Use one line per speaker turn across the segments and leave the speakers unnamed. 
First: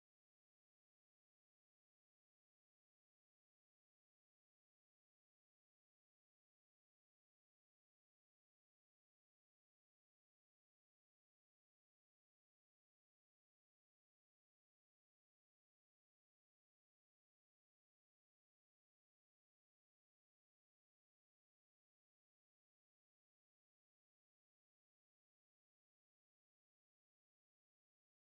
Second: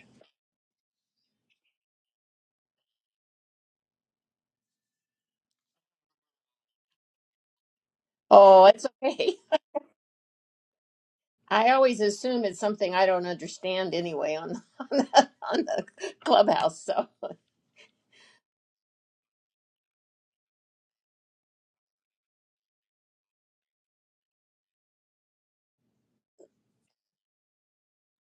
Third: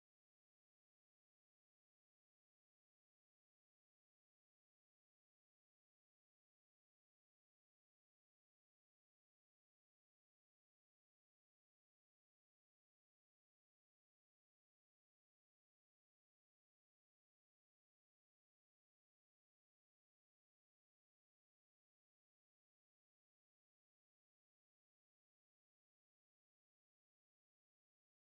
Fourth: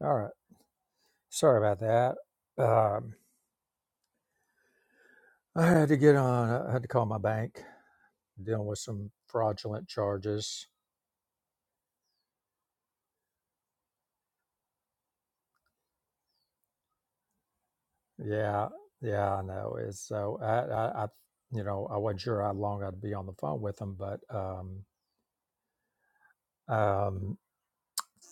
All right. Sorry about that. Um, I had to get on. I had to call my bank,
Oh,
dealing with
it's
some
okay.
fraudulent charges.
I always assume it's something I don't understand anyway on on the, on the clubhouse. So,
Yeah, yeah, I know. It's so I, I, I you know, I wasn't sure how long I'd be on the phone with them, but um, um,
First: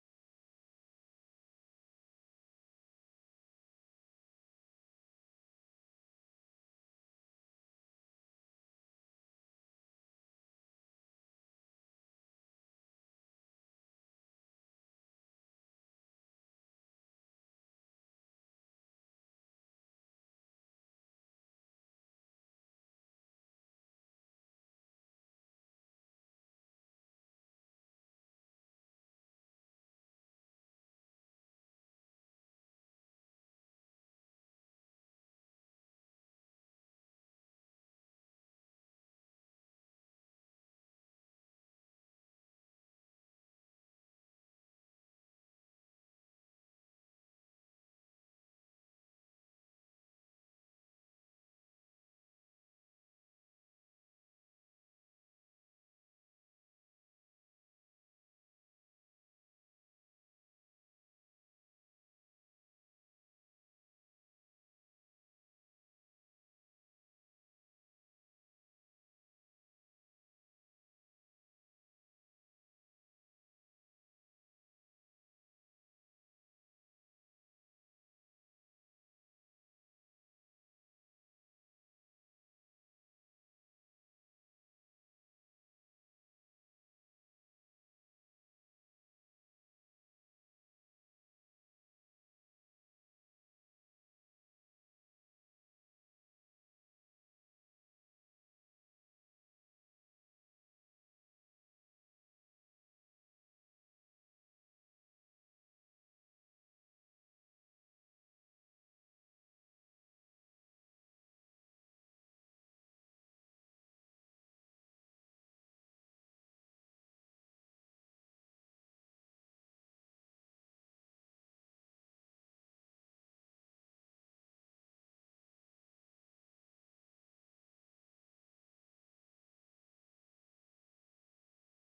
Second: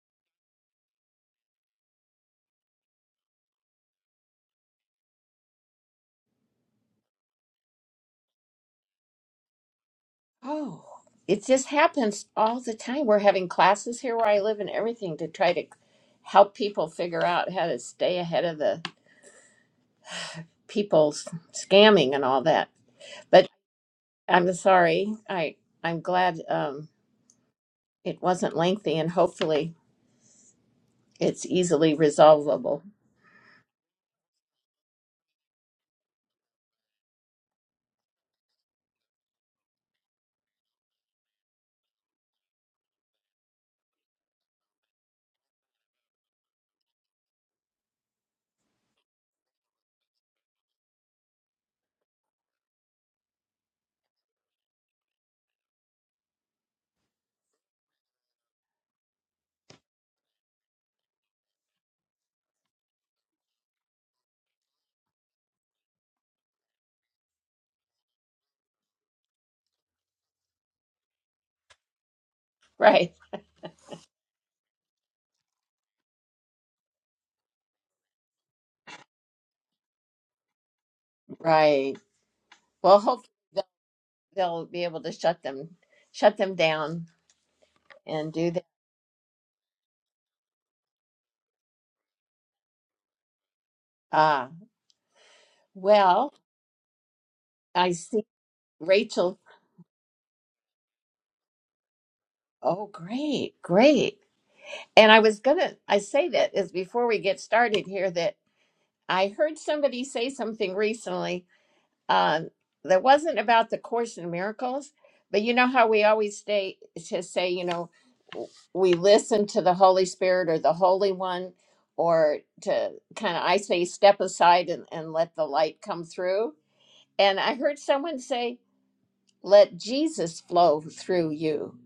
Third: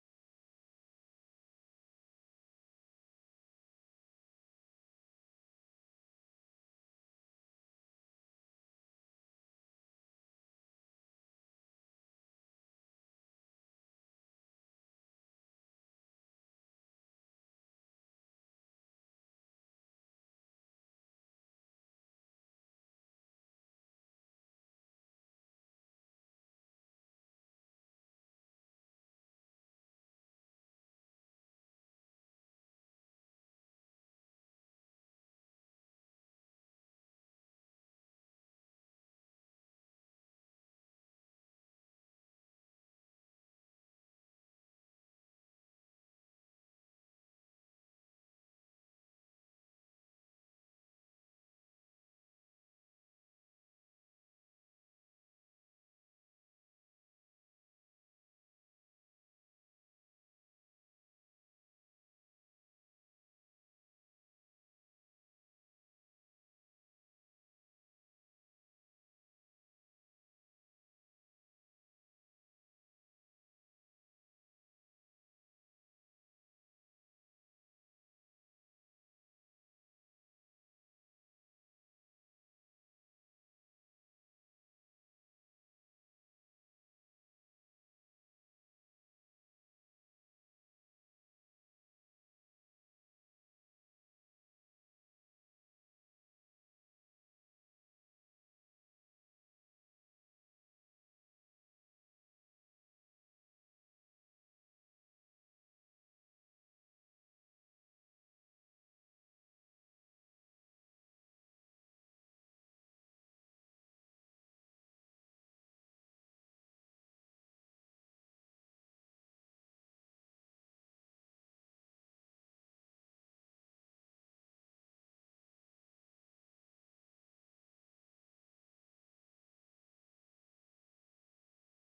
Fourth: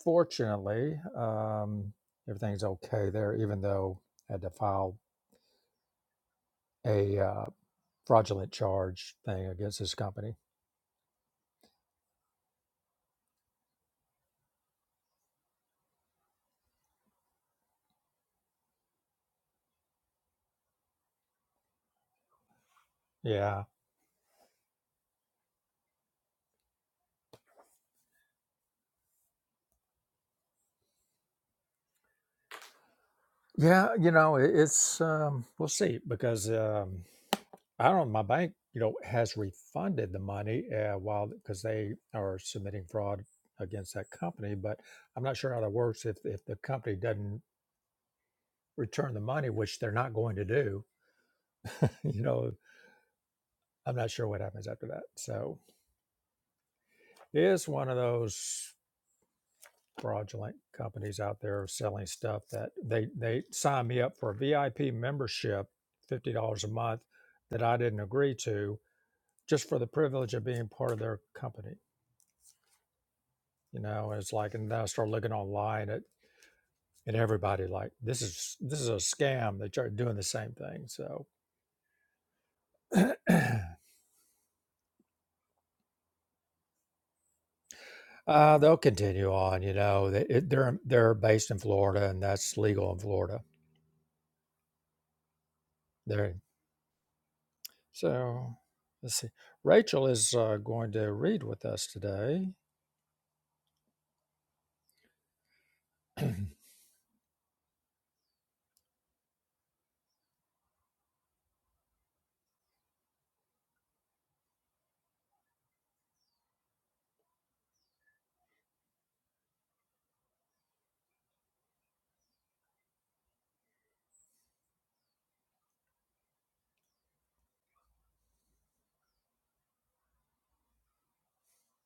fortunately, um, everything's okay there. Even though I had to file a uh, fraudulent charge thing against this company.
oh, it just happens all the time. We're having classes here where I live and everything to try to help people figure out how to stay ahead of the people s- scamming and all that. But
Yeah,
I'm sorry. I I'm glad um, it wasn't lengthy and hopefully it's easily resolvable.
yeah, you know, it, it's um, we'll see because. Um, I don't. My bank, you know, has refunded the money uh, while because they are submitting fraud against that company. But I'm not sure how that works if if the company doesn't return the money, which they're not going to do. You know, I'm not sure what happens after that. So it is one of those fraudulent companies out there selling stuff that they they signed me up for a VIP membership, fifty dollars a month, that I didn't agree to, just for the privilege of being part of their company
Right.
You know, it's like, and then I started looking online at, at everybody like, this is, this is a scam. They started doing the same thing. So
Right. Well, hope. they'll be able to shut them shut them down and do
uh,
that.
they'll continue on, you know, they, it, they're, they're based in Florida and that's legal in Florida.
Ah, well,
There.
I see
So let's see.
Rachel.
Rachel is uh, going to read with us today.
Oh, great, great. And I was gonna I say that is before we get started here that I heard somebody say something recently um, that wasn't about the Course in Miracles, but you know how we always stay to say you know we listen to the Holy Spirit or the Holy One, or to kind of, I say, step aside and, and let the light come through. and I heard someone say, "Let Jesus flow through you,"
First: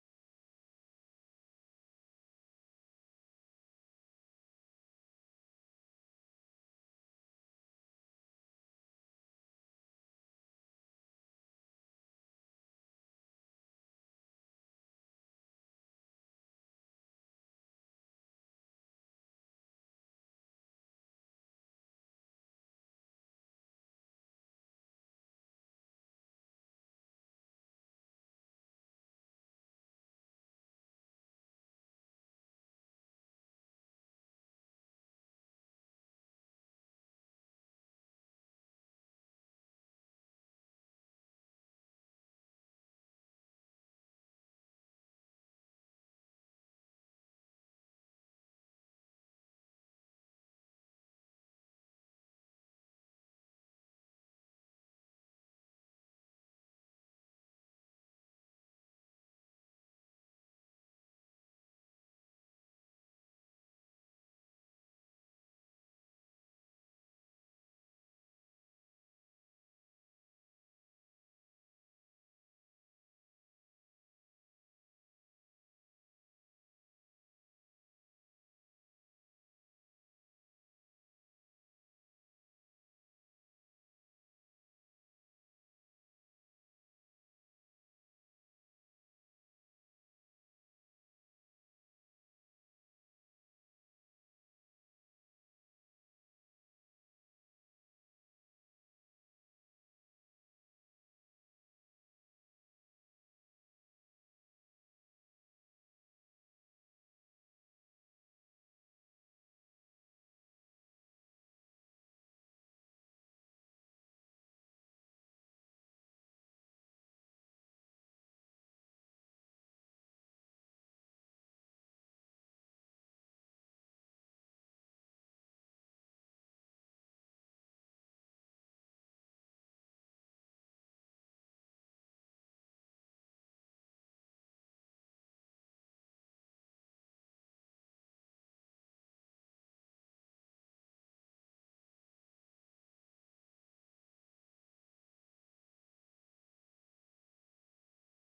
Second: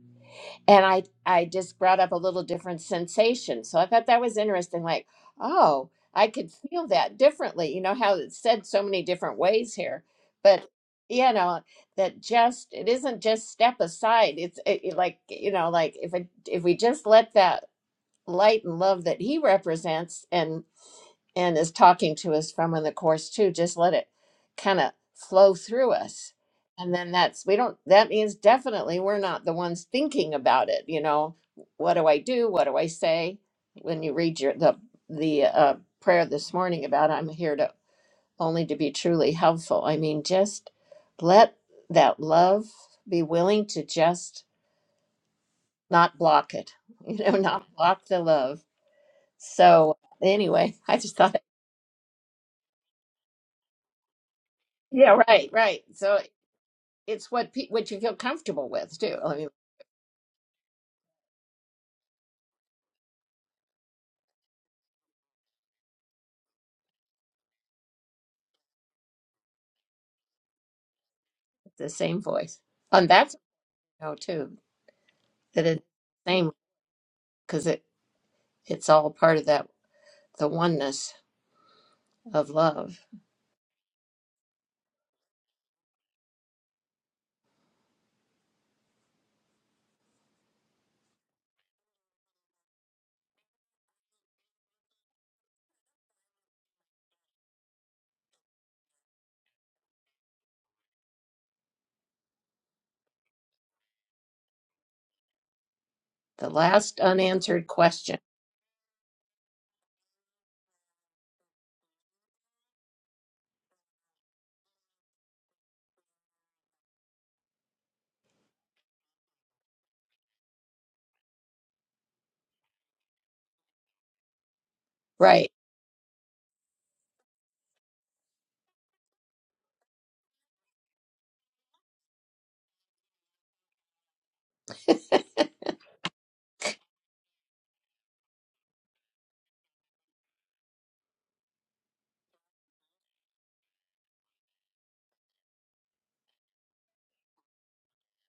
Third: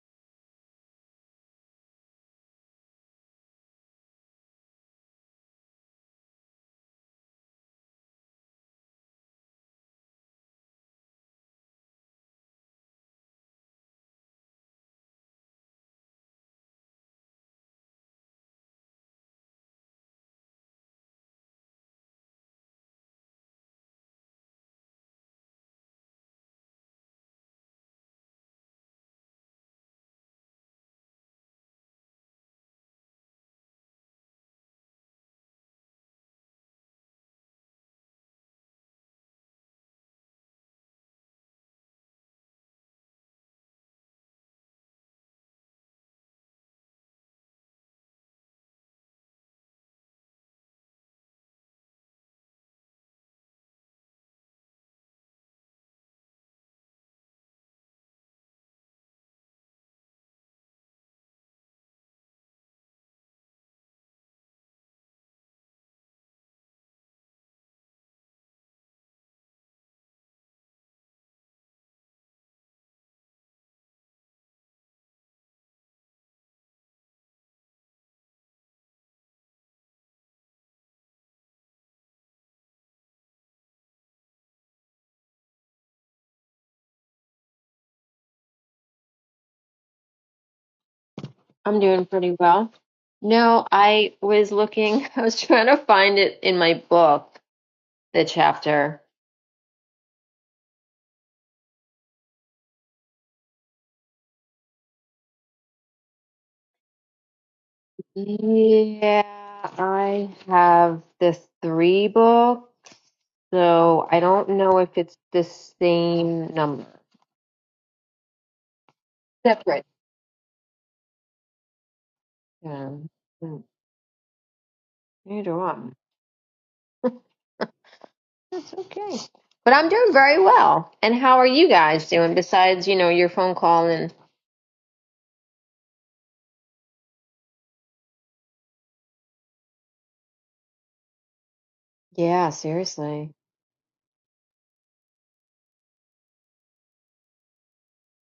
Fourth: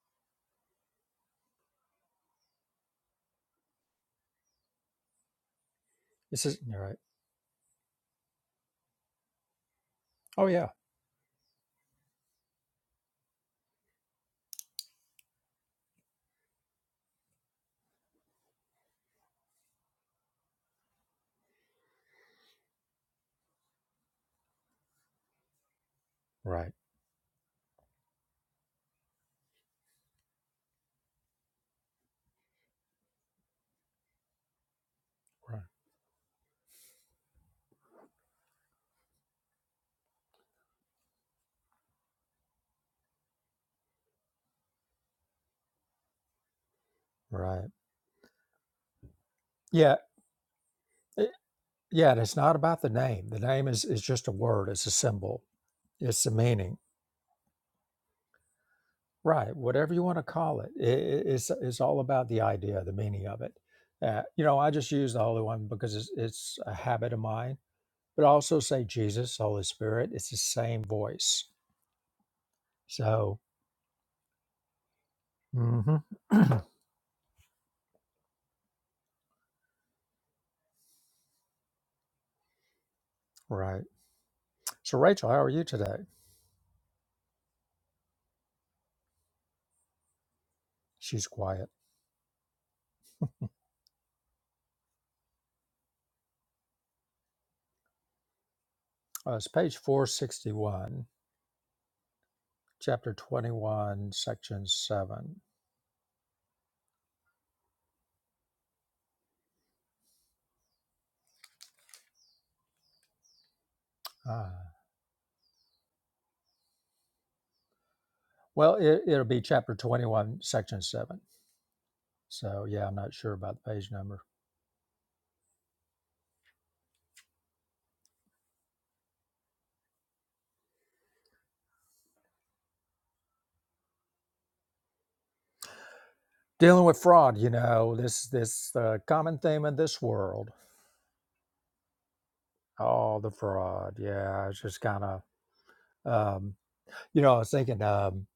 and I I just brought up a little different sensation. So I thought that was interesting. Like, oh, I
this
could
is, you're
feel
right.
that differently. You know how it's said so many different ways here,
Oh yeah.
but you know that just it isn't just step aside. It's it, it like you know like if it if we just let that light and love that He represents and and is talking to us from in the course too just let it kind of flow through us
Right.
and then that's we don't that means definitely we're not the ones thinking about it you know what do i do what do i say when you read your the the
Right.
uh, prayer this morning about i'm here to only to be truly helpful i mean just let that love be willing to just not block it you know not
Right.
block the love so
Yeah.
anyway i just
it-
thought
yeah. And it's not about the name. The name is, is just a word. It's a
yeah,
symbol.
right, right. So
It's the meaning
it's what pe- what you feel comfortable with too. I mean,
Right, whatever you want to call it, i i- it's it's all about the idea, the meaning of it. Uh, you know, I just use the Holy One because it's, it's a habit of mine, but I also say Jesus, Holy Spirit. It's the same voice.
it's the same voice, and that's
So,
how know too that it's
mhm.
the same because it it's all part of that the oneness of love.
right. So, Rachel, how are you today? She's quiet.
I'm doing pretty well. No, I was looking, I was trying to find it in my book, the chapter.
Uh, it's page four sixty one, chapter twenty one, section seven.
The last unanswered question,
Yeah, I have the three book, so I
Ah,
don't know if it's the same number.
well, it, it'll be chapter
Separate.
twenty one, section seven. So, yeah,
Yeah.
I'm not sure about
Mm,
the page number.
right?
Neither one. That's okay. But I'm doing very well. And how are you guys doing besides, you know, your phone call and
dealing with fraud you know this this uh, common theme in this world
yeah,
oh
seriously.
the fraud yeah it's just kind of um you know i was thinking um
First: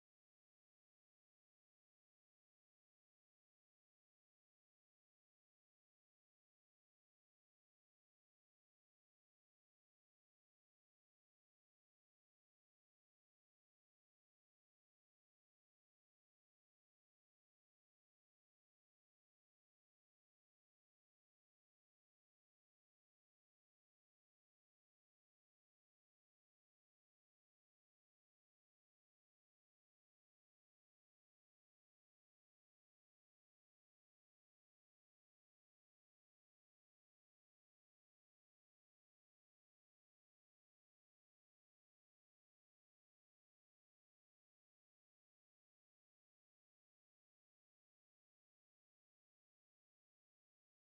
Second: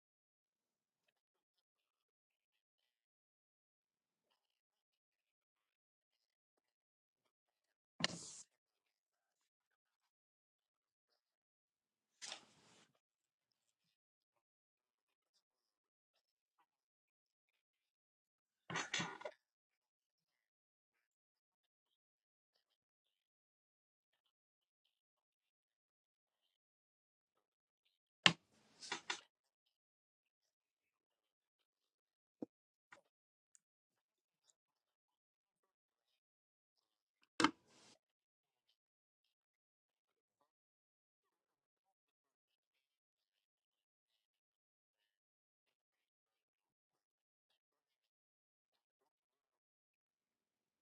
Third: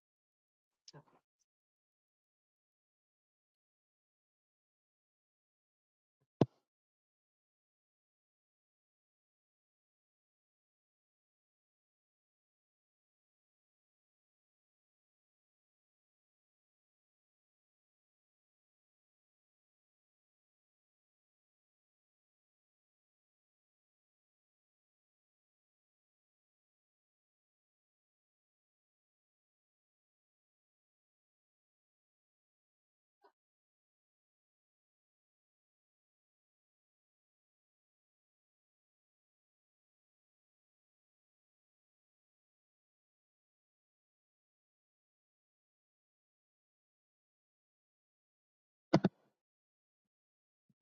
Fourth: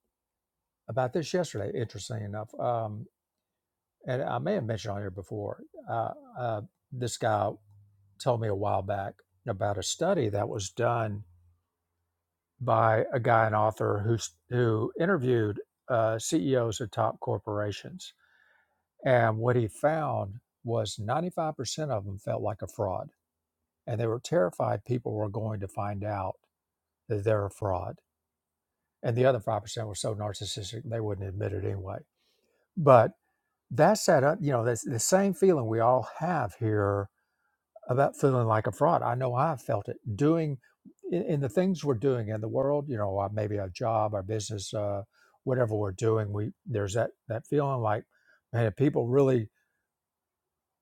about this yesterday interesting enough um and i may have mentioned on here before uh, uh this guy told me a while back about a study that was done by a guy an author who's who interviewed uh, ceos of top corporations and what he found was 95% of them felt like a fraud and they were terrified people were going to find out that they're a fraud. And the other five percent were so narcissistic they wouldn't admit it anyway. But that's that uh, you know that's the same feeling we all have here about feeling like a fraud. I know I've felt it doing in, in the things we're doing in the world. You know, uh, maybe a job, our business, uh, whatever we're doing. We there's that that feeling like, man, if people really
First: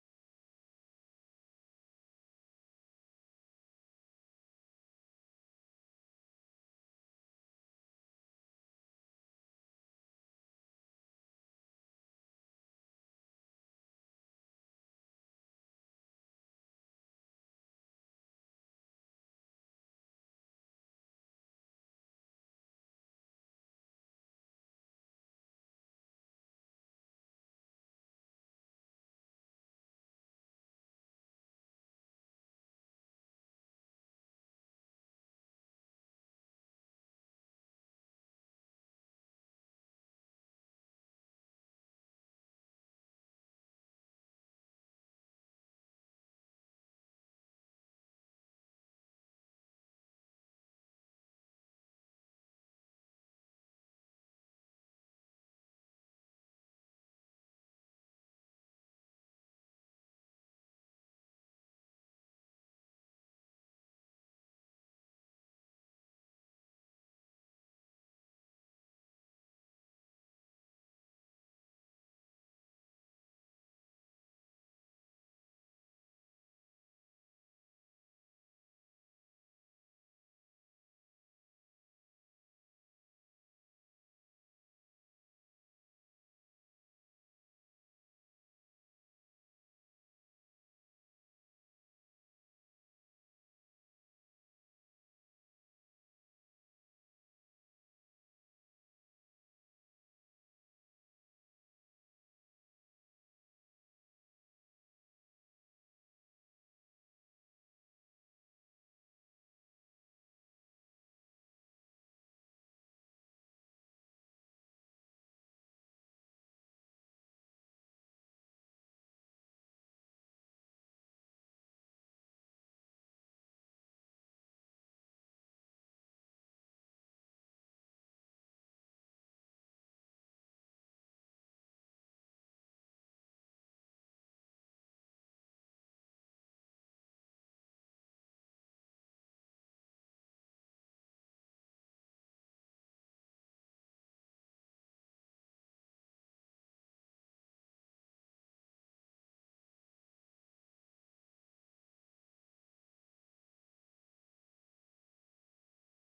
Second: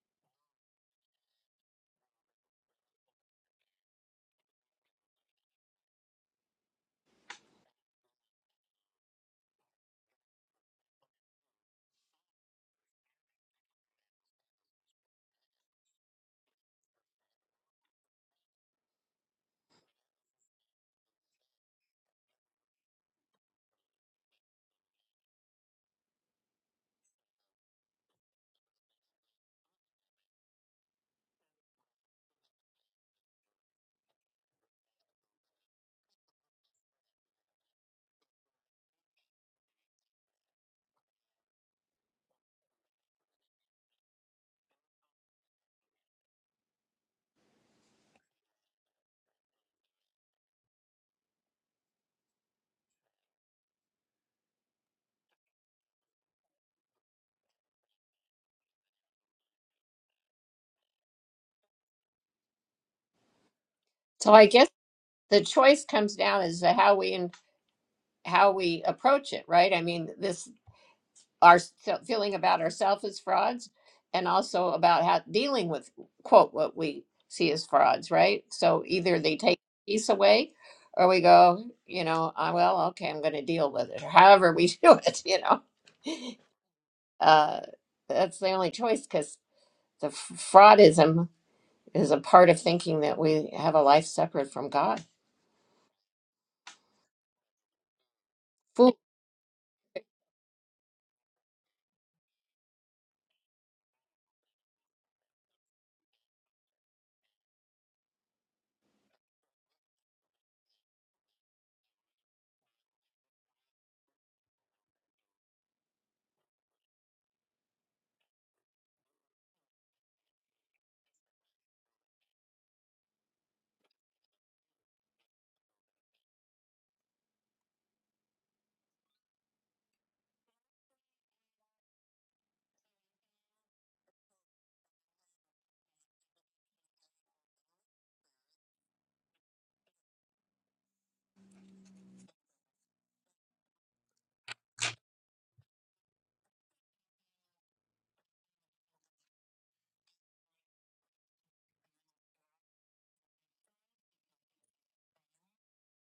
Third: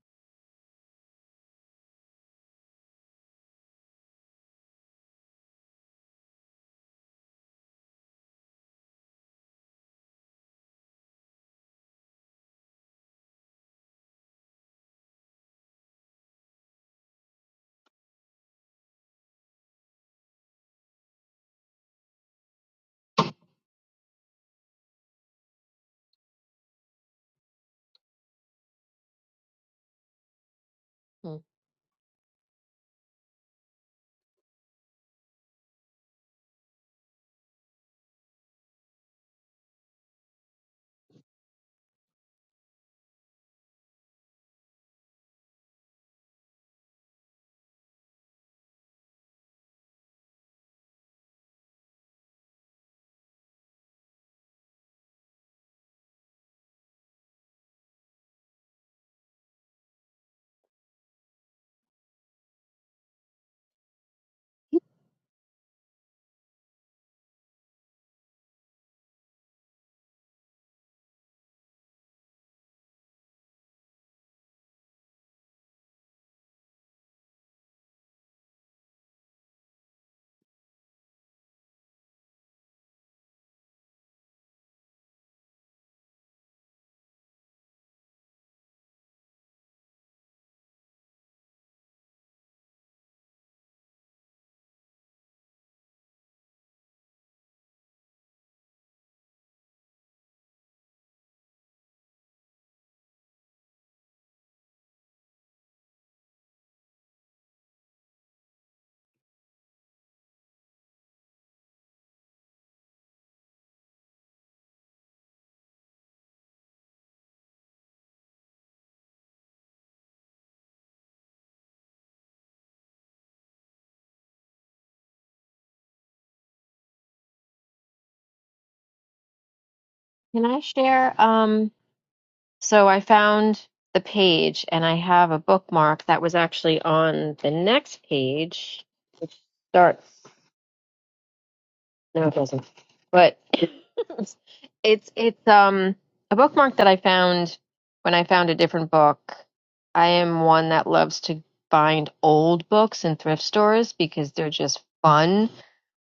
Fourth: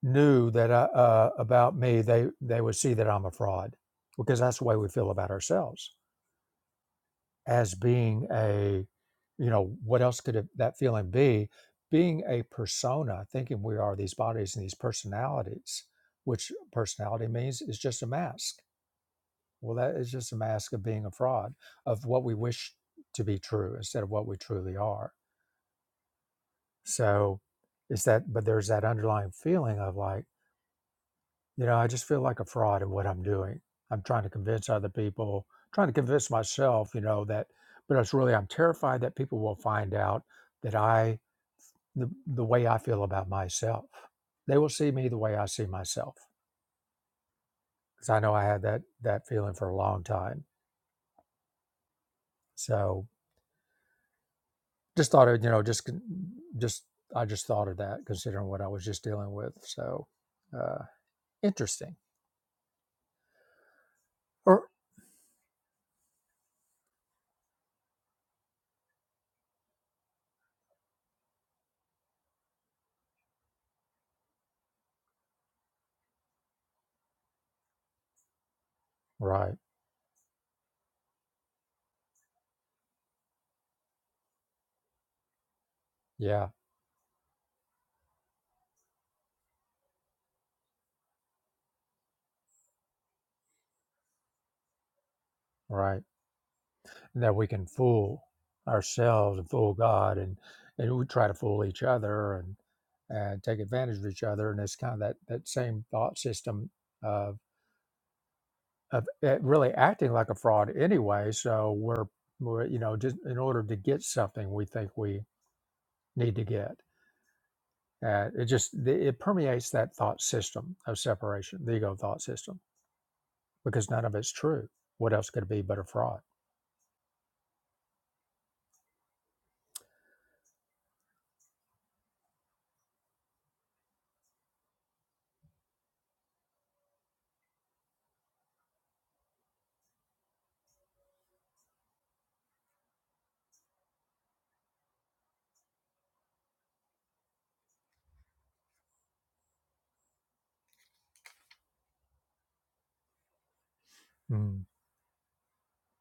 knew that I, uh, about me, they they would see that I'm a fraud because that's the way we feel about ourselves as being a you know what else could it, that feeling be being a persona thinking we are these bodies and these personalities which personality means is just a mask well that is just a mask of being a fraud of what we wish to be true instead of what we truly are so it's that but there's that underlying feeling of like
Hmm.
You know, I just feel like a fraud at what I'm doing. I'm trying to convince other people, trying to convince myself, you know, that, but it's really, I'm terrified that people will find out that I, the, the way I feel about myself, they will see me the way I see myself. Cause I know I had that, that feeling for a long time. So just thought of, you know, just, con- just, I just thought of that considering what I was just dealing with. So, uh, interesting.
So I
Or,
guess the choice comes down as to how we and how we approach it, right? I mean, this our s- feeling about ourselves as frauds and also about how dealing with quote what we see as frauds right so either they
right.
take peace away or we go you know "Ah, well okay i'm going to deal with it or however we do it you know
Yeah.
uh, that's the only choice because the f- fraudism is a part of thinking that we have a life separate from god
Right. that we can fool
Fool.
ourselves and fool God and and we try to fool each other and and take advantage of each other and it's kind of that that same thought system of of it really acting like a fraud anyway so we're we're you know just in order to get something we think we need to get uh, it just the- it permeates that thought system of separation the ego thought system because none of it's true what else could it be but a fraud
Can I share? Um, So I found the page and I have a bookmark that was actually on the next page, which starts, no, it doesn't, but it's, it's, um, a bookmark that I found when I found a different book. I am one that loves to find old books in thrift stores because they're
mm.
just fun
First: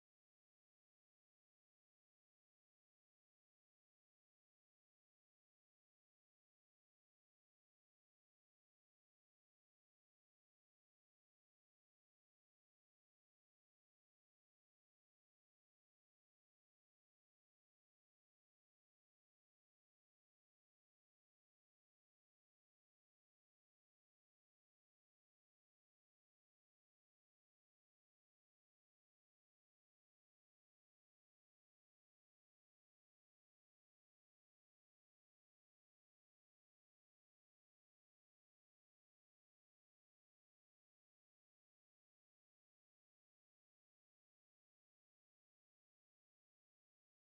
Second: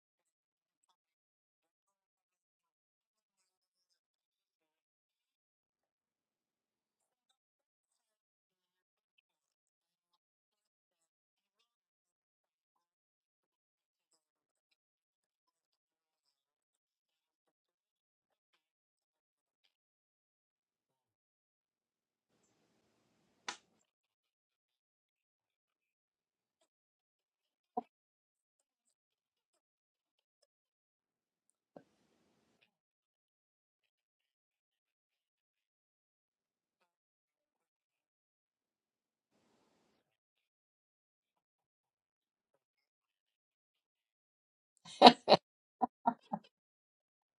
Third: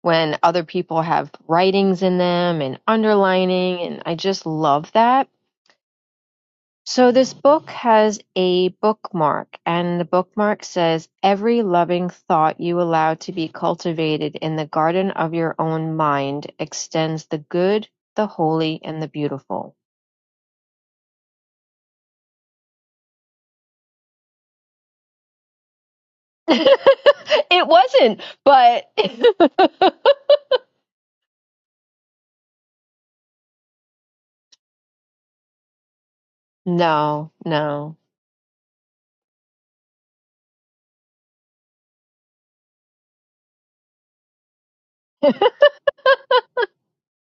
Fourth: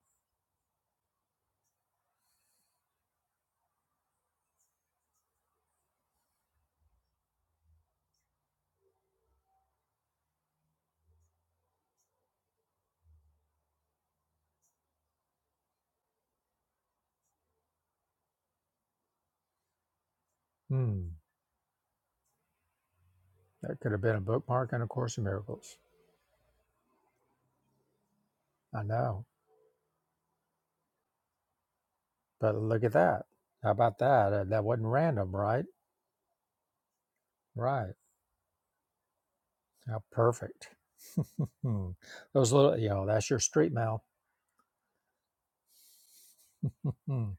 when other people have writings in them and underlining, and I just love that So this book has a bookmark, and the bookmark says, Every loving thought you allow to be cultivated in the garden of your own mind extends the good, the holy, and the beautiful.
Mm. that could have been a bookmark and a course in miracles
it wasn't,
I
but
know, but look at that. How about that? Uh, that wasn't random, right?
no,
Right.
no.
How perfect. Those little, you know, that's your street mail. Hmm.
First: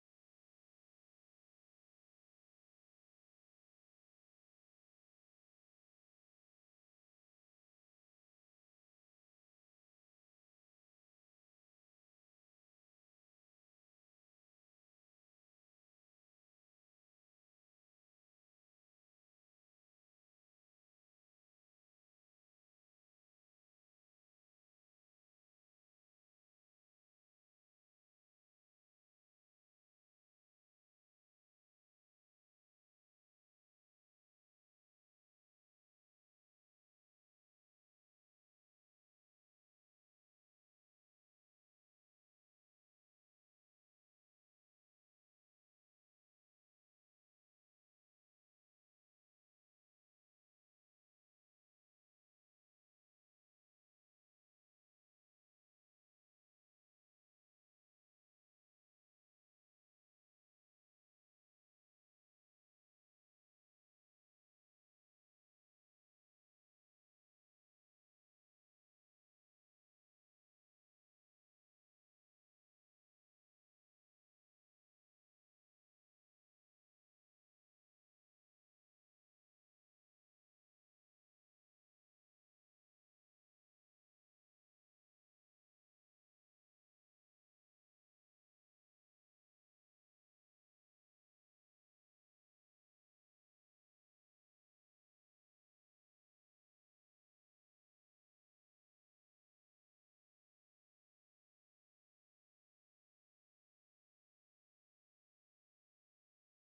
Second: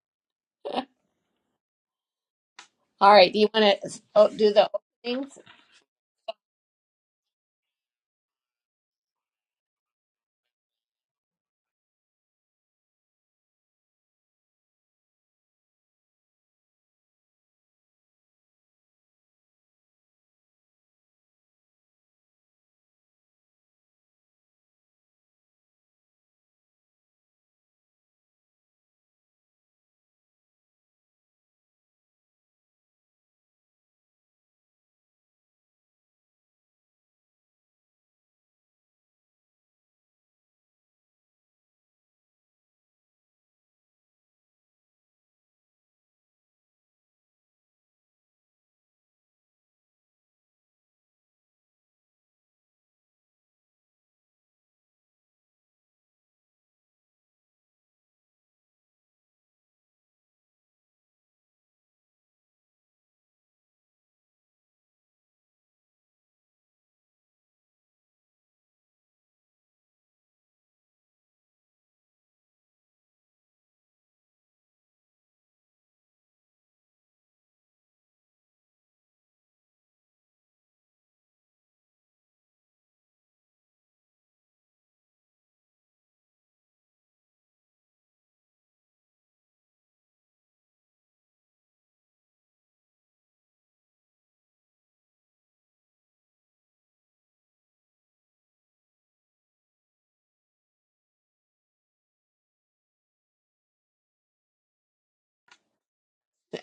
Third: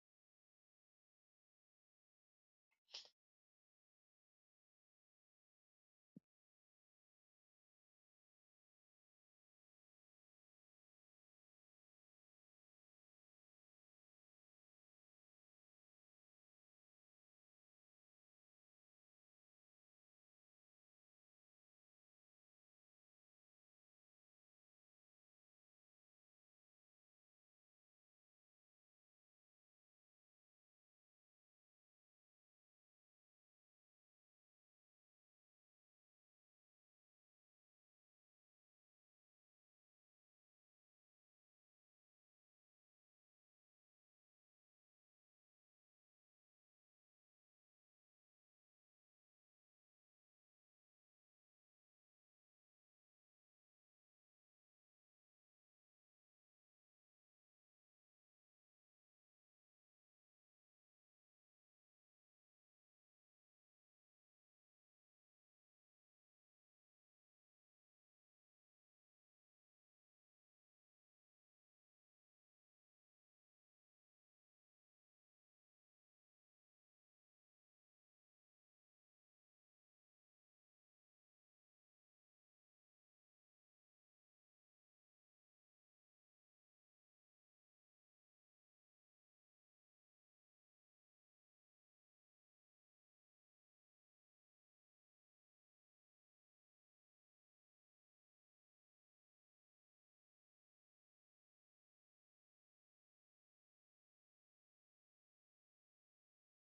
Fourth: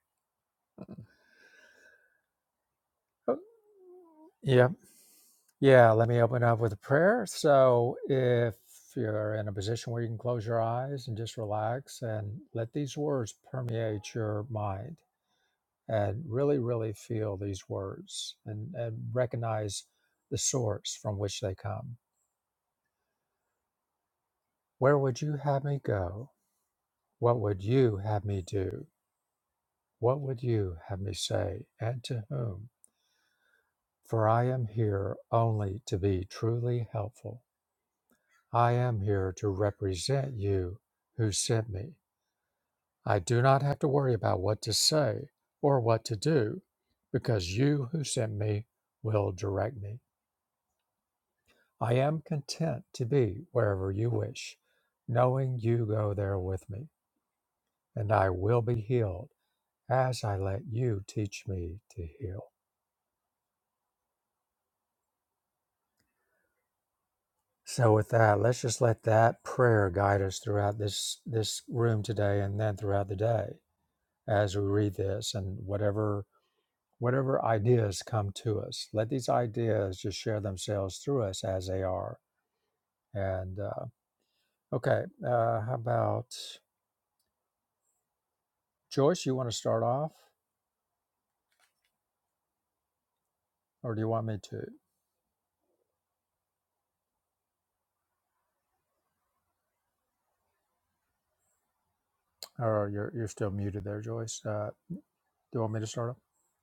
all right
Oh,
do you want to oh, do the
Yeah.
openings
Yeah. Let me open up with a prayer. So if you're in a position where you can close your eyes and just relax and let these words permeate your mind and really, really feel these words and, and recognize the source from which they come. Where would you have me go? What would you have me do? What would you have me say? And to whom? For I am here only to be truly helpful. I am here to represent you who sent me. I do not have to worry about what to say or what to do because you who sent me will direct me. I am content to be wherever you wish, knowing you go there with me, and I will be healed as I let you teach me to heal. So with that, let's just let that prayer guide us throughout this this room today and then throughout the day as we read this and whatever whatever ideas come to us. Let these ideas just share themselves through us as they are. And uh, okay, uh, how about Joyce? You want to start off, or do you want me to? Or you're you're still muted there, Joyce. Uh, do you want me to start off?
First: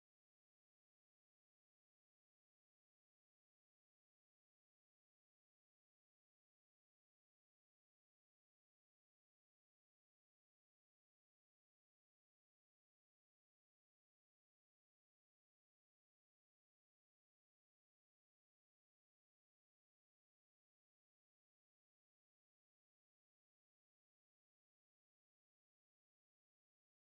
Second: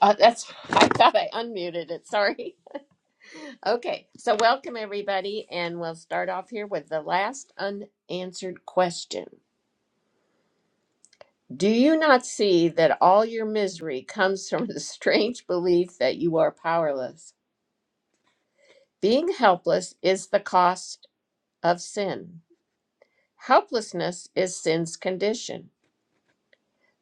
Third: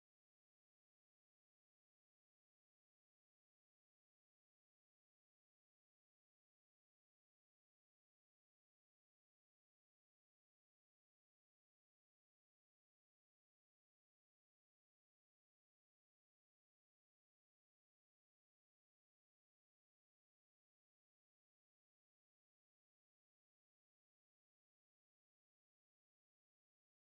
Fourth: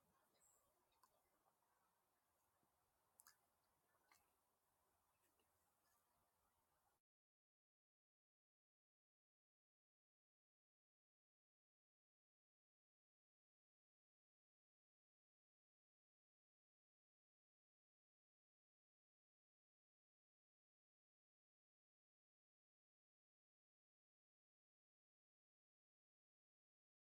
uh, that's i thought i unmuted it sorry Okay, so welcome everybody, and we'll start off here with the last unanswered question. Do you not see that all your misery comes from the strange belief that you are powerless? Being helpless is the cost of sin. Helplessness is sin's condition,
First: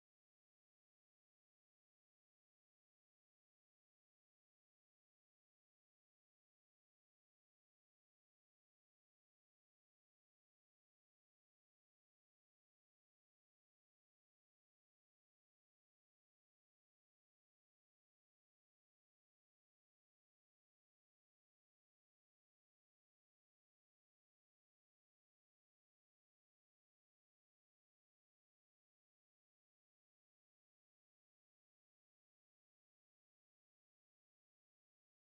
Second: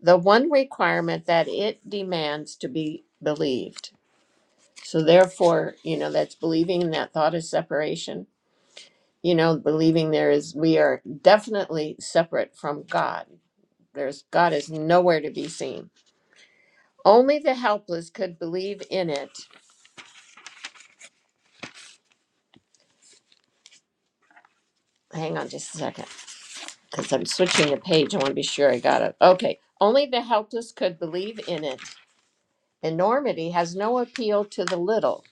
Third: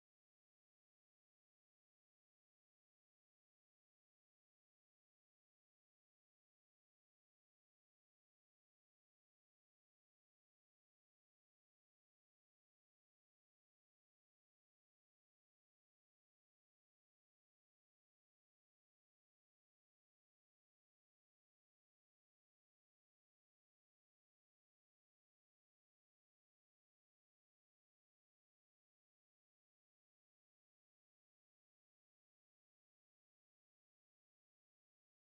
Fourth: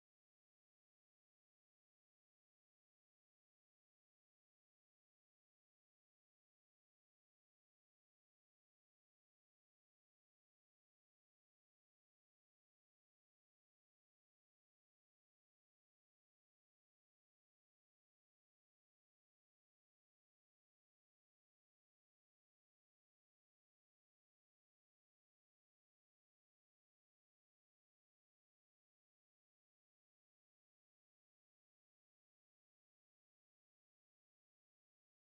the one requirement that it demands to be believed. So, therefore, you know, that's believing in that thought of separation you know, believing there is, we are definitely separate from God. There's God is nowhere to be seen. Only the helpless could believe in it. Hang on just a second, because I'm switching the page. I want to be sure I got it. Okay. Only the helpless could believe in it. Enormity has no appeal to the little,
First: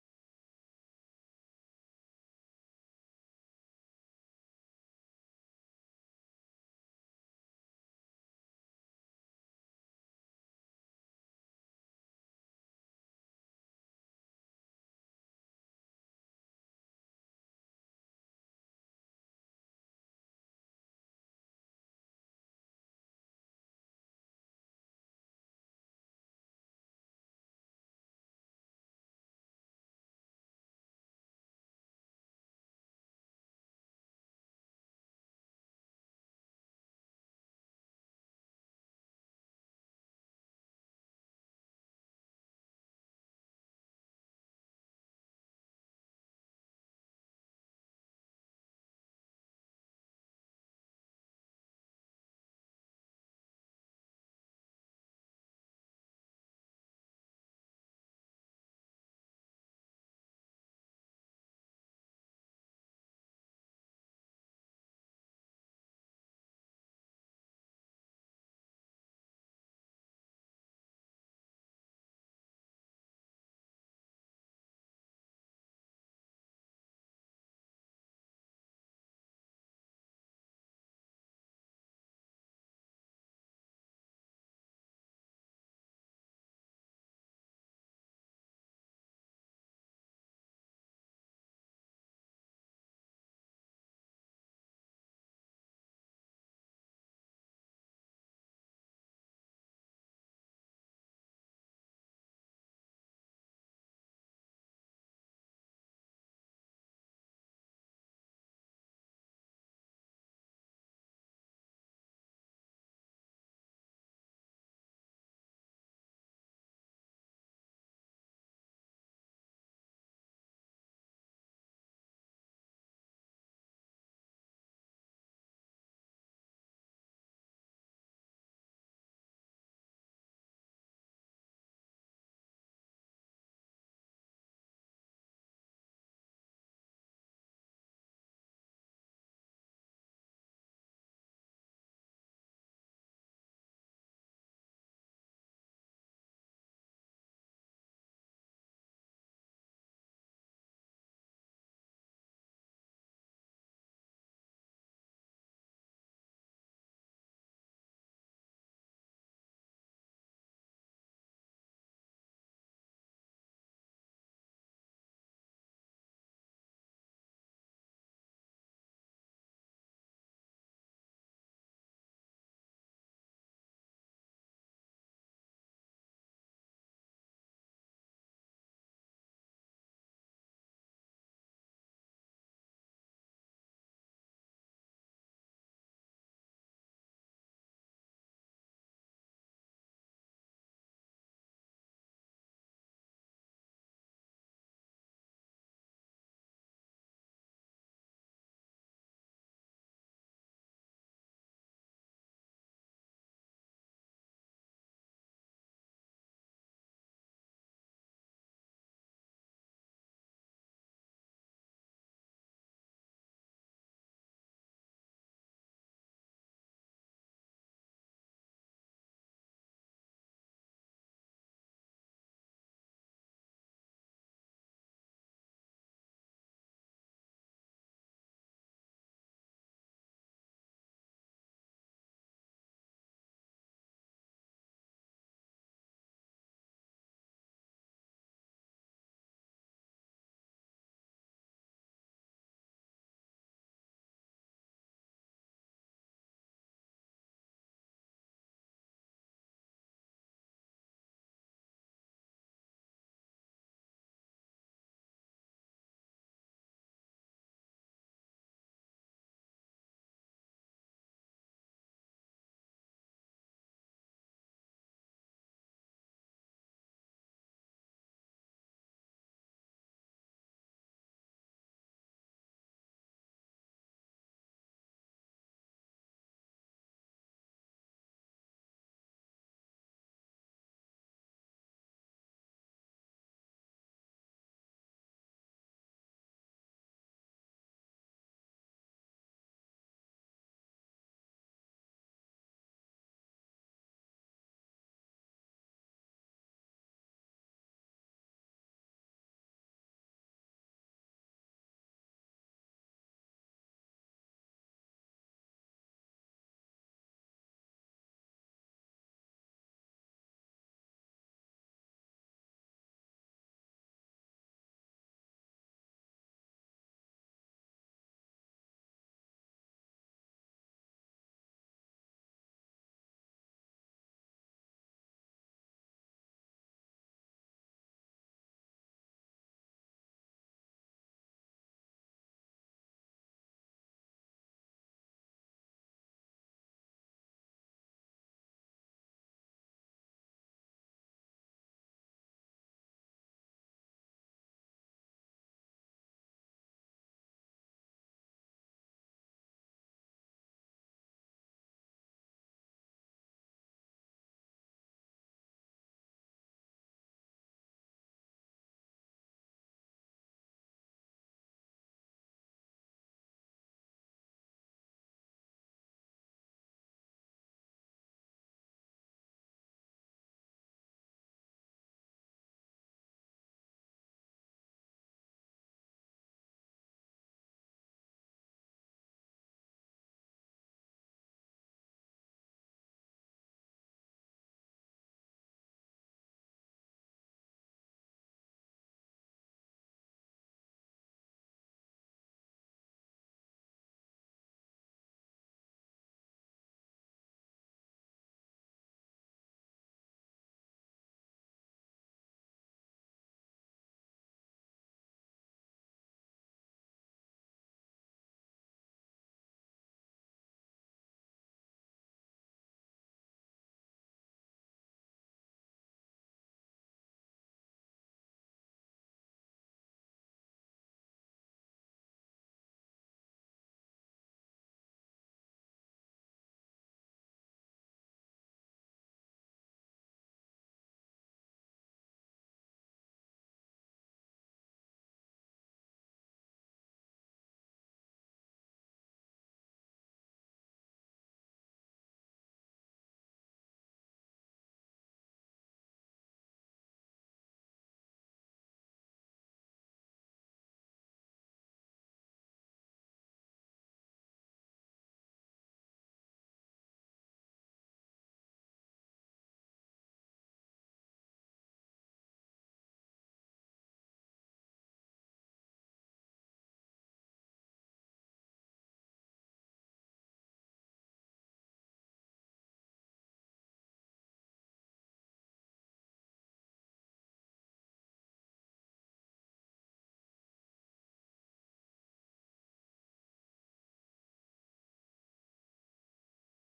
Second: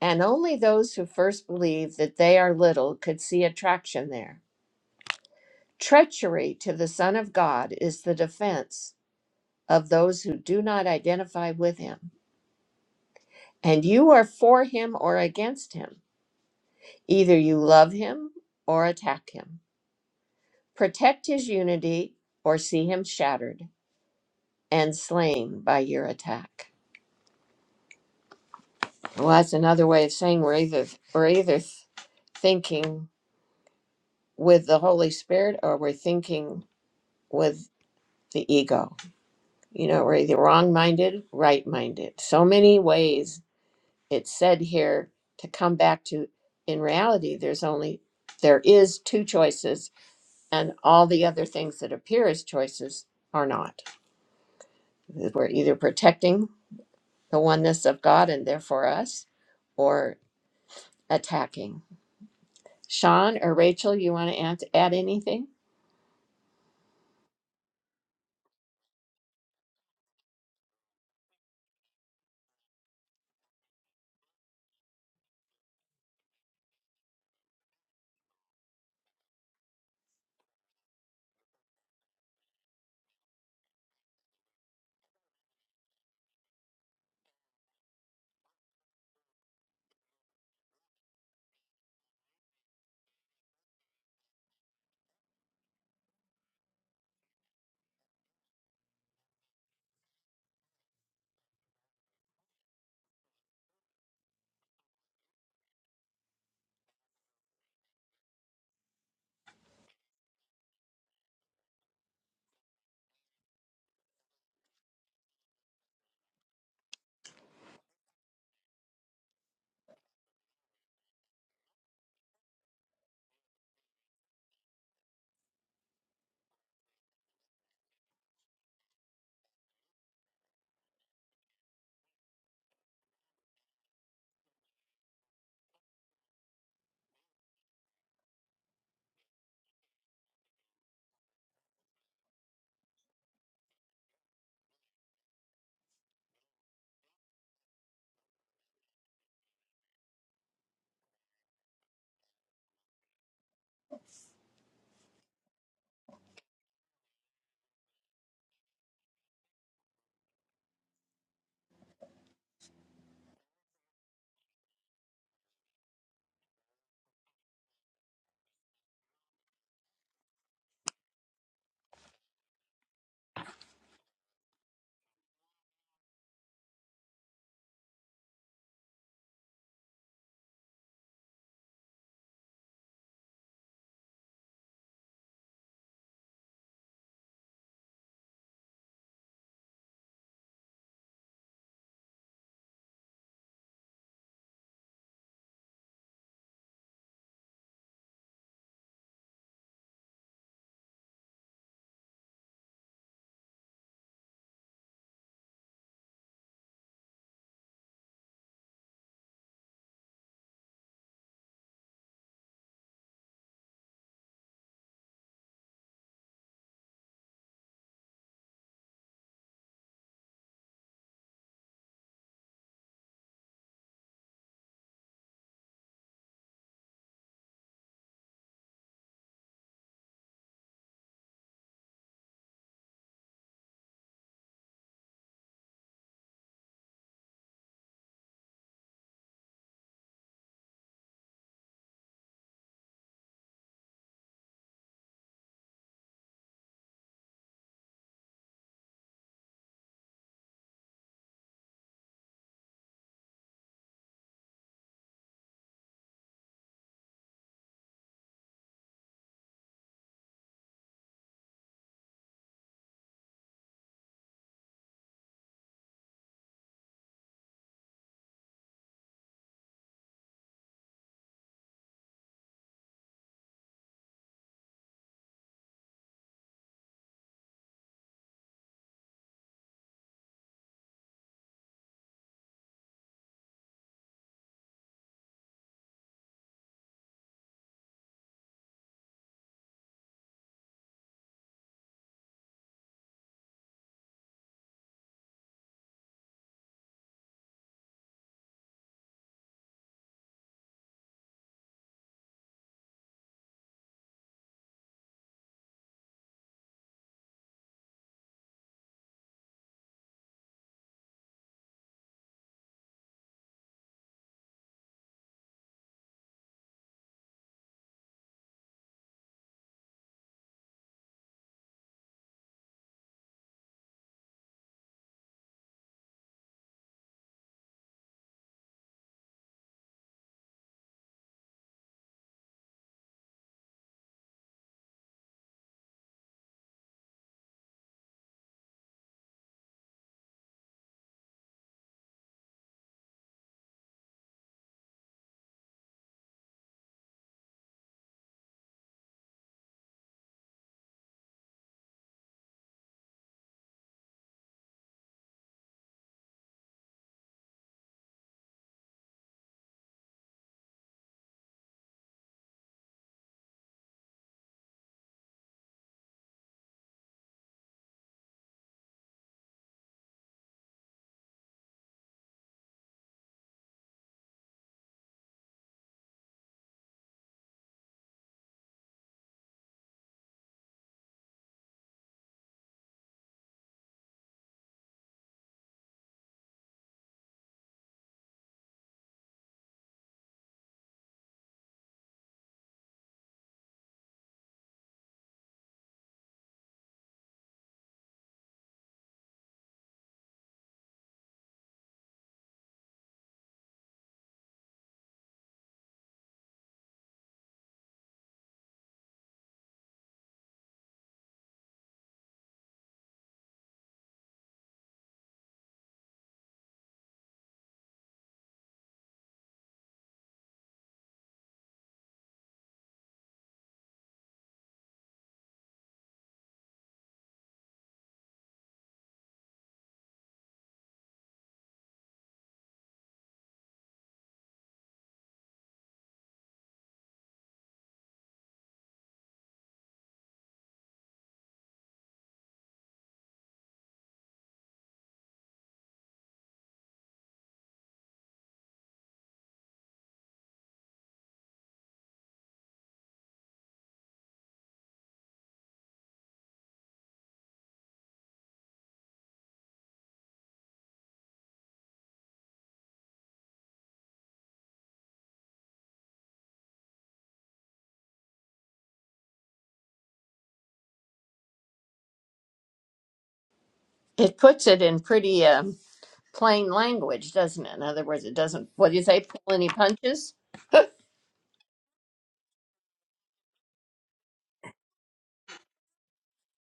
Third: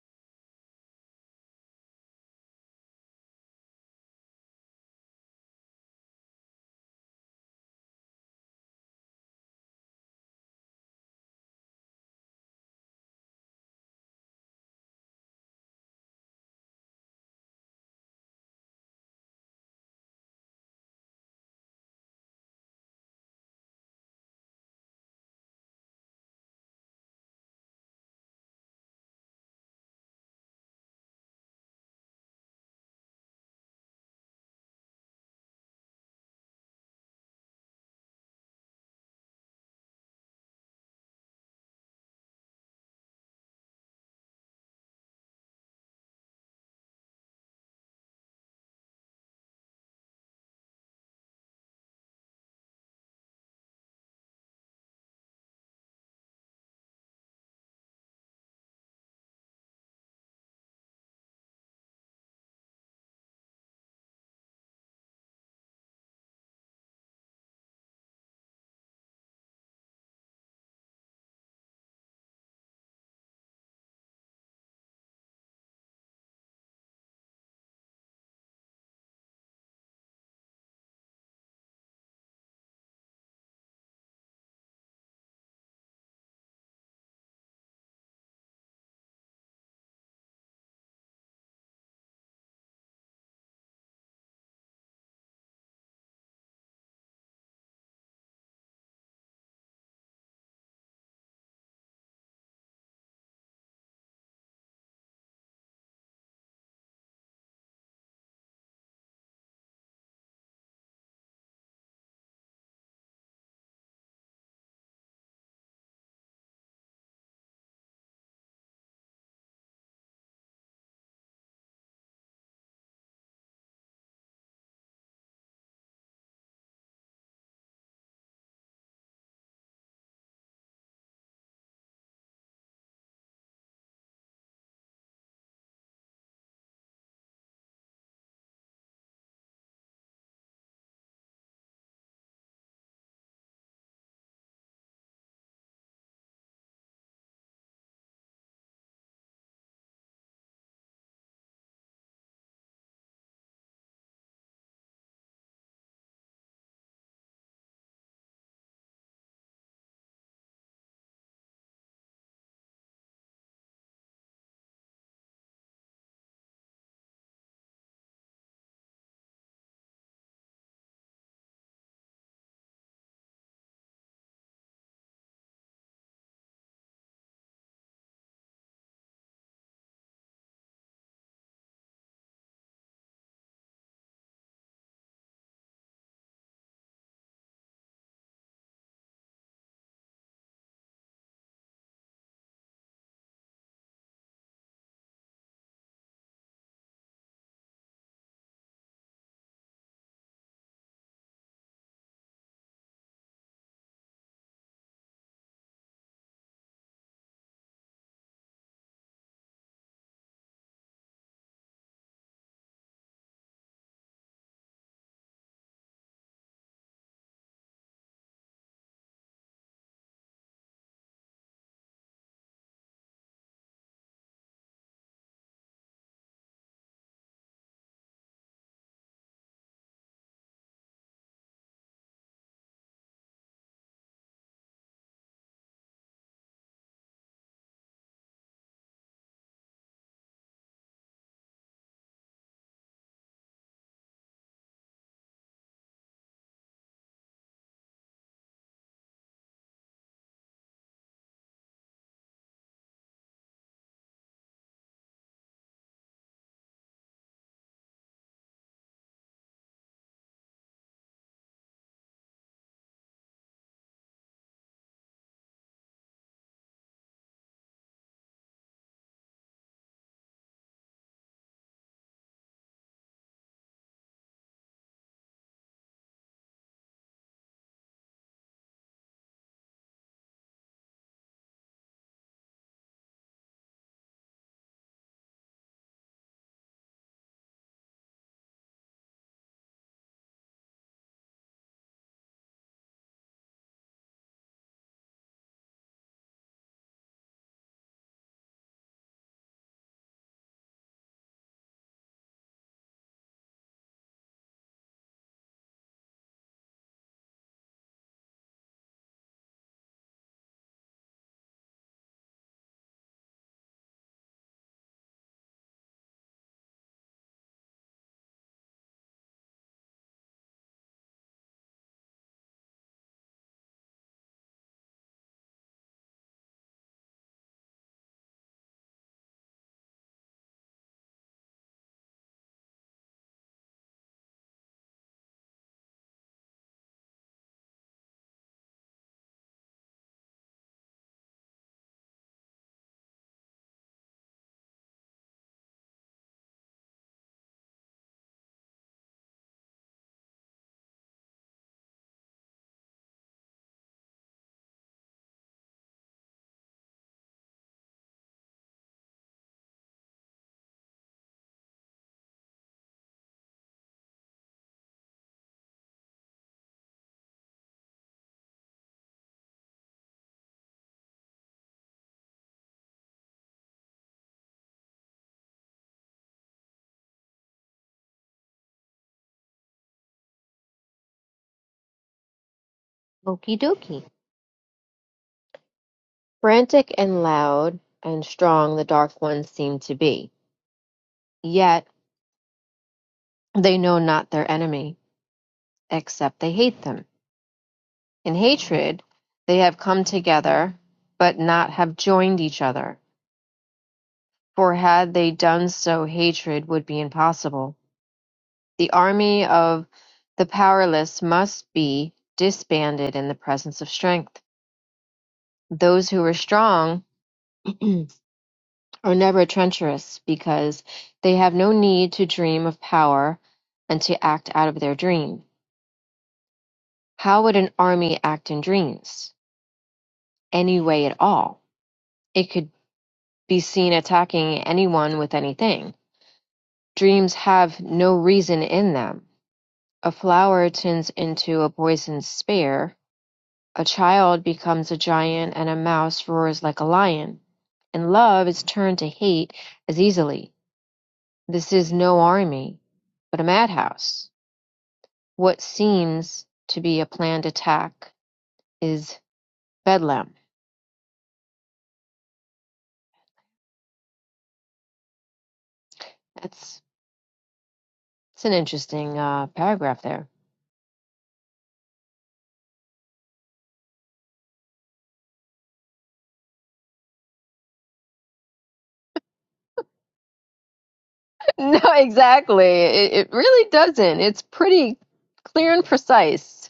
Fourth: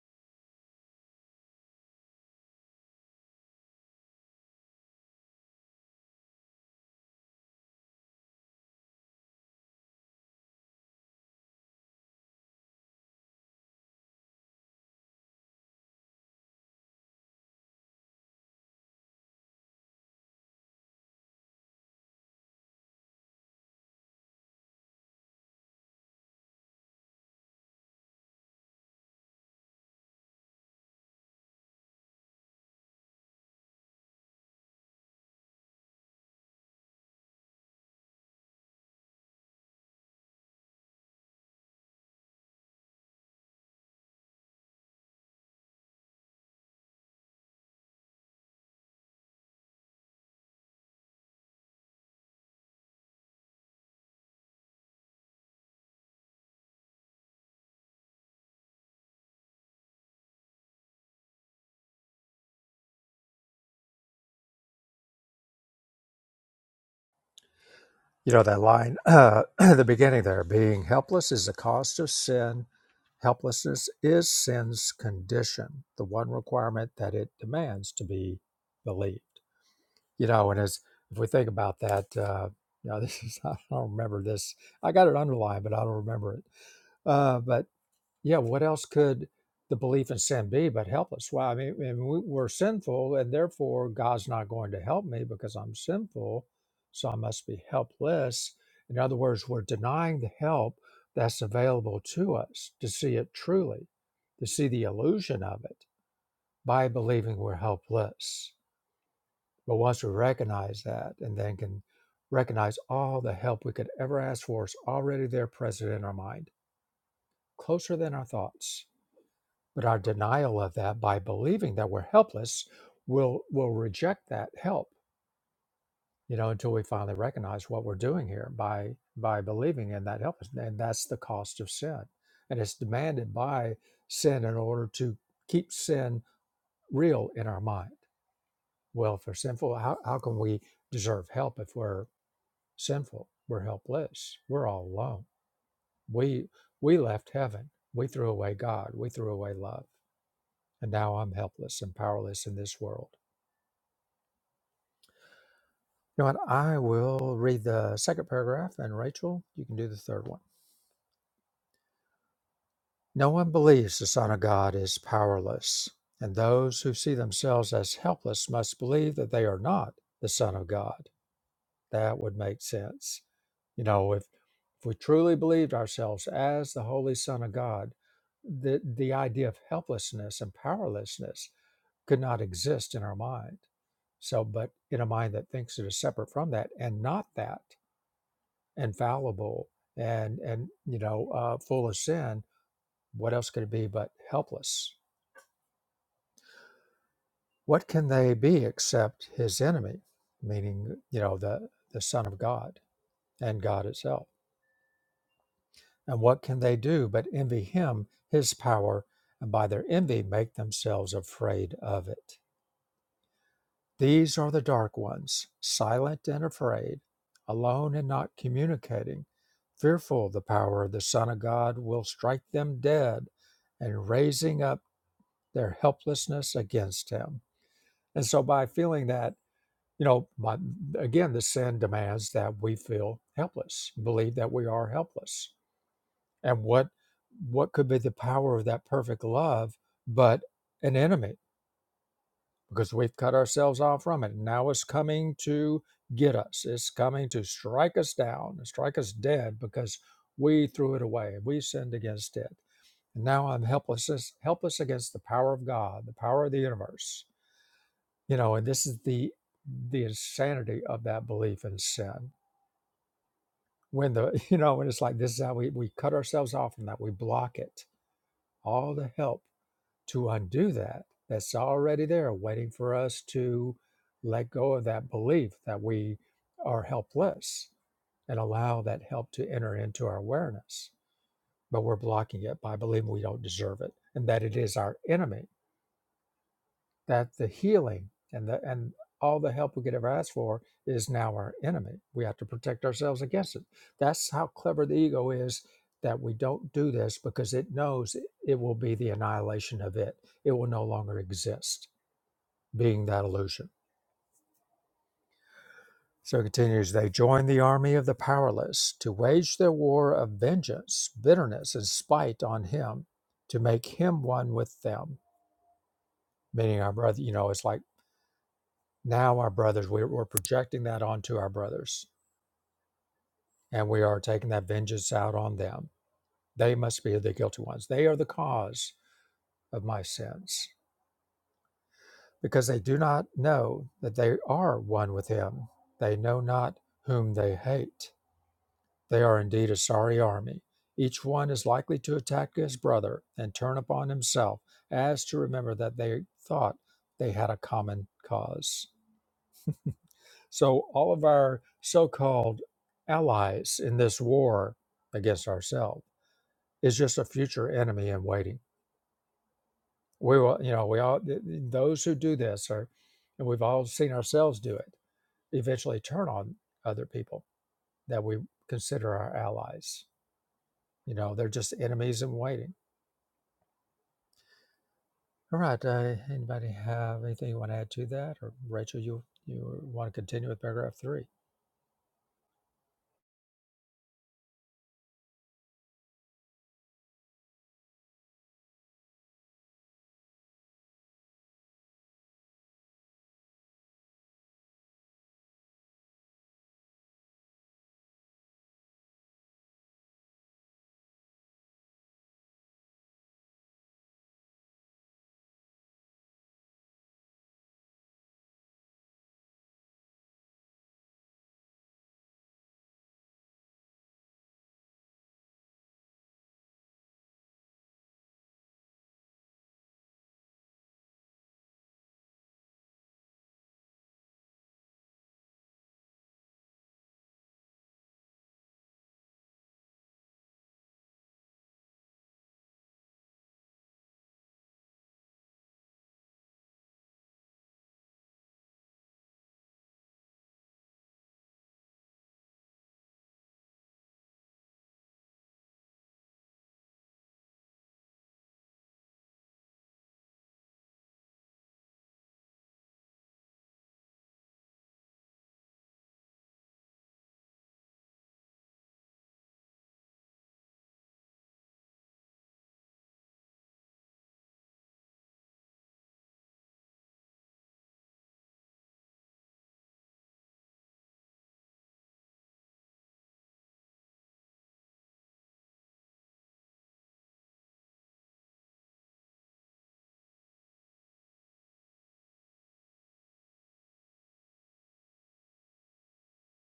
and only those who first believe that they are little could see attraction there. Treachery to the Son of God is the defense of those who do not identify with him. And you are for him or against him. Either you love him or attack him. Protect his unity or see him shattered and slain by your attack. Well, that's another way of saying we're either we're either thinking with the Holy Spirit or we're thinking with the ego. You know, we're either wrong minded, right minded. So many ways it's said here to come back to in reality there's only there is two choices and all the other things that appear as choices are not. We're either protecting the oneness of God and therefore us, or attacking. Sean or Rachel, you want to add, add anything?
You know that line uh, at the beginning there, being helpless is the cost of sin. Helplessness is sin's condition, the one requirement that it demands to be believed. You know, and as if we think about that, uh, you know, this is I don't remember this. I got it underlined, but I don't remember it. Uh, but Yeah, what else could the belief in sin be but helpless? us? Well, I mean, and we- we're sinful, and therefore God's not going to help me because I'm sinful, so I must be helpless. In other words, we're denying the help that's available to us to see it truly, to see the illusion of it by believing we're helpless. But once we recognize that and then can recognize all the help we could ever ask for is already there present in our mind, closer than our thoughts but our denial of that by believing that we're helpless will will reject that help, you know, until we finally recognize what we're doing here by by believing in that helplessness. And that's the cost of sin. And it's demanded by sin in order to keep sin real in our mind. Well, if we're sinful, how, how can we deserve help if we're sinful? We're helpless. We're all alone. We we left heaven. We threw away God. We threw away love. And now I'm helpless and powerless in this world You know what? I will read the second paragraph, and Rachel, you can do the third one. No one believes the Son of God is powerless, and those who see themselves as helpless must believe that they are not the Son of God. That would make sense. You know, if, if we truly believed ourselves as the Holy Son of God, the, the idea of helplessness and powerlessness could not exist in our mind. So, but in a mind that thinks it is separate from that and not that and fallible and and you know uh, full of sin what else could it be but helpless what can they be except his enemy meaning you know the the son of god and god itself and what can they do but envy him his power and by their envy make themselves afraid of it These are the dark ones, silent and afraid, alone and not communicating, fearful the power of the Son of God will strike them dead and raising up their helplessness against him. And so by feeling that, you know, my, again, the sin demands that we feel helpless, believe that we are helpless. And what what could be the power of that perfect love but an enemy? because we've cut ourselves off from it. Now it's coming to get us, it's coming to strike us down, strike us dead because we threw it away, we sinned against it. And now I'm helpless, helpless against the power of God, the power of the universe. You know, and this is the the insanity of that belief in sin. When the you know, when it's like this is how we, we cut ourselves off from that, we block it. All the help to undo that that's already there waiting for us to let go of that belief that we are helpless and allow that help to enter into our awareness but we're blocking it by believing we don't deserve it and that it is our enemy that the healing and the and all the help we could ever ask for is now our enemy. We have to protect ourselves against it. That's how clever the ego is that we don't do this because it knows it, will be the annihilation of it. It will no longer exist, being that illusion. So it continues, they join the army of the powerless to wage their war of vengeance, bitterness, and spite on him, to make him one with them. Meaning our brother, you know, it's like Now our brothers, we're, we're projecting that onto our brothers, and we are taking that vengeance out on them. They must be the guilty ones. They are the cause of my sins because they do not know that they are one with him. They know not whom they hate. They are indeed a sorry army. Each one is likely to attack his brother and turn upon himself, as to remember that they thought they had a common cause. So all of our so-called allies in this war against ourselves is just a future enemy in waiting. We will, you know, we all th- th- those who do this are, and we've all seen ourselves do it. Eventually, turn on other people that we consider our allies. You know, they're just enemies in waiting. All right. Uh, anybody have anything you want to add to that, or Rachel, you you want to continue with paragraph three?
Okie dokie. Frantic and loud and strong the dark ones seem to be, yet they know not their enemy, except they hate them. In hatred they have come together, but not have joined each other: for had they done so hatred would be impossible. The army of the powerless must be disbanded in the presence of strength. Those who are strong are never treacherous because they have no need to dream of power and to act out of their dream. How would an army act in dreams? Any way at all? It could. be seen attacking anyone with anything. Dreams have no reason in them. A flower turns into a poisoned spear. A child becomes a giant and a mouse roars like a lion. And love is turned to hate as easily. This is no army, but a madhouse. What seems to be a planned attack is bedlam. That's, that's an interesting uh, paragraph there.
It puts it in pretty um, plain language, doesn't it? In other words, it doesn't. What do you say? Pull any punches?
No, exactly. It, it really doesn't. It's pretty clear and precise.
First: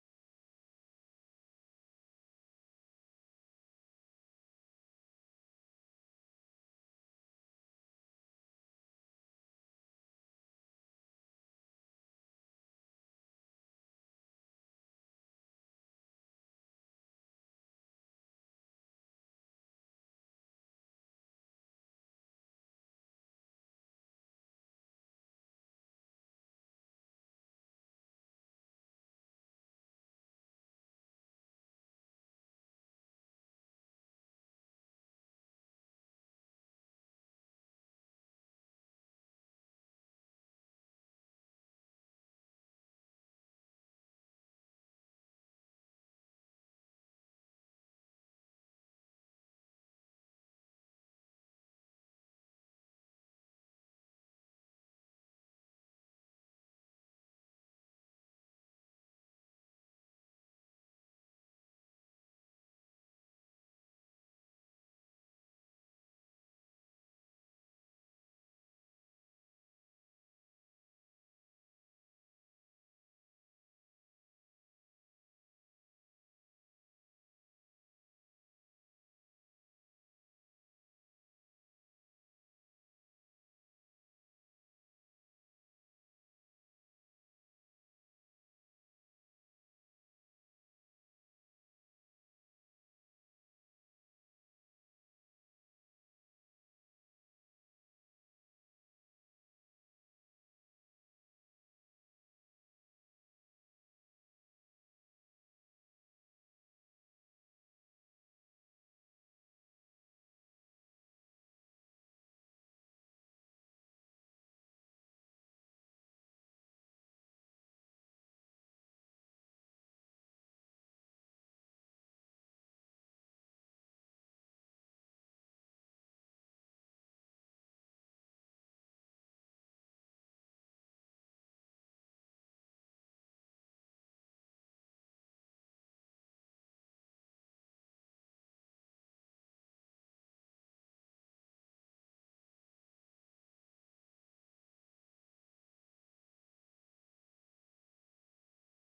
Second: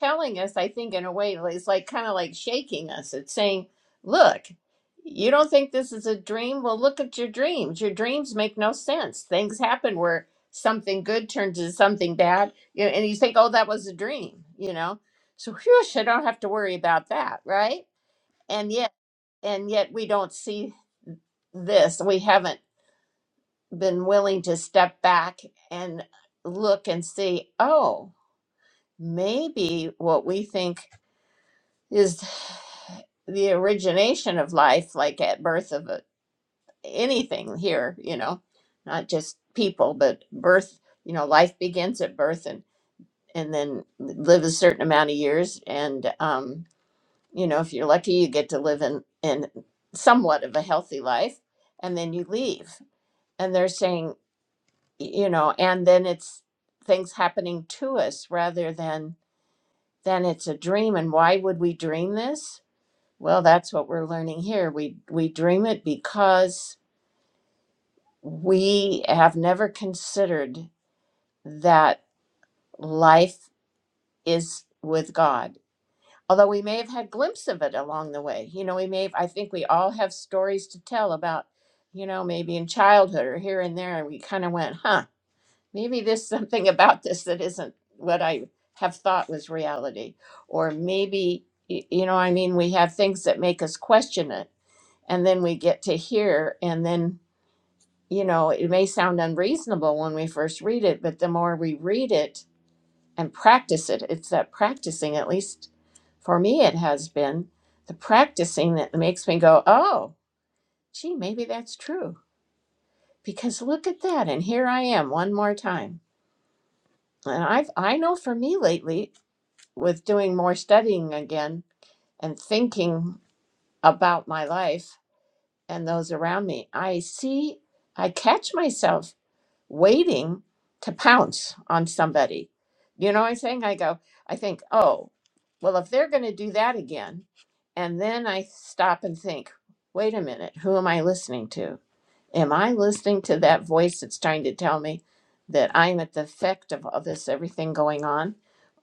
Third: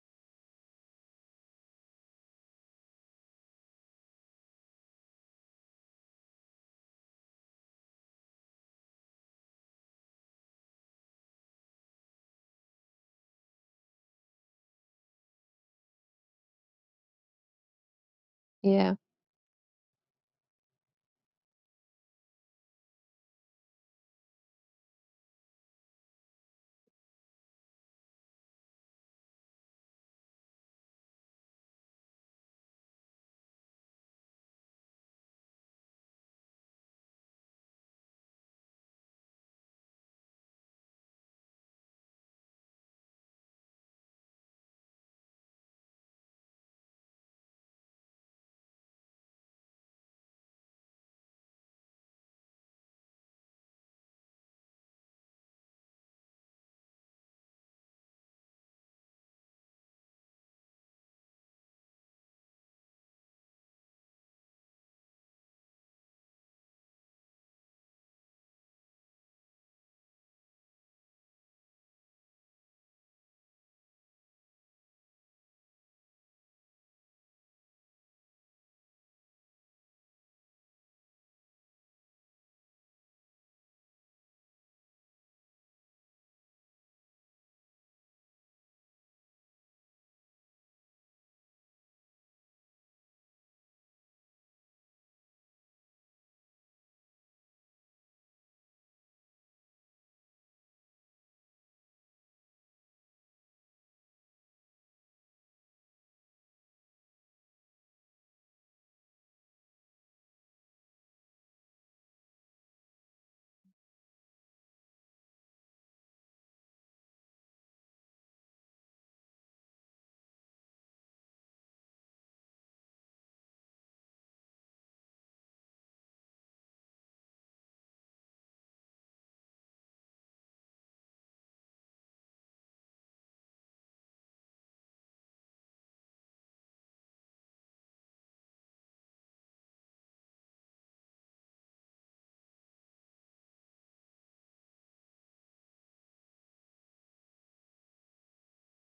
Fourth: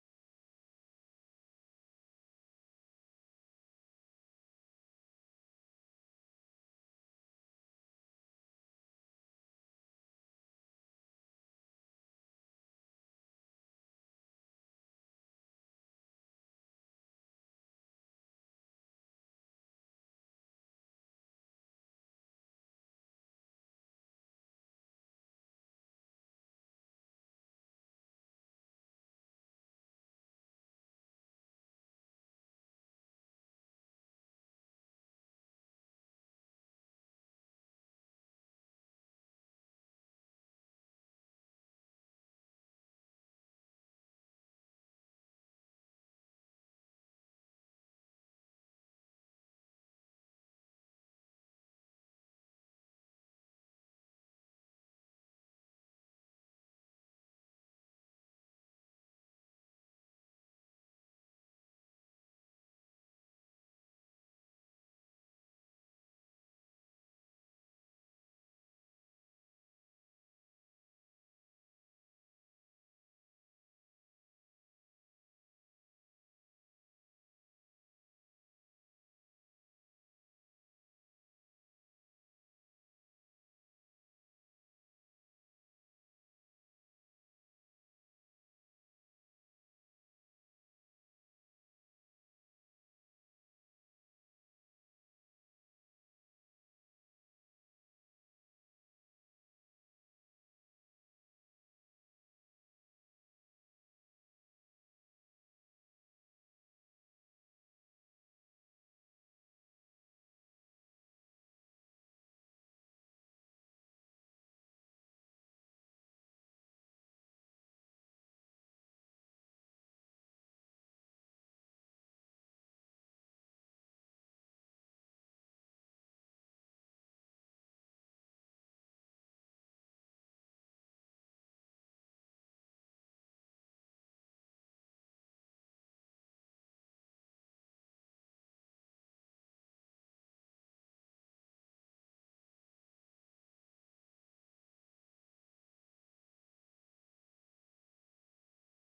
telling us, I think, in a way, like, it's like kind of like shaking us. It's saying, look, you don't think this is a dream? Well, look at your dreams. Your dreams make no sense. Things happen where something good turns into something bad, you know, and you think, oh, that was a dream, you know? So, whew, I don't have to worry about that, right? And yet,
Yeah,
and yet we don't see this. We haven't been willing to step back and look and see, oh, maybe what we think is the origination of life, like at birth of a, anything here, you know, not just people, but birth, you know, life begins at birth and, and then live a certain amount of years. And, um, you know, if you're lucky, you get to live in, in somewhat of a healthy life and then you leave. And they're saying, y- you know, and then it's things happening to us rather than, than it's a dream. And why would we dream this? Well, that's what we're learning here. We we dream it because we have never considered that life is with God. Although we may have had glimpse of it along the way. You know, we may have, I think we all have stories to tell about, you know, maybe in childhood or here and there and we kind of went, "Huh, maybe there's something about this that isn't what I have thought was reality." Or maybe y- you know, I mean, we have things that make us question it and then we get to here and then you know it may sound unreasonable when we first read it but the more we read it and practice it it's that practicing at least for me it has been the practicing that makes me go oh gee maybe that's true because look at that and here i am one more time and i've i know for me lately with doing more studying again and thinking about my life and those around me i see i catch myself waiting to pounce on somebody. You know what I'm saying? I go, I think, oh, well, if they're going to do that again, and then I stop and think, wait a minute, who am I listening to? Am I listening to that voice that's trying to tell me that I'm at the effect of all this, everything going on?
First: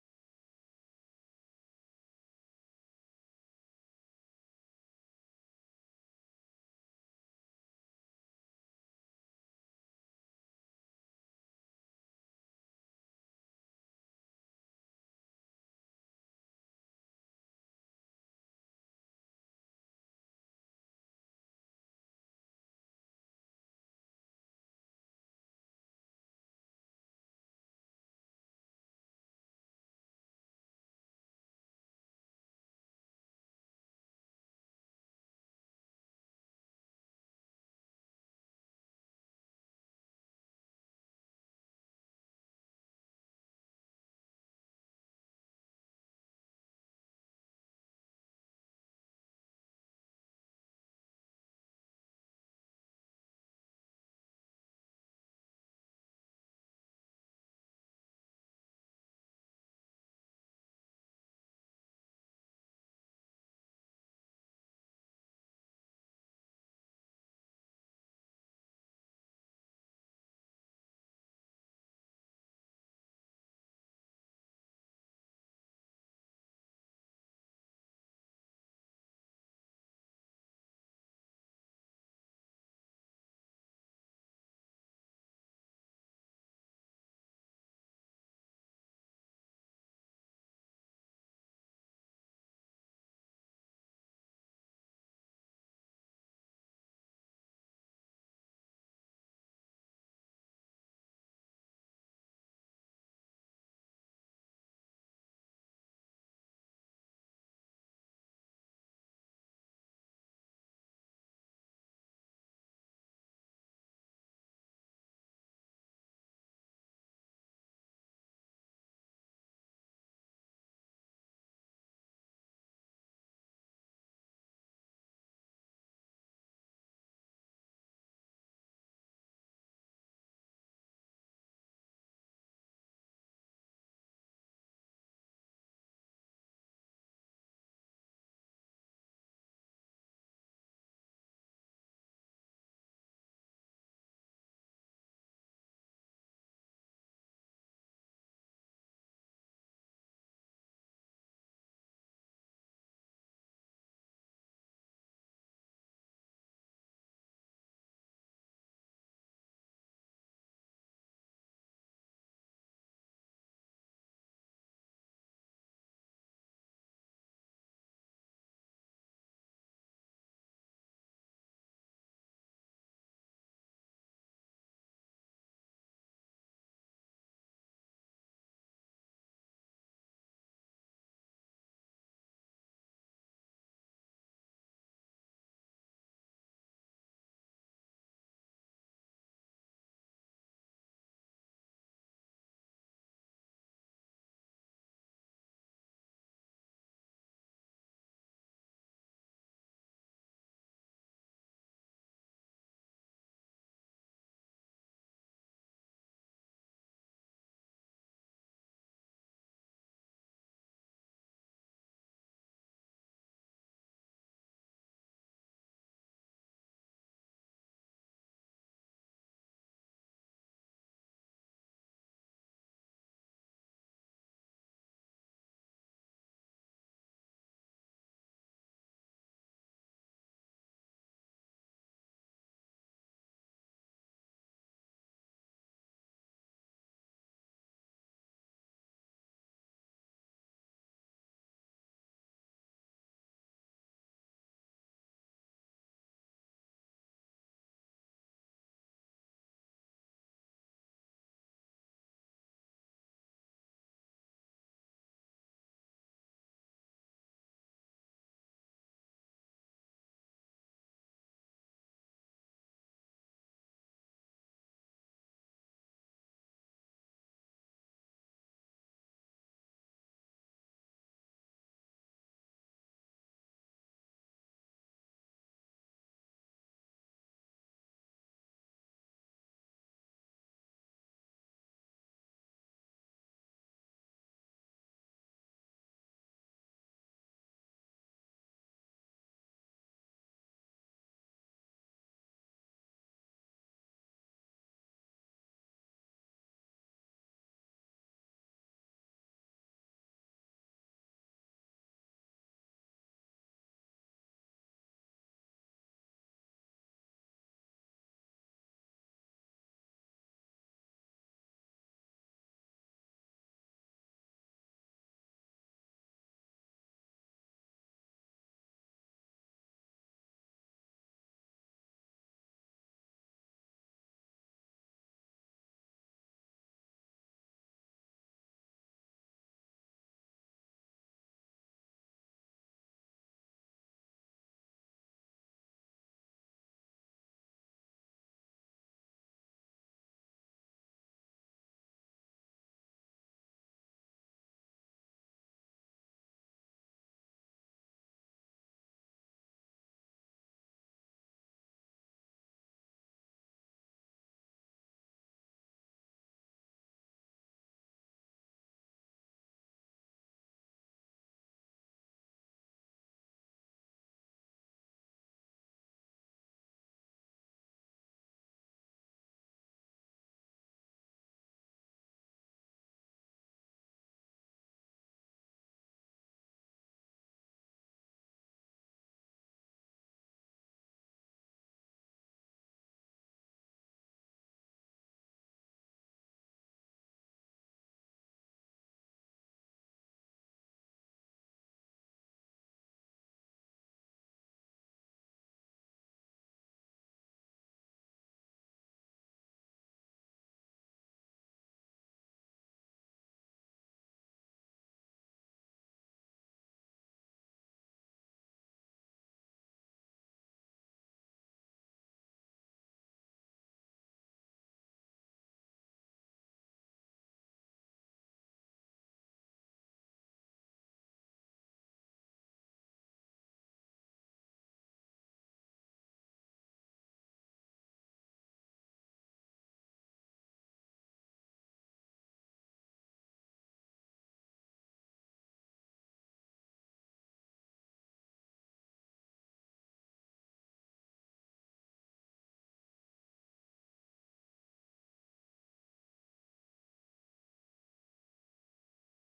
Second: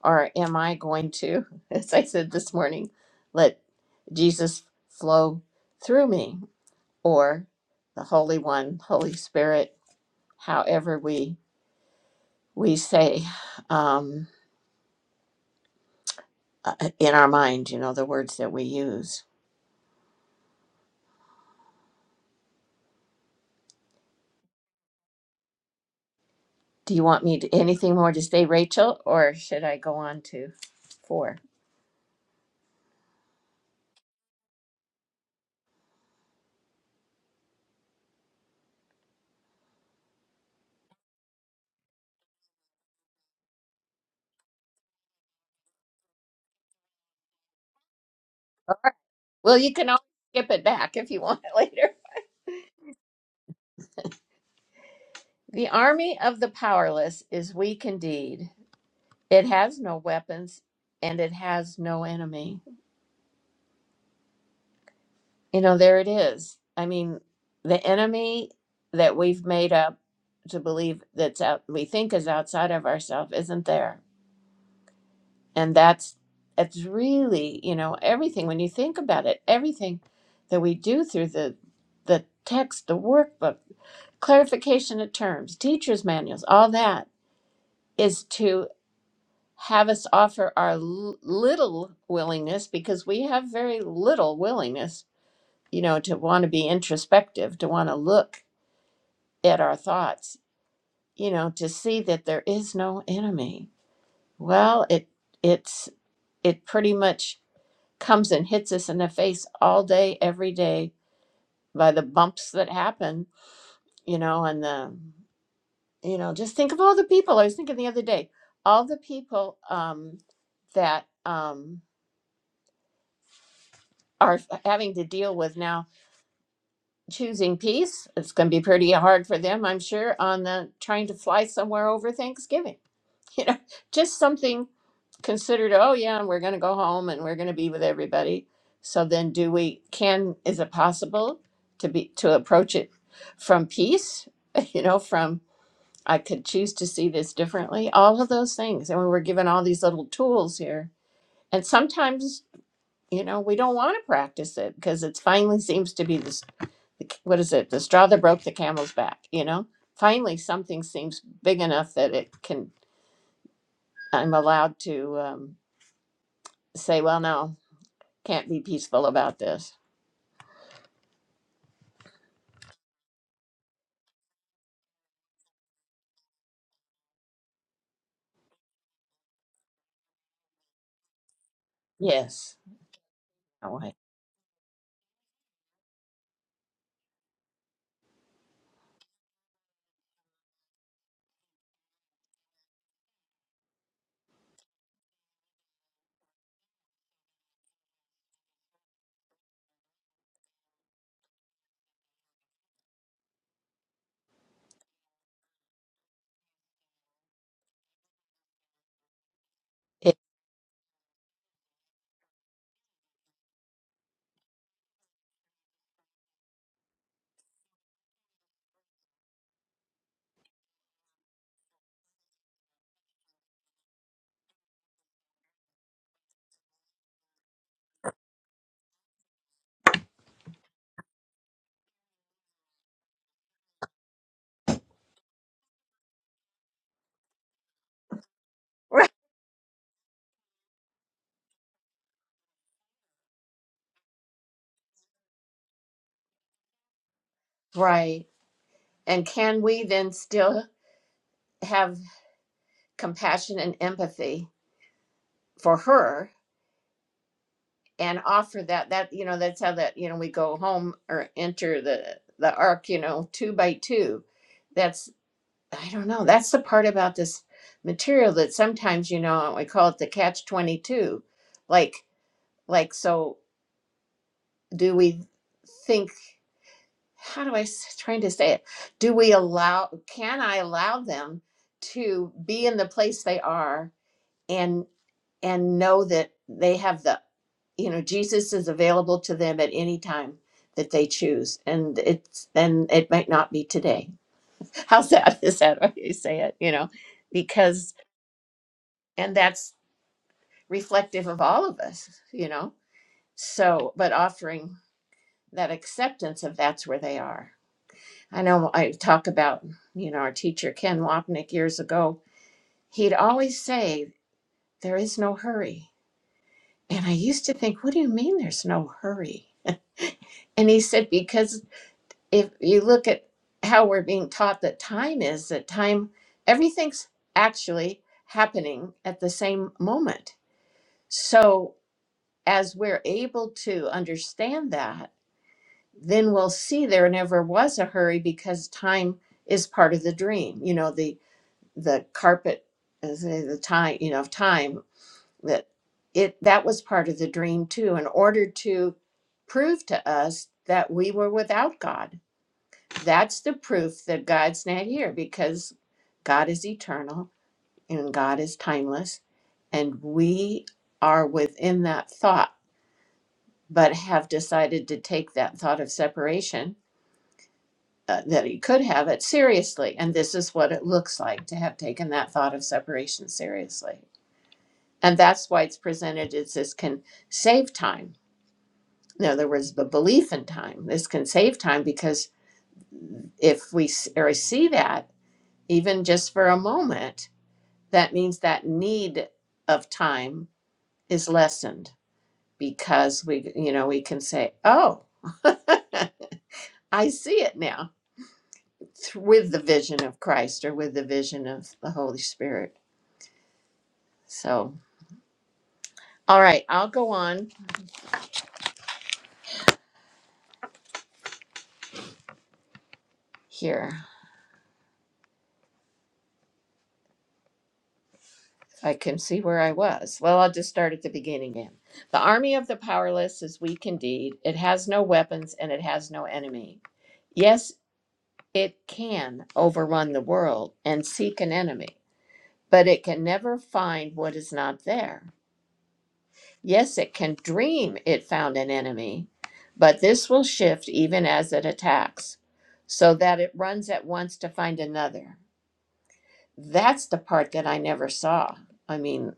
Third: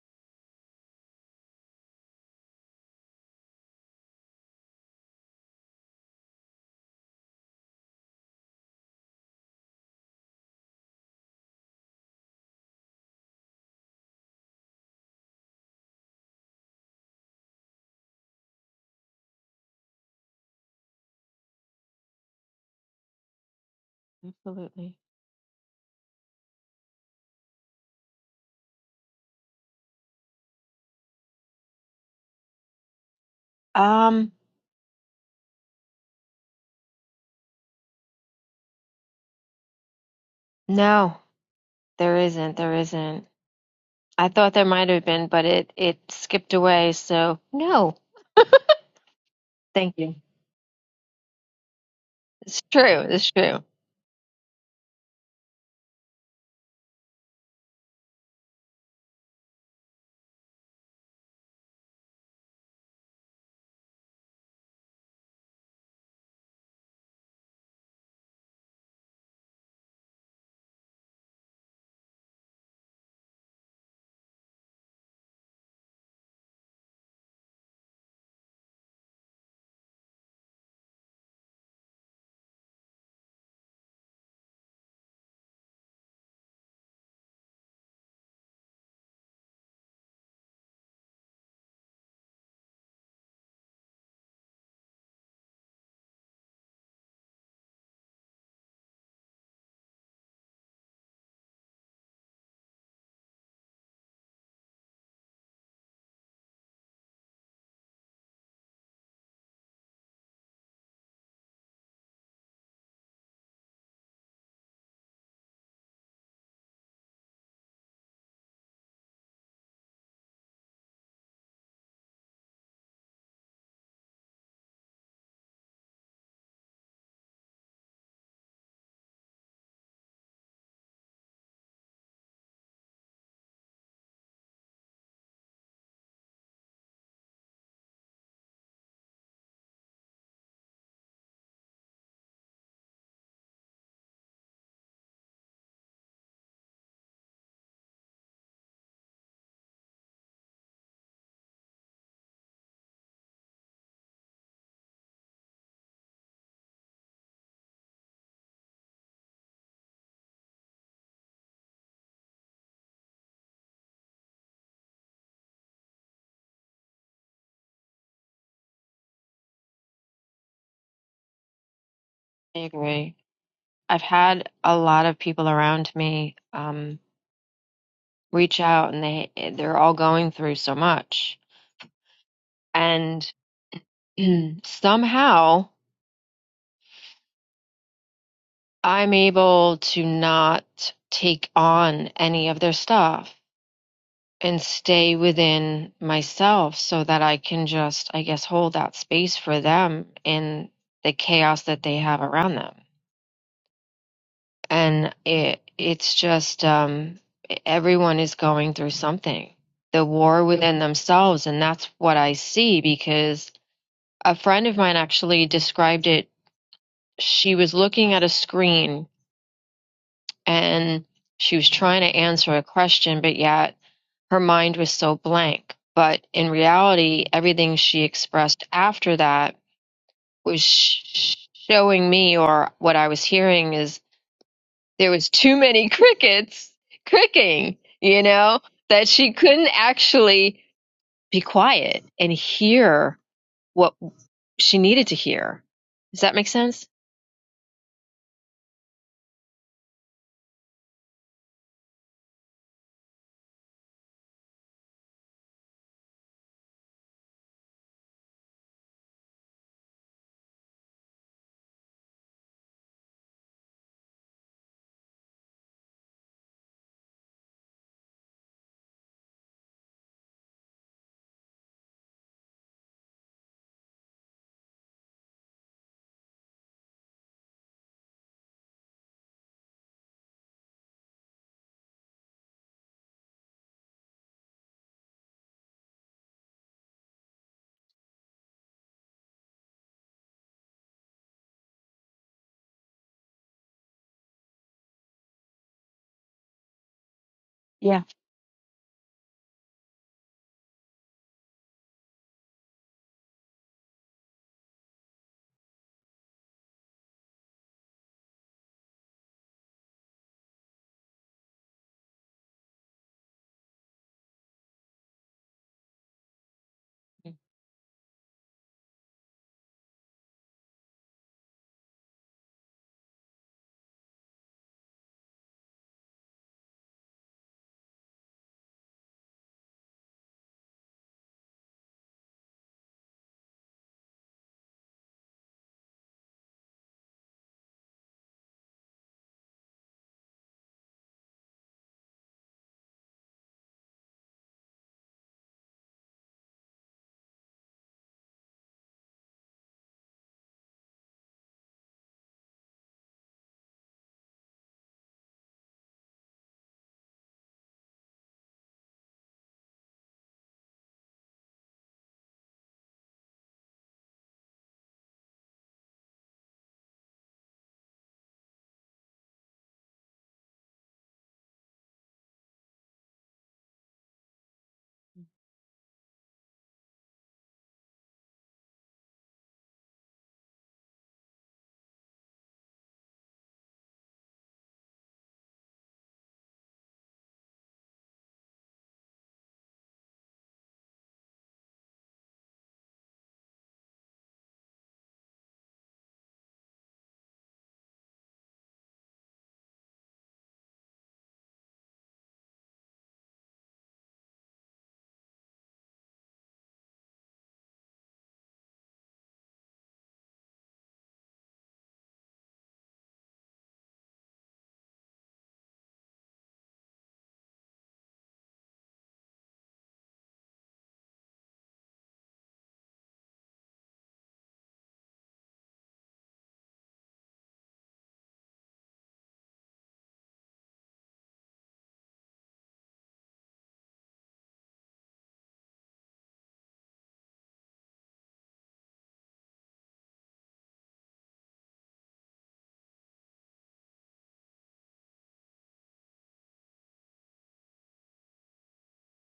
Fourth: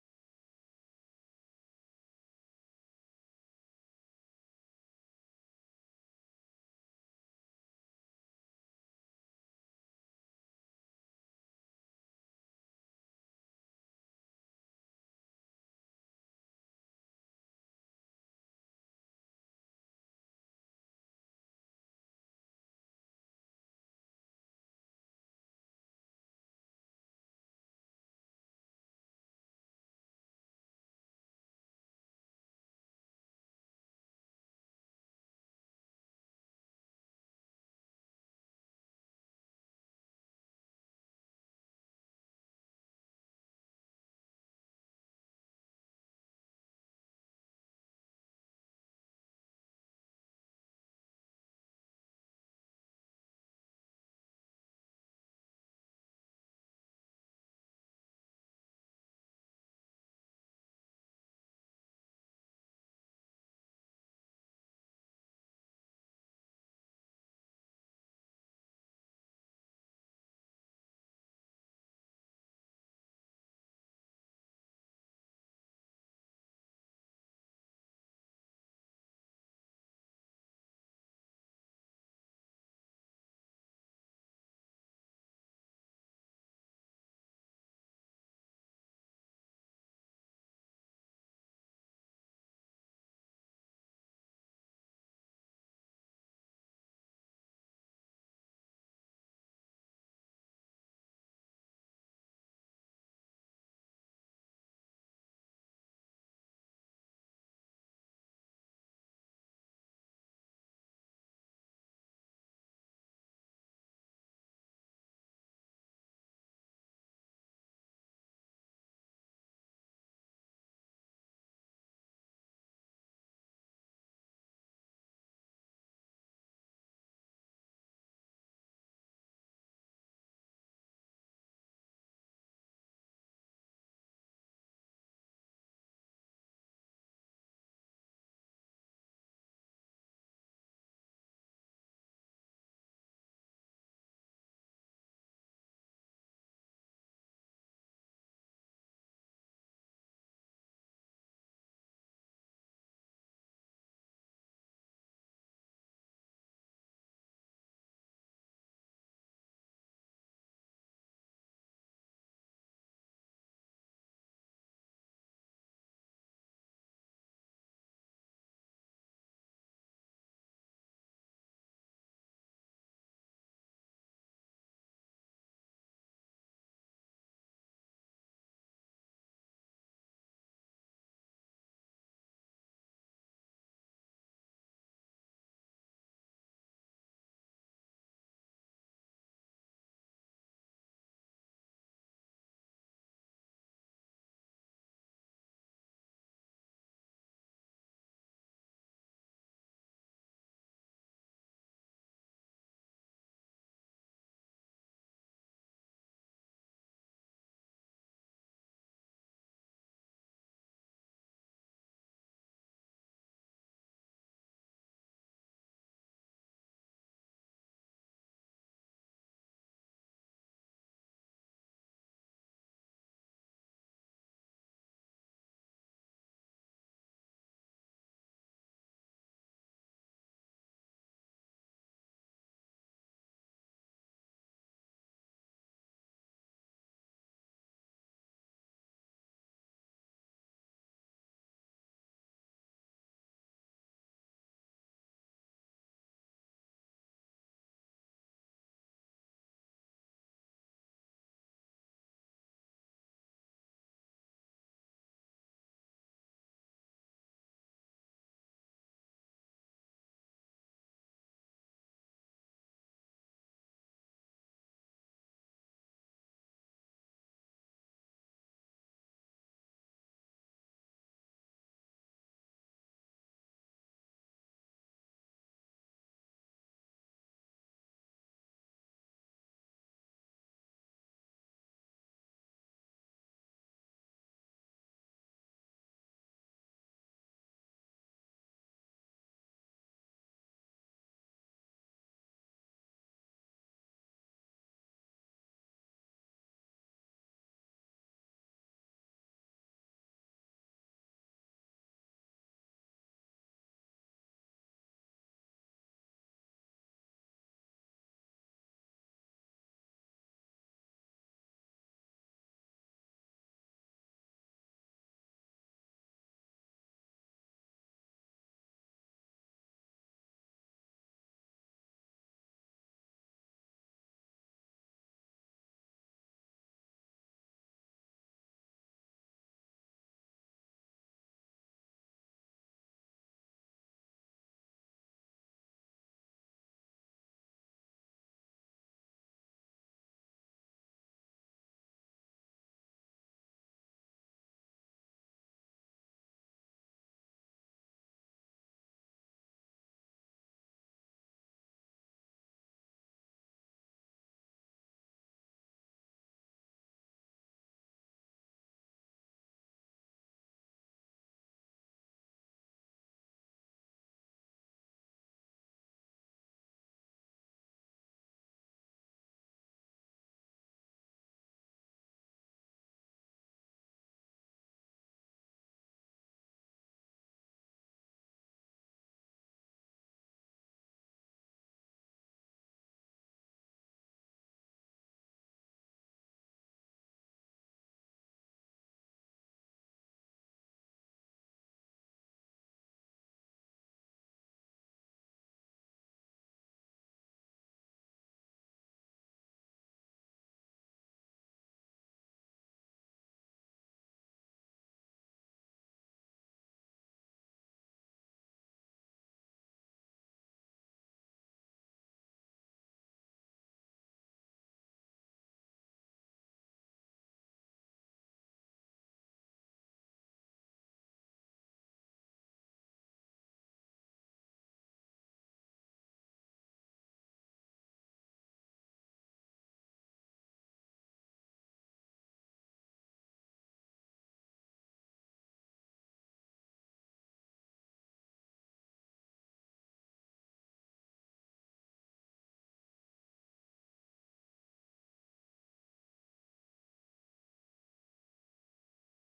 Or am I going to, as I said this morning, let Jesus flow through me or the Holy One, Holy Spirit, however we we say um, uh, in our mind, you know, the words that we use.
absolutely.
Do you want me to, anything more to say, Rachel, or should I go on to four?
Um, no, there isn't. There isn't. I thought there might have been, but it it skipped away. So no,
All right. Well, you can
thank
always
you.
skip it back if you want it later.
It's true. It's true.
The army of the powerless is weak indeed. It has no weapons and it has no enemy. You know, there it is. I mean, the enemy that we've made up to believe that's out, we think is outside of ourselves isn't there and that's it's really you know everything when you think about it everything that we do through the the text the workbook clarification of terms teachers manuals all that is to have us offer our l- little willingness because we have very little willingness you know to want to be introspective to want to look at our thoughts you know to see that there is no enemy well it it's it pretty much comes and hits us in the face all day, every day by the bumps that happen, you know, and the, you know, just think of all the people. I was thinking the other day, all the people um, that um, are having to deal with now choosing peace. It's going to be pretty hard for them, I'm sure, on the trying to fly somewhere over Thanksgiving. You know, just something considered, oh yeah, we're going to go home and we're going to be with everybody. So then do we can is it possible to be to approach it from peace, you know, from I could choose to see this differently, all of those things. And we were given all these little tools here. And sometimes, you know, we don't want to practice it because it finally seems to be this what is it? The straw that broke the camel's back, you know? Finally something seems big enough that it can I'm allowed to um, say, well, no, Can't be peaceful about this.
I agree. I've had a lot of people around me um reach out, and they they're all going through so much,
Yes.
and
No way.
somehow. I'm able to not take on any of their stuff and stay within myself so that I can just, I guess, hold that space for them in the chaos that they have around them. And it it's just um, everyone is going through something, the
It-
war within themselves, and that's what I see because a friend of mine actually described it. She was looking at a screen and she was trying to answer a question, but yet her mind was so blank. But in reality, everything she expressed after that was sh- showing me, or what I was hearing, is there was too many crickets cricking, you know, that
Right.
she couldn't actually be quiet and hear what she needed to hear. Does that make sense?
right. And can we then still have compassion and empathy for her and offer that that you know that's how that you know we go home or enter the the ark you know two by two that's i don't know that's the part about this material that sometimes you know we call it the catch 22 like like so do we think how do I s- trying to say it? Do we allow? Can I allow them to be in the place they are and and know that they have the you know Jesus is available to them at any time that they choose, and it's and it might not be today. How sad is that when you say it? You know, because and that's reflective of all of us. You know, so but offering that acceptance of that's where they are I know I talk about, you know, our teacher Ken Wapnick years ago. He'd always say, There is no hurry. And I used to think, What do you mean there's no hurry? And he said, Because if you look at how we're being taught that time is, that time, everything's actually happening at the same moment. So as we're able to understand that, then we'll see there never was a hurry because time is part of the dream. You know, the. the carpet as the time you know of time that it that was part of the dream too in order to prove to us that we were without god that's the proof that god's not here because god is eternal and god is timeless and we are within that thought but have decided to take that thought of separation uh, that he could have it seriously and this is what it looks like to have taken that thought of separation seriously And that's why it's presented as this can save time. In other words, the belief in time. This can save time because if we s- or see that, even just for a moment, that means that need of time is lessened because we, you know, we can say, oh, I see it now th- with the vision of Christ or with the vision of the Holy Spirit. So, all right, I'll go on here. I can see where I was. Well, I'll just start at the beginning again. The army of the powerless is weak indeed. It has no weapons and it has no enemy. Yes, it can overrun the world and seek an enemy, but it can never find what is not there. Yes, it can dream it found an enemy, but this will shift even as it attacks, so that it runs at once to find another. That's the part that I never saw. I mean,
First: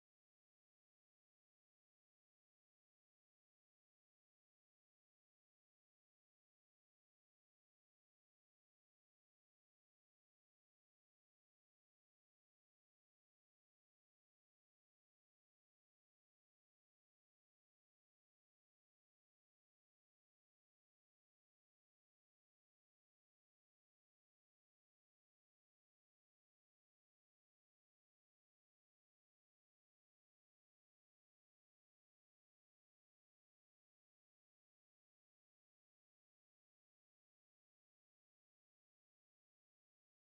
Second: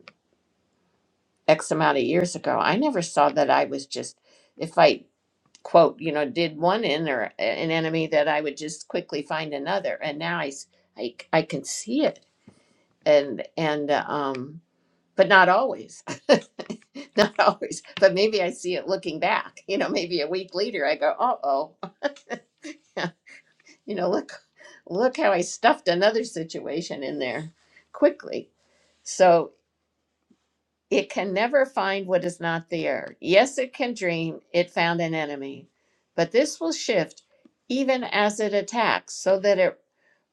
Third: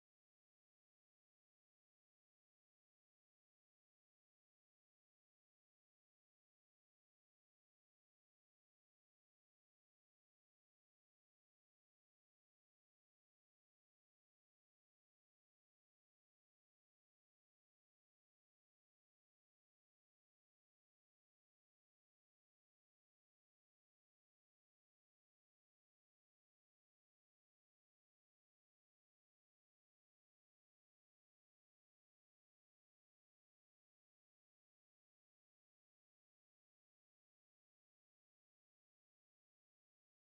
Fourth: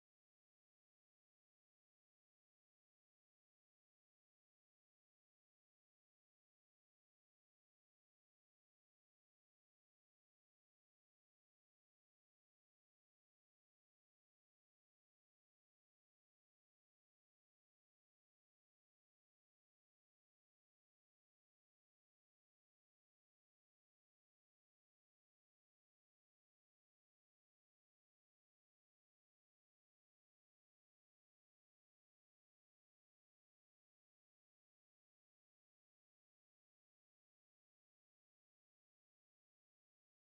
X amount of years ago, I never saw that I was just, if I quote, you know, did one in or a- an enemy that I would just quickly find another. And now I, s- I, I can see it and, and, uh, um, but not always, not always, but maybe I see it looking back, you know, maybe a week later I go, uh oh, you know, look, look how I stuffed another situation in there quickly. So It can never find what is not there. Yes, it can dream it found an enemy, but this will shift even as it attacks, so that it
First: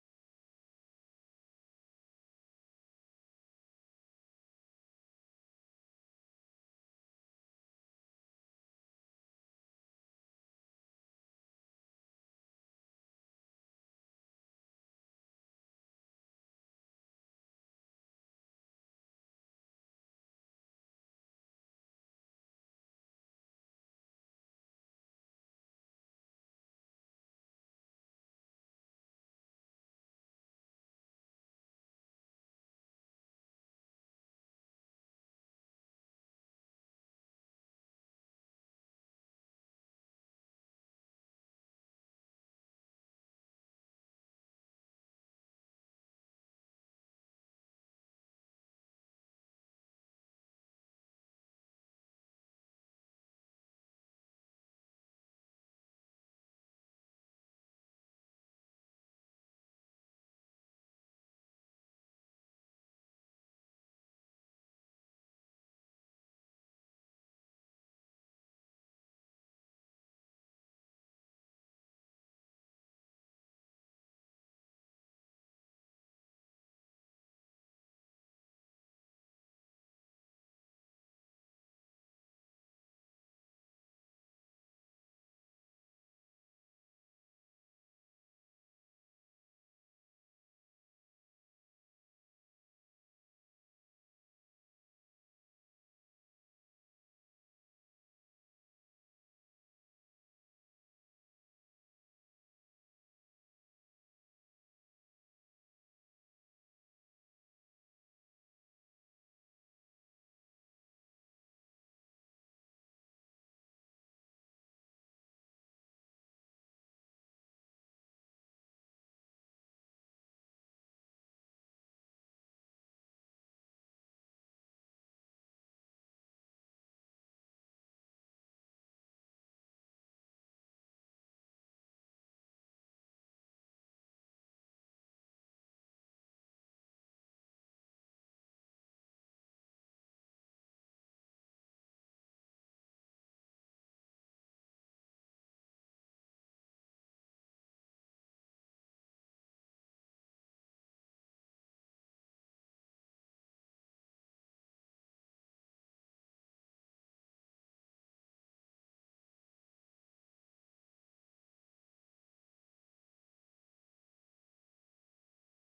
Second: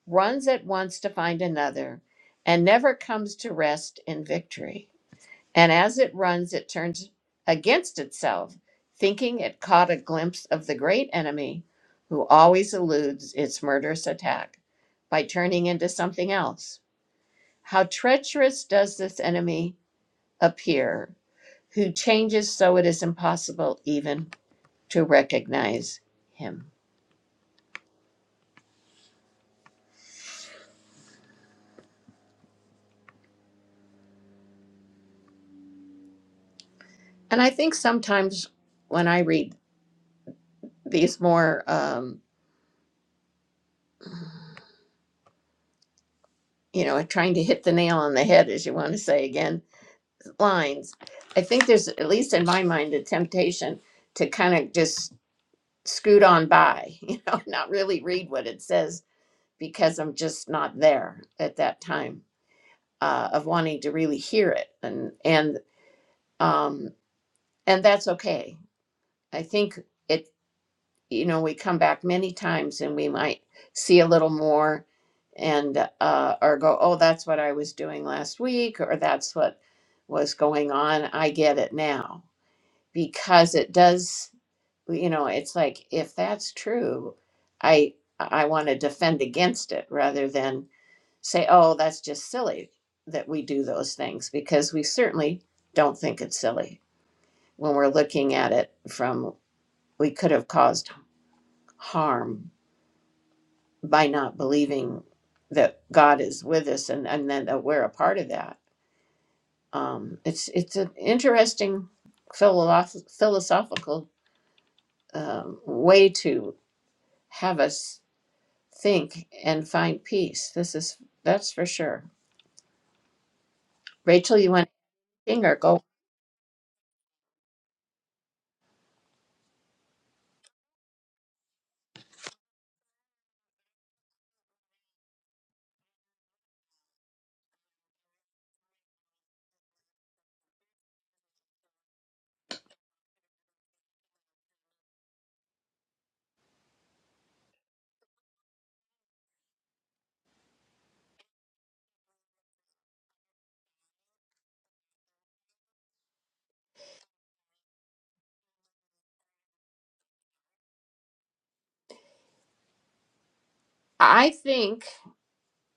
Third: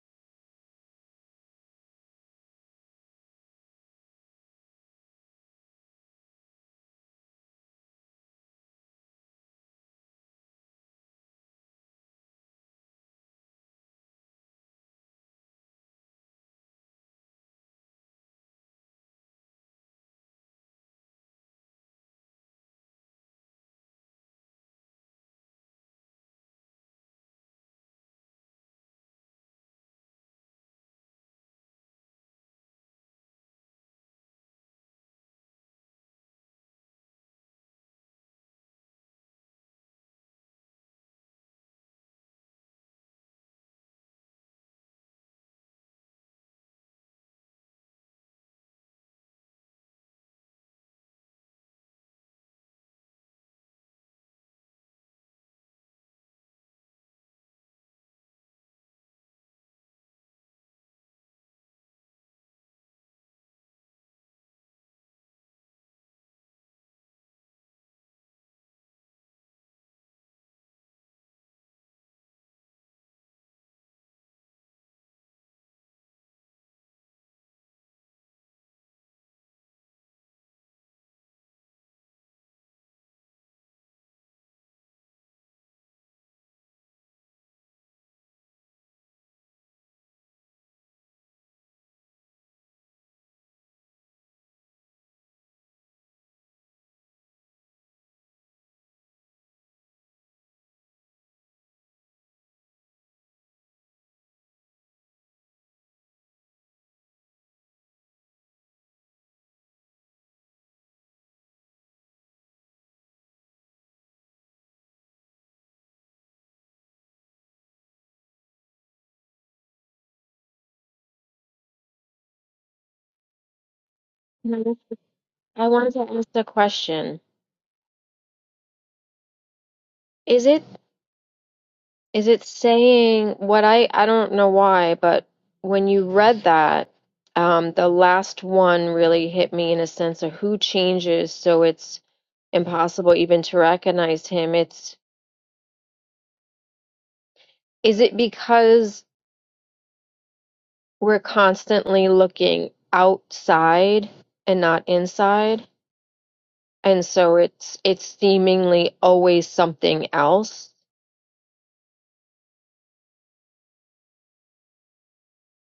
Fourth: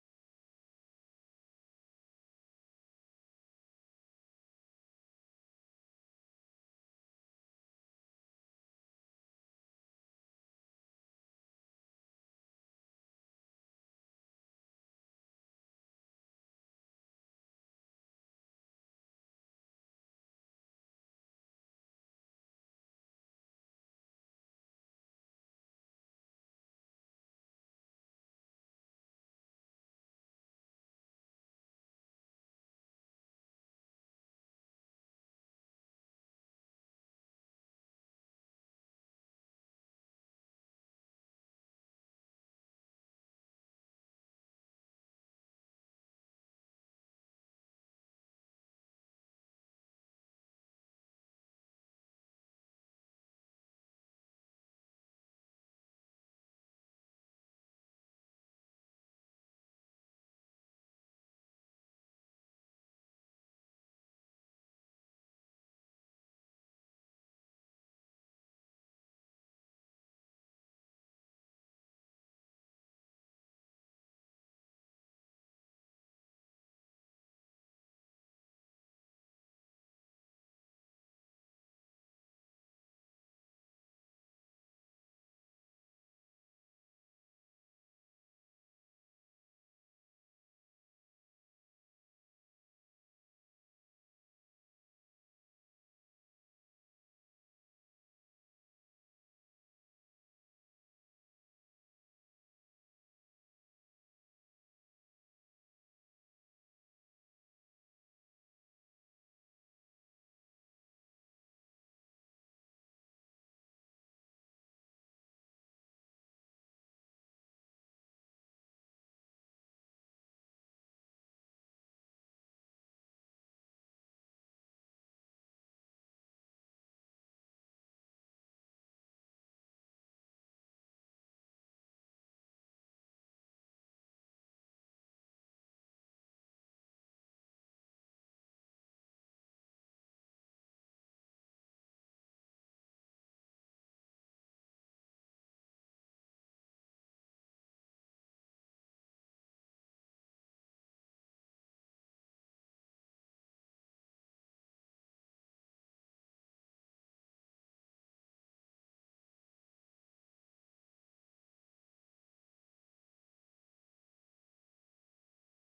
runs at once to find another and never comes to rest in victory. And as it runs, it turns against itself, thinking it caught a glimpse of the great enemy who always eludes its murderous attack by turning into something else. How treacherous does this enemy appear who changes so it is impossible even to recognize him. And I think sometimes when I read these more, um, you know, trying to hit the nail on the head, as you want to say again, lines, I think there's, at least in my mind, a temptation to kind of just scoot on by, you know, not really read what it says because I'm just not there at that time uh, of wanting to really hear it. And, and, um, and that's okay. I think it. you know, we come back many times and we might see a little more and uh, or go, oh, that's what I was doing last week, or that's what was going on. I get it now because it does, you know, it's like if that's true, I I want to defend against it rather than say, oh, that's just silly that we do those things because we certainly don't think it's silly when we're looking at it from we could have caused harm by not believing that God is with us and, and then that we're a part of that. Um, it's it's an interesting philosoph- philosophical um, way to have us think and find peace. This is that's for sure. Rachel, you want
Mhm.
to sing
I
go?
wanted to ask the question. Is it is it saying what I I don't know why, but when you read that, um, the last one really hit me in a sense of who changes, so it's impossible even to recognize him. It's is it because we're constantly looking outside and not inside and so it's it's seemingly always something else
I think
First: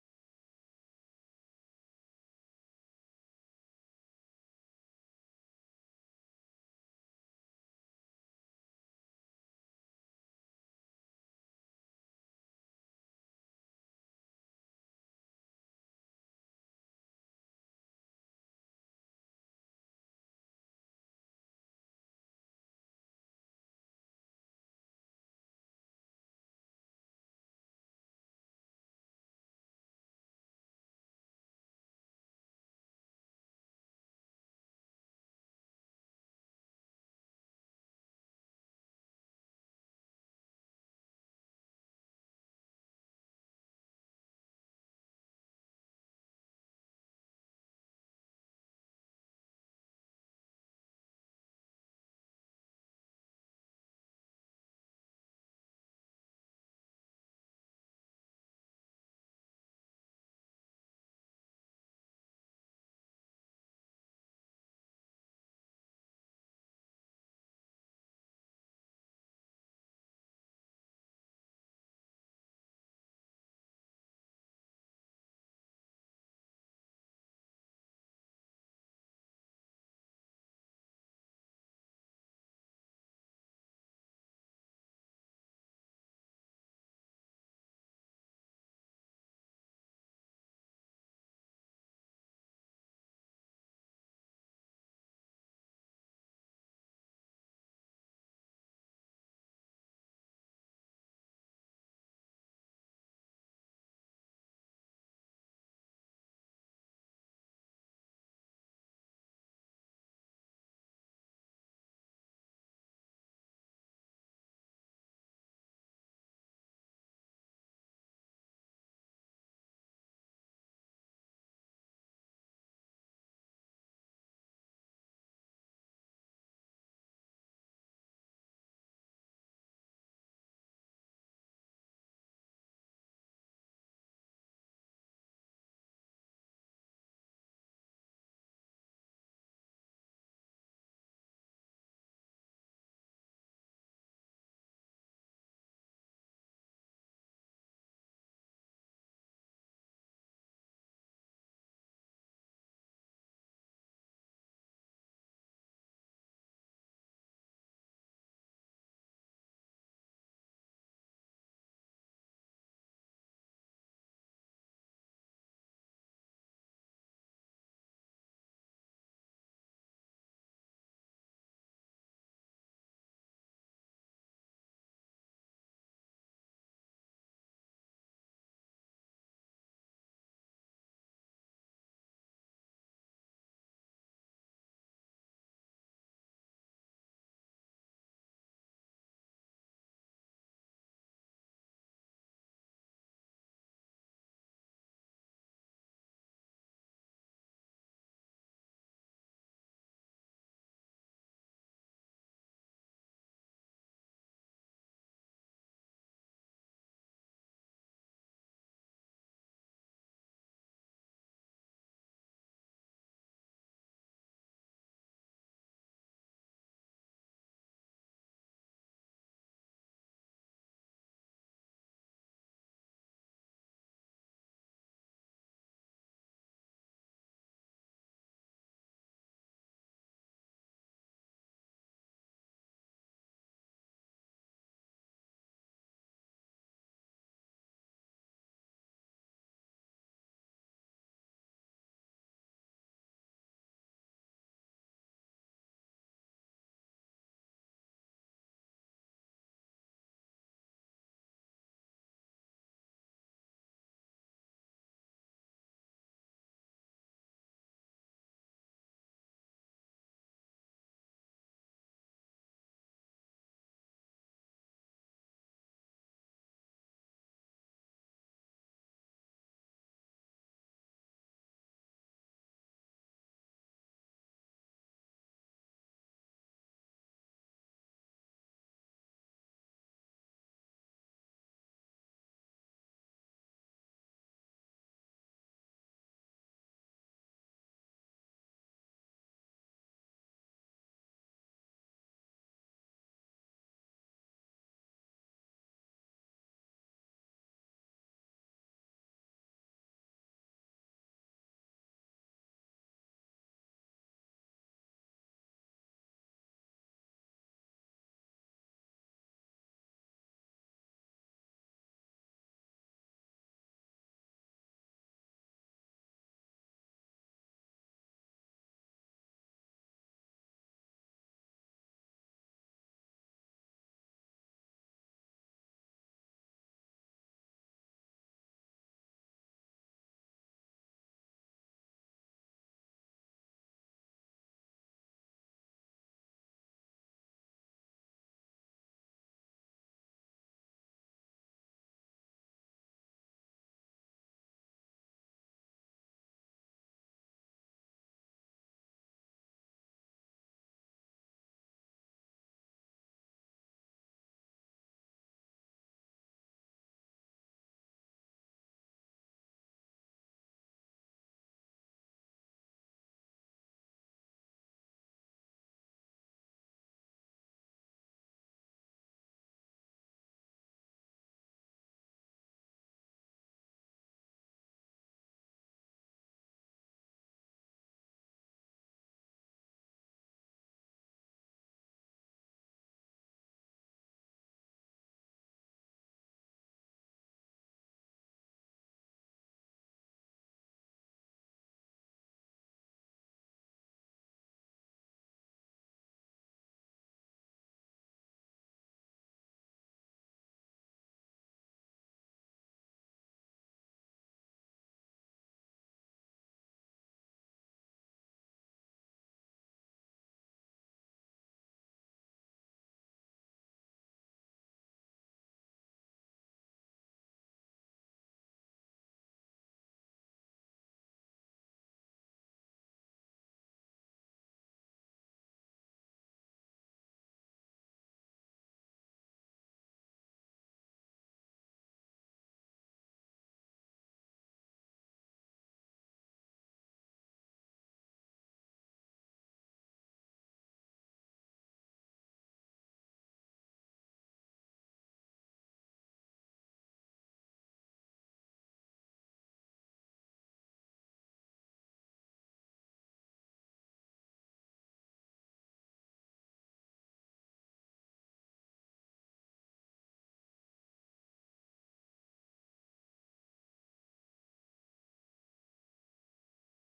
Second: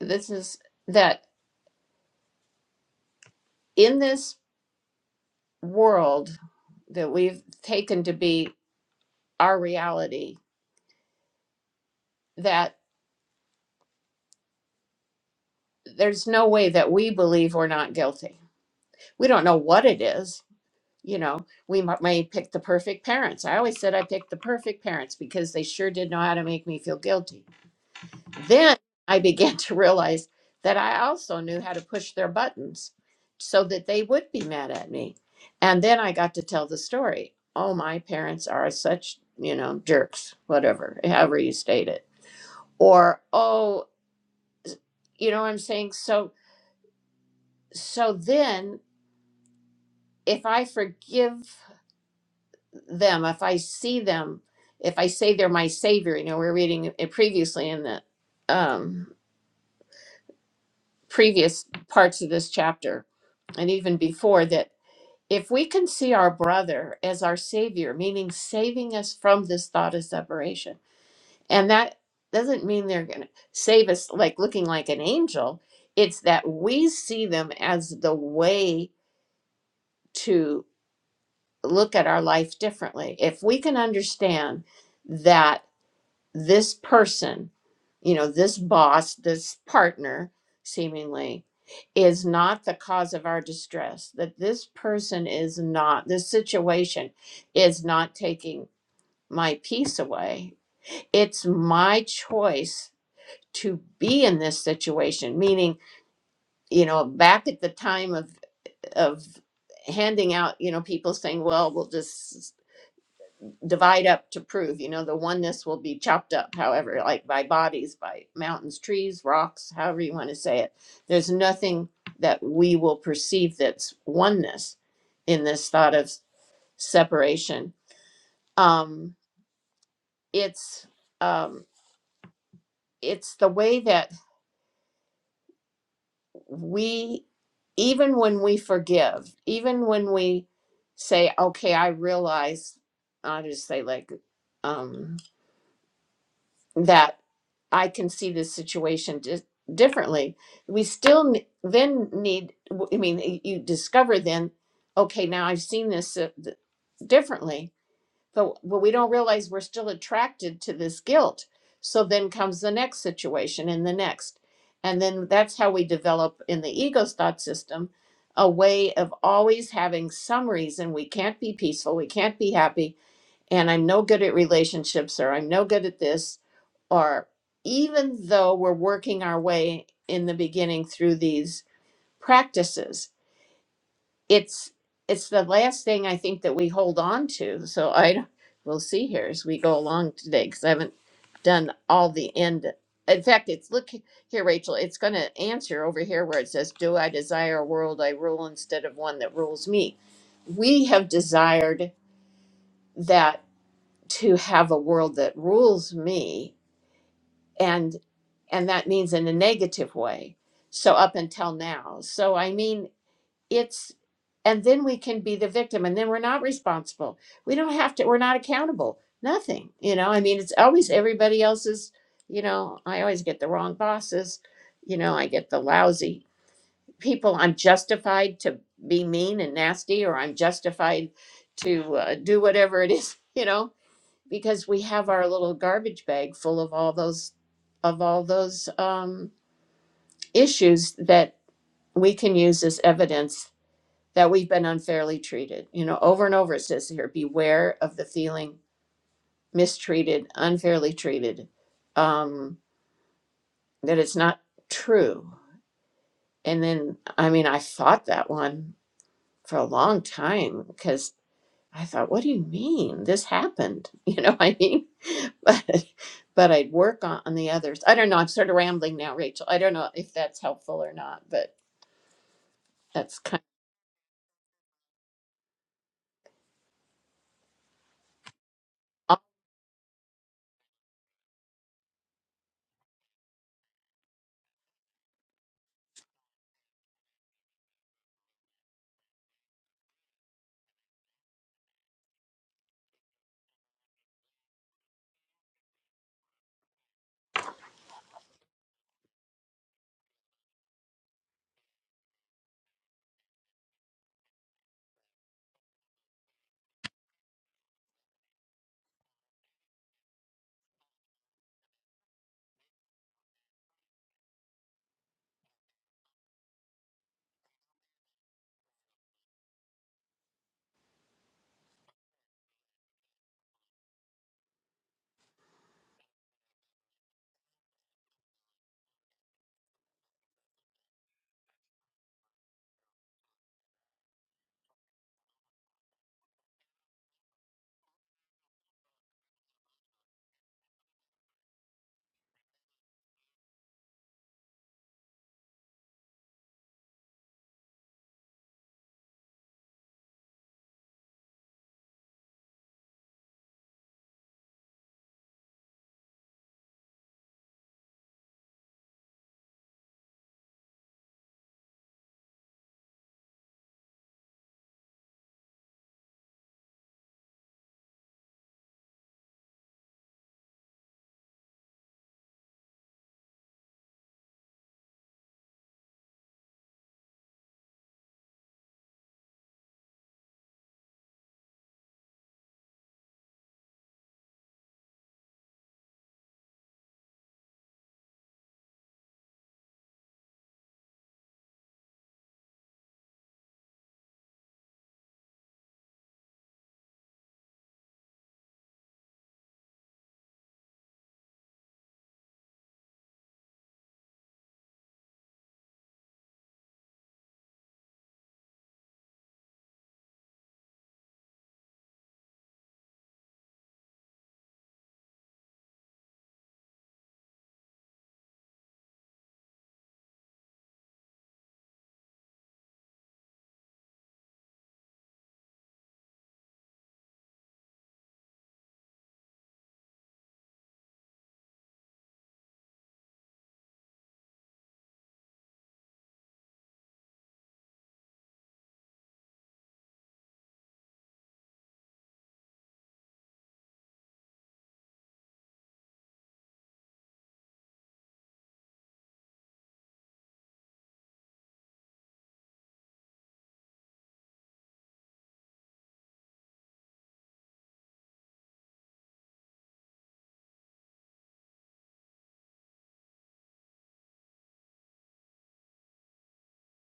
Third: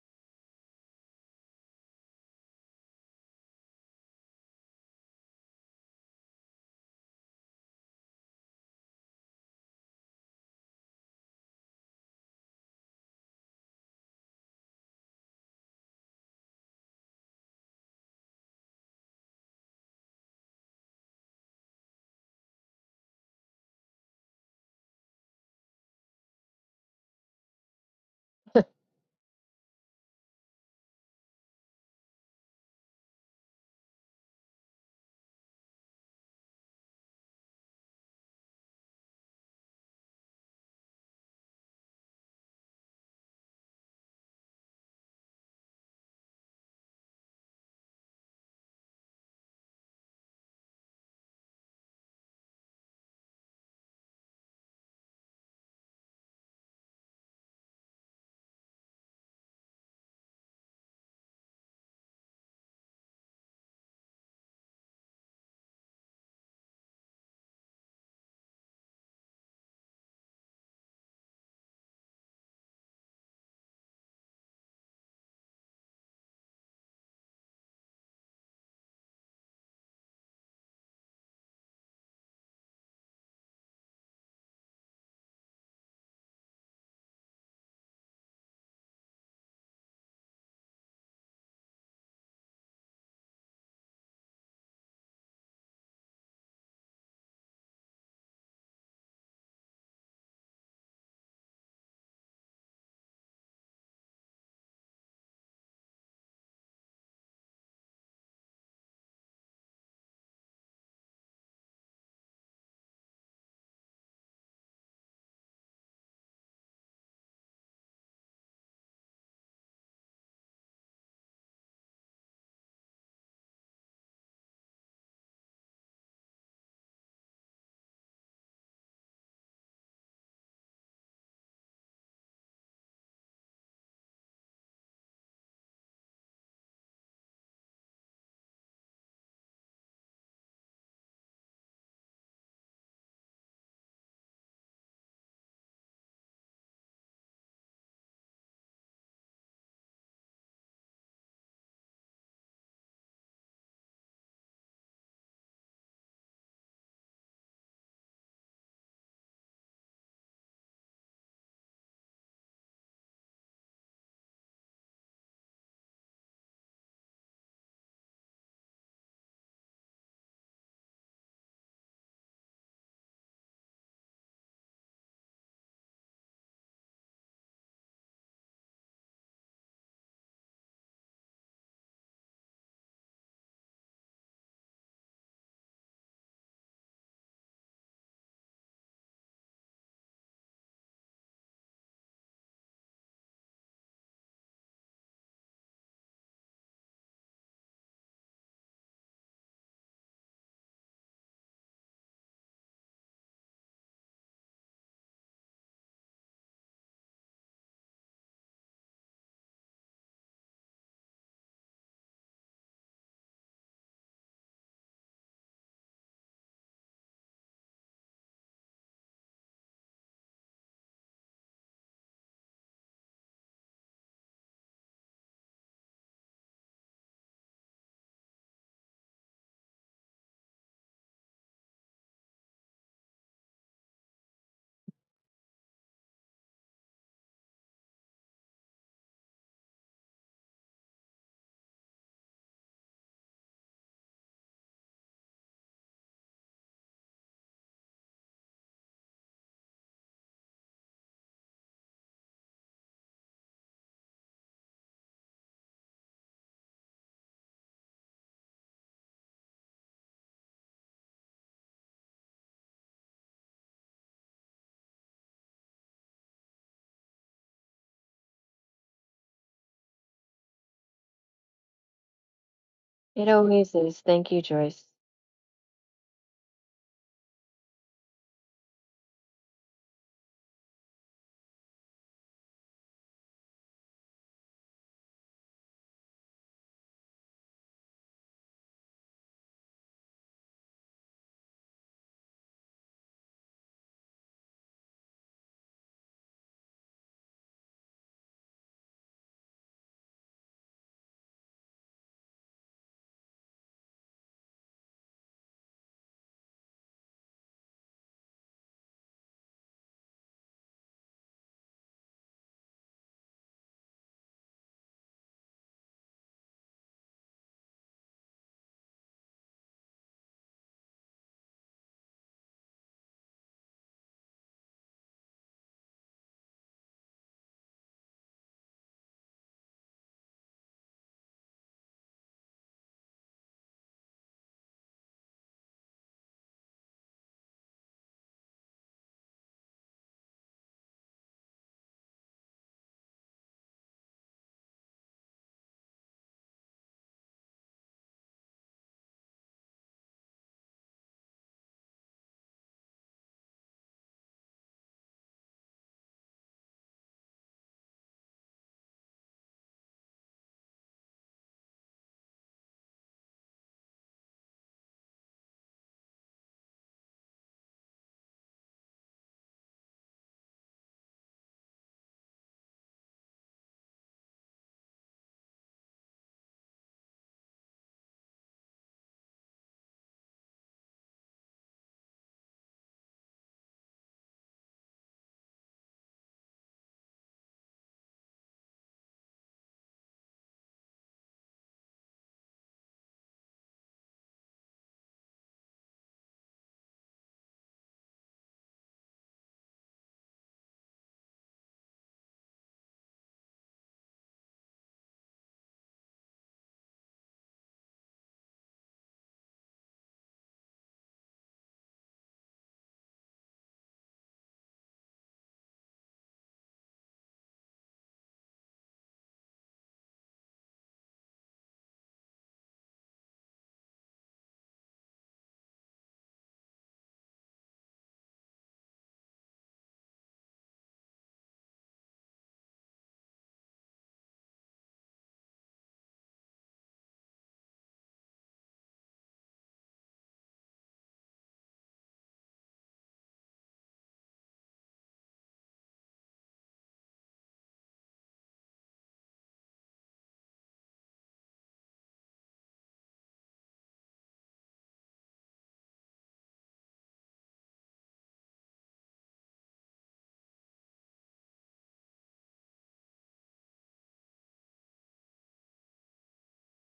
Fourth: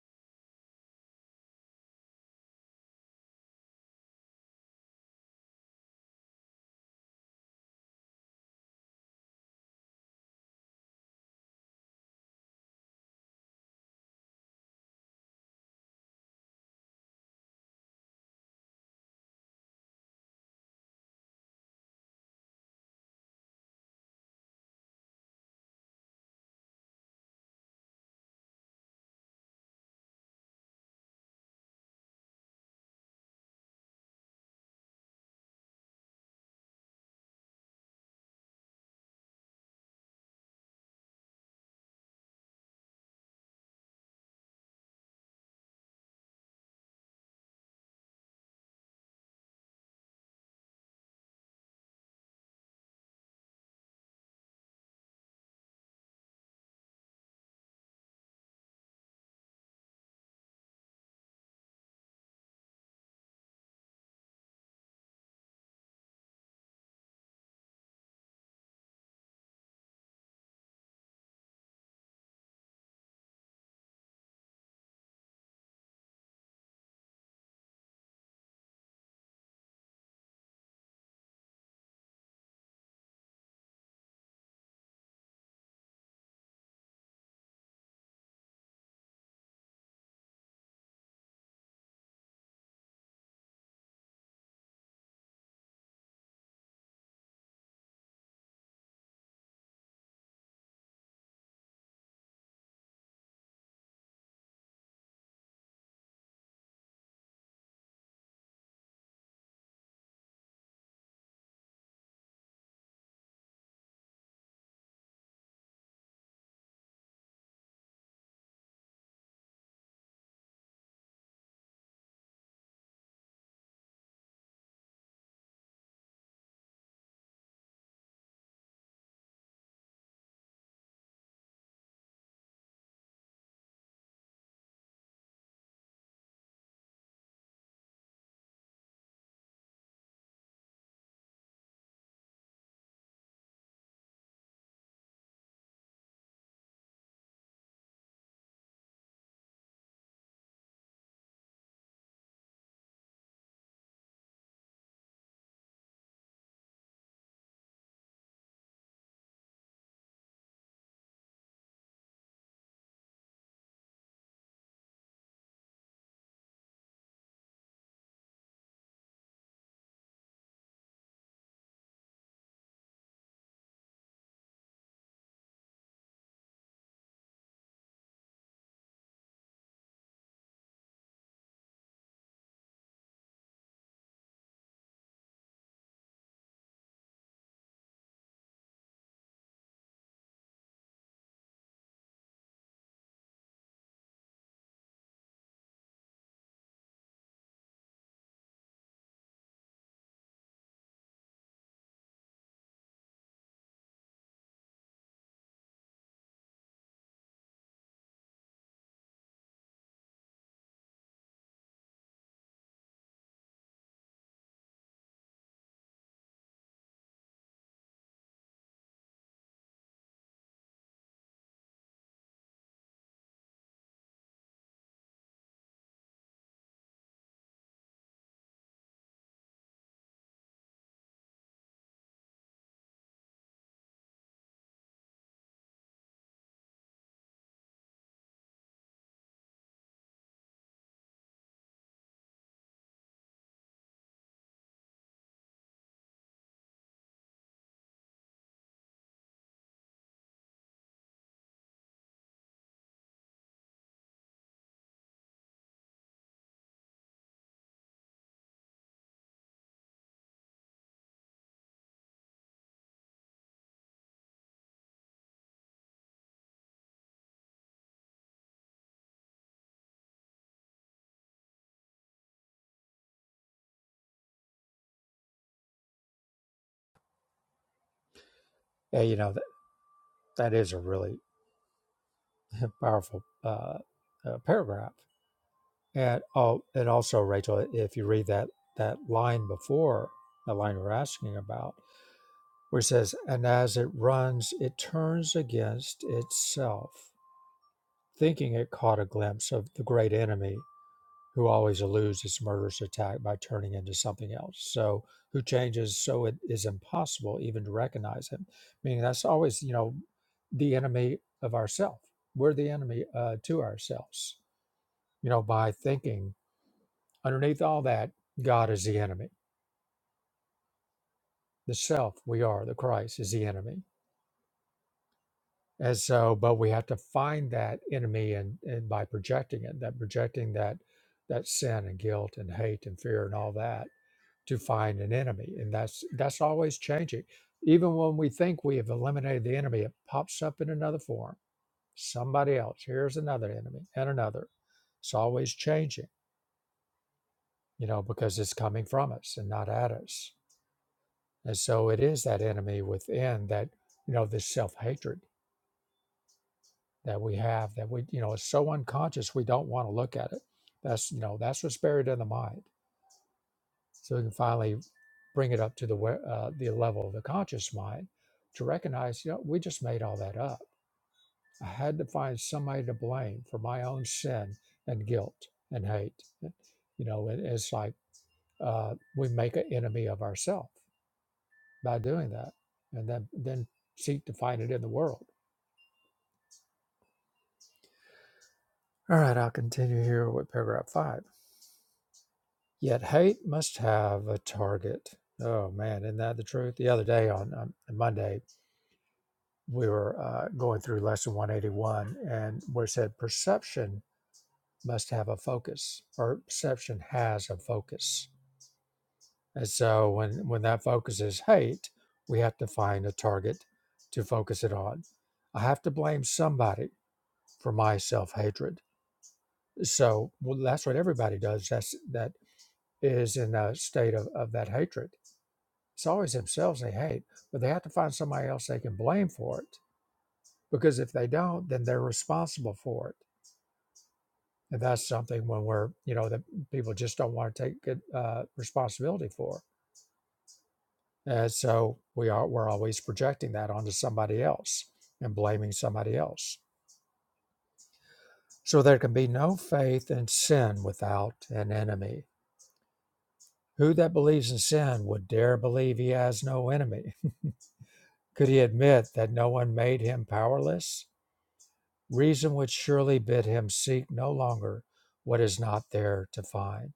this is that in this world that we've taken to be our reality, that there's no way that we believe we're not guilty we don't know what it is you know we mi- may pick the perfect parents i always said i picked the perfect parents because they sure did know how to make me feel guilty then i began to realize that i also knew how to push their buttons so that they would be mad at me and then i got to tell the story oh my parents are such you know jerks whatever however you state it or oh you know what i'm saying so so then if i forgive them, if I see them, if I say they're my savior, you know, we're reading it previously in the um, previous parts of this chapter and even before that, if we can see our brother as our savior, meaning saving us from this thought of separation, and that doesn't mean they're going to save us like looking like an angel, it's that we see them as the way to look at our life differently. If we can understand that. this person, you know, this boss, this partner, seemingly, is not the cause of our distress, that this person is not, this situation is not taking my peace away. It's my choice to be in this situation, meaning, you know, back at the time of, of, handing out you know people saying well we'll just divide up to prove, you know, the oneness will be chopped up, however, like by bodies, by mountains, trees, rocks, however you want to say it. There's nothing that we will perceive that's oneness in this thought of separation. Um, it's um, it's the way that we, even when we forgive, even when we say, "Okay, I realize," I'll just say like um, that I can see this situation di- differently. We still n- then need, I mean, you discover then, okay, now I've seen this uh, th- differently, but, but we don't realize we're still attracted to this guilt. So then comes the next situation and the next. And then that's how we develop in the ego's thought system a way of always having some reason we can't be peaceful, we can't be happy, and I'm no good at relationships or I'm no good at this, or even though we're working our way in the beginning through these practices, it's it's the last thing I think that we hold on to. So I we'll see here as we go along today because I haven't done all the end. In fact, it's look here, Rachel. It's going to answer over here where it says, "Do I desire a world I rule instead of one that rules me?" We have desired that to have a world that rules me and and that means in a negative way so up until now so i mean it's and then we can be the victim and then we're not responsible we don't have to we're not accountable nothing you know i mean it's always everybody else's you know i always get the wrong bosses you know i get the lousy people i'm justified to be mean and nasty or i'm justified to uh, do whatever it is you know because we have our little garbage bag full of all those of all those um, issues that we can use as evidence that we've been unfairly treated. You know, over and over it says here, beware of the feeling mistreated, unfairly treated, um, that it's not true. And then, I mean, I fought that one for a long time because I thought, what do you mean this happened? You know, I mean, but but I'd work on, on the others. I don't know. I'm sort of rambling now, Rachel. I don't know if that's helpful or not, but that's
it
kind
always is thank you joyce
Yeah, you
of
know that that is a really powerful uh, uh, paragraph And oh, and also, Rachel, if you read that that line before the line we're asking about, where it says, "And as it runs, it turns against itself, thinking it caught a glimpse of the great enemy who always eludes its murderous attack by turning into something else. So, who changes so it is impossible even to recognize him. Meaning that's always, you know, the enemy of ourself. We're the enemy uh, to ourselves. You know, by thinking." Underneath all that, God is the enemy. The self we are, the Christ is the enemy. And so, but we have to find that enemy and, and by projecting it, that projecting that that sin and guilt and hate and fear and all that to find an enemy. And that's that's always changing. Even when we think we have eliminated the enemy, it pops up in another form. Somebody else. Here's another enemy and another. It's always changing, you know, because it's coming from us and not at us. And so it is that enemy within that, you know, this self hatred that we have that we, you know, it's so unconscious we don't want to look at it. That's, you know, that's what's buried in the mind. So we can finally bring it up to the wa- uh, the level of the conscious mind to recognize, you know, we just made all that up. I had to find somebody to blame for my own sin and guilt and hate. You know, it, it's like uh, we make an enemy of ourselves by doing that, and then then seek to find it in the world. All right, I'll continue here with paragraph five. Yet hate must have a target. Oh man, isn't that the truth? The other day on um, Monday, we were uh, going through lesson 181 and where it said perception must have a focus or perception has a focus. And so when, when that focus is hate, we have to find a target to focus it on. I have to blame somebody for my self hatred. So well, that's what everybody does. That's that is in a state of, of that hatred. It's always themselves they hate, but they have to find somebody else they can blame for it. Because if they don't, then they're responsible for it. And that's something when we're, you know, that people just don't want to take good, uh, responsibility for. And so we are, we're always projecting that onto somebody else and blaming somebody else. So there can be no faith in sin without an enemy. Who that believes in sin would dare believe he has no enemy? Could he admit that no one made him powerless? Reason would surely bid him seek no longer what is not there to find.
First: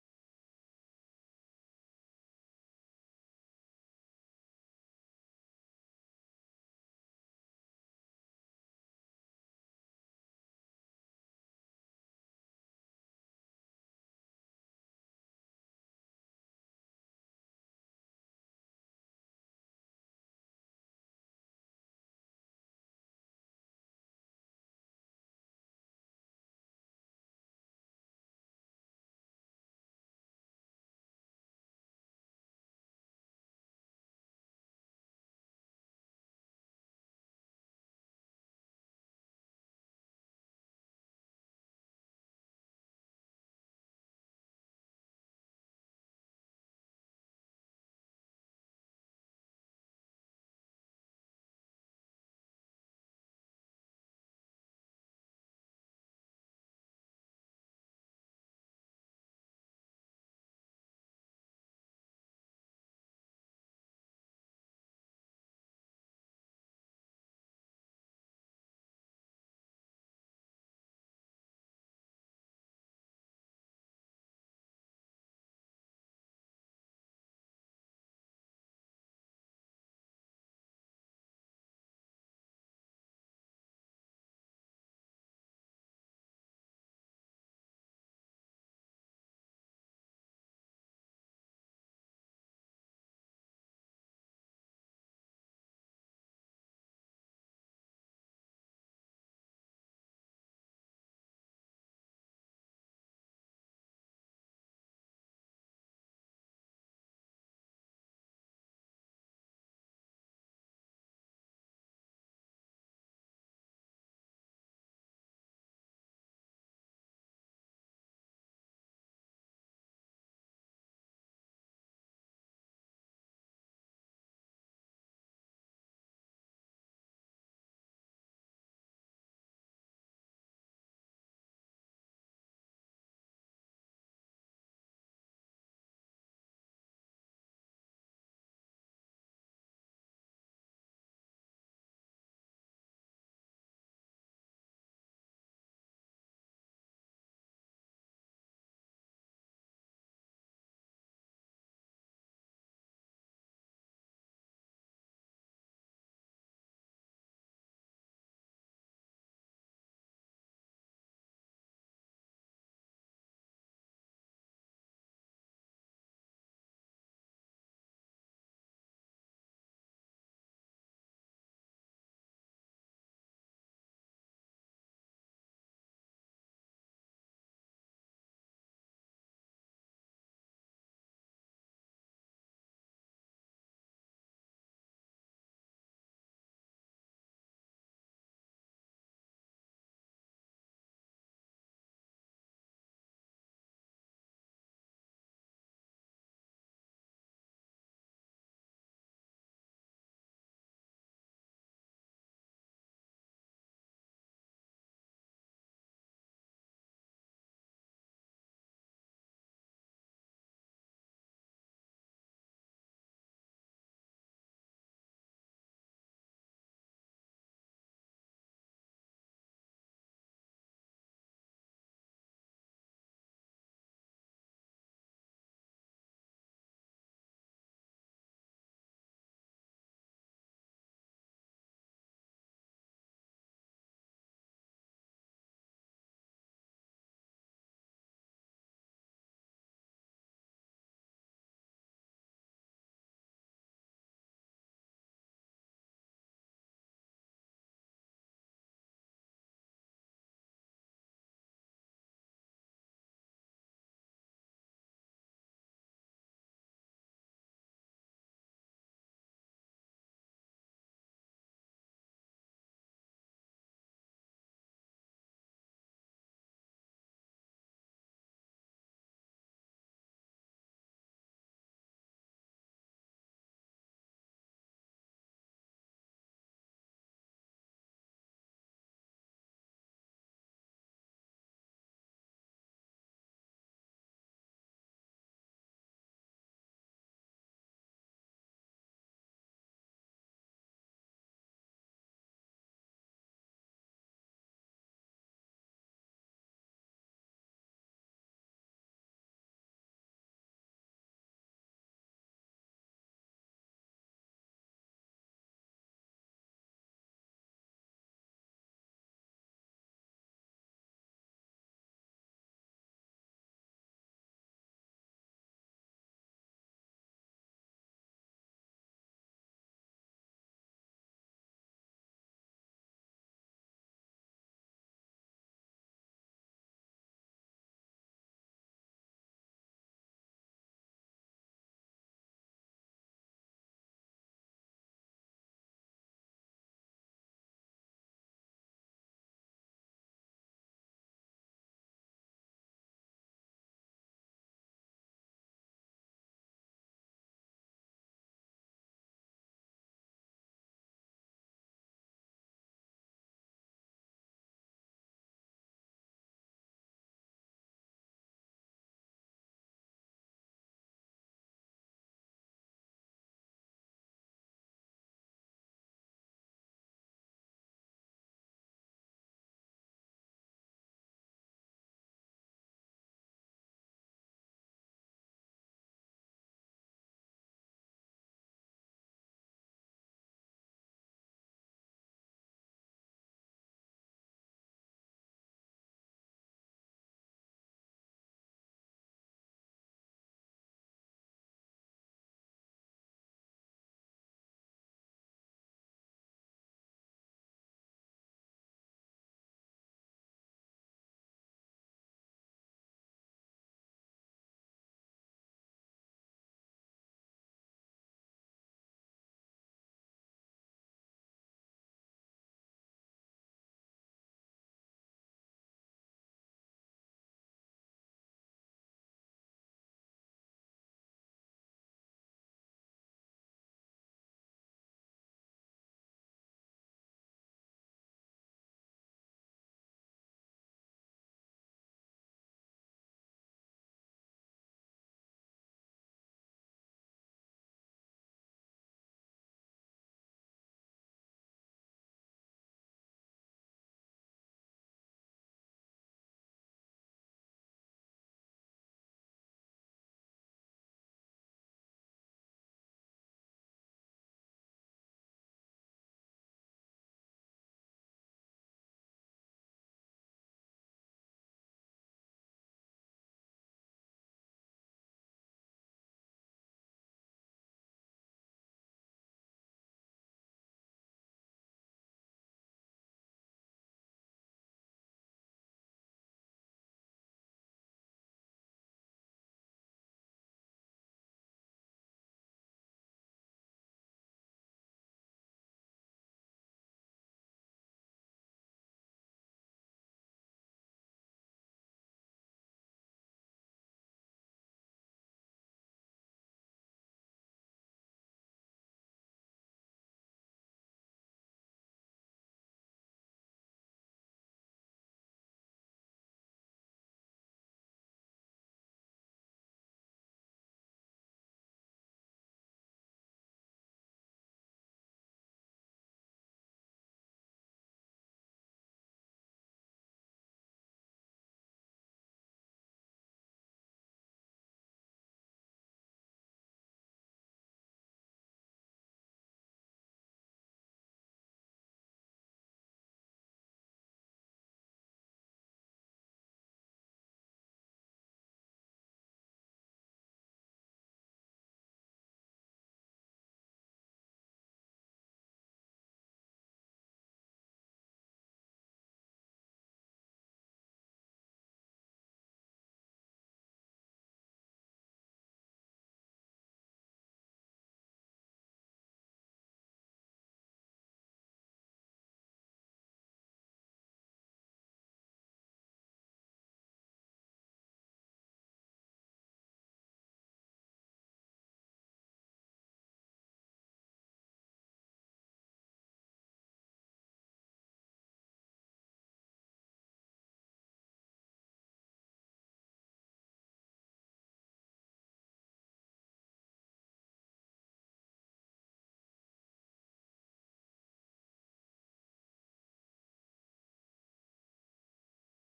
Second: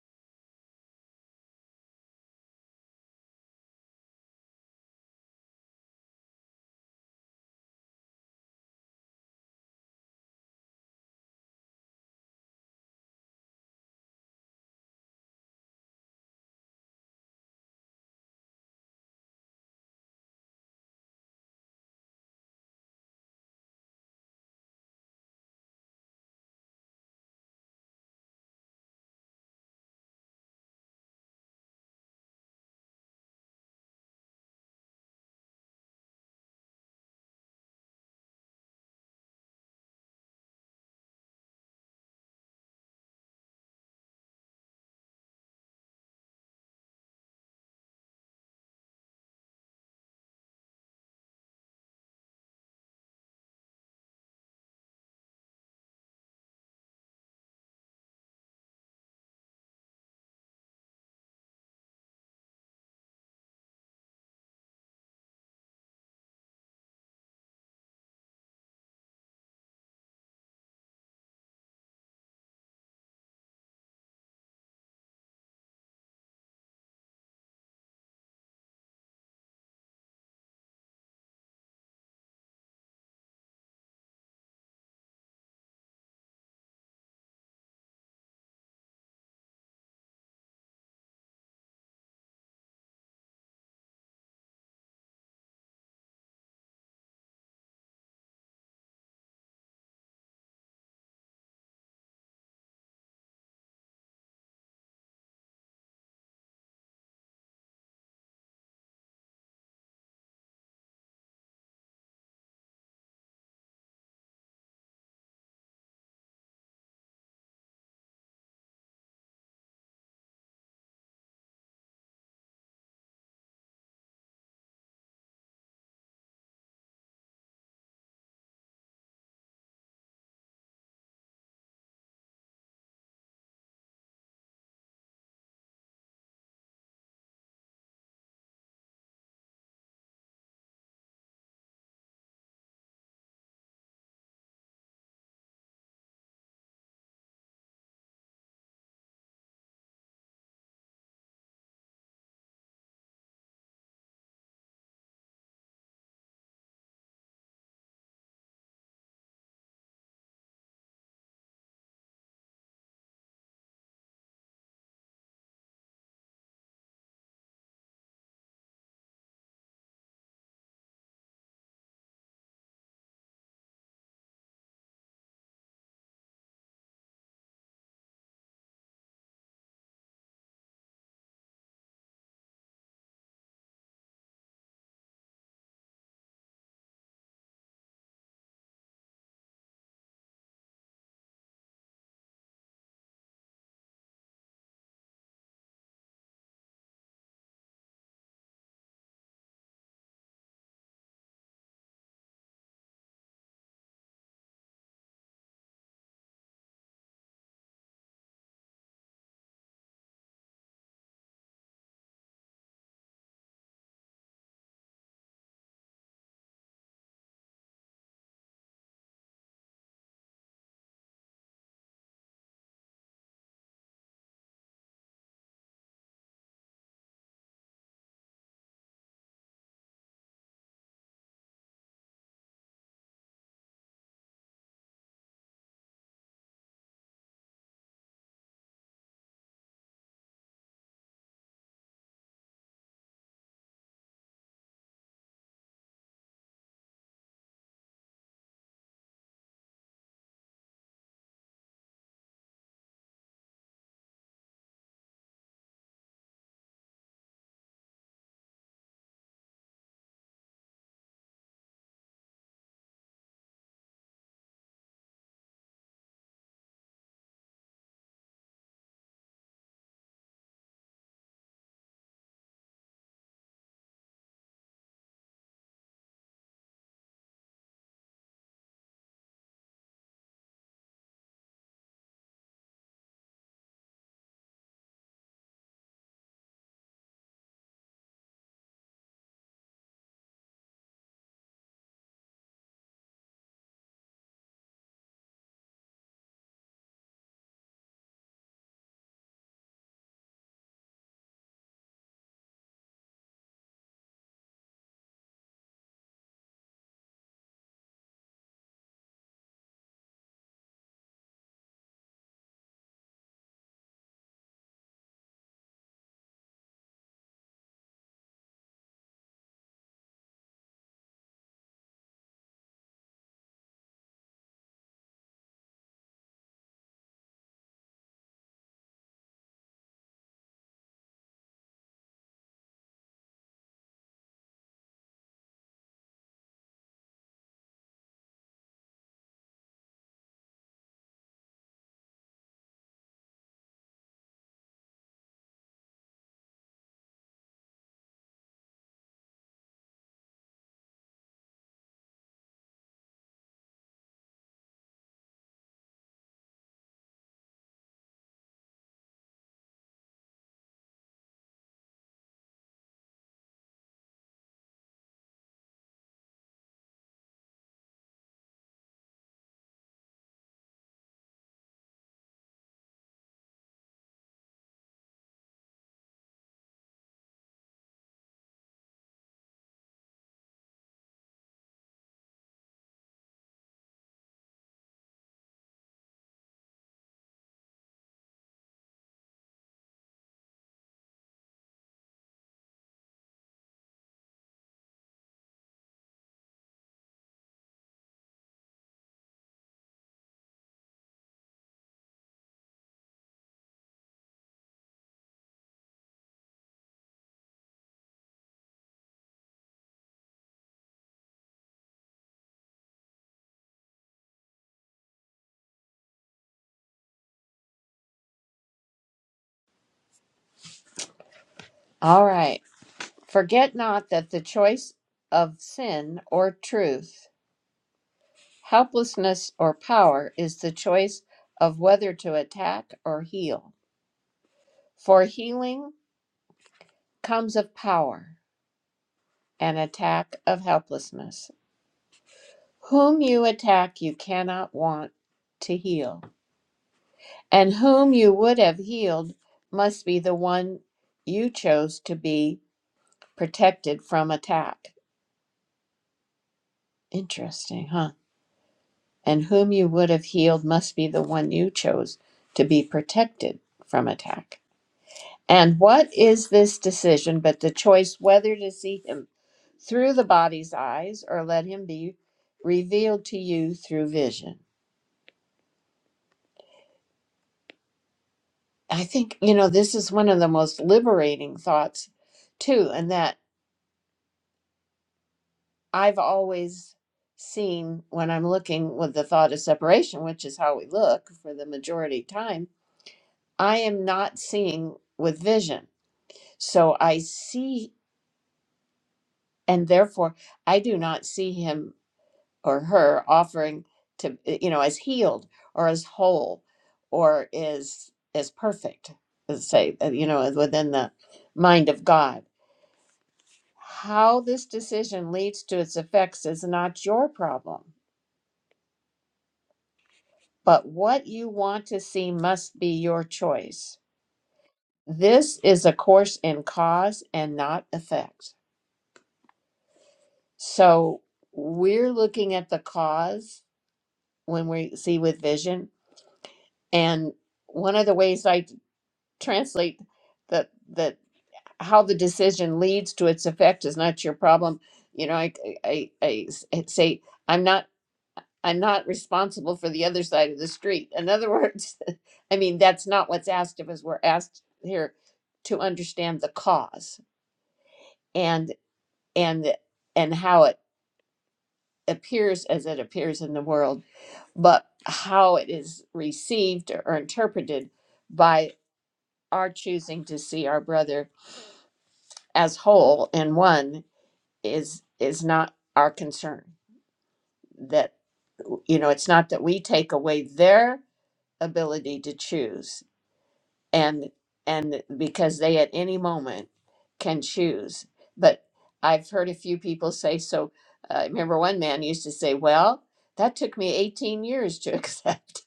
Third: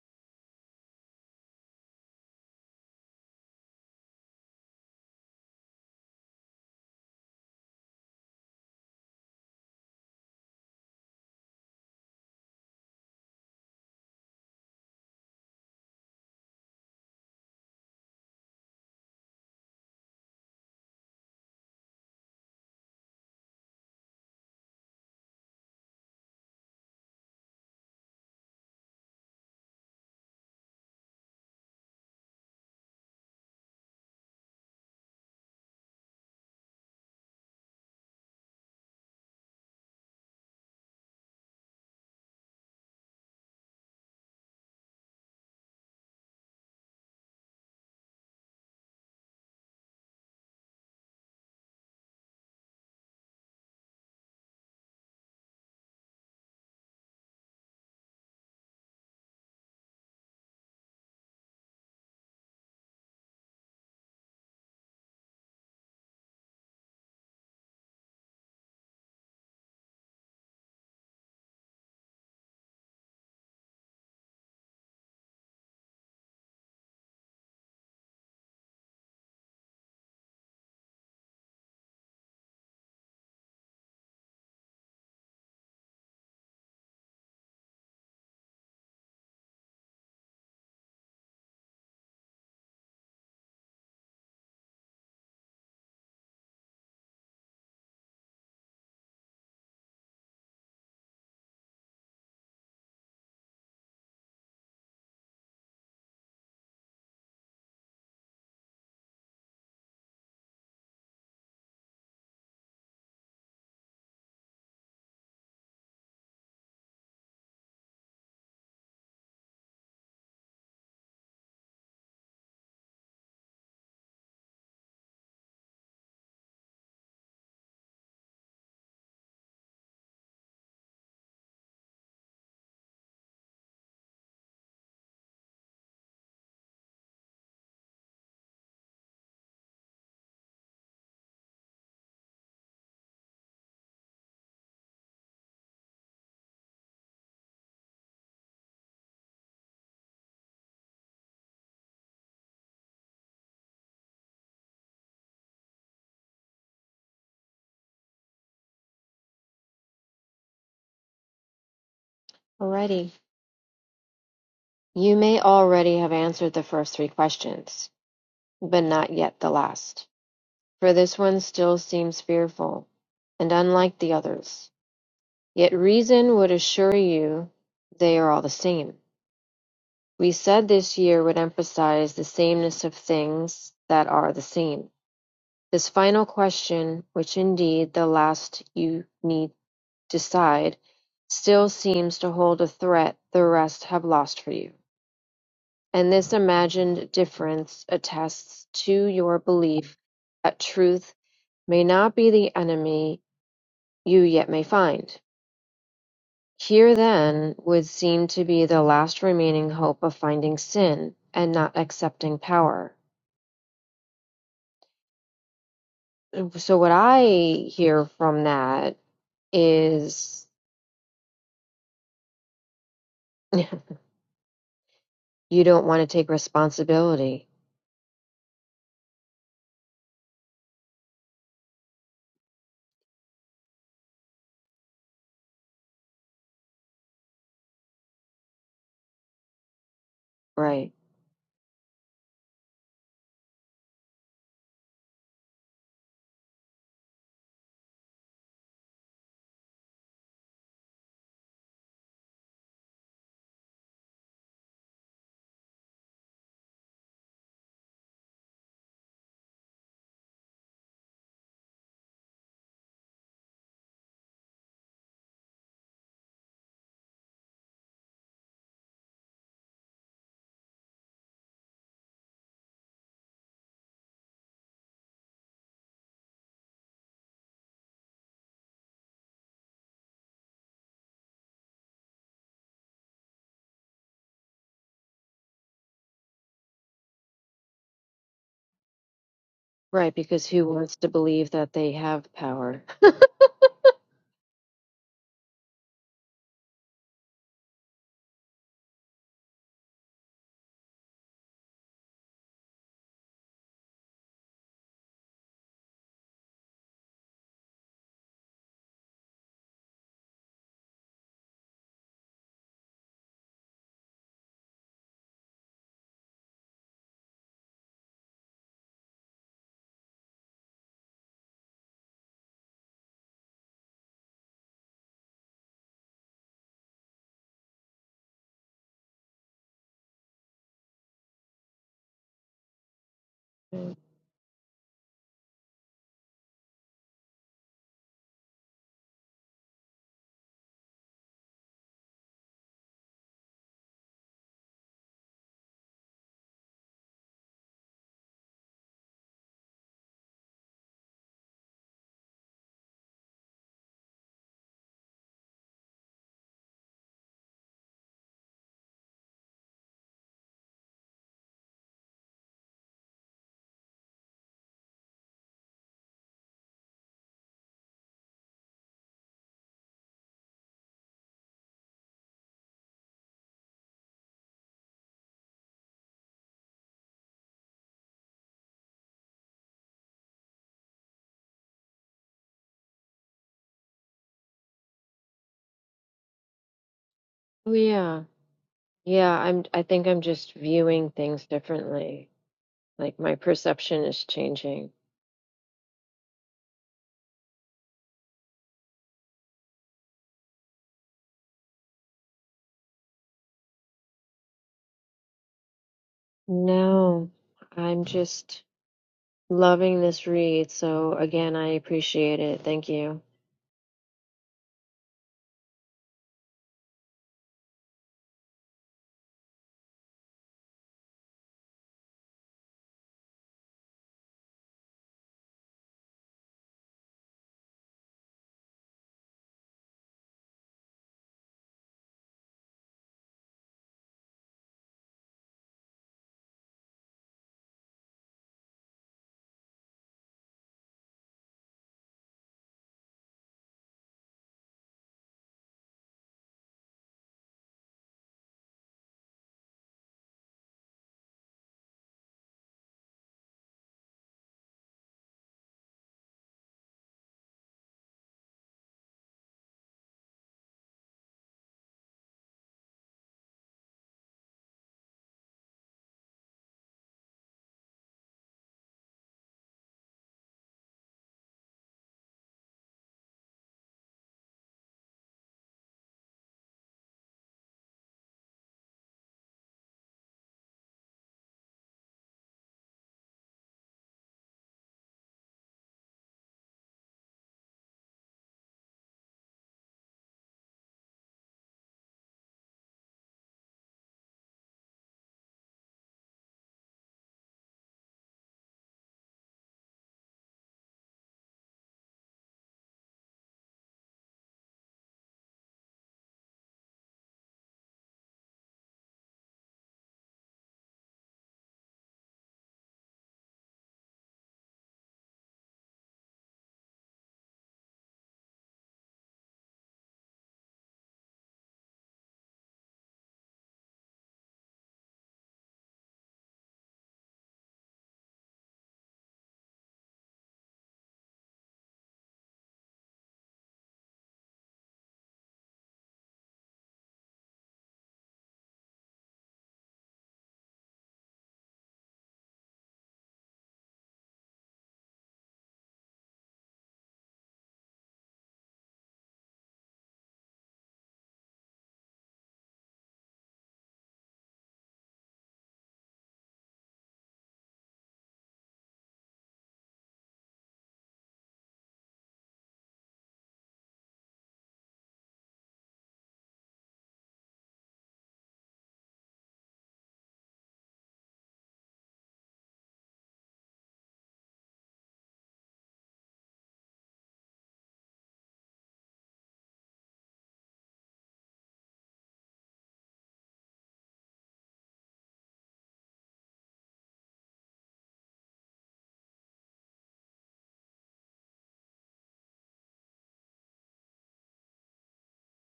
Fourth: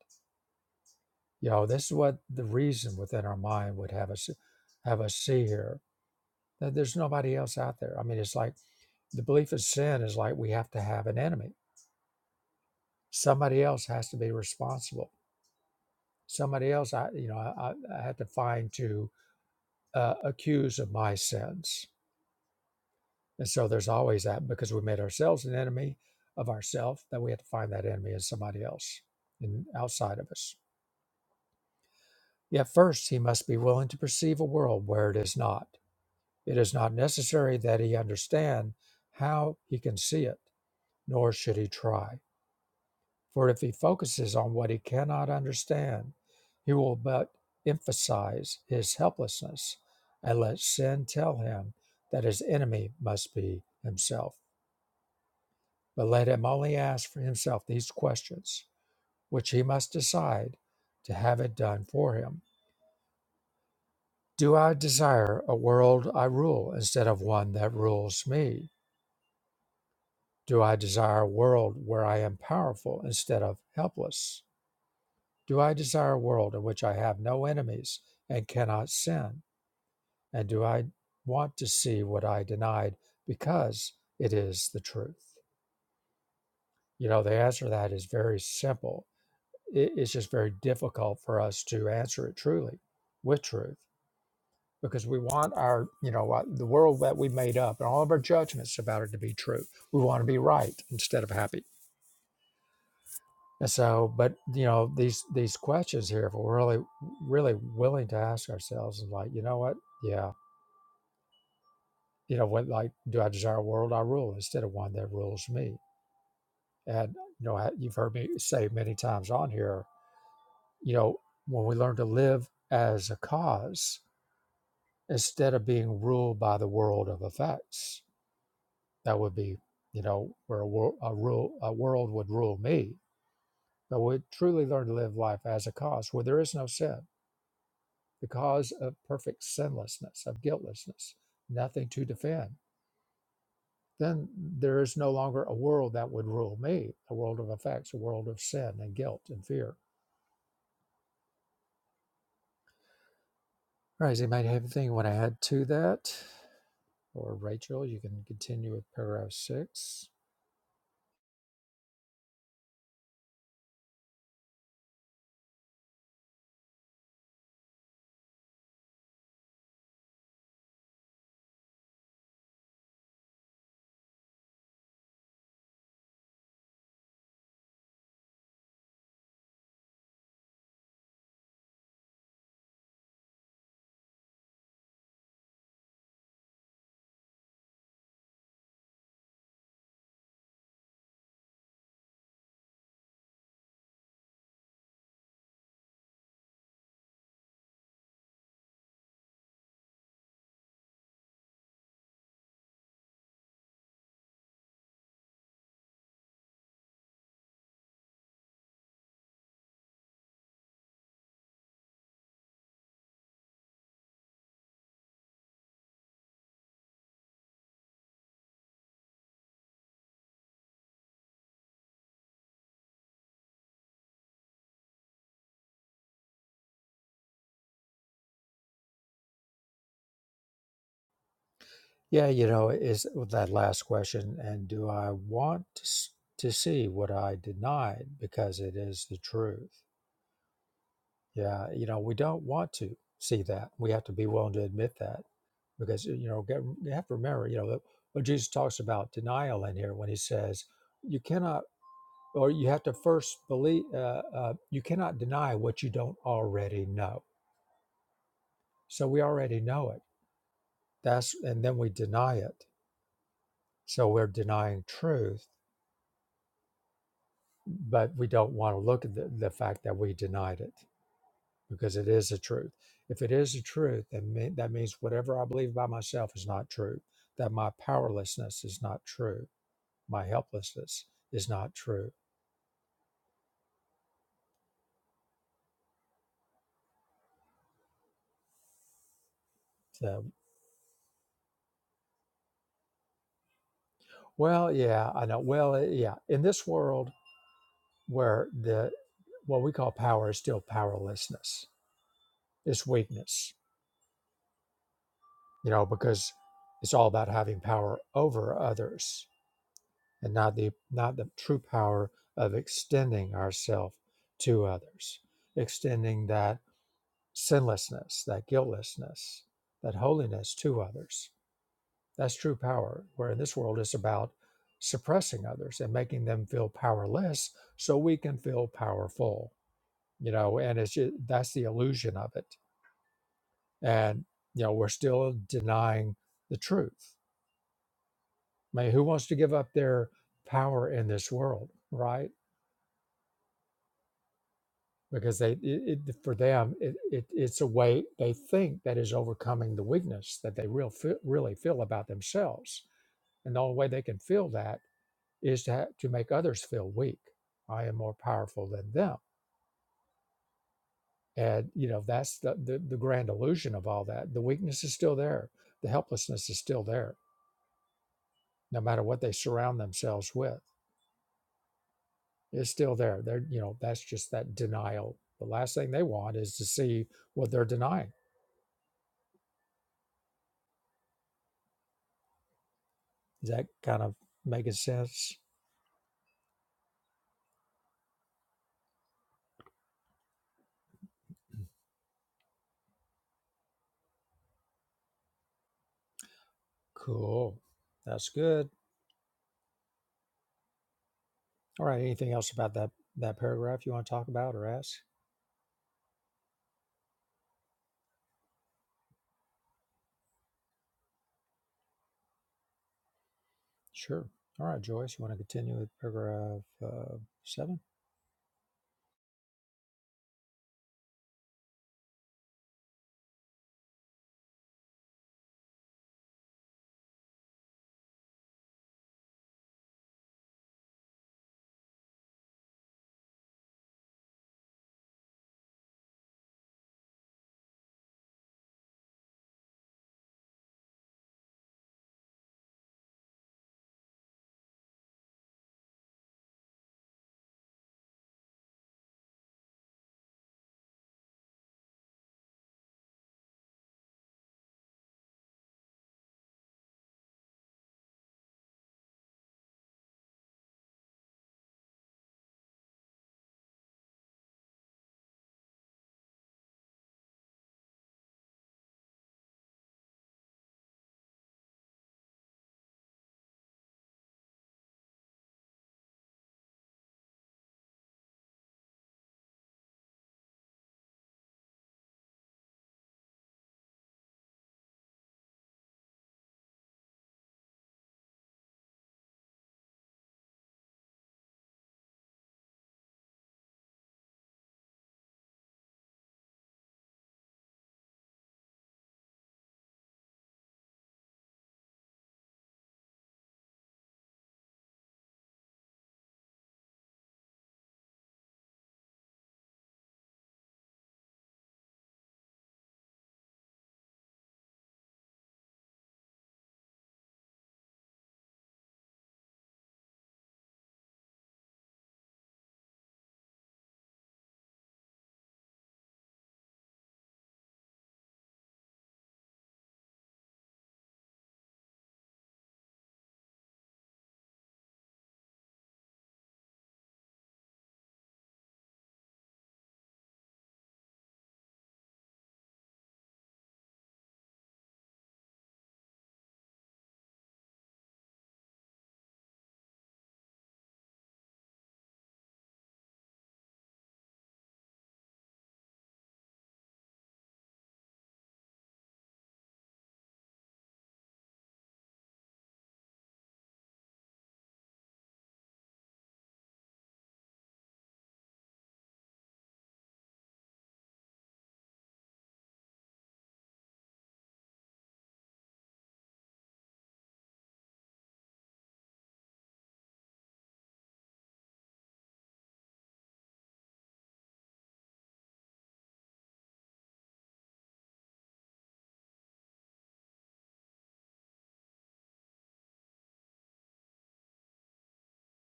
You know, this is what the reason within our mind would have us have us see here. That there's nobody else out there. I mean, it's like the belief of sin is like we have to have an enemy. Somebody else has to be responsible. Somebody else, I you know, I, I had to find to uh, accuse of my sins And so there's always that because we made ourselves an enemy of ourself, that we have to find that enemy in somebody else and outside of us. Yet first, he must be willing to perceive a world where it is not. It is not necessary that he understand how he can see it, nor should he try. For if he focuses on what he cannot understand, he will but emphasize his helplessness and let sin tell him that his enemy must be himself. But let him only ask for himself these questions, which he must decide to have it done for him. Do I desire a world I rule instead of one that rules me? Do I desire a world where I am powerful instead of helpless? Do I desire a world in which I have no enemies and cannot sin? And do I want to see what I denied because it is the truth? You know, the answer to that is very simple it, it's just very difficult for us to answer it truly with truth because we want our you know what the world that we made up and all of our judgments about it to be true we want to be right instead of happy and so but you know these these questions here if we're really really willing to ask ourselves and like you know what yeah you know what like do i desire a world i rule instead of one that rules me and you know I- you've heard me say many times on here you know when we learn to live as a cause instead of being ruled by the world of effects. That would be, you know, where a, wor- a, rule, a world would rule me. But we truly learn to live life as a cause where there is no sin, the cause of perfect sinlessness, of guiltlessness, nothing to defend. Then there is no longer a world that would rule me, a world of effects, a world of sin and guilt and fear. All right, does anybody have anything you want to add to that? Or Rachel, you can continue with paragraph six.
alrighty you may already have answered the first three questions but not yet the last for this one still seems fearful and unlike the others yet reason would assure you they are all the same we said this year would emphasize the sameness of things that are the same This final question, which indeed the last you need decide, still seems to hold a threat the rest have lost for you, and this imagined difference attests to your belief that truth may not be the enemy you yet may find. Here then would seem to be the last remaining hope of finding sin and not accepting power. So what I hear from that is you don't want to take responsibility.
Yeah, you know, is uh, that last question, and do I want to, s- to see what I denied because it is the truth?
Right.
Yeah, you know, we don't want to see that. We have to be willing to admit that because, you know, get, you have to remember, you know, that what Jesus talks about denial in here when he says, you cannot, or you have to first believe, uh, uh, you cannot deny what you don't already know. So we already know it. That's, and then we deny it. So we're denying truth but we don't want to look at the, the fact that we denied it because it is a truth. If it is a truth, then me, that means whatever I believe about myself is not true, that my powerlessness is not true, my helplessness is not true.
Right,
The,
because who wants to believe that they have power?
well, yeah, I know. Well, eh, yeah, in this world where the what we call power is still powerlessness, it's weakness, you know, because it's all about having power over others and not the not the true power of extending ourselves to others extending that sinlessness that guiltlessness that holiness to others that's true power where in this world it's about suppressing others and making them feel powerless so we can feel powerful you know and it's just, that's the illusion of it
Mm.
and you know we're still denying the truth i mean who wants to give up their power in this world right because they it, it, for them it, it, it's a way they think that is overcoming the weakness that they real feel, really feel about themselves and the only way they can feel that is to ha- to make others feel weak i am more powerful than them and you know that's the, the the grand illusion of all that the weakness is still there the helplessness is still there no matter what they surround themselves with it's still there they're you know that's just that denial the last thing they want is to see what they're denying Does that kind of making sense?
Oh yeah. Yeah, I'm I think I'm just viewing things differently. Like my perception is changing.
Cool. That's good. All right. Anything else about that that paragraph you want to talk about or ask?
No, I'm just loving this read. So again, I appreciate it. Thank you.
Sure. All right, Joyce. You want to continue with paragraph uh, seven?
all right. Forget not that the choice of sin or truth, helplessness or power is the choice of whether to attack or heal. For healing comes of power, and attack of helplessness. Whom you attack, you cannot want to heal. And whom you would have healed must be the one you chose to be protected from attack. Interesting, huh? And whom you would have healed must be the one you chose to be protected from attack. And what is this decision but the choice whether to see him through the body's eyes or let him be revealed to you through vision? I think, you know, this is one of the most liberating thoughts, too, and that. I've always seen when I'm looking with the thought of separation, which is how we look for the majority of time, I am not seeing with vision. So I see, and therefore I do not see him or her offering to, eh, you know, as healed or as whole or is as as perfect, let's say, uh, you know, within the mind of God. How this decision leads to its effects is not your problem but what you want to see must be your choice. This is a course in cause and not effect. So we're looking at the cause when we see with vision. And one of the ways I translate that that how the decision leads to its effect is not your problem. You know, I I, I I say I'm not. I'm not responsible for the other side of the street. In other words, I mean, that's not what's asked of us. We're asked here to understand the cause and and and how it appears as it appears in the world, but how it is received or interpreted by our choosing to see our brother as whole and one is is not our concern. That you know, it's not that we take away their ability to choose and and because they at any moment can choose but i've heard a few people say so uh, i remember one man used to say well that took me 18 years to accept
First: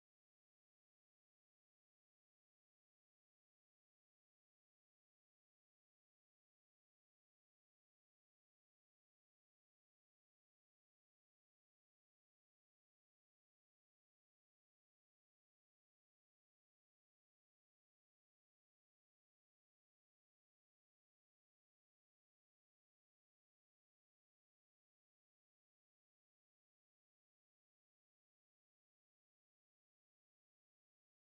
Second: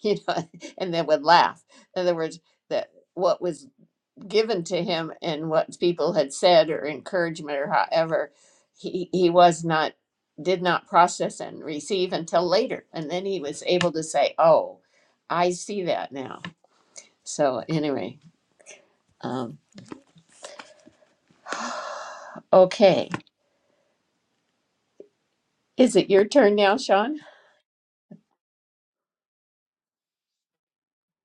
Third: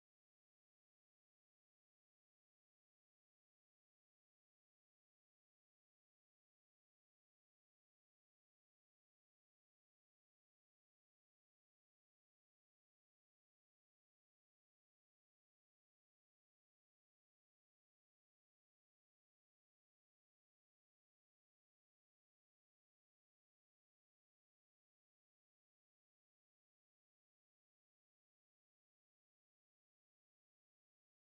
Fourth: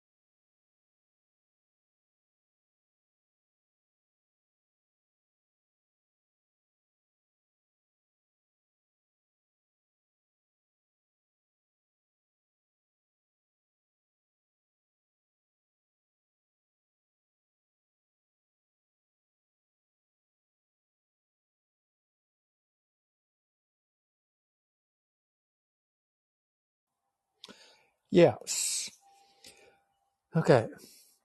you know and then would laugh in other words that what was given to him and what people had said or encouragement or however he he was not did not process and receive until later and then he was able to say oh i see that now so anyway um, okay. Is it your turn now, Sean?
Yes. Okay.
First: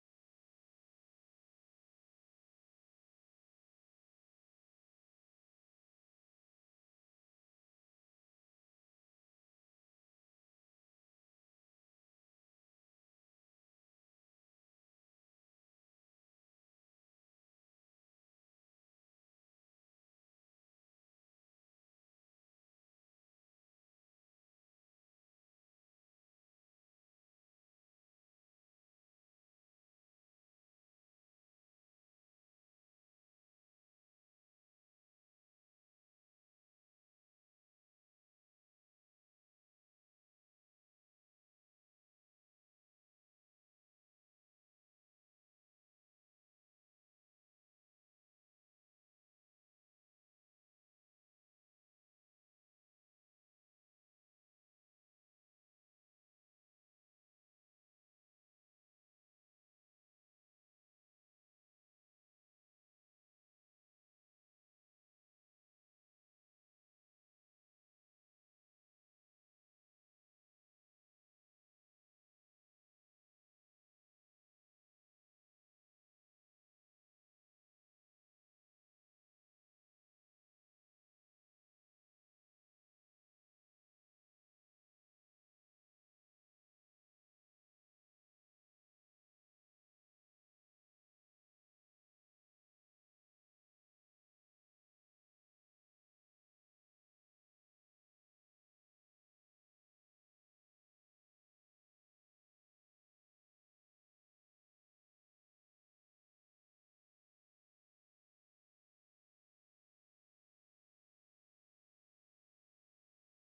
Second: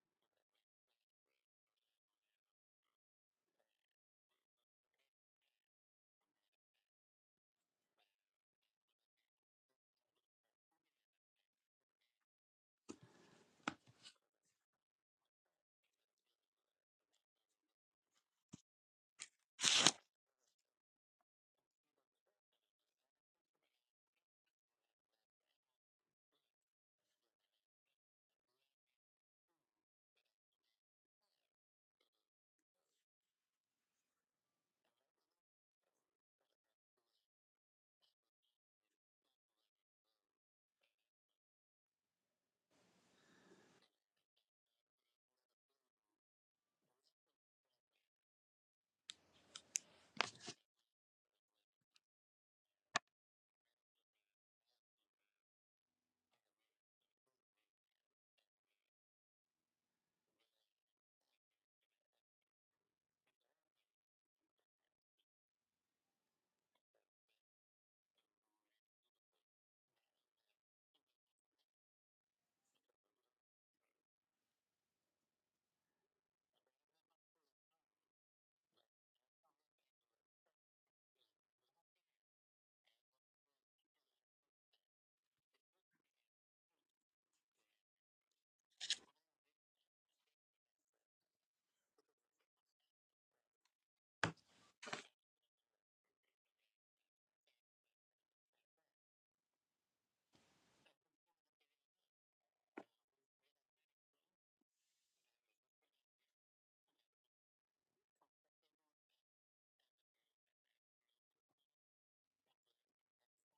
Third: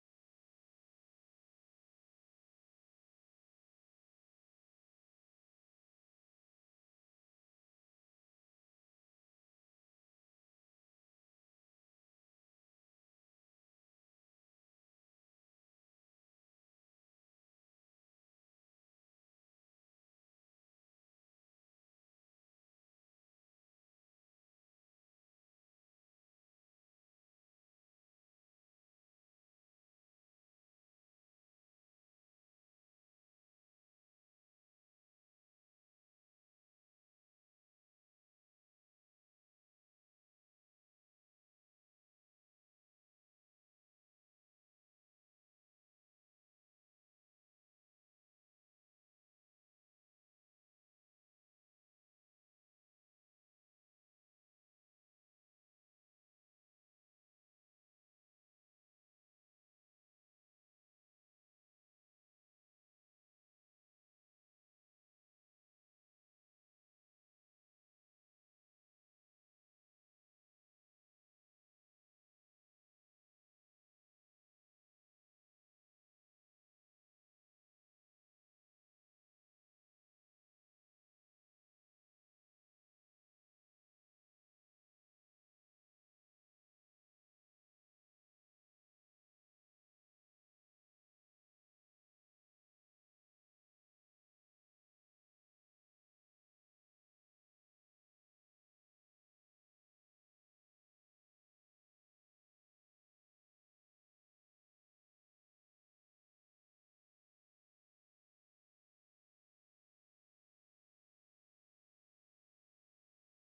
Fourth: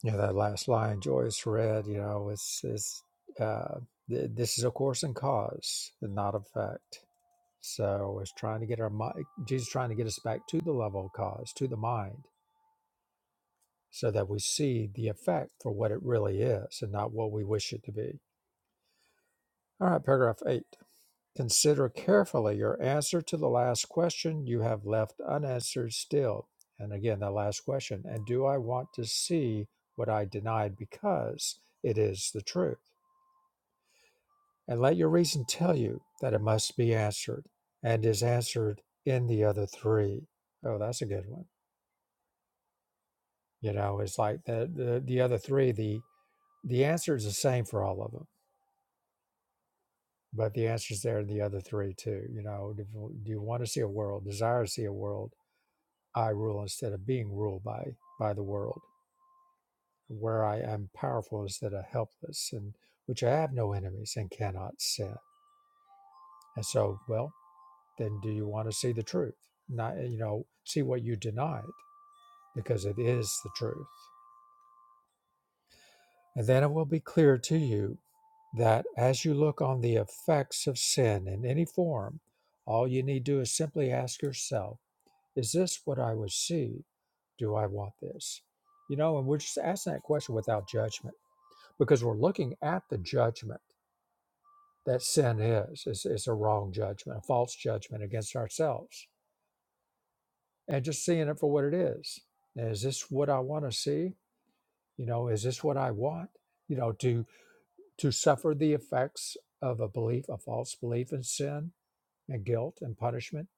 Yeah, that last line Joyce read. You know, it's it's uh, th- this is a course and cause, and not effect. So it's trying to get our mind. Jesus is trying to get us back to the level of cause, to the mind so that we see the effect for what it really is and not what we wish it to be. All right, paragraph eight. Consider carefully your answer to the last question you have left unanswered still. And again, the last question. And do I want to see what I denied because it is the truth? And let your reason tell you that it must be answered and is answered in the other three. Oh, that's a good one. You know, it's like the, the, the other three, the, the answer is the same for all of them But the answer's there in the other three too. You know, do, do you want to see a world? Desire to see a world I rule instead of being ruled by by the world, where I am powerful instead of helpless, and which I have no enemies and cannot sin. And so, well, then, do you want to see the truth? Not eh, you know, see what you denied because it is the truth. And then it will be clear to you that as you look on the effects of sin in any form, all you need to do is simply ask yourself Is this what I would see? Do I want this? You know, and we're just asking that question without judgment because we're looking at the judgment that sin is. It's, it's a wrong judgment, a false judgment against ourselves, and just seeing it for what it is. Is this what I want to see? You know, is this what I want? You know, to to suffer the effects of a belief, a false belief in sin and guilt and punishment.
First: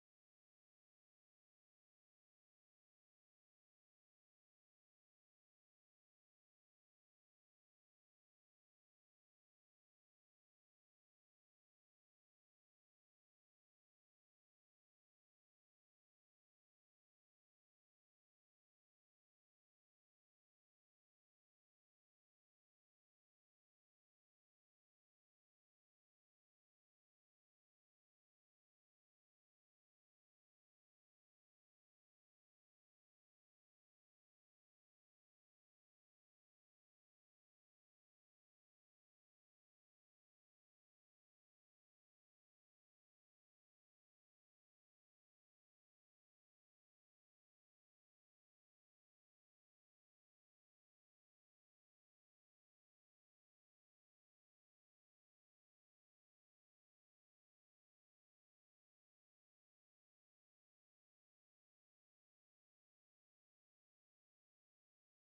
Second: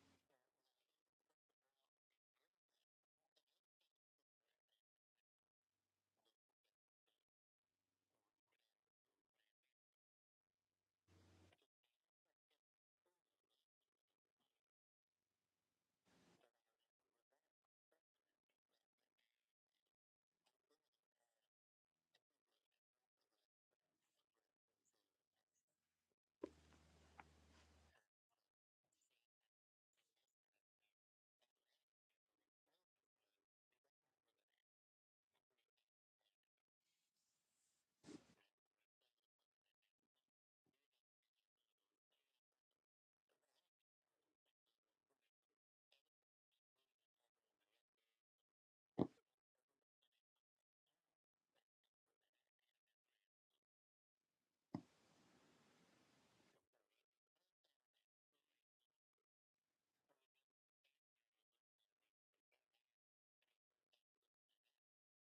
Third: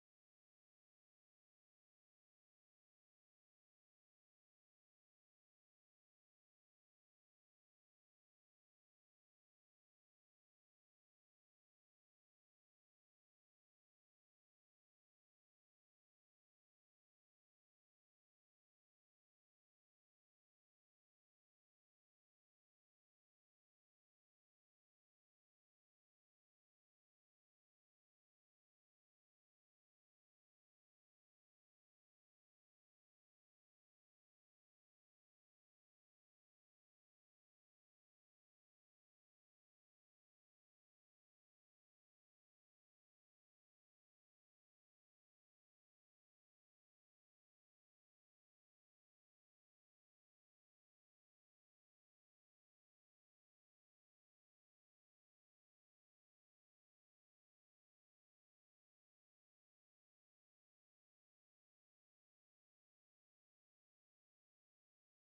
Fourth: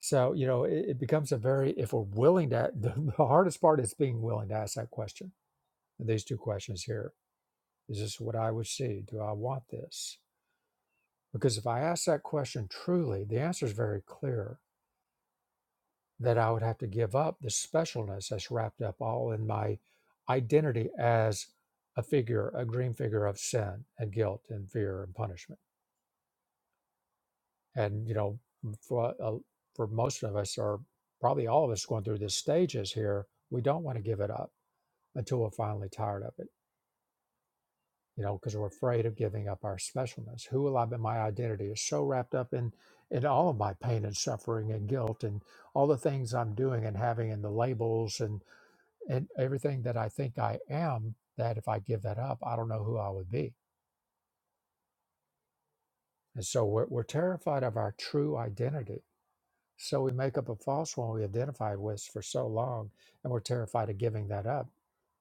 So, you know, it, it becomes a very, if we're willing to, the, the hardest part is being willing to ask that question these two questions here is this what i would see do i want this because if i ask that question truly the answer is very clear that i would have to give up the specialness that's wrapped up all in my identity as a figure a green figure of sin and guilt and fear and punishment and you know for, uh, for most of us or probably all of us going through these stages here we don't want to give it up until we're finally tired of it you know, because we're afraid of giving up our specialness. Who will I be? My identity is so wrapped up in in all of my pain and suffering and guilt and all the things I'm doing and having and the labels and and everything that I think I am. That if I give that up, I don't know who I would be. And so we're, we're terrified of our true identity. So we make up a false one we identified with for so long, and we're terrified of giving that up,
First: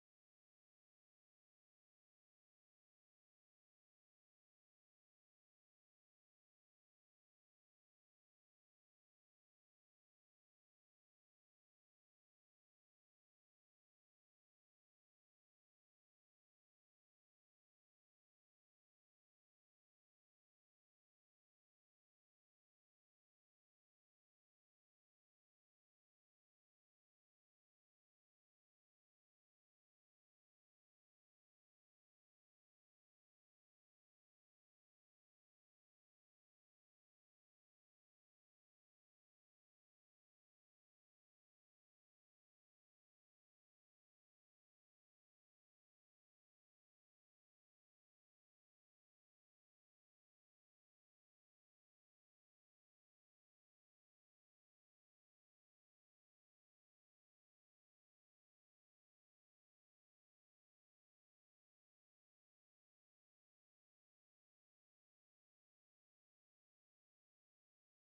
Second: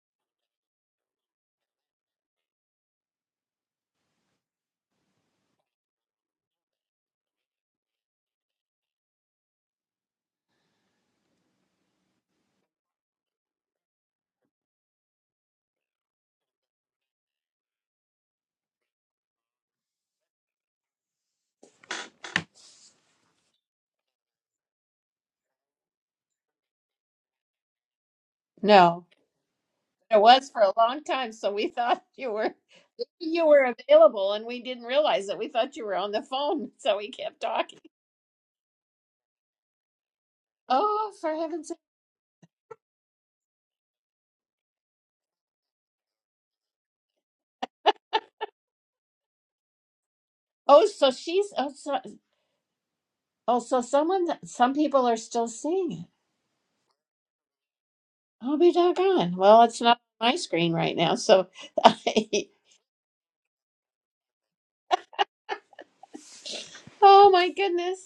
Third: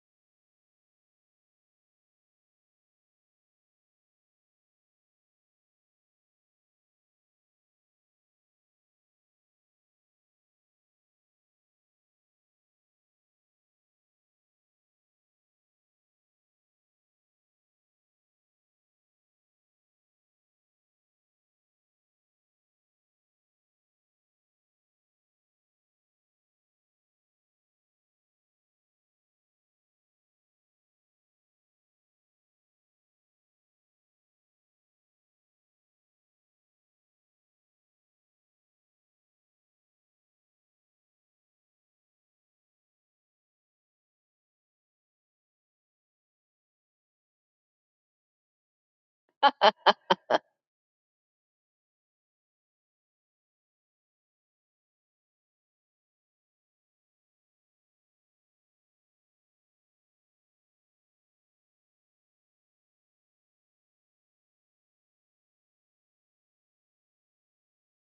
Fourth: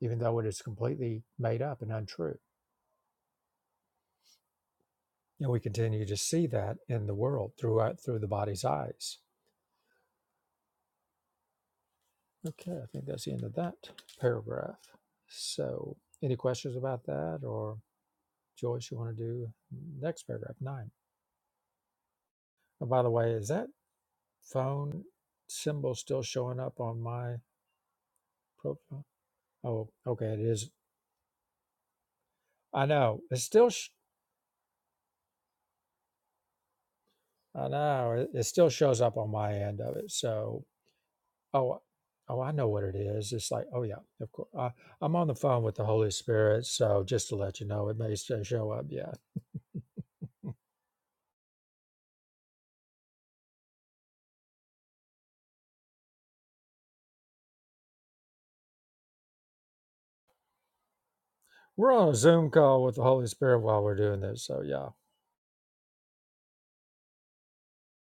even though it is completely made up and untrue. And we continue to see that in the world throughout through the body's eyes. Okay, I think that's the end of that paragraph. So, any questions about that, or Joyce, you want to do next paragraph nine? And by the way, is that phone symbol still showing up on my
No.
profile? Oh,
It
okay, it
was for
is.
a long time, so we thought you were
I know it's
you
still.
were
Sh-
available and we didn't realize it. We thought you were on the phone, so we kept
I
talking.
know it, it still shows up on my end of it. So
Oh, for heaven's sake.
Oh, oh, I know what it is. It's like, oh yeah, of course. I, I'm on the phone with the Holy Spirit, so just to let you know, it may still show up. Yeah,
Oh, so she's oh so, oh, so someone that- some people are still seeing it. I'll be doggone. Well, it's not on my screen right now, so
we're on a Zoom call with the Holy Spirit while we're doing this. So yeah.
oh my goodness.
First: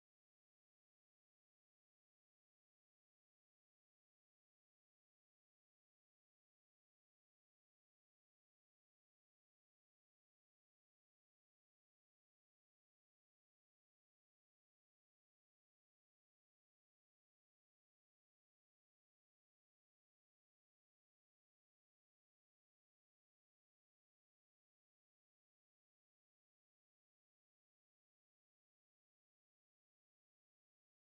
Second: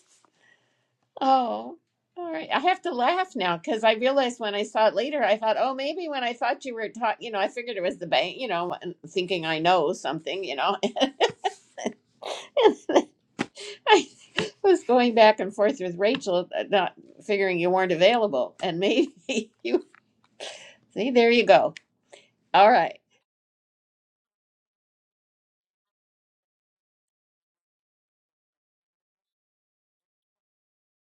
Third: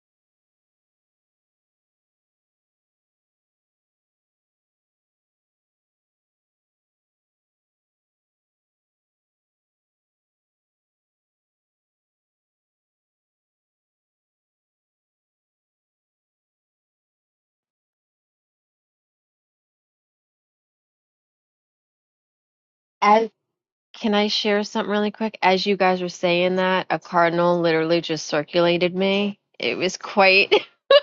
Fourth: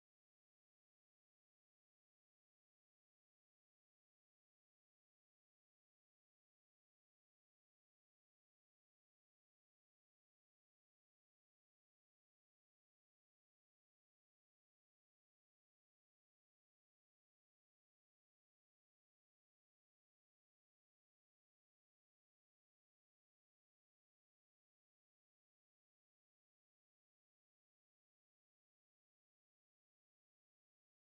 Oh, all right. I have to laugh now because I realized when I saw it later, I thought, oh, maybe when I thought you were taught, you know, I figured it was the bank, you know, and thinking I know something, you know. And I was going back and forth with Rachel, uh, not figuring you weren't available. And maybe you see, there you go. All right.
As can I share something really quick? As you guys were saying that, a cardinal literally just circulated me. It was quite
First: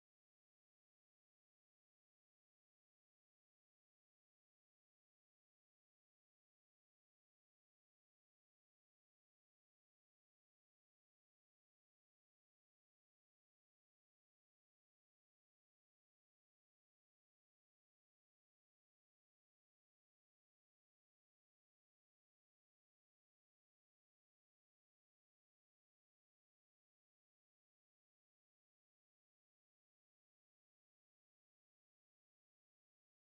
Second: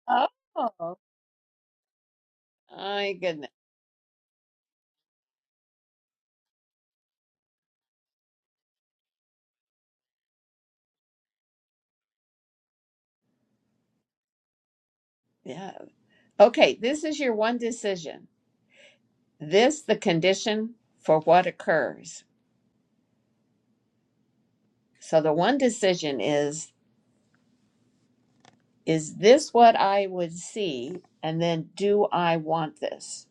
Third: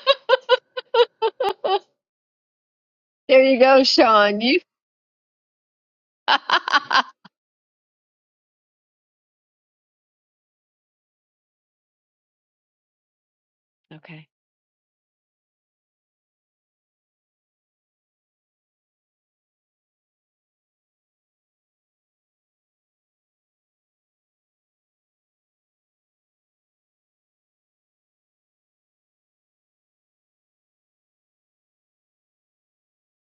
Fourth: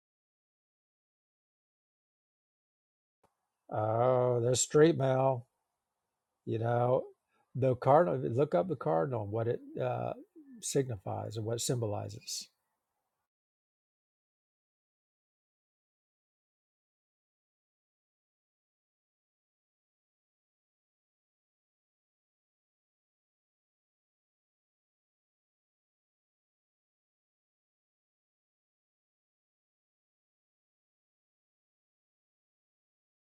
Oh, my
There
goodness.
you go,
Oh,
Sean. You
there's street mail. You know, the cardinal. Look up the cardinal. What it uh, signifies and what it symbolizes.
Okay.
Yeah. Okay. This is your one decision. This, the condition for what occurs. So the one decision is. is this what I would see? And then do I want this?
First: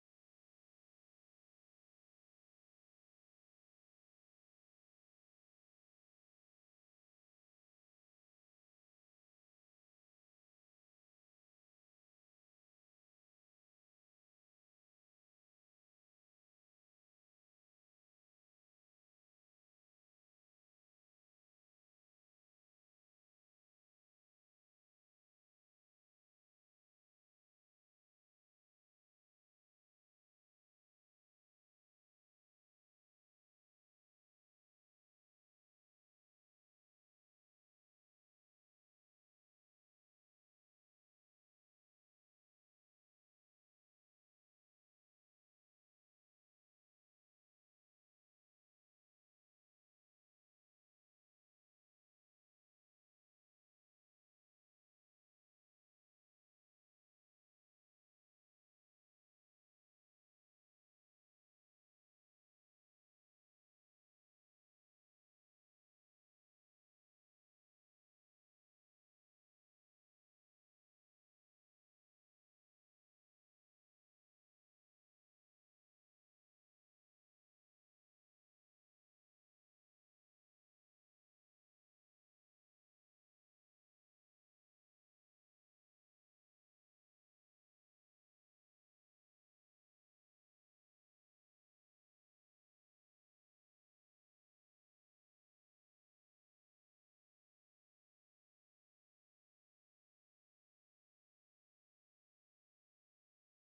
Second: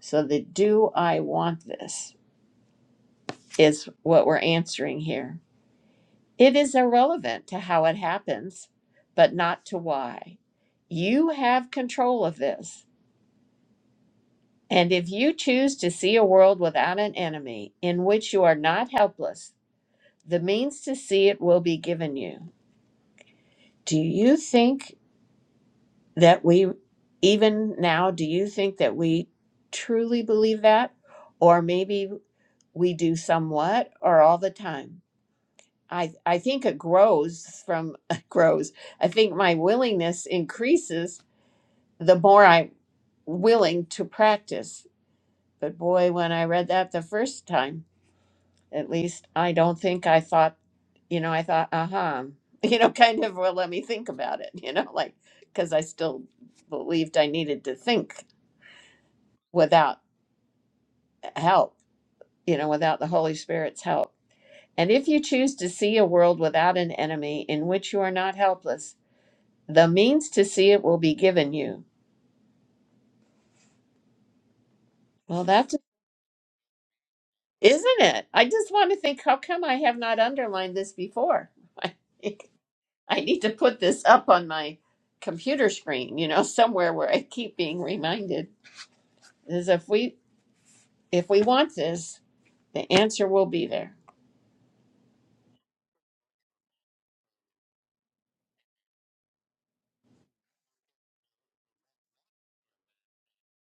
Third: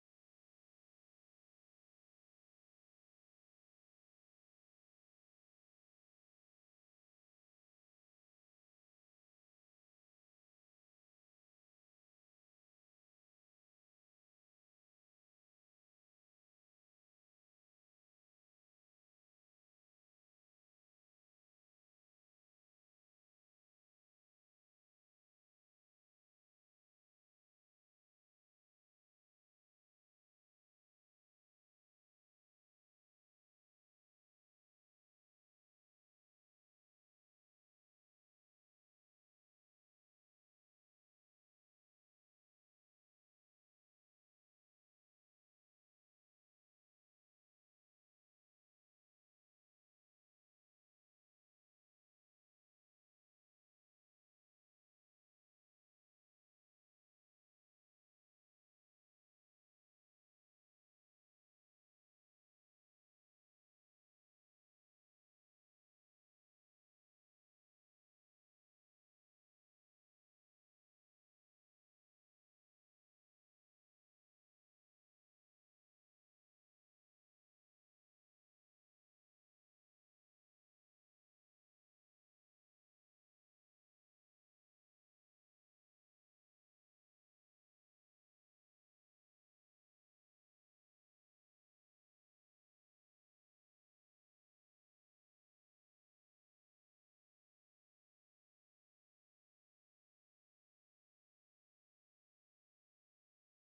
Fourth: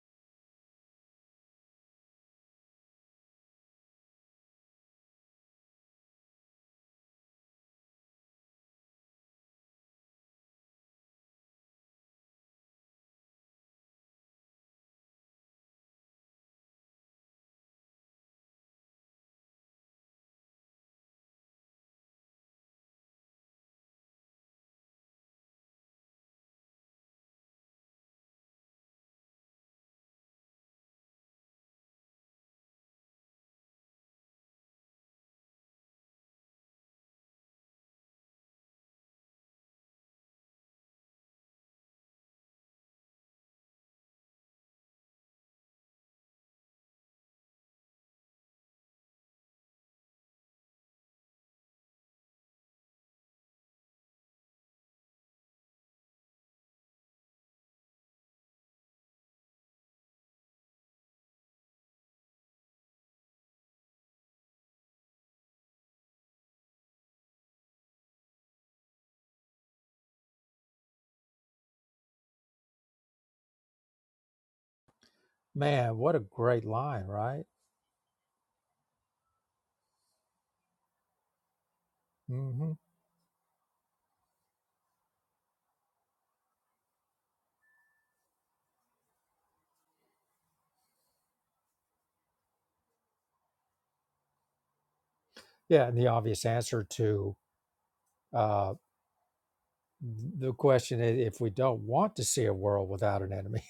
So the do I want this is what we're answering here. It is irrelevant to how it happens, but not to why. You have control of this. And if you choose to see a world without an enemy in which you are not helpless, the means to see it will be given you. Do you think? that we even now do you think that we truly believe that or maybe we do somewhat or all the time i i think it grows from grows i think my willingness increases the more i'm willing to practice but boy when i read that the first time at least i don't think i thought you know i thought uh-huh you know kind of well let me think about it you know like because i still believed i needed to think without help, you know, without the Holy Spirit's help. And if you choose to see a world without an enemy in which you are not helpless, the means to see it will be given you. Well, that's,
Man, what a great line, right?
isn't it? I just want to think, how come I have not underlined this before? I, think
hmm
I need to put this up on my computer screen, you know, somewhere where I keep being reminded. Is if we if we want this, the answer will be there.
Yeah, and the obvious answer to uh, the question: is: If we don't want to see a world without an enemy.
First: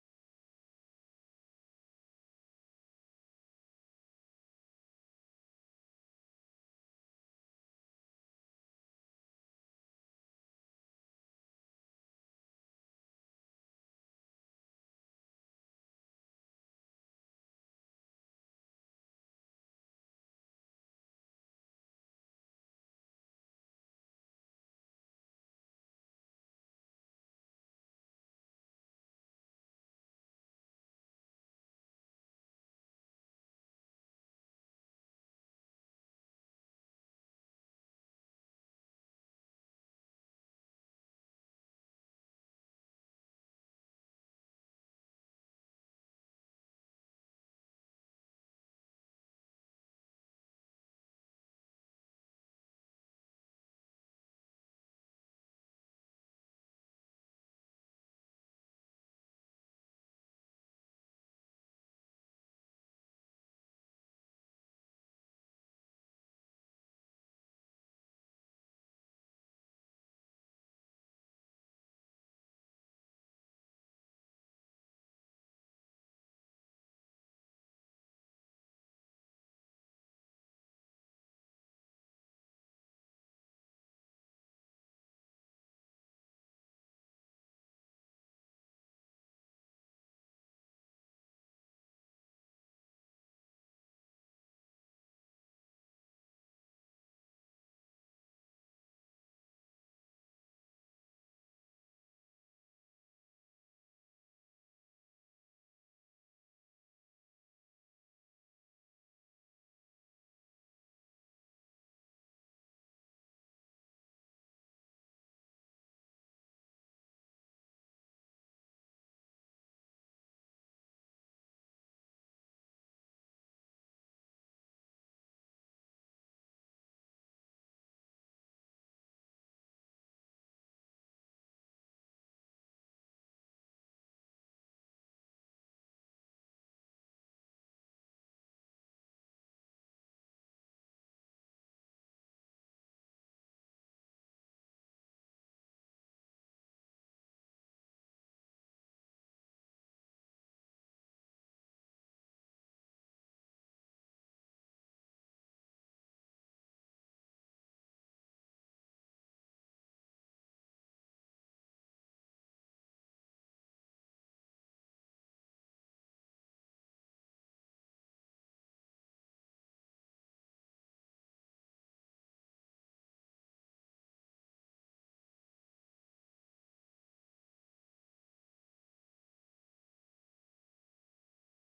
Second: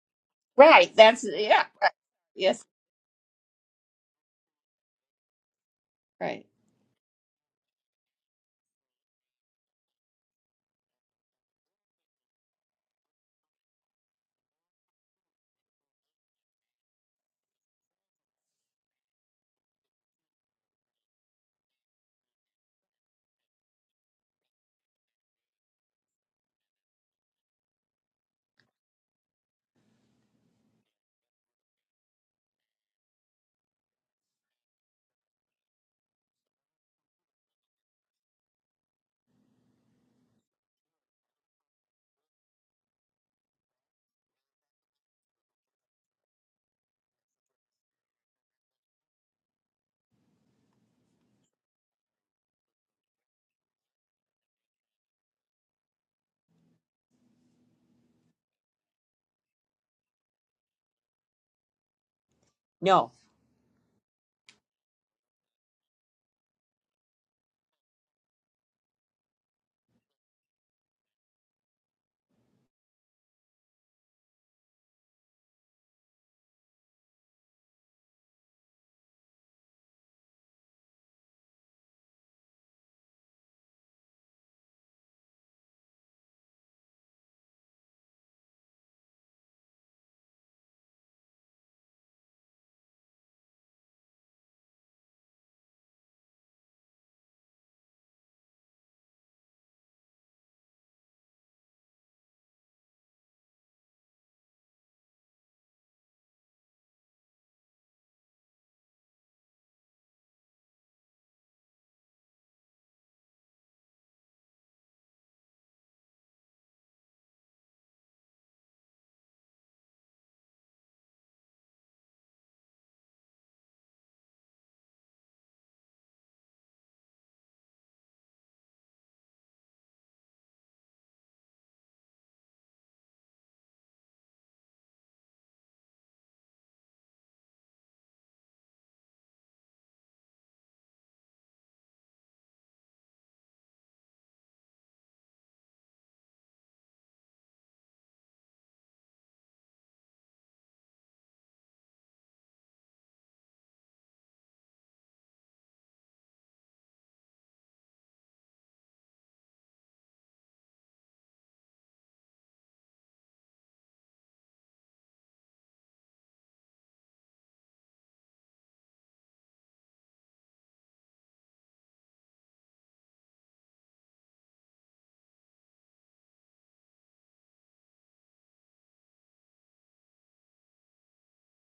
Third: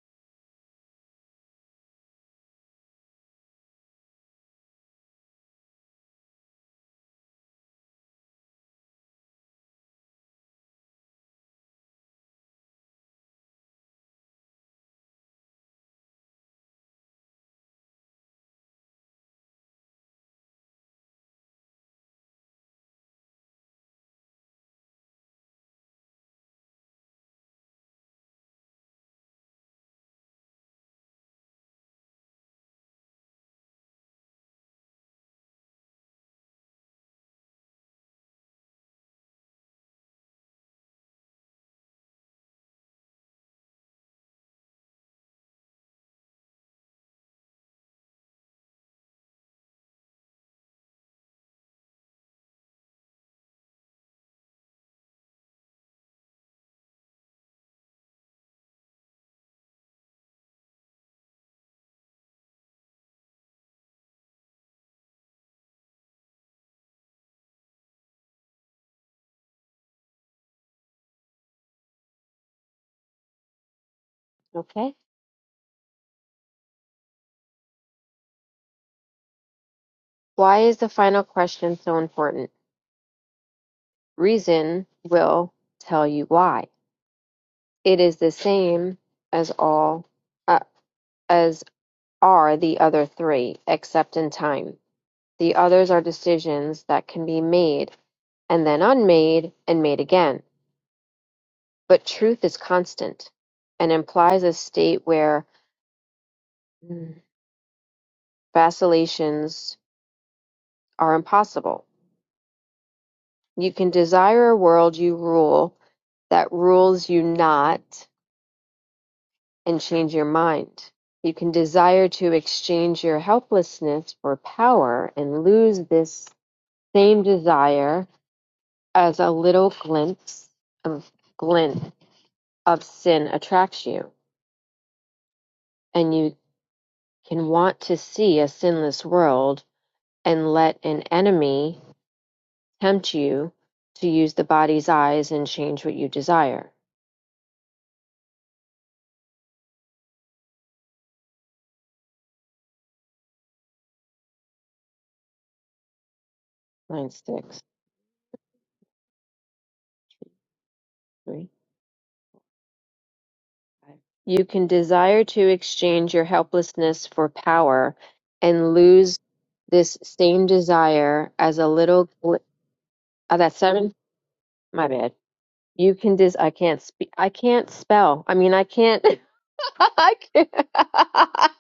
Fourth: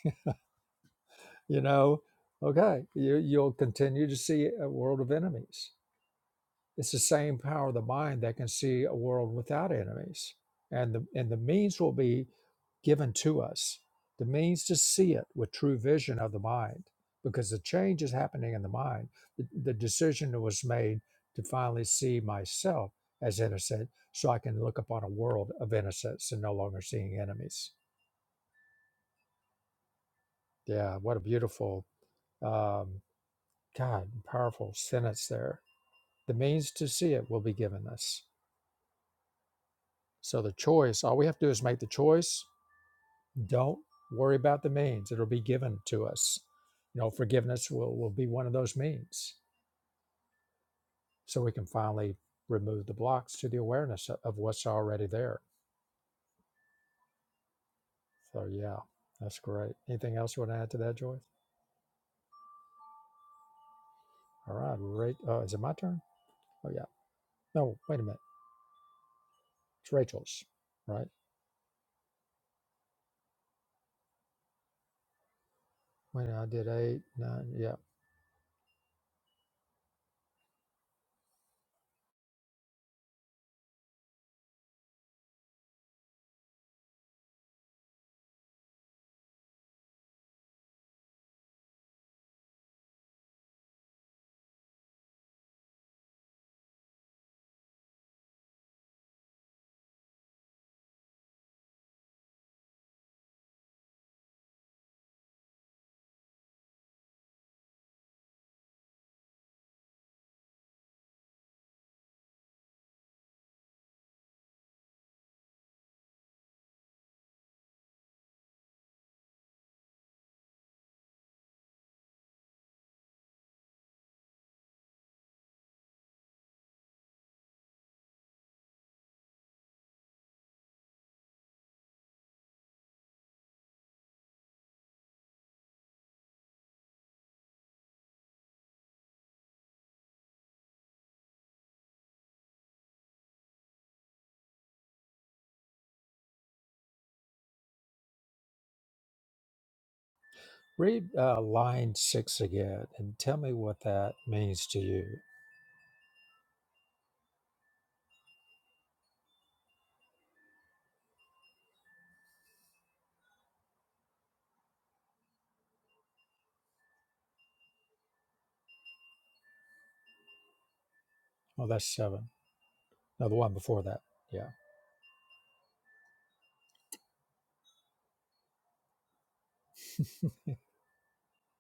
Right. That's
you
yeah. right,
know
Yes.
okay you, you'll continue to see a world of enemies
Right.
it's the same power of the mind that can see a world without enemies and the and the means will be given to us the means to see it with true vision of the mind because the change is happening in the mind the, the decision that was made to finally see myself as innocent so i can look upon a world of innocence and no longer seeing enemies yeah what a beautiful um, God, powerful sentence there. The means to see it will be given us. So the choice, all we have to do is make the choice. Don't worry about the means. It'll be given to us. You know, forgiveness will, will be one of those means. So we can finally remove the blocks to the awareness of, what's already there. So yeah, that's great. Anything else you want to add to that, Joyce?
No.
All right, right. Uh, is it my turn? Oh yeah. No, wait a minute. It's Rachel's, right?
Okay.
Wait, I did eight, nine. Yeah.
Why is the final question so important? Reason will tell you why. It is the same as all uh, as are the other three, except in time. The others are decisions that can be made and then unmade and made again. But truth is constant and implies a state where mm, vacillations are impossible. You can desire a world you rule that rules you not and change your mind. You can desire to exchange your helplessness for power and lose this same desire as a little glimpse of glint of sin attracts you. And you can want to see a sinless world and let an enemy tempt you to use the body's eyes and change what you desire.
Read uh, line six again and tell me what that means to you.
Line six. three. You can desire to exchange your helplessness for power and lose this same desire as a
Oh, that's
little
seven.
gl-
No, the
oh,
one
that's
before
seven
that. Yeah.
my bad you can dis i can't speak i can't spell i mean i can't i can't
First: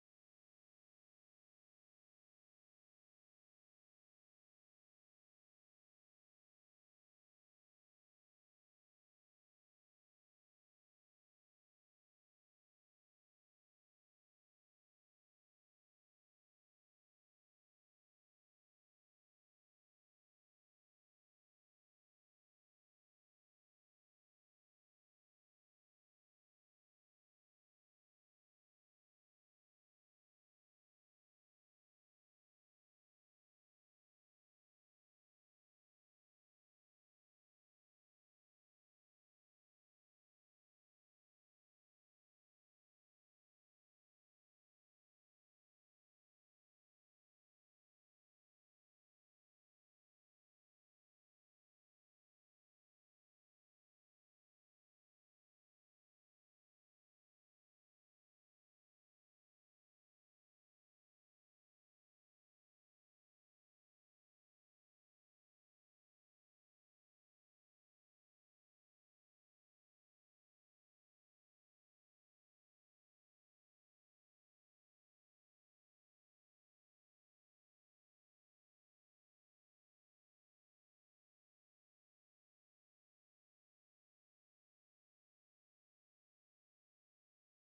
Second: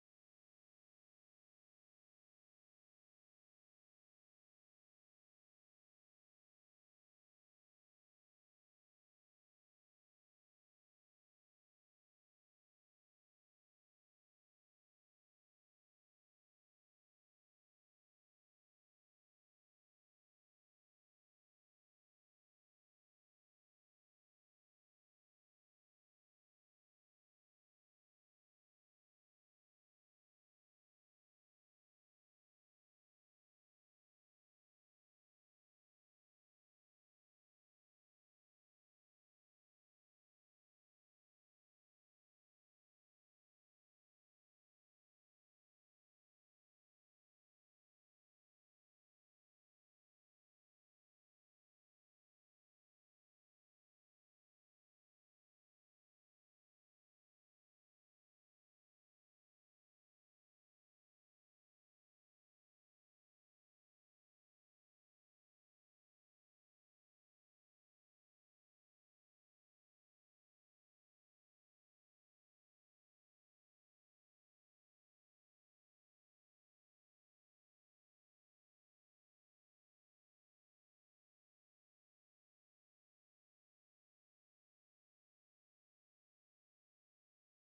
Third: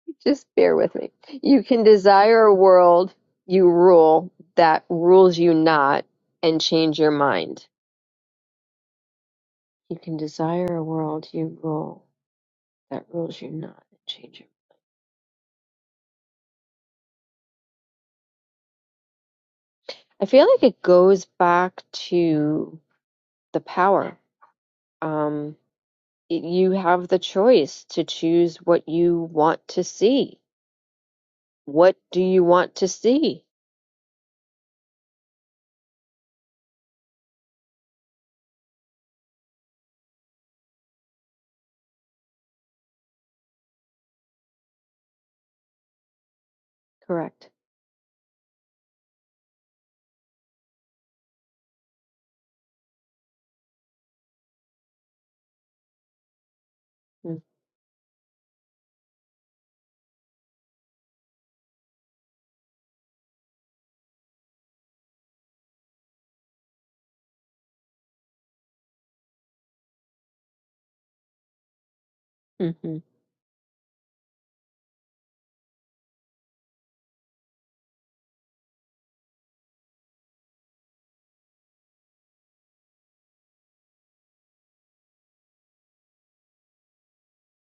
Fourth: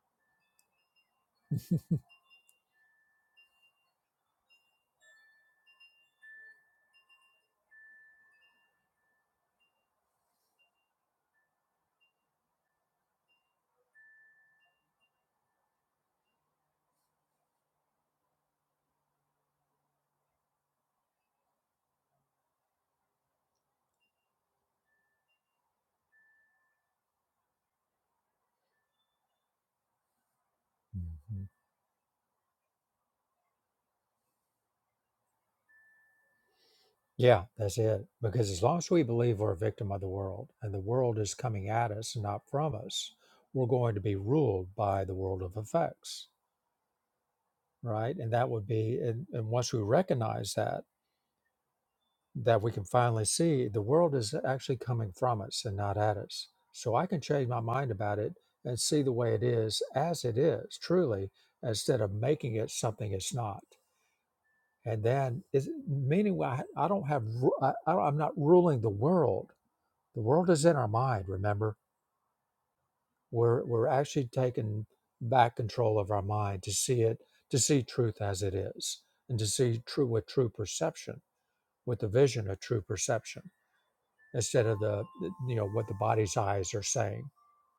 just bear with me you can desire a world you rule that rules you not and change your mind you can desire a world you rule that rules you not and change your I feel like it goes back to the power. Um, y- you have the choice to choose what you want to see.
Mhm.
What do you want to see?
Yeah, that's it. Because as long as we believe we're a victim of the world and the world is coming at us and not from us, we're going to be ruled by the world of effects,
Correct.
right? And that would be, and, and once we recognize that, that we can finally see the world is actually coming from us and not at us. So I can change my mind about it and see the way it is as it is, truly, instead of making it something it's not. And then, is, meaning I, I don't have, ru- I, I don't- I'm not ruling the world. The world is in our mind, remember?
Mm-hmm.
We're, we're actually taking back control of our mind to see it, to see truth as it is, and to see true with true perception, with the vision of true perception instead of the you know what the body's eyes are saying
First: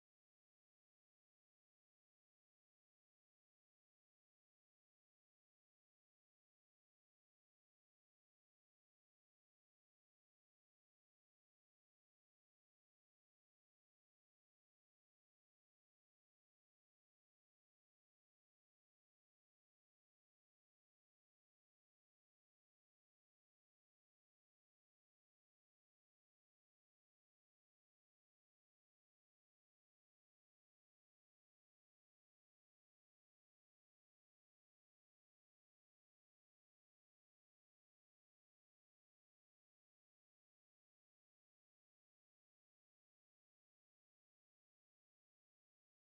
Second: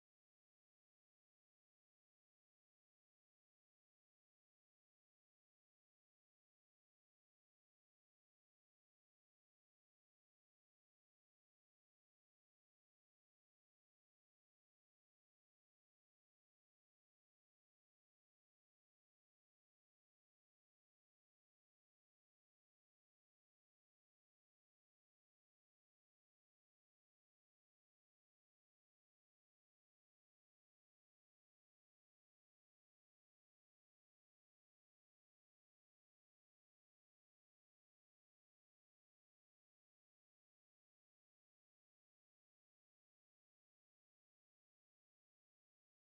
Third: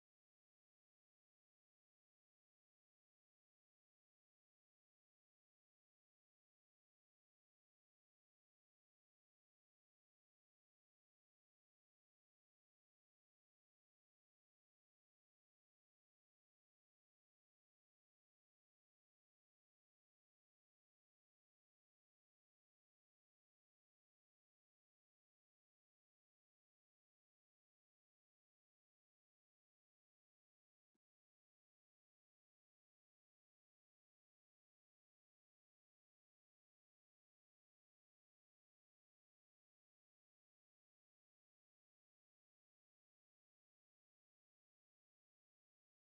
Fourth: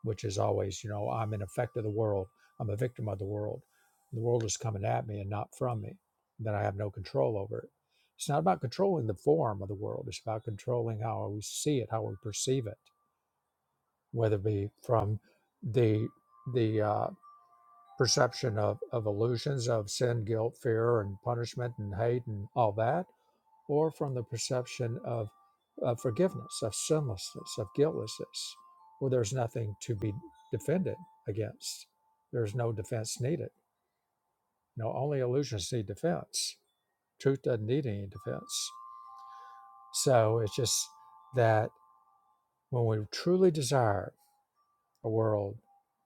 which is always you know i'm an effect of the world i'm a victim of the world the world is coming at me and not from me then i have no control over it it's not about controlling the form of the world it's about controlling how we see it how we perceive it whether it be from the the uh, perception of, of illusions of sin guilt fear and punishment and hate and all that or from the perception of, of forgiveness, of sinlessness, of guiltlessness, where there's nothing to be defended against. There's no defense needed. You know, only illusions need defense. Truth doesn't need any defense. So it's just that when we truly desire a world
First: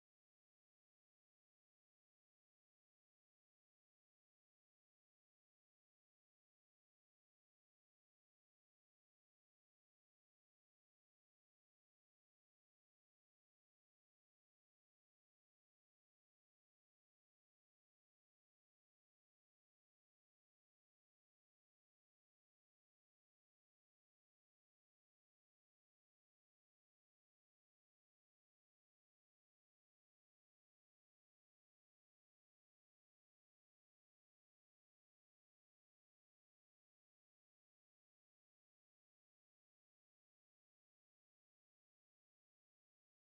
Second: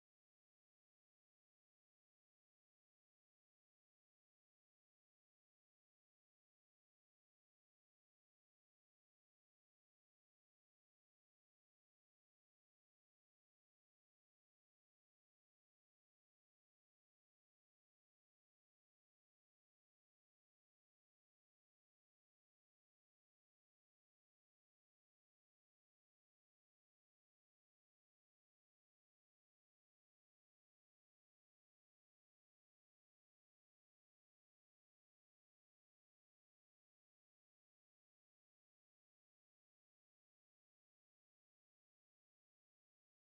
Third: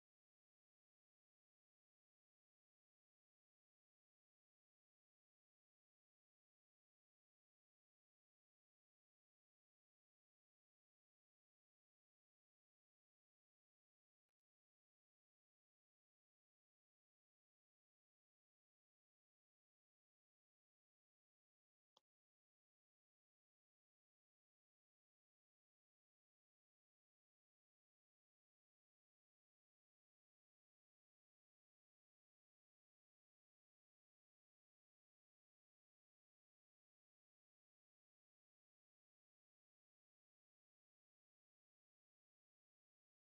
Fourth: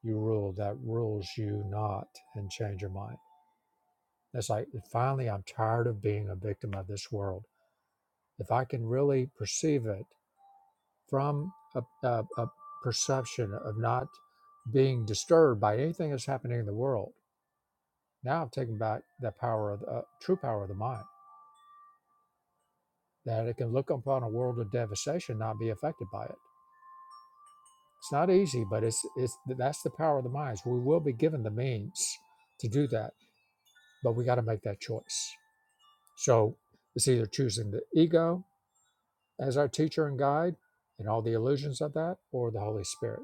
you rule that rules you not and change your mind. It's like finally I'm tired of being a victim of this world. If I can really perceive it from a, a, a perception of not being disturbed by anything that's happening in the world. Now I've taken back the power of the uh, true power of the mind, that it can look upon a world of devastation, not be affected by it. It's not easy, but it's it's that's the power of the minds. We will be given the means to do that, but we got to make that choice. So it's either choosing the ego as our teacher and guide and all the illusions of that, or the Holy Spirit.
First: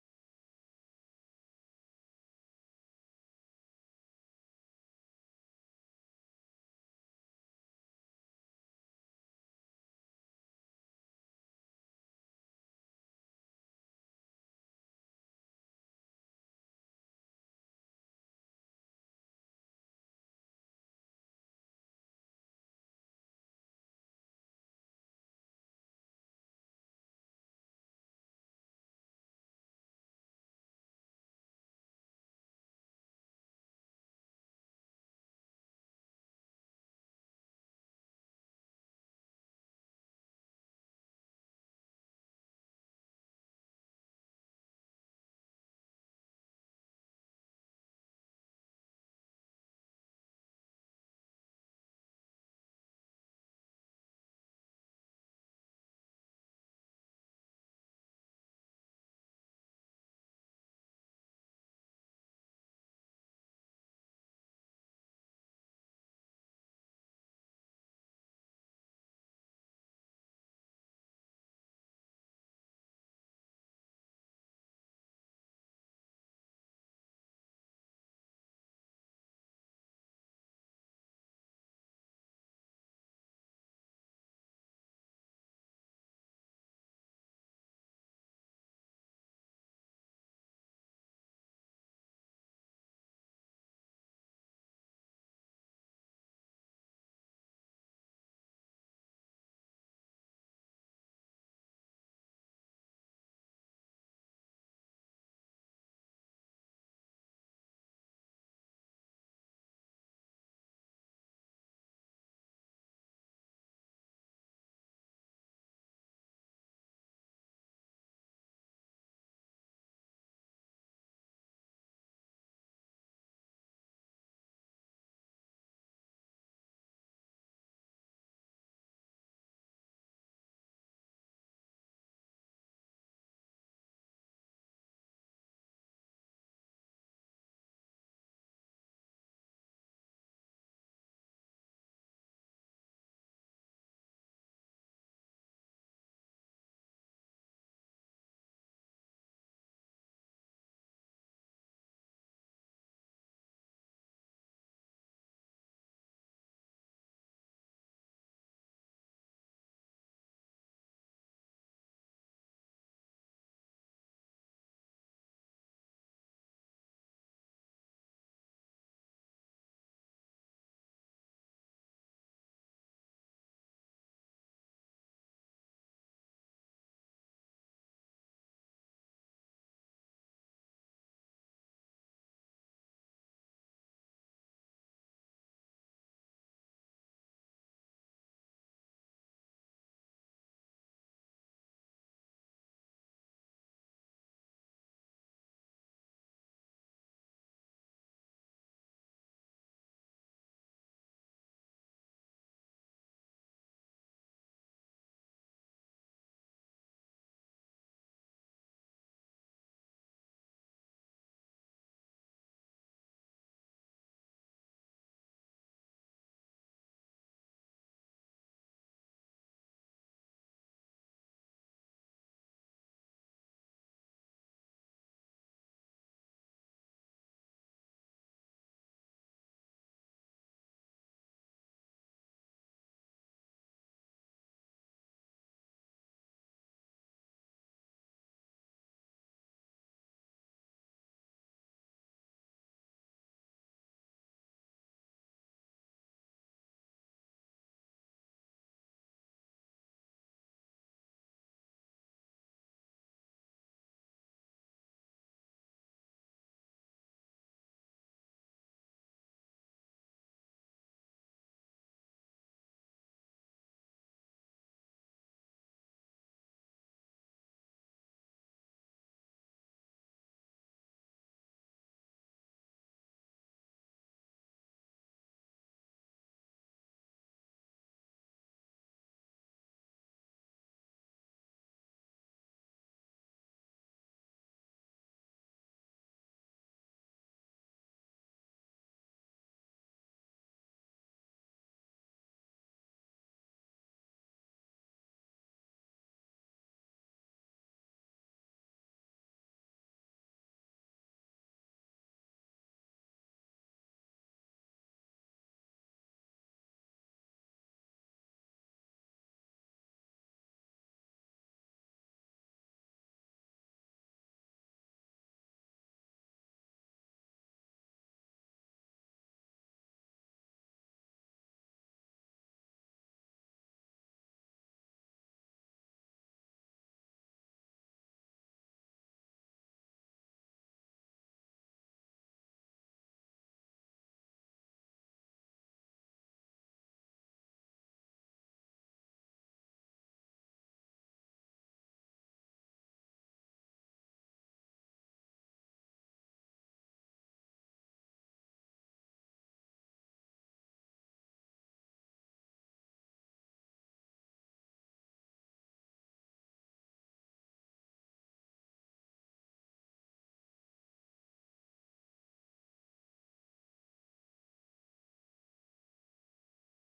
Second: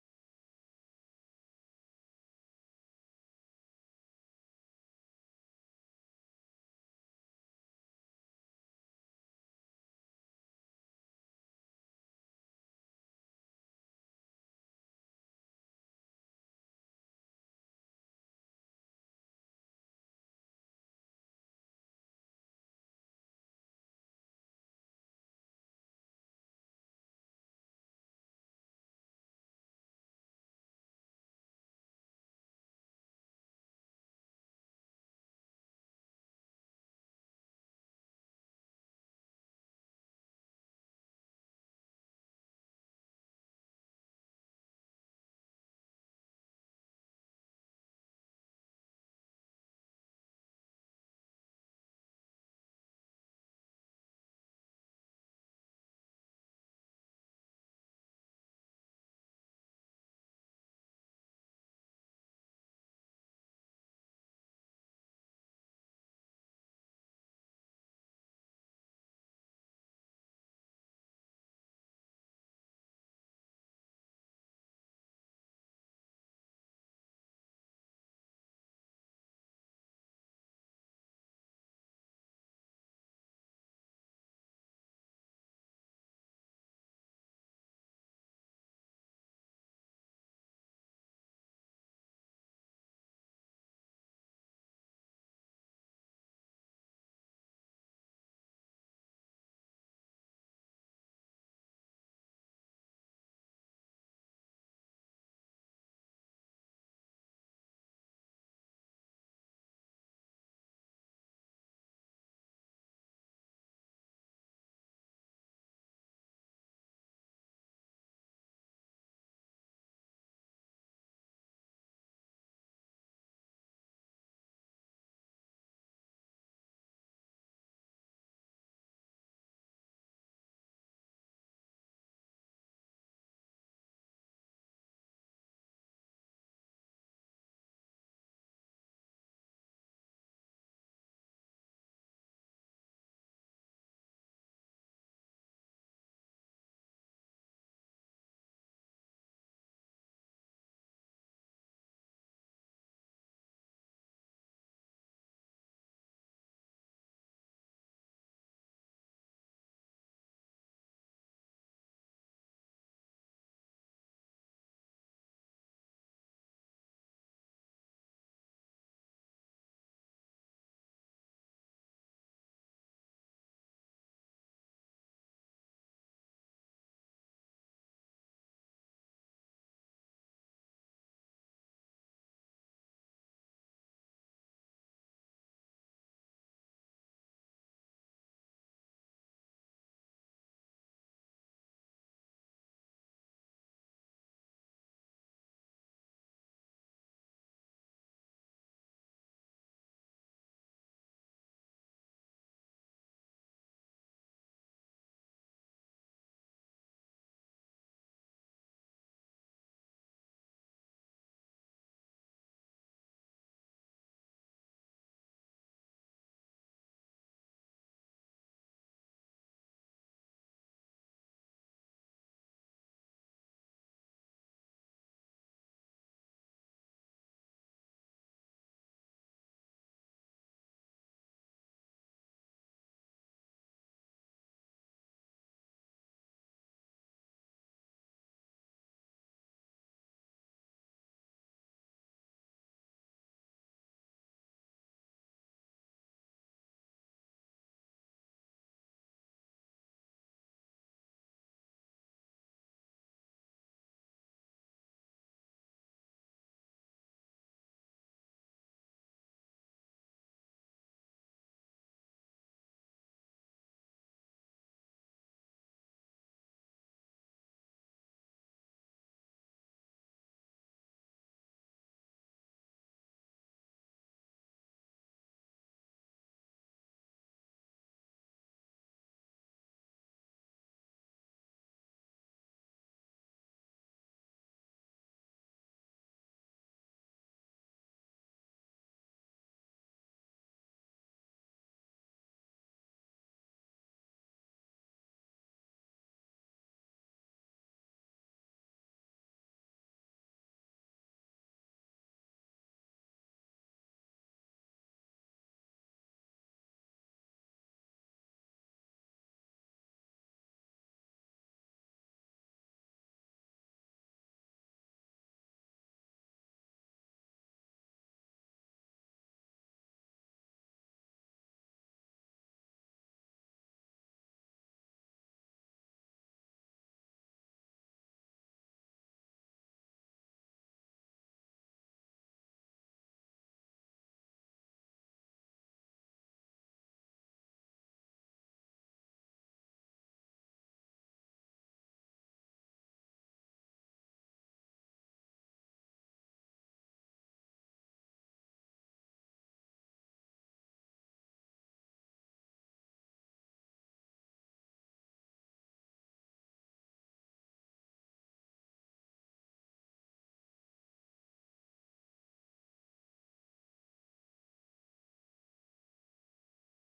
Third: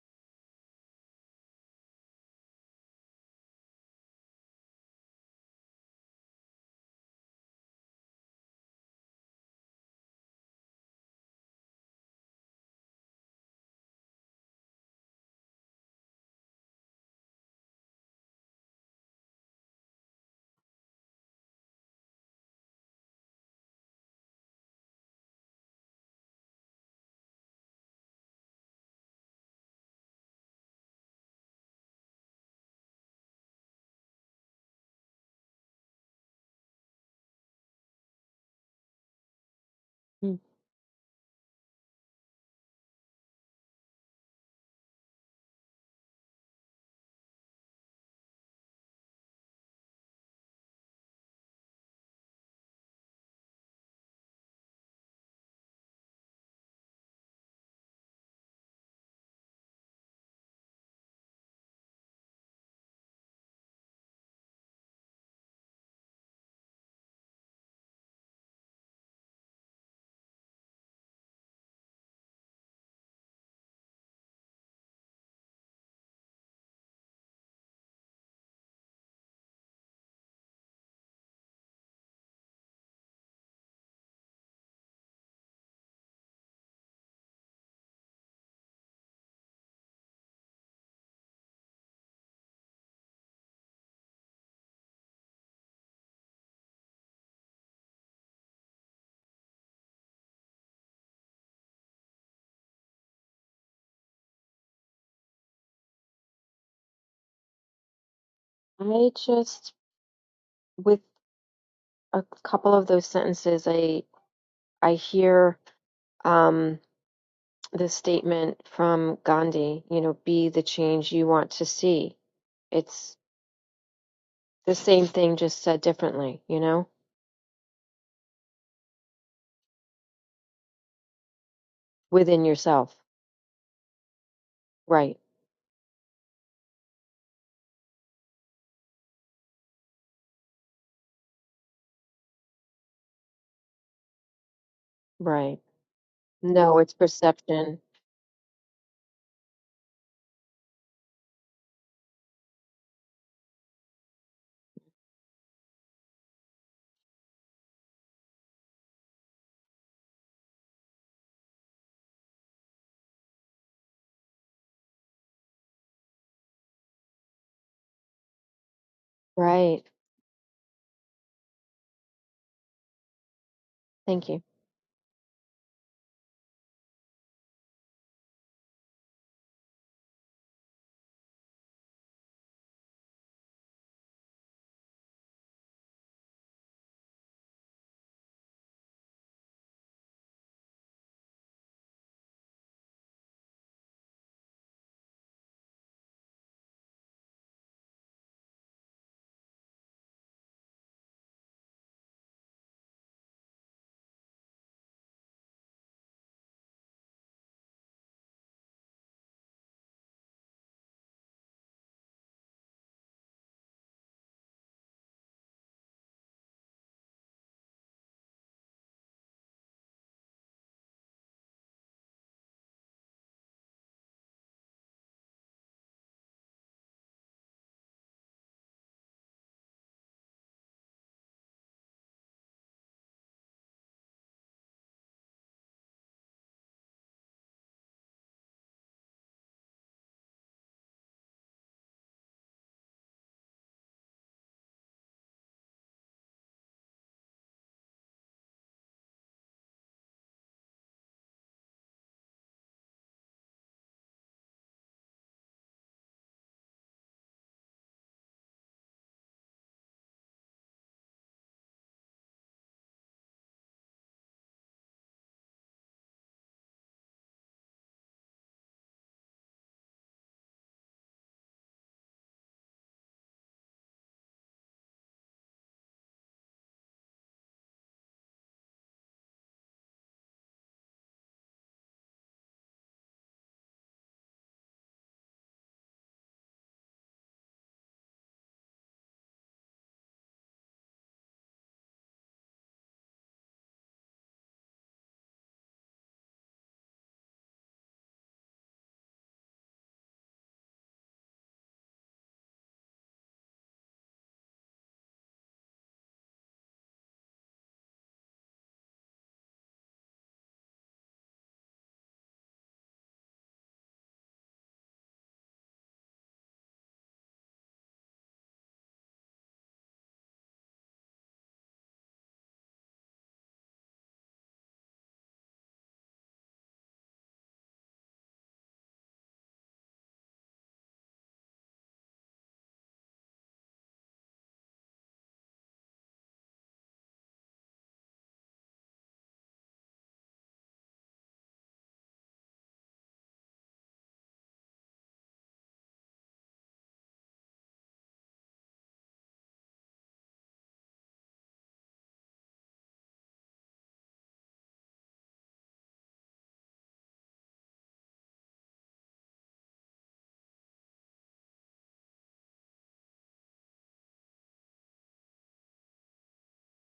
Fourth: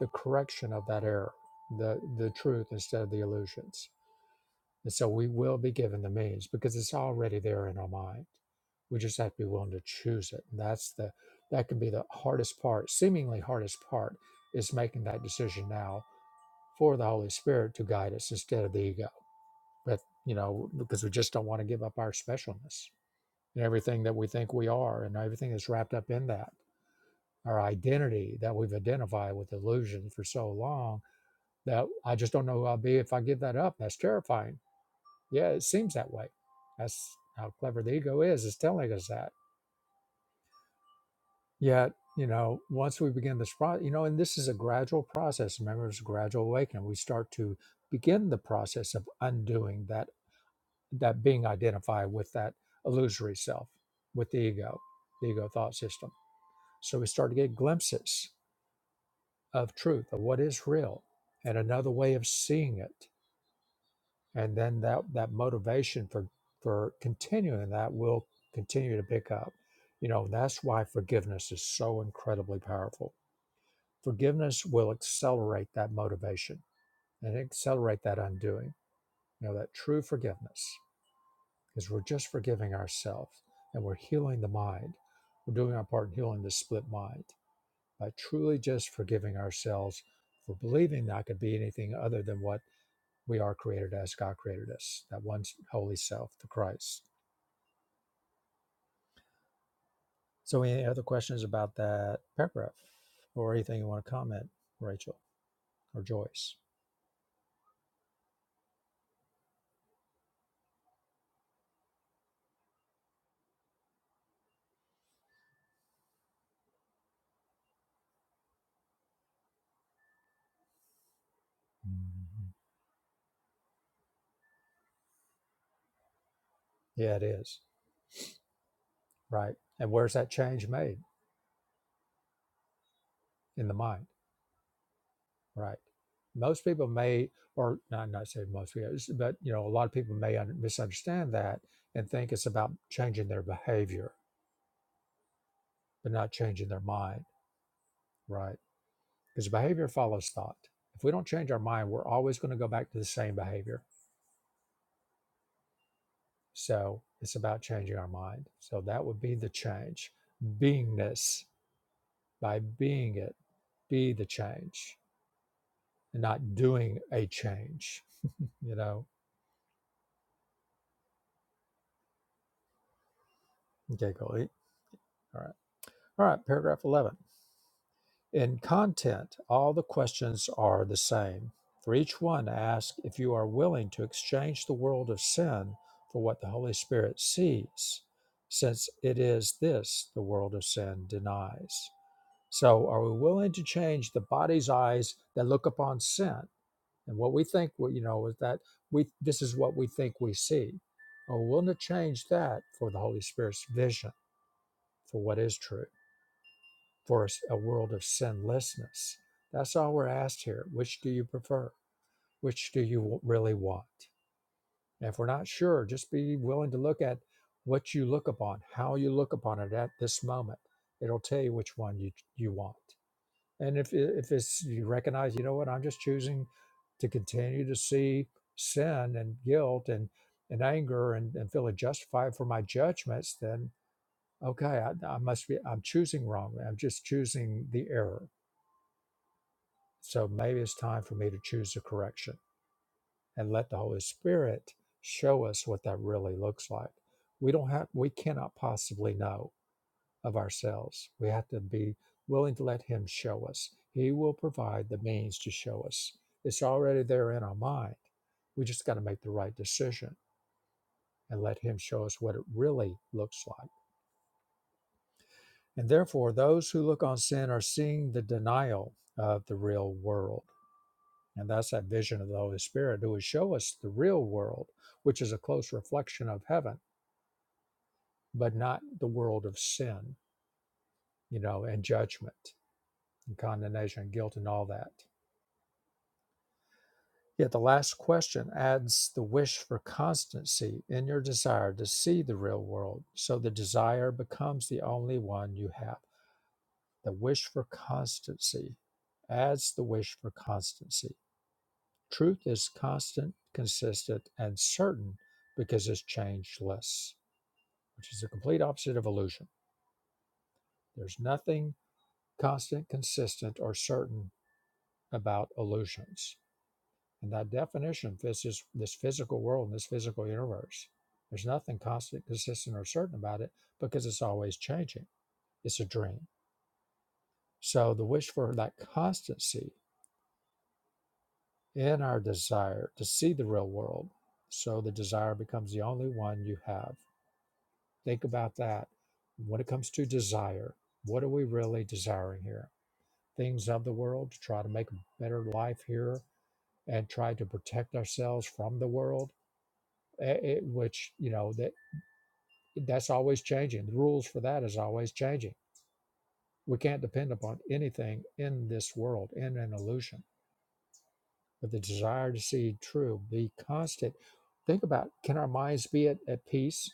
the correction of that error, the the truth instead of the illusions. And so we will be given the means because it's already there in our mind. We just have to be willing to choose it. And that's the that can be the hardest part, seemingly hardest part, is making that decision now for the Holy Spirit to guide us instead of the ego. But you know, because we just don't want to give up our specialness and everything that we think we are and everything that's wrapped up in that. Our identity that we've identified with illusion for so long That I just don't know who I'll be if I give that up. That's terrifying. Yeah, it seems that way. That's how clever the ego is, is telling us that. Yet, you know, once we begin this process, you know, and this is a gradual process. Remember, it's a gradual awakening. We start to begin the process of undoing that that being identified with that illusory self, with the ego, the ego thought system. So we start to get glimpses of truth, of what is real, and another way of seeing it and then that that motivation for for continuing that will continue to pick up you know that's why forgiveness is so incredibly powerful forgiveness will accelerate that motivation and accelerate that undoing you know that true forgiveness is we're just forgiving ourselves and we're healing the mind we're doing our part in healing the split mind by truly just forgiving ourselves for believing that i could be anything other than what we are created as God created us, that one holy self, the Christ. So, any other questions about that paragraph or anything you want to comment, Rachel or Joyce?
I just, with a couple of those sentences, I I hear um, the statement from Gandhi. You know, be the change you want to see.
Mhm.
It's the same thing, just said differently. You know,
Yeah, it is. Right. And where's that change made
within yourself.
in the mind?
Right.
Right. Most people may, or not, not say most people, but you know, a lot of people may un- misunderstand that and think it's about changing their behavior,
Right.
but not changing
No,
their
it's
mind.
perception.
Right because behavior follows thought. If we don't change our mind, we're always going to go back to the same behavior. So it's about changing our mind. So that would be the change. Beingness, by being it, be the change and not doing a change. You know?
Right.
Okay,
Thank
go
you.
eat. All right. All right. Paragraph 11. In content, all the questions are the same. For each one, ask if you are willing to exchange the world of sin for what the Holy Spirit sees, since it is this the world of sin denies. So, are we willing to change the body's eyes that look upon sin and what we think, we- you know, is that we this is what we think we see? Are we willing to change that for the Holy Spirit's vision for what is true? for a world of sinlessness. That's all we're asked here. Which do you prefer? Which do you really want? And if we're not sure, just be willing to look at what you look upon, how you look upon it at this moment. It'll tell you which one you you want. And if if it's you recognize, you know what, I'm just choosing to continue to see sin and guilt and and anger and, and feeling justified for my judgments, then okay, I, I must be I'm choosing wrong. I'm just choosing the error So maybe it's time for me to choose a correction and let the Holy Spirit show us what that really looks like. We don't have we cannot possibly know of ourselves. We have to be willing to let him show us. He will provide the means to show us. It's already there in our mind. We just got to make the right decision and let him show us what it really looks like. And therefore, those who look on sin are seeing the denial of the real world And that's that vision of the Holy Spirit who would show us the real world, which is a close reflection of heaven, but not the world of sin, you know, and judgment and condemnation and guilt and all that. Yet the last question adds the wish for constancy in your desire to see the real world. So the desire becomes the only one you have. The wish for constancy adds the wish for constancy. Truth is constant, consistent, and certain because it's changeless which is the complete opposite of illusion. There's nothing constant, consistent, or certain about illusions. And that definition fits this, this physical world and this physical universe. There's nothing constant, consistent, or certain about it because it's always changing. It's a dream. So the wish for that constancy in our desire to see the real world. So the desire becomes the only one you have. Think about that. When it comes to desire, what are we really desiring here? things of the world, to try to make a better life here, and try to protect ourselves from the world, eh, eh, which you know that that's always changing. The rules for that is always changing. We can't depend upon anything in this world in an illusion. But the desire to see true, be constant. Think about can our minds be at, at peace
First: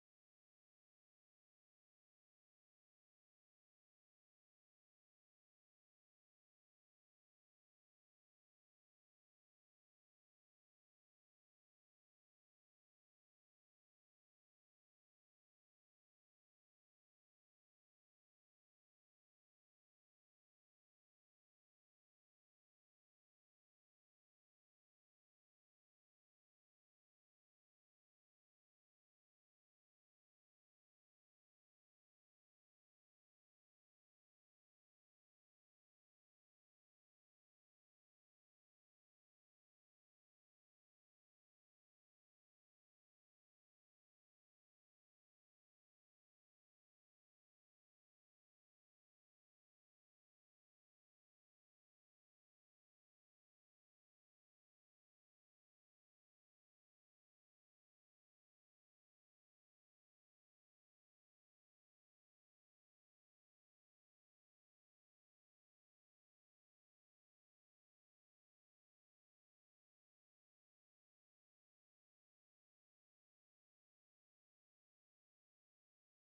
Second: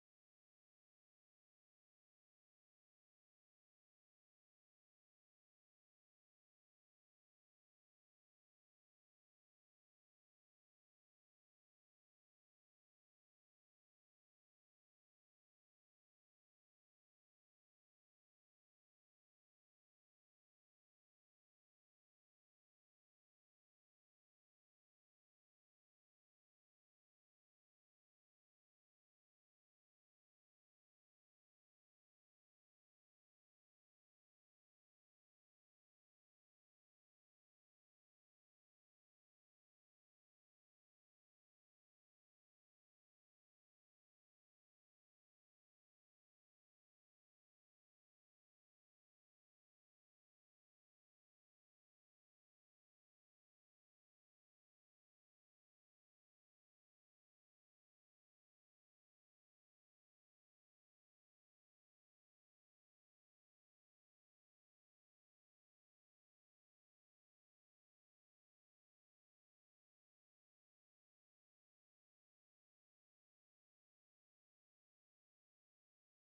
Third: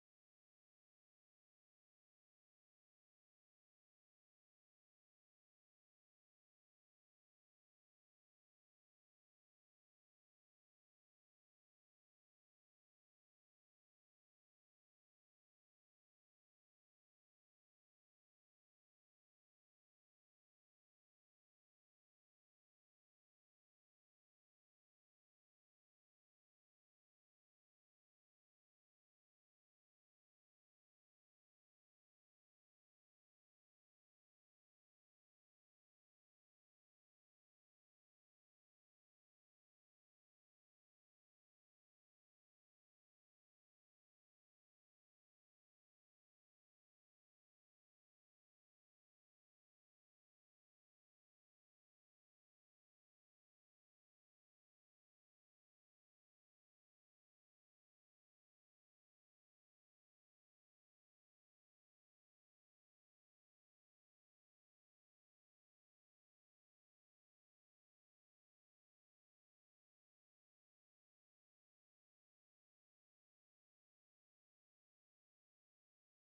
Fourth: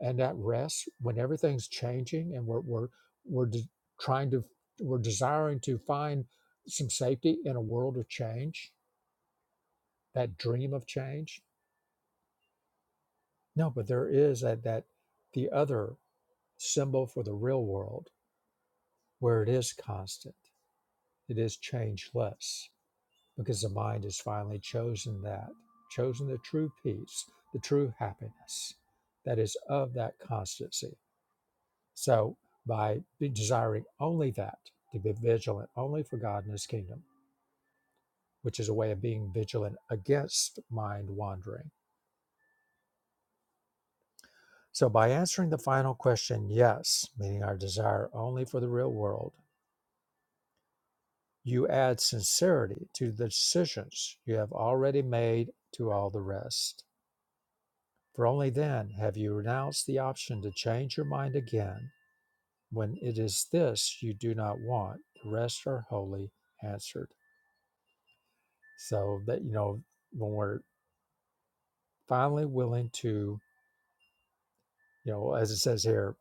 and at rest when everything's changing and we're we're we're de- trying to we're desiring to find some safety in a world of change that dream of change. No, but there is that, that the other symbol for the real world where it is constant, it is changeless, because the mind has finally chosen that, chosen the true peace, the true happiness that is of that constancy. So by desiring only that, to be vigilant only for God and his kingdom, which is a way of being vigilant against mind wandering So, by answering the final question, yes, meaning our desire only for the real world, you add sincerity to the decisions you have already made to all the rest. For only then have you renounced the option to change your mind again when it is this you do not want. The rest are wholly answered. So, that you know, when we're finally willing to You know, as it says here,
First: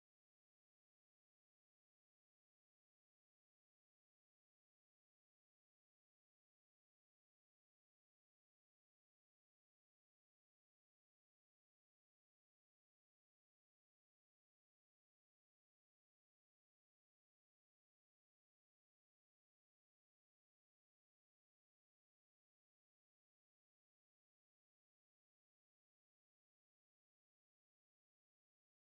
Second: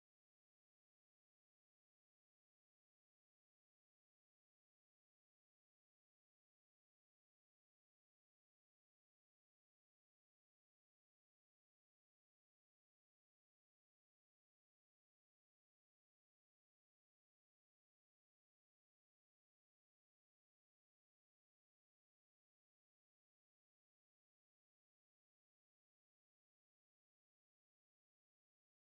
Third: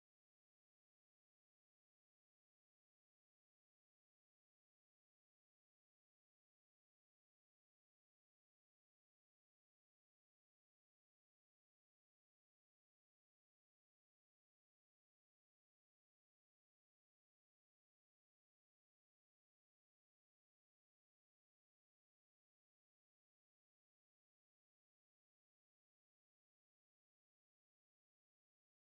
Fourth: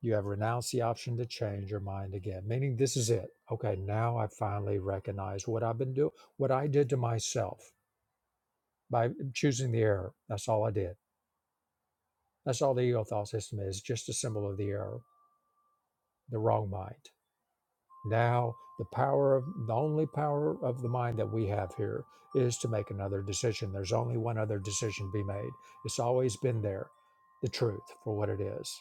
you have renounced the option to change your mind again, meaning this is it. Okay, now I finally recognize what I've been doing, what I did to myself by choosing the error. That's all I did. That's all the ego thought system is, just a symbol of the error, the wrong mind. Now, the power of the only power of the mind that we have here is to make another decision. There's only one other decision to be made. It's always been there, the truth for what it is.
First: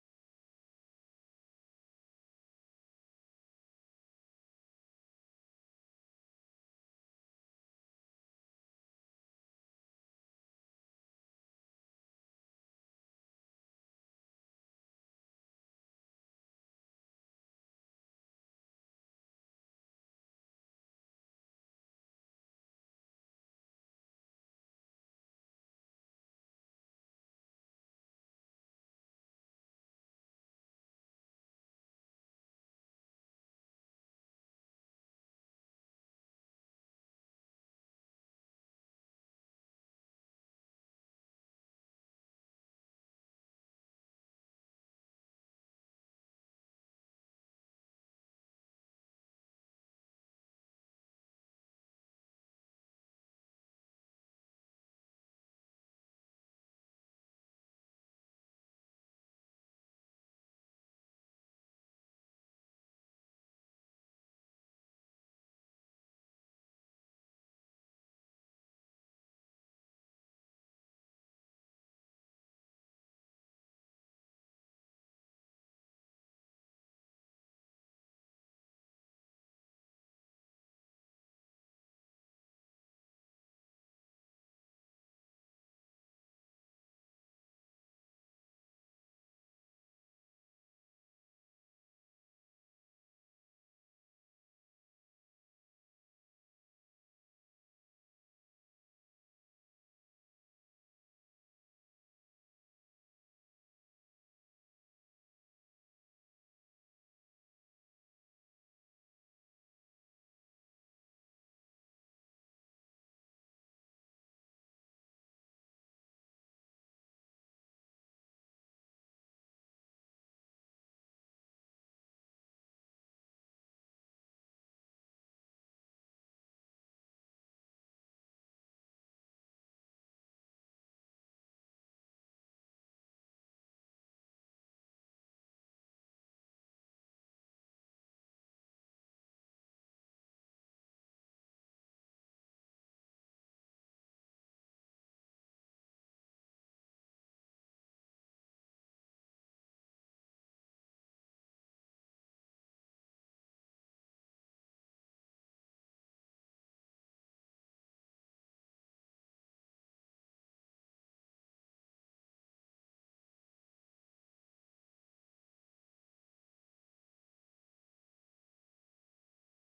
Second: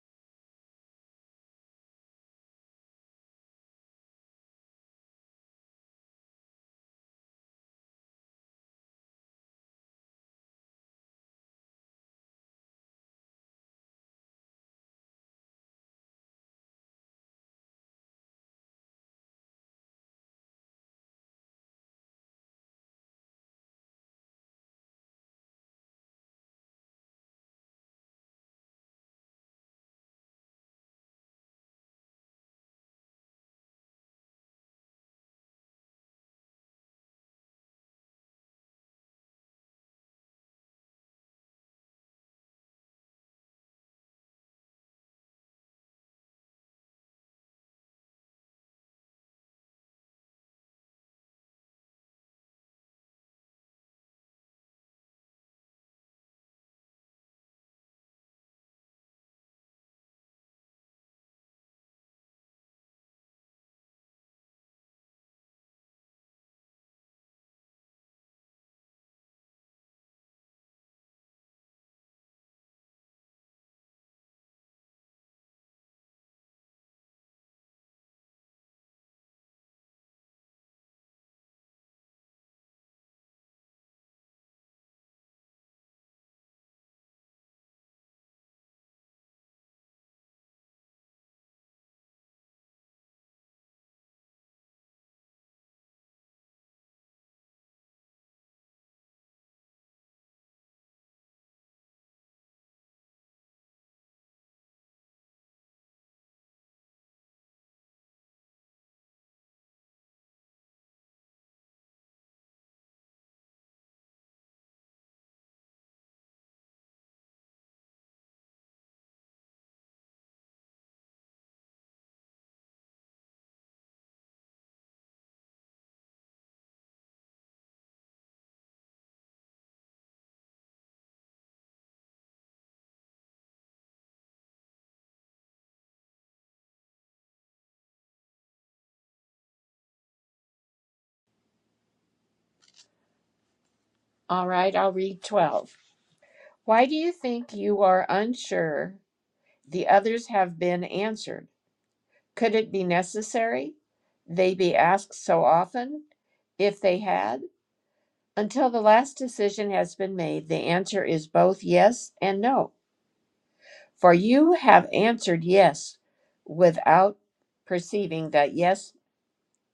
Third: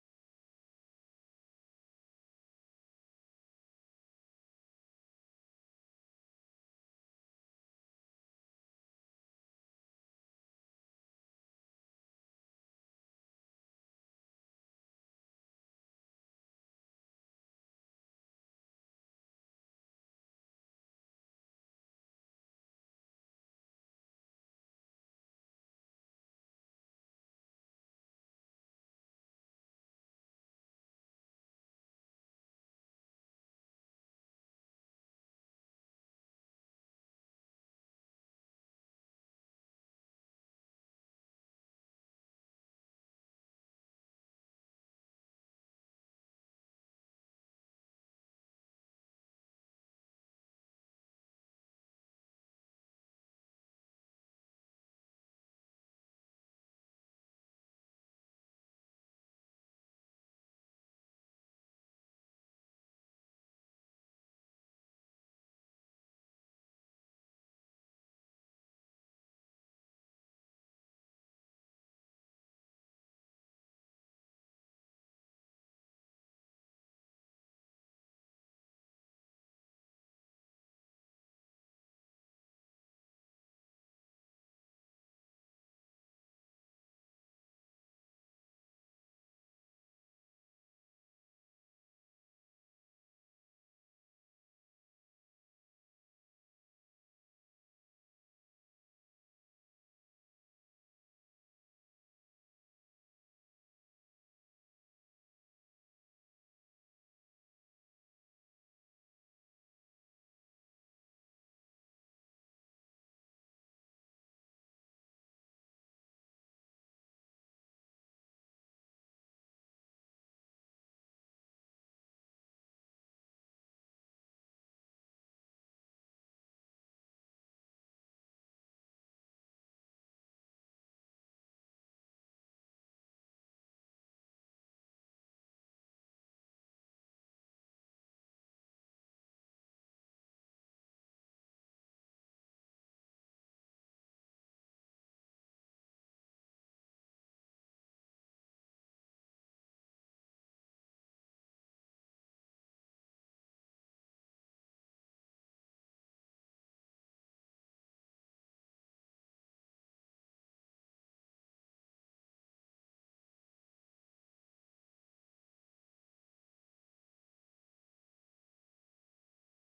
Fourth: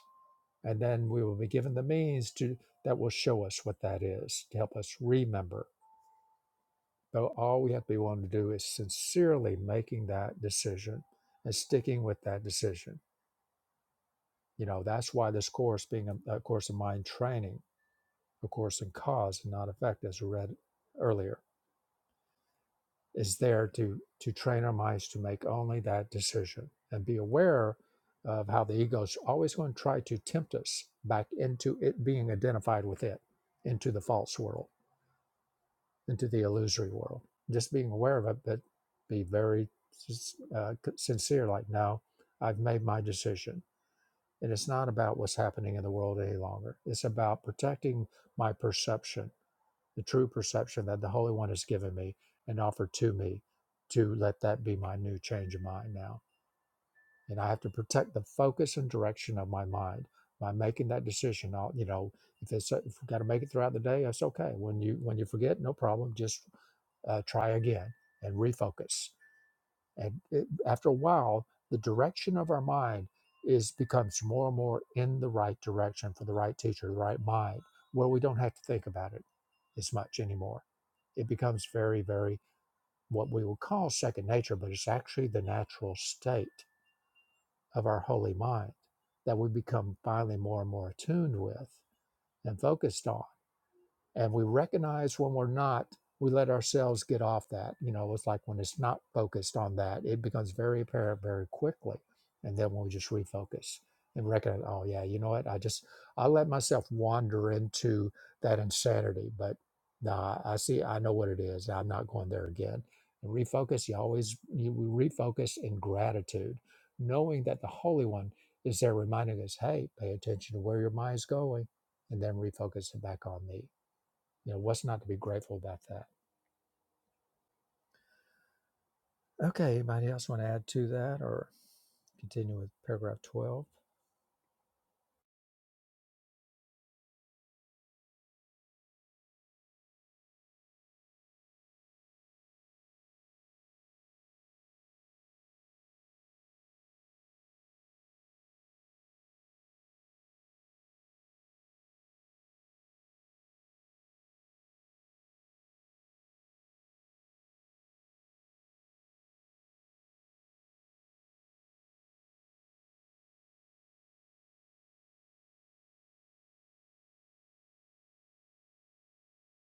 and then we will be given the means to that will show us what that is to help us remember but all we have to be willing to do is sincerely making that decision and sticking with that decision you know that's why this course being a, a course of mind training a course in cause and not effect as we read earlier is there to to train our minds to make only that decision and be aware of how the ego is always going to try to tempt us back into it being identified with it into the false world into the illusory world. Just being aware of it, but be very uh, sincere. Like, no, I've made my decision, and it's not about what's happening in the world any longer. It's about protecting my perception, the true perception that the Holy One has given me and offered to me, to let that be my new change of mind now. And I have to protect the focus and direction of my mind by making that decision. I'll, you know, if it's if we've got to make it throughout the day, that's okay. When you when you forget, no problem. Just uh, try again and refocus. And it, after a while, the direction of our mind is becomes more and more in the right direction for the right teacher, the right mind, where we don't have to think about it as much anymore. It becomes very, very what we would call second nature, but it's actually the natural state of our holy mind that we become finally more and more attuned with and focused on and we recognize when we're not we let ourselves get off that you know it's like when it's not focused on that it becomes very apparent very quickly and then when we just refocus and recognize oh yeah you know what i just i let myself wander into that insanity but nah i see i know what it is i'm not going there again and refocus you always you we refocus in gratitude knowing that the holy one is there reminding us hey pay attention to where your mind's going and then refocus it back on me you know, what's not to be grateful about that? Okay, anybody else want to add to that or continue with paragraph 12?
All right, I'll read 12. Why do you think you are unsure the others have been answered? Could it be necessary they be asked so often if they had? Until the last decision has been made, the answer is both yes and no. For you have answered yes without perceiving that yes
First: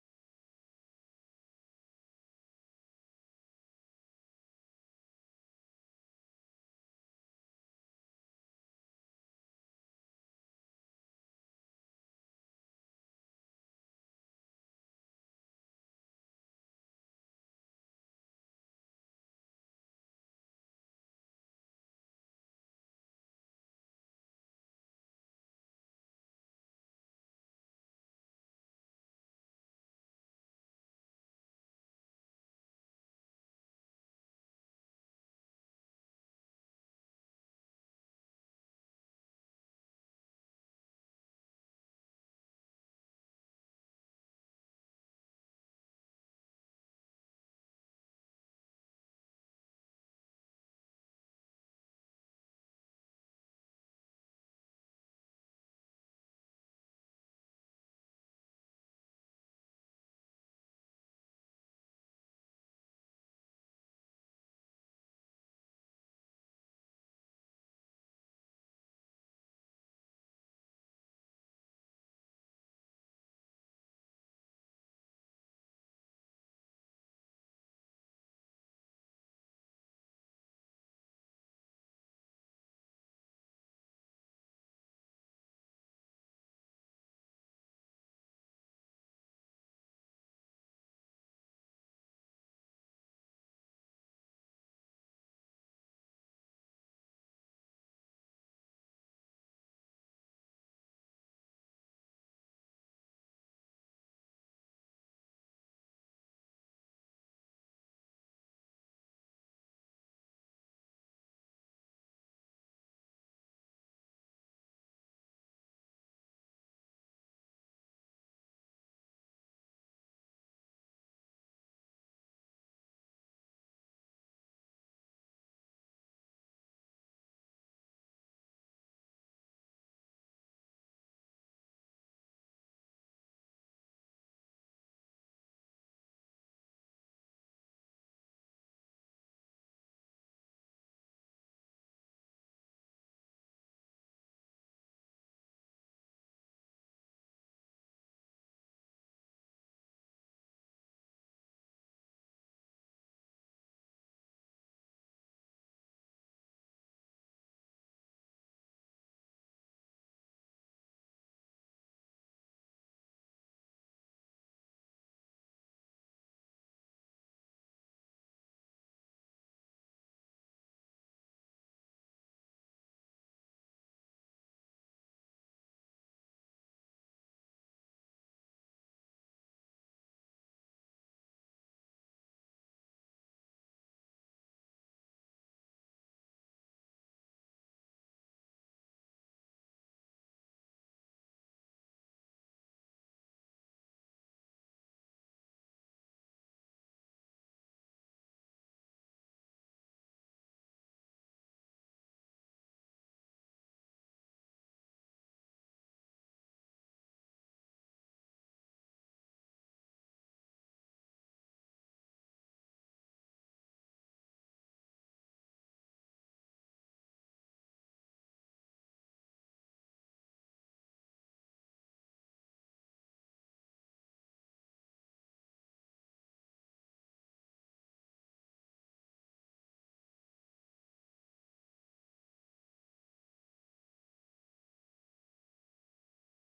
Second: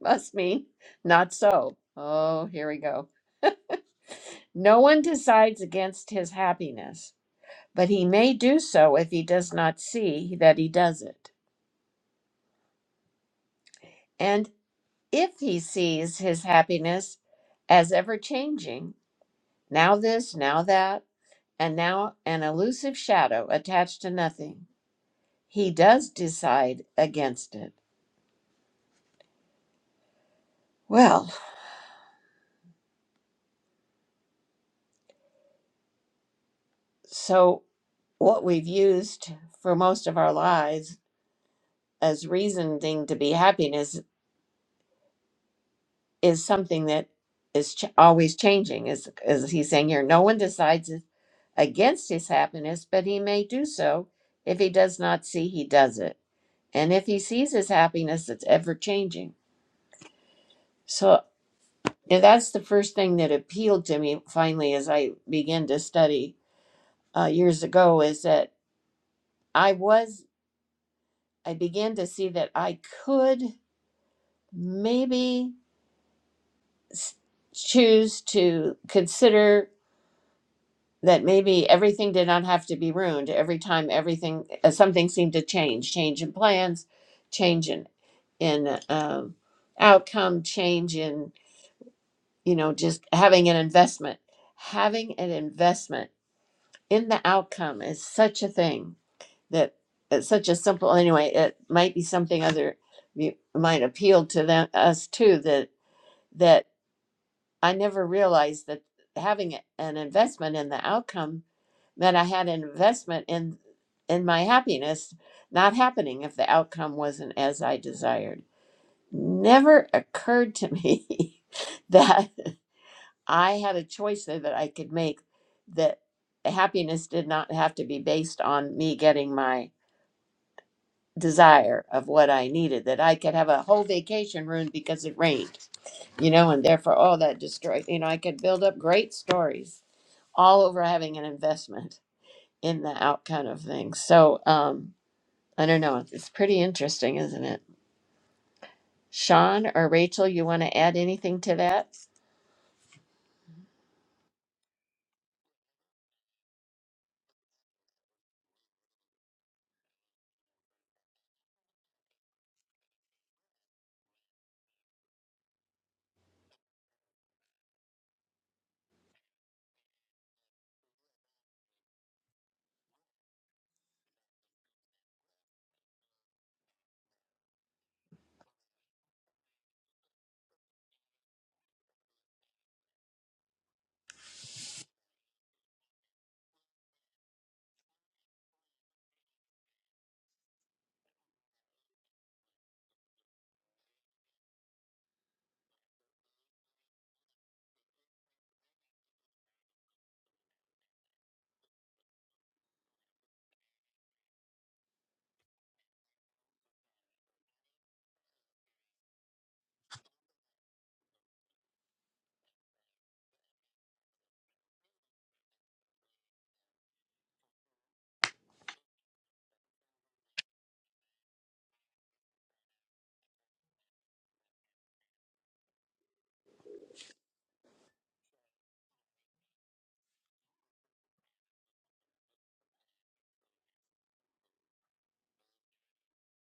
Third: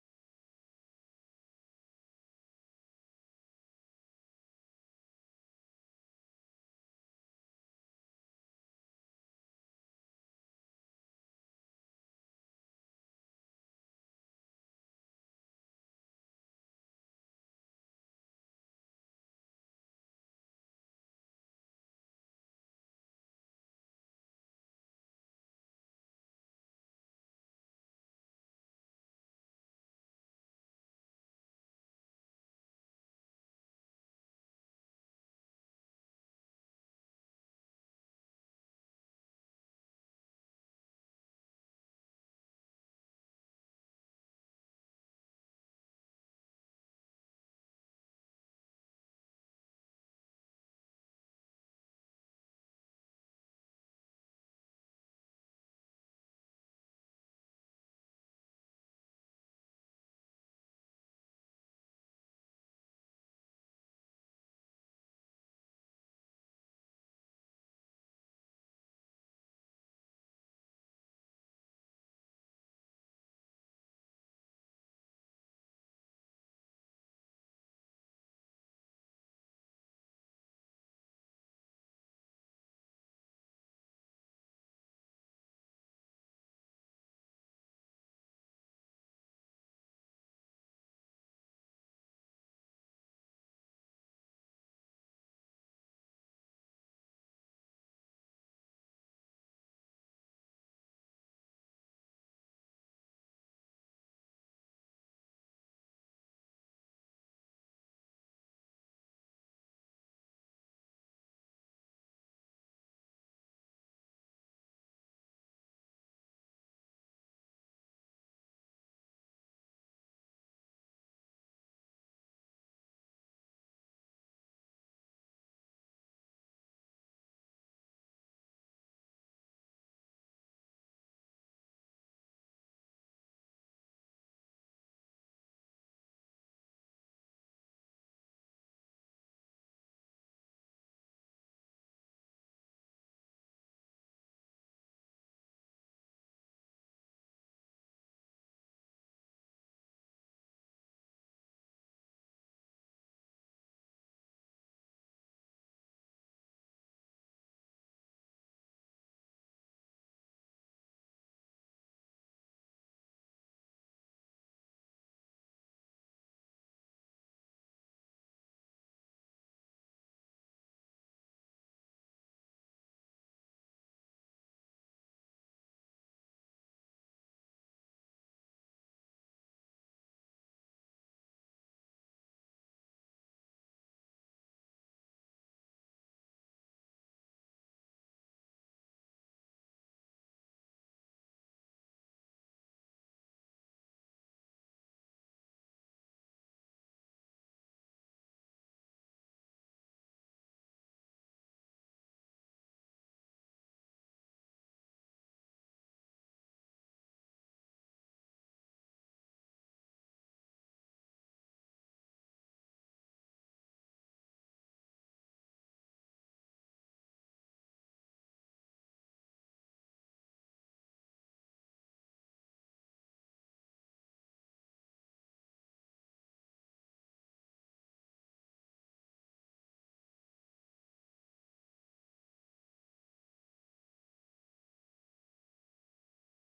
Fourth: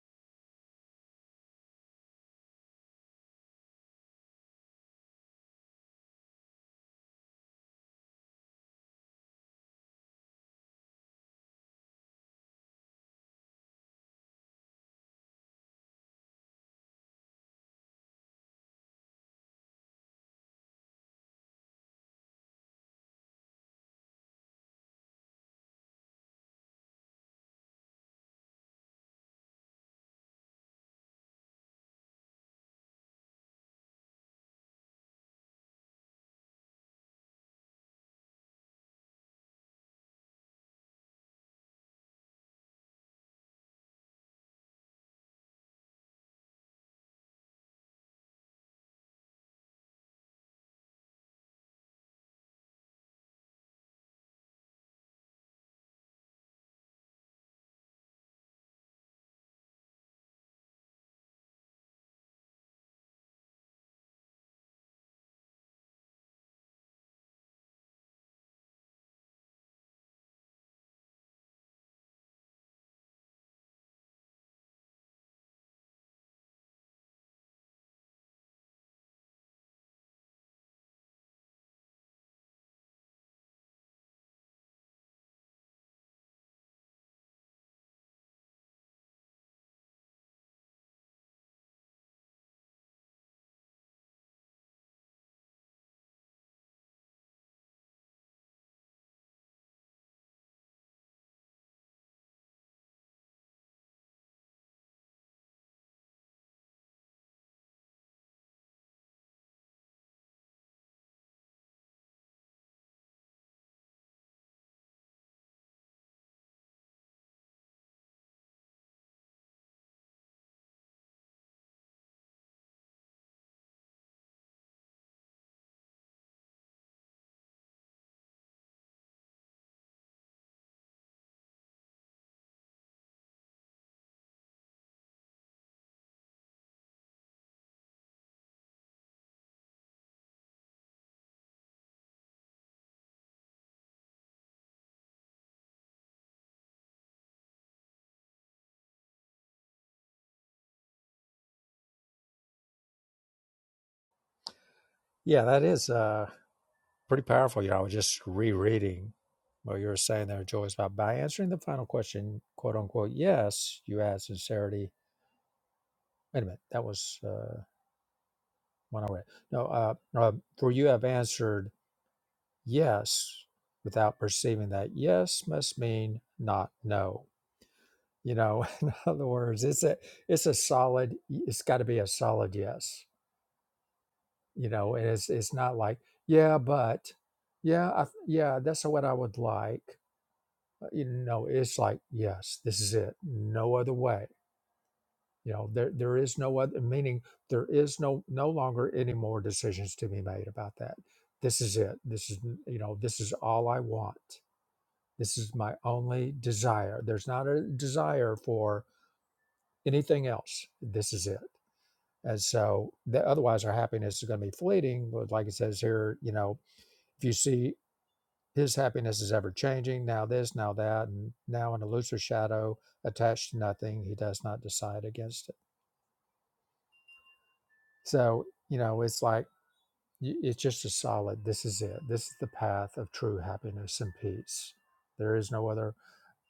must mean not so. Oh, here we go. No one decides against his happiness but he may do so if he does not see that he does it. And if he sees his happiness as ever changing, now this, now that, and now an elusive shadow attached to nothing, he does decide against it. Well, so what we've used for most of our lives as reasoning to be happiness is something that is ch- always changing, is, is he's saying here. No one decides against his happiness, but he may do so if he does not see he does it. And if he sees his happiness, it's ever changing. So yeah, that's the first thing that appealed to me finally as I began to study uh, years ago is that I was, I began to see that I could maybe s- choose to consider that maybe everything did not have to be ruined every time everything uh, something seemed to change change in plans change in in um, outcome change in you know just having an investment having an investment in the outcome is such a thing that it's such a simple anyway it might be something other you might appeal to them us too that that i never realized that having an investment in the outcome that I had an investment in in my happiness not happening if the outcome wasn't as I desired. Never occurred to me that I had a choice there that I could make that happiness did not have to be based on me getting my desire of what I needed, that I could have a whole vacation ruined because it rained, you know, and therefore all that destroyed, you know, I could build up great stories all over having an investment in the outcome of things. So, um, I don't know. It's pretty interesting, isn't it? Sean or Rachel, you want to add anything to that?
Yeah, that is uh, pretty powerful. You know, I was just rereading what you were saying there, Joyce, about by answering the final question, quote unquote, yes, you add sincerity. Wait a minute, that was uh, one I read. No, uh, uh, for you have answered yes without perceiving that yes must mean not no. You know, in other words, it's a it's a solid. It's got to be a solid yes you know and it's it's not like yeah but yeah I, th- yeah that's what i would like Uh, you know it's like yes this is it no other way you know there there is no other meaning there is no no longer any more decisions to be made about that this is it this is you know this is all i want this is my only desire there's not a desire for anything else this is it and so the, otherwise our happiness is going to be fleeting but like it says here you know if you see His happiness is ever changing, now this, now that, and now an elusive shadow attached to nothing. He does not decide against it. So, you know, it's like, it's just a solid, this is it. This is the path of true happiness and peace. There is no other,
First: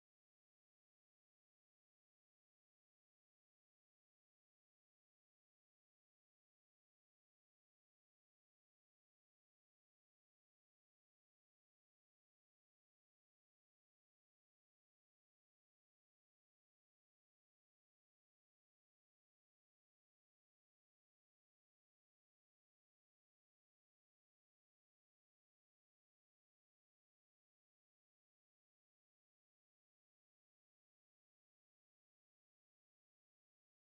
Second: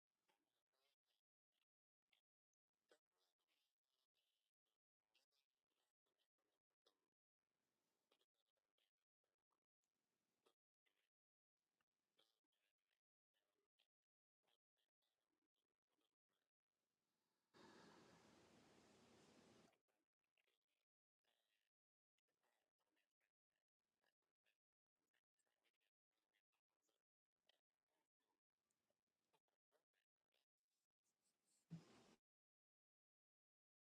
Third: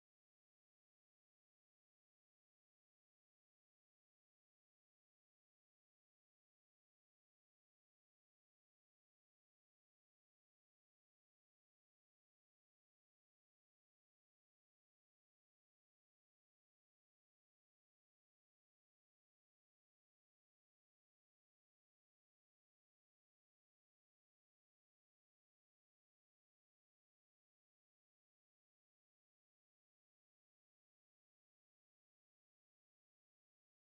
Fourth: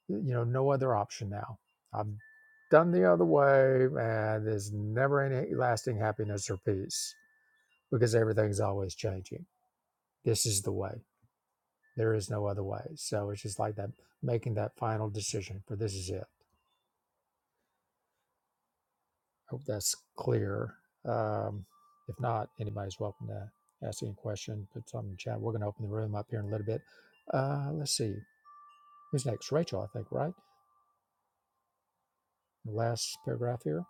you know, no other option now. I've done the other way, and there's never any lasting happiness or peace because everything's always changing. This is the way. There is no other way. So it's just like that, making that final decision for this is it. I hope that's clear. Um, if not, anybody's welcome to ask any question, put something in the chat. We're going to open the room up here in a little bit. Uh, let's see. Who's next? Rachel, I think, right? The last paragraph here.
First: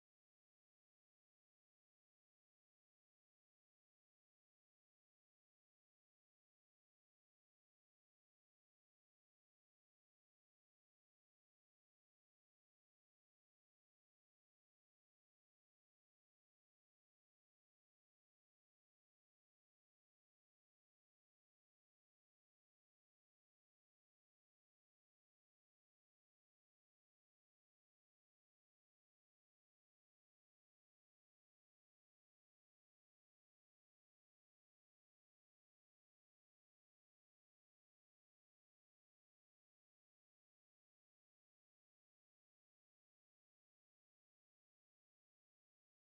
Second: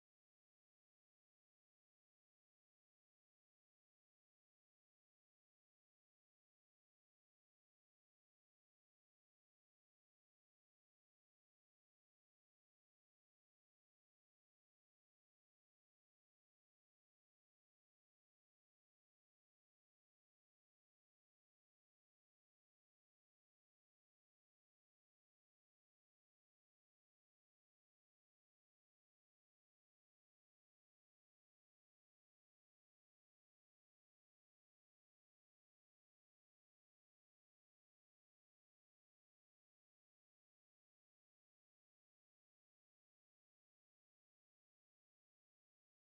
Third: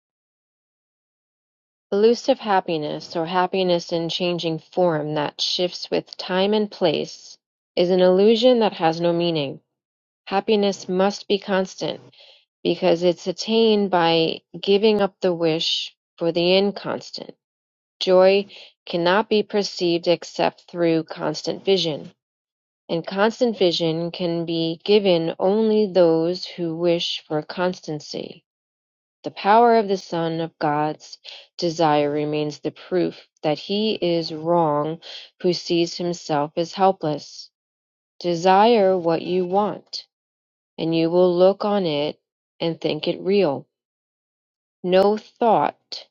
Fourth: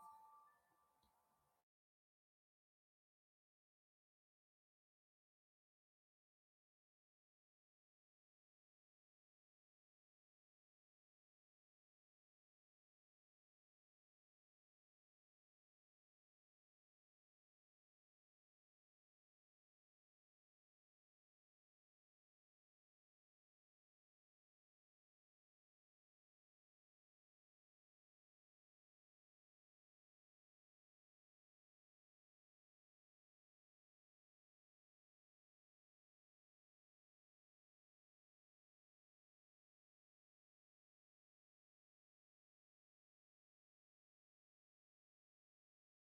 Elusive happiness, or happiness in changing form that shifts with time and place, is an illusion that has no meaning. Happiness must be constant because it's attained by giving up the wish for the inconstant. Joy cannot be perceived except through constant vision, and constant vision can be given only those who wish for constancy. The power of the Son of God's desire remains the proof that he is wrong who sees himself as helpless. Desire what you want, and you will look on it and think it real. No thought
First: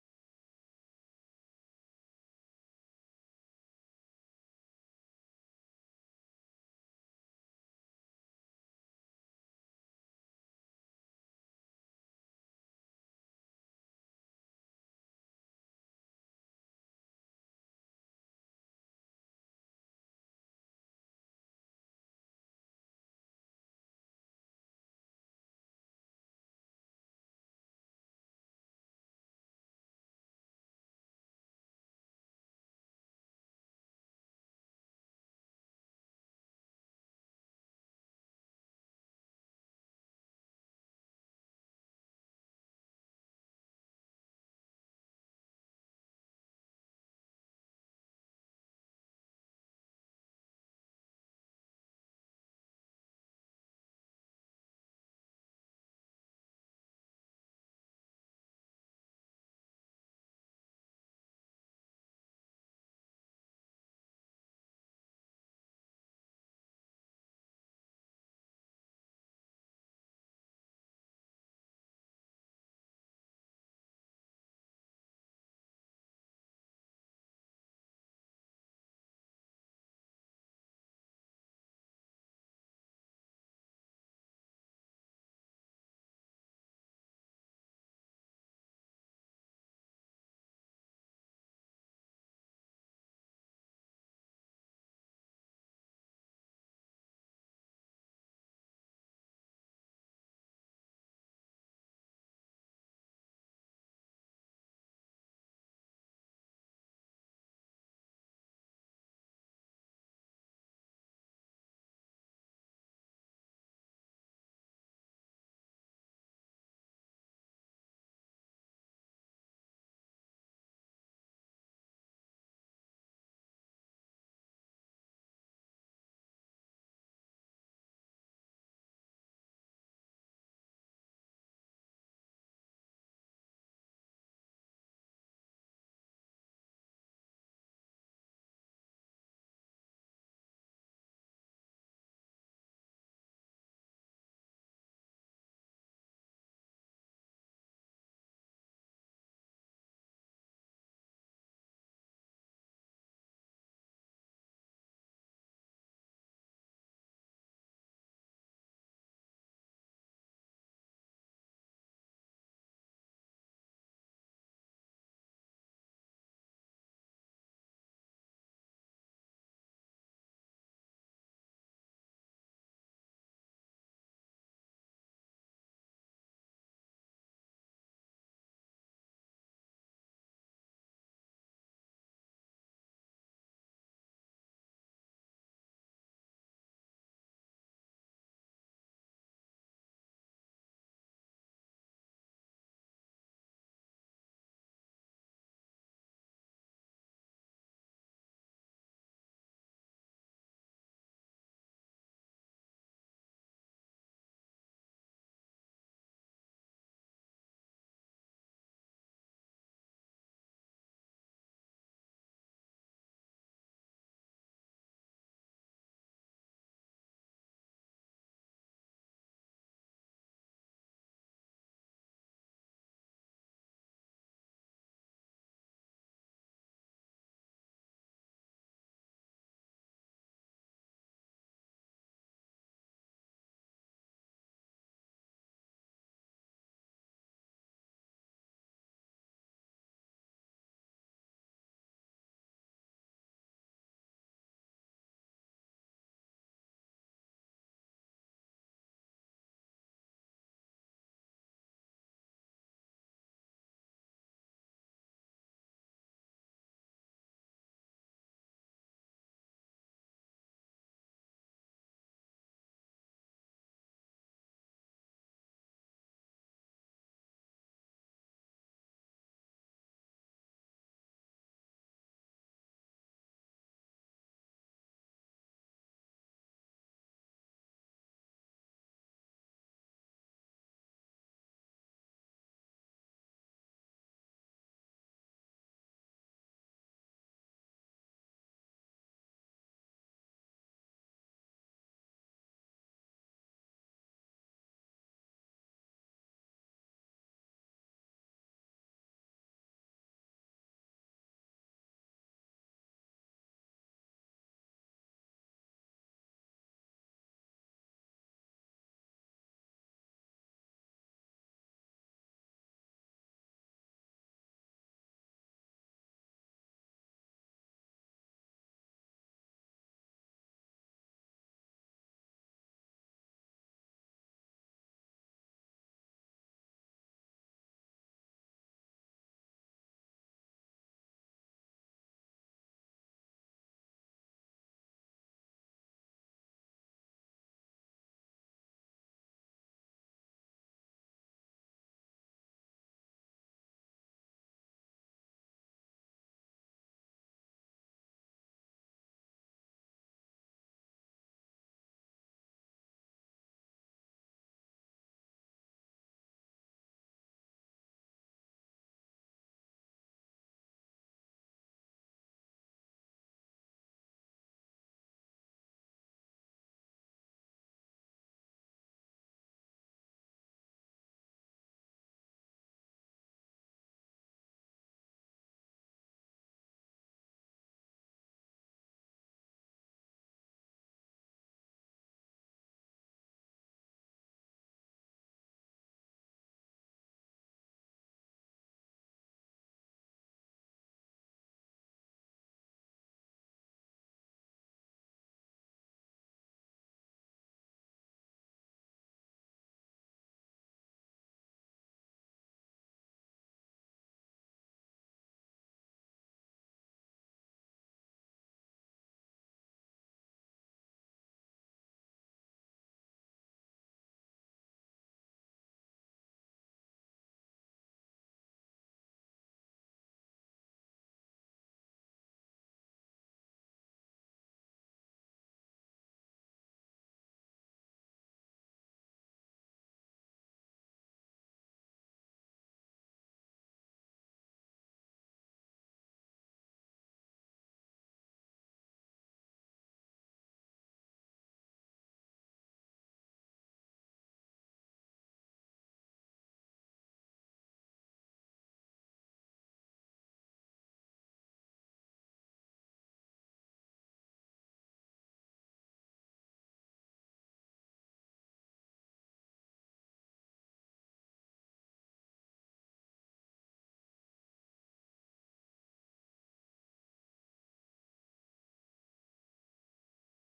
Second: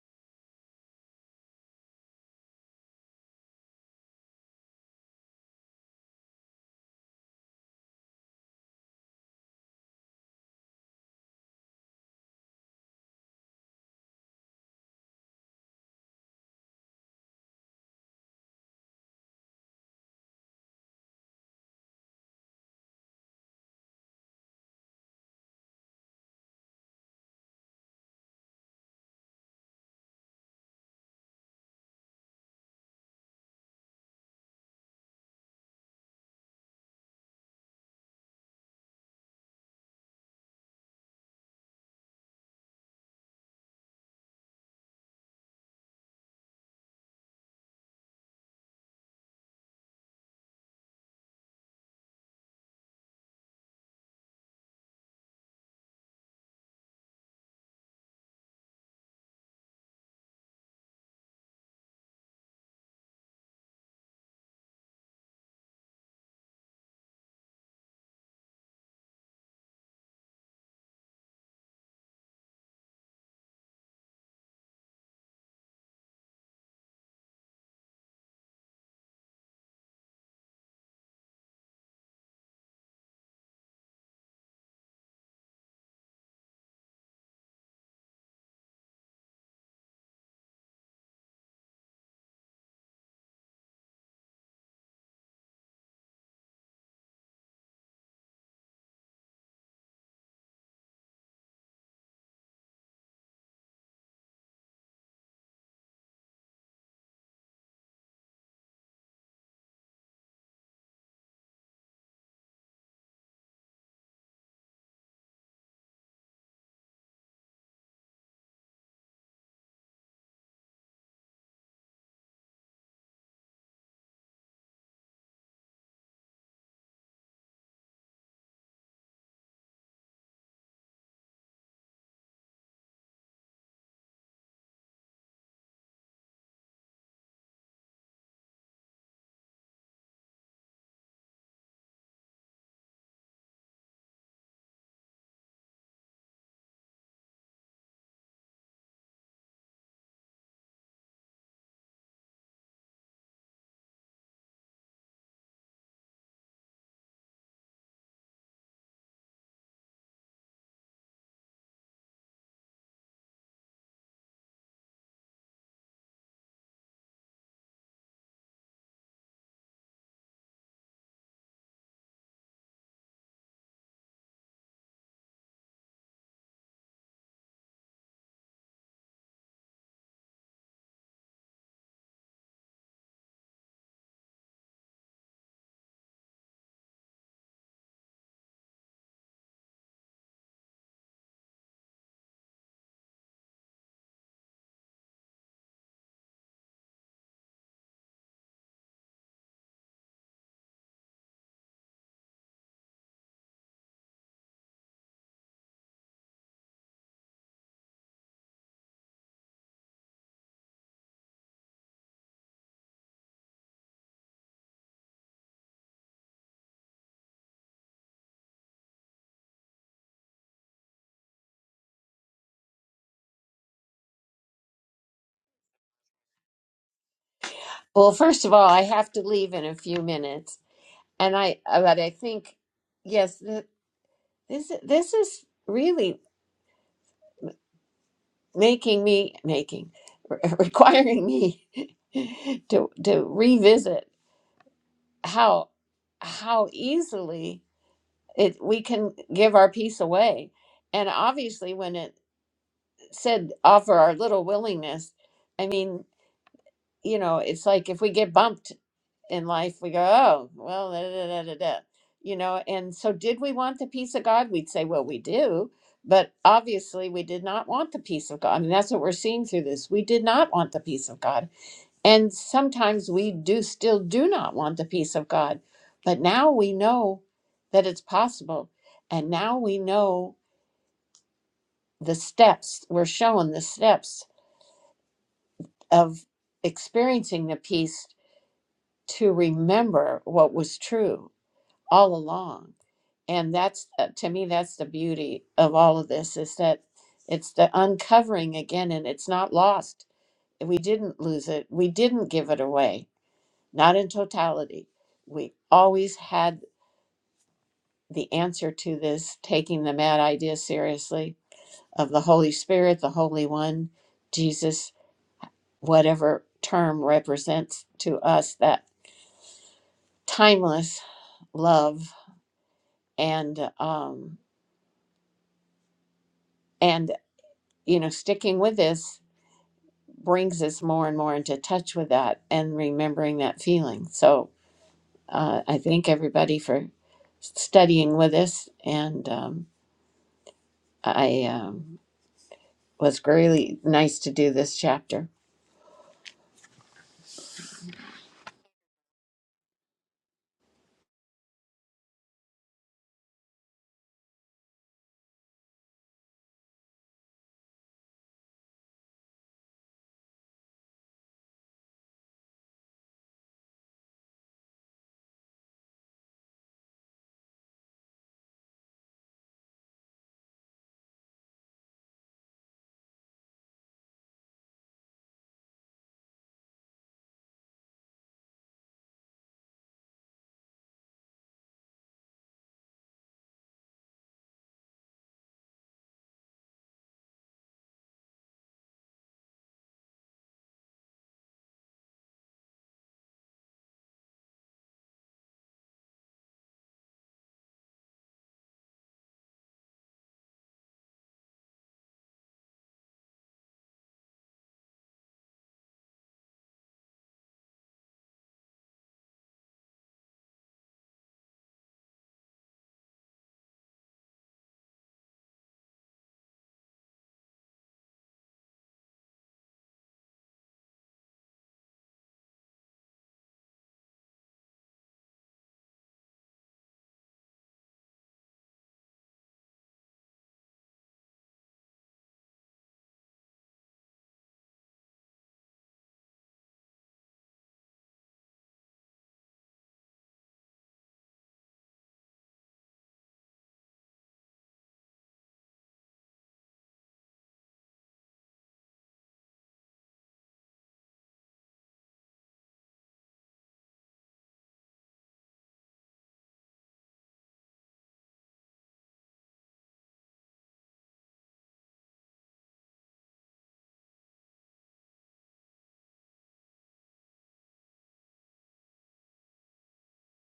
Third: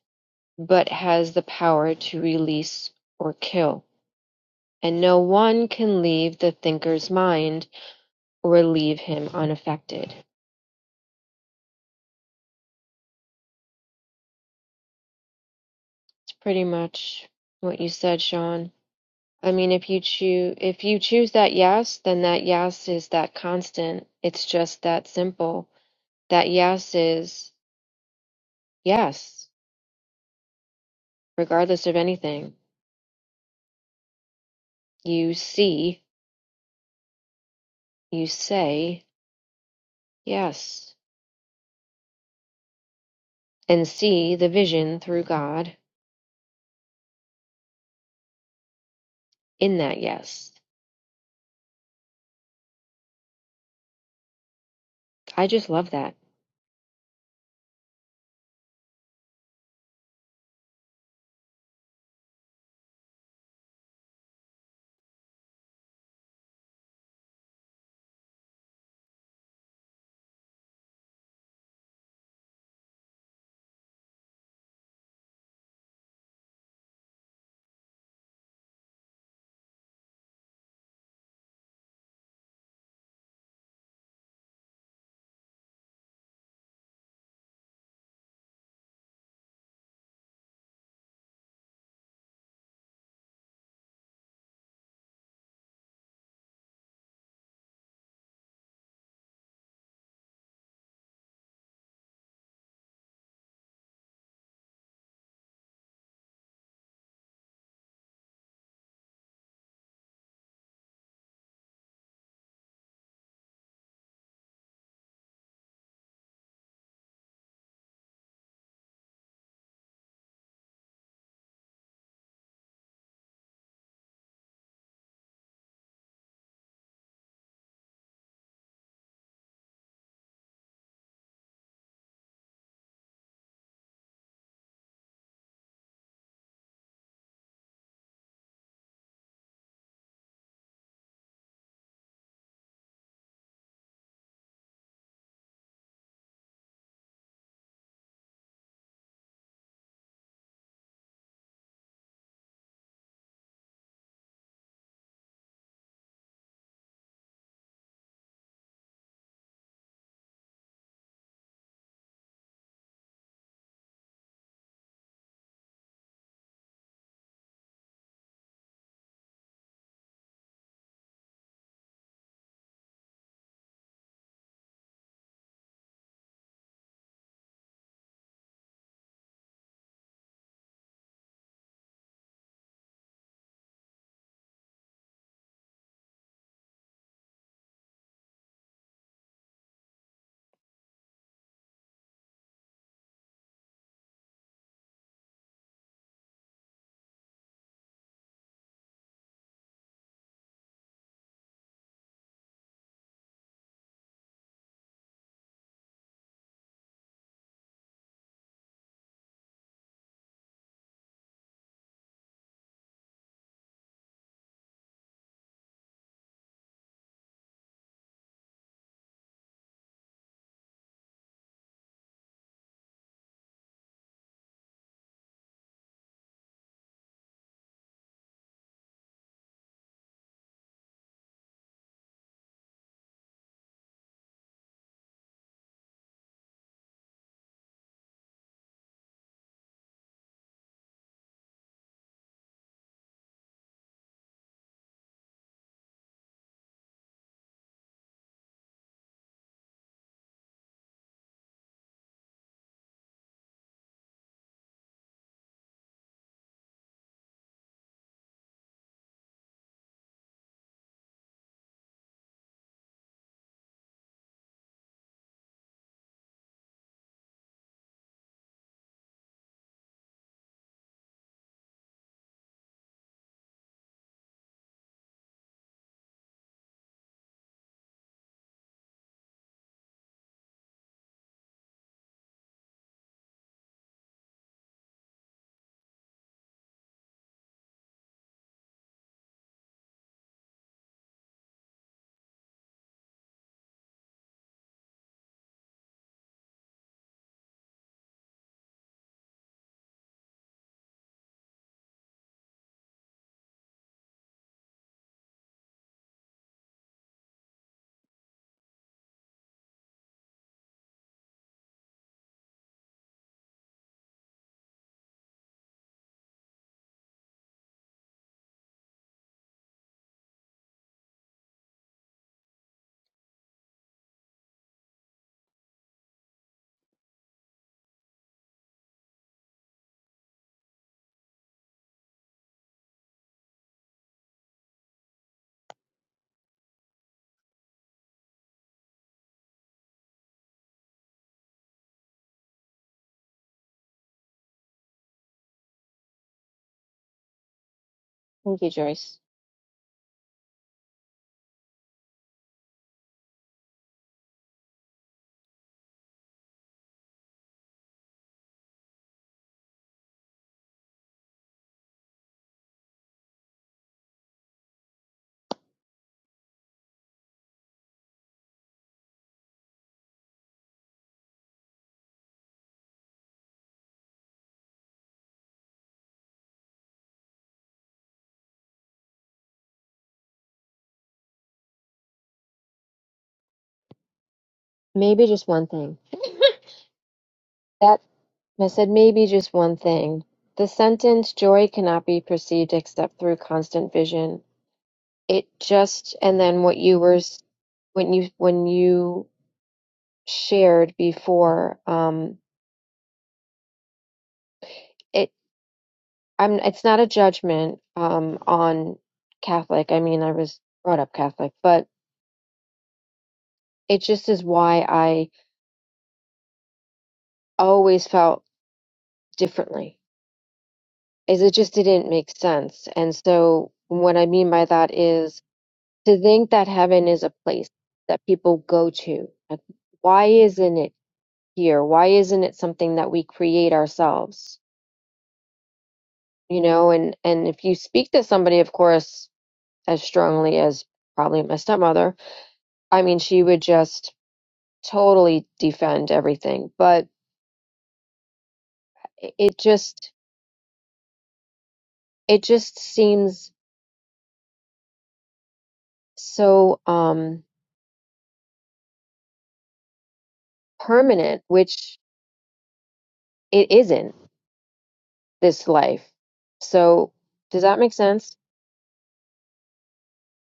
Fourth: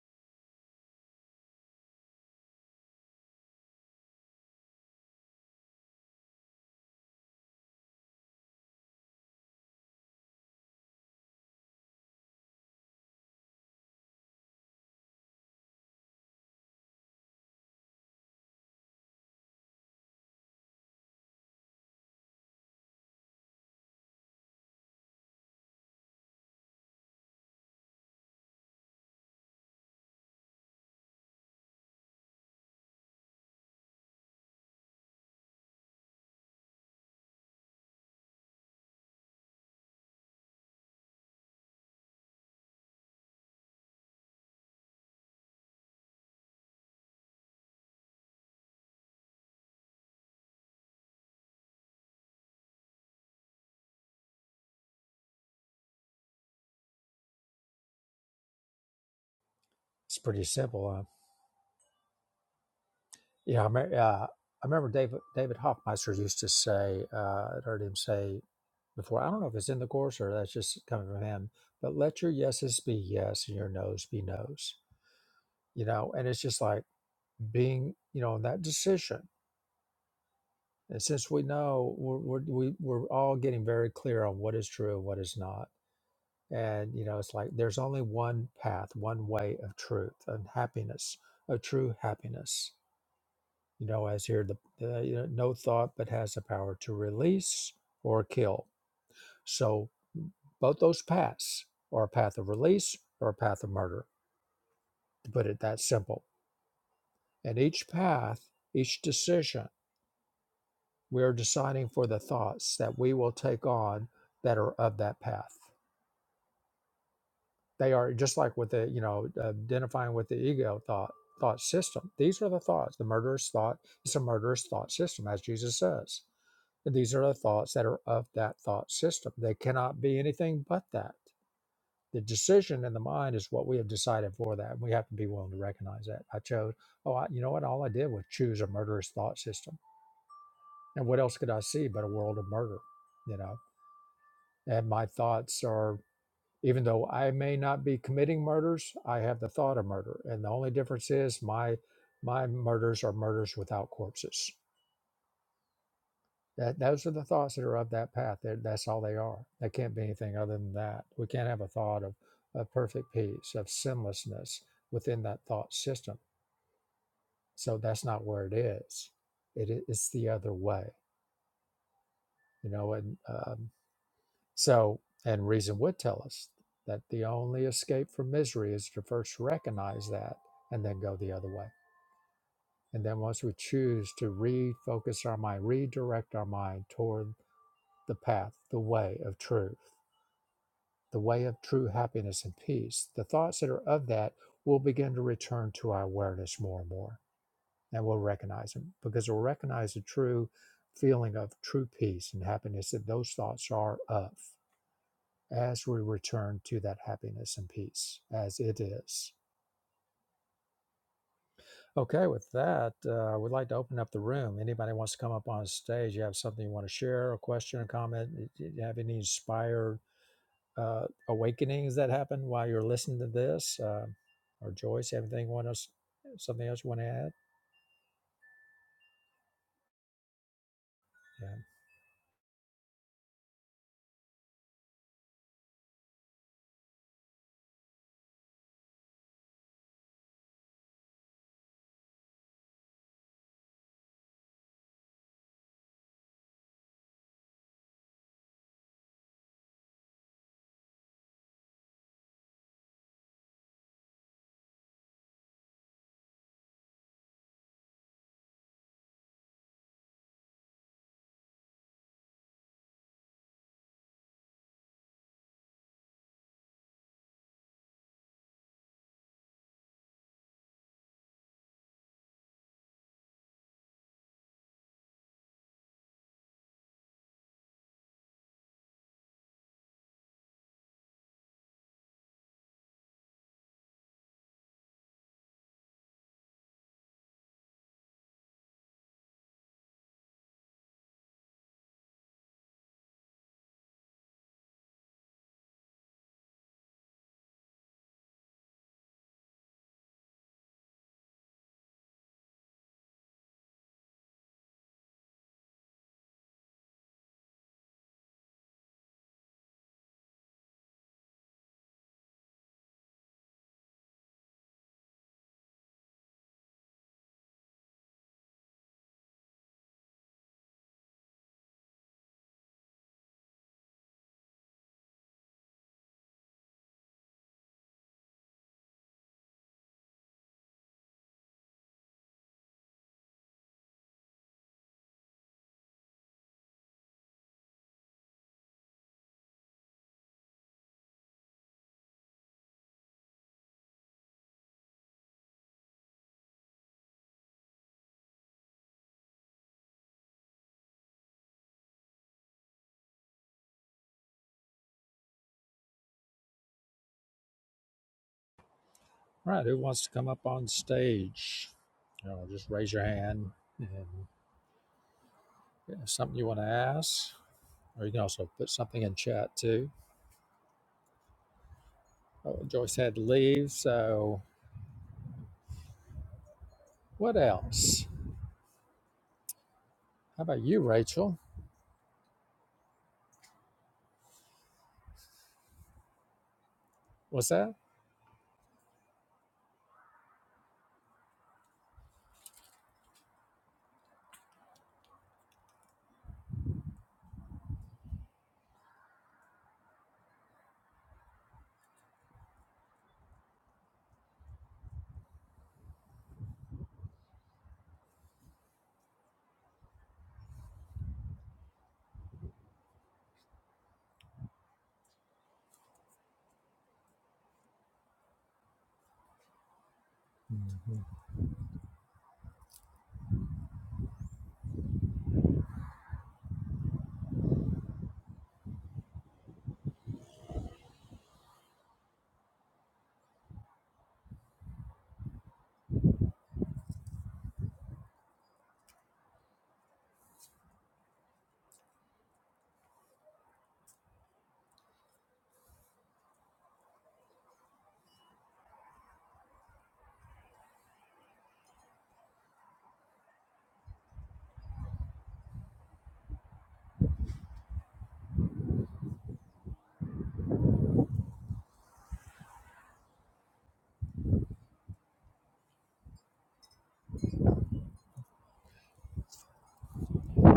but has the power to release or kill, and no one can leave the thinker's mind or leave him unaffected. It's pretty much what you said, Sean. I mean, if you choose if you choose that yes, then that yes is that constant. It's just that simple. That yes is yes, regardless of anything. You see, you say yes, and see the vision through God in that yes. I just love that.
It's pretty simple. Uh, yeah, I, me- uh, I remember David, David Hoffmeister used to say, uh, I heard him say before, I don't know if it's in the course or that's just coming from him, but let your yeses be yes and your nos be nos. You know, and it's just like being, you know, in that decision And since we know we're, we're, we- we're all getting very clear on what is true and what is not, and you know, it's like there's only one path, one way of truth and happiness, of true happiness. You know, as here, the, the you know, no thought but has the power to release or kill. So both those paths are a path of release or a path of murder, to put it that simple. And each path, each decision We are deciding for the thoughts that we will take on that are of that path. They are just like with the, you know, identifying with the ego thought thought system. These are the thoughts. The murderous thought is a murderous thought system, as Jesus says. And these are the thoughts that are of that thought system. They cannot be anything but that. The decision in the mind is what we have decided for that. We have to be willing to recognize that. I chose, oh, I, you know what? All I did was choose a murderous thought system. And what else could I see but a world of murder? You know, And my thoughts are, even though I may not be committing murders, I have the thought of murder. And the only difference is my my murders are murders without corpses. That those are the thoughts that are of that path. That that's all they are. They can't be anything other than that. We can't have a thought of, of perfect peace, of sinlessness within that thought system. So that's not where it is. It, is it's the other way, you know. And um, So, and reason would tell us that the only escape from misery is to first recognize that and then go the other way. And then once we choose to refocus our mind, redirect our mind toward the path, the way of truth, the way of true happiness and peace, the thoughts that are of that will begin to return to our awareness more and more. And we'll recognize them because we'll recognize the true feeling of true peace and happiness that those thoughts are of as we return to that happiness and peace as it is. Okay, with that, uh, we'd like to open up the room. Anybody wants to come up on stage? You have something you want to share, a question, a comment? You have any inspired uh, awakenings that happen while you're listening to this? Um or Joyce, anything you want us something else you want to add?
Well, first of all, I have to leave in a few minutes, and
Yeah.
I uh, but I think yes, th- this this is really making me making requiring me to to revisit how how easily it we can give our peace away, and obviously when it said offer our little willingness, I mean. you know, it's like if we get bumped in life, we go, oh, well, da, da, da, da, da," you know, and so did we want the peace of God? We'd say, well, we do. But obviously, we did not want the peace of God. And that's what we're seeing through this. We did not want the peace of God. And sometimes we do still do not want the peace of God. But now we know that it's possible. And now we know the steps, we're shown the steps of experiencing the peace to remember what was true all along and that's uh, to me that's the beauty of all of this is that it's the uncovering again and it's not lost we didn't lose it we didn't give it away not in totality we always had the answer to this taking the mad idea seriously of the holy spirit the holy one jesus whatever term represents to us that timeless love and um, And, you know, sticking with this brings us more and more into touch with that and remembering that feeling. So uh, I thank everybody for studying with us. And um, I um, was really nice to do this chapter.
Thank you, Joyce.
All right, who wants to come up on stage? You know, just raise your hand and yeah, something you want to ask, or you can also put something in chat too. Oh, Joyce had to leave. So what else? How about you, Rachel?
Maybe just one thing.
What's that?
That I said maybe just one thing. The sentence joy cannot be perceived except through constant vision it just and then what you were s- when you when you shared before um it i'm it's not a judgment um on catholic i mean i was brought up catholic but it just is why i always felt differently
Mhm.
is it just didn't make sense and so what i mean by that is to think that heaven is a place that people go to like why isn't it here why isn't it something that we create ourselves you know and and if you speak to somebody of course as strongly as probably my stepmother i mean she would just totally defend everything but it just it just seems so um permanent which it isn't this life so does that make sense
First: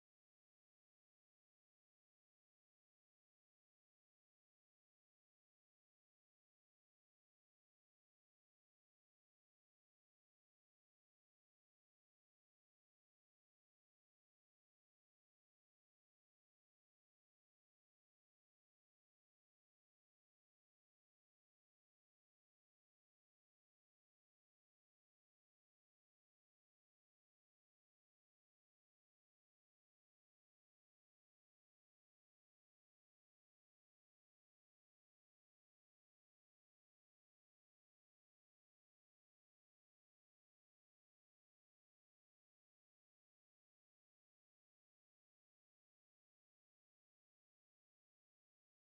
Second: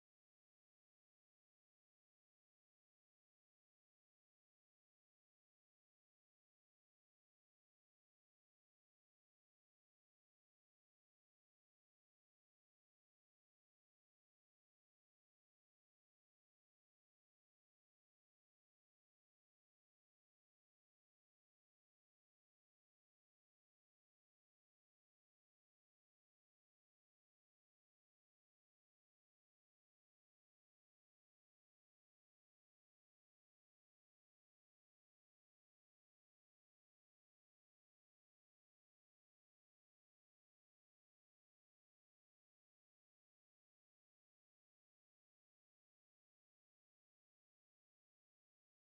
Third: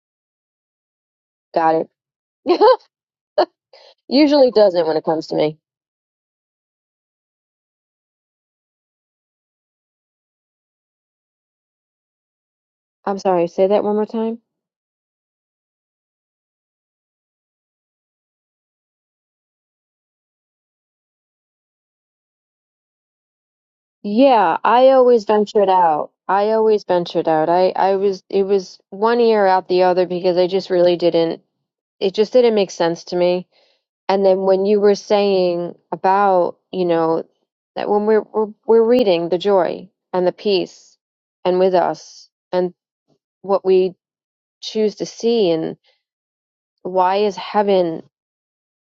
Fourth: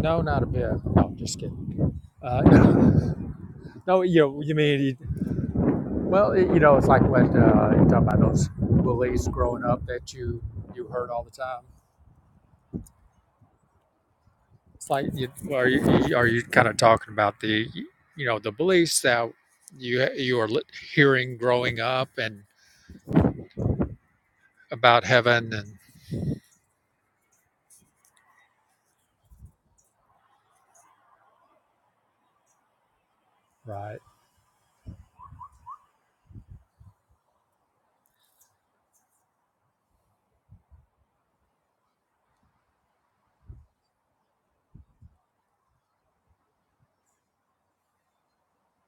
No, not a bit. No, just kidding.
got it
Uh, no, no, you know,
usually
you mean,
doesn't when it
you-
comes to me
well, it, you know, it's like when uh, you talk about those bullies growing up that you you heard all the time.
i'm sorry say that one more time
It's like, you, are you you- are you kind of talking about the, you know, the beliefs that you you are li- hearing growing up and
Yeah, I
about
always
heaven
ventured
and
out. I always ventured out. I I was it was one ear out the other because I just really didn't it just didn't make sense to me.
right,
And then when you were saying about, you know, that when we're we're, we're reading the joy and the peace and with us and what we choose to see and why is heaven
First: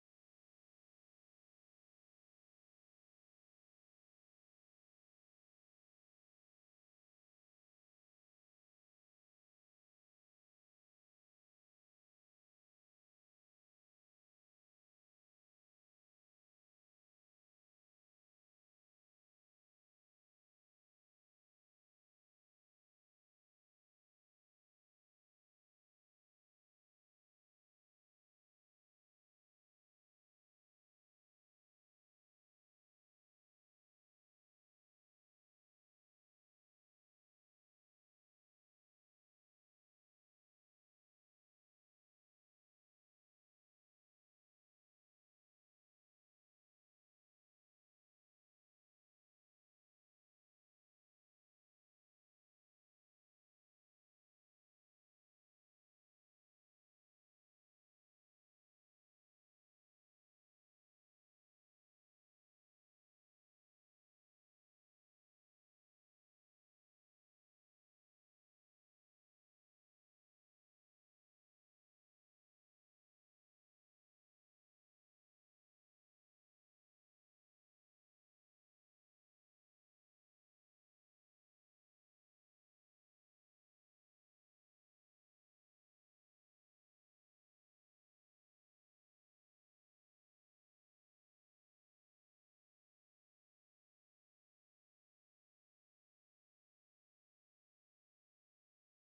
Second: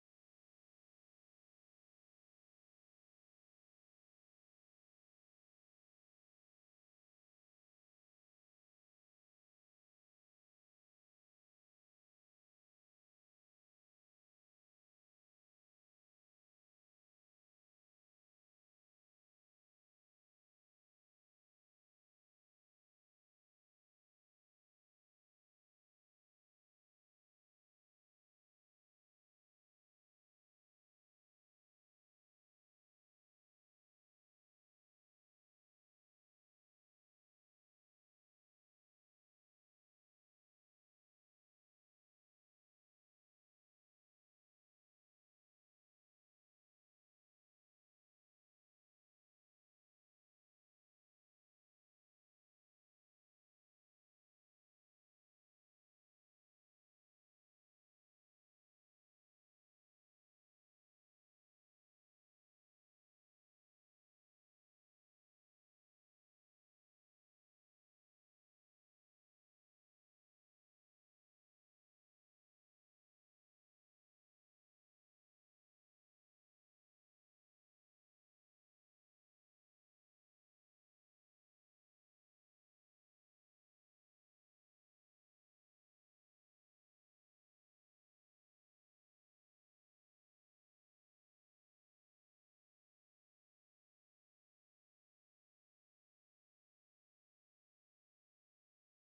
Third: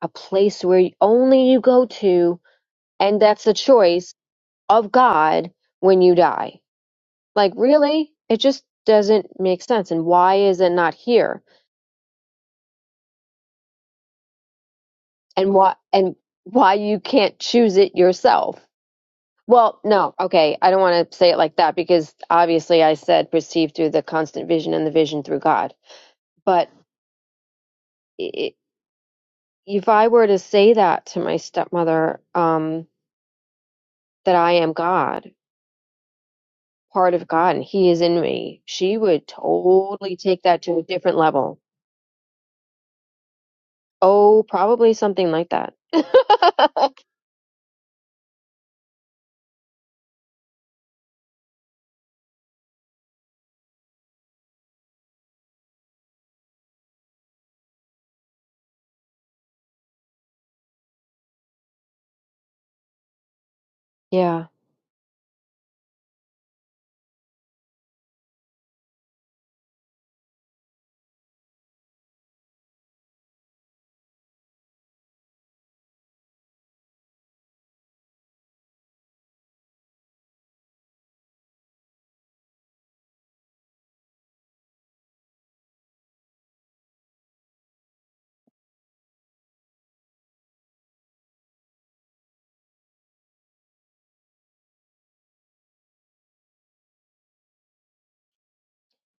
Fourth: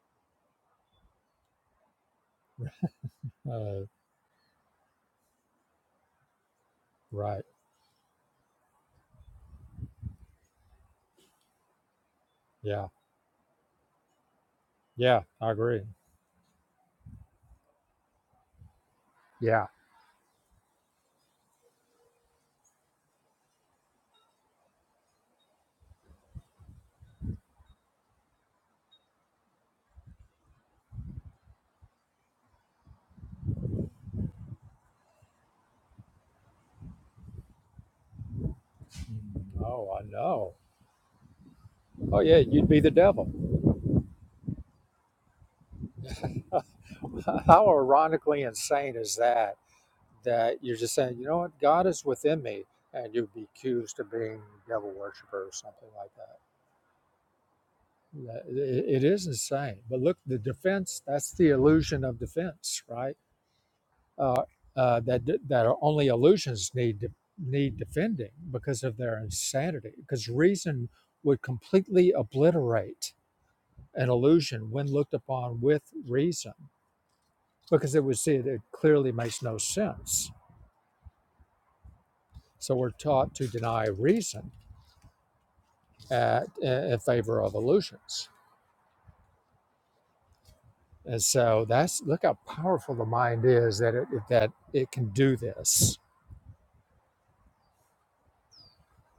a place where only you go to and that's a
uh,
choice of God when you die
right,
Like really? It just doesn't make sense. And why is it not here?
yeah, yeah, I
And why
agree.
and why you can't choose it yourself?
Yeah.
Well, no, okay, I don't want to say it like that because obviously I said perceived through the constant vision and the vision through God. But i if I were to say that to my stepmother, um, that I am God, part of God, and He is in me, she would
Oh, I
totally take
know.
that to a different level.
Oh, yeah, you'd be the devil.
Oh, probably something like that.
How ironically insane is that? That you're just saying, you know what, God is within me, and you'd be accused of being a devil worshiper or something like that. That- It it is insane. But look, the defense, that's the illusion of defense, right?
Yeah.
Uh, uh, that, that are only illusions need, de- need defending because of their insanity, because reason would completely obliterate an illusion when looked upon with reason, because it would see it, it clearly makes no sense. So we're taught to deny reason at, in favor of illusions. And so that's look how powerful the mind is that it that it can do this.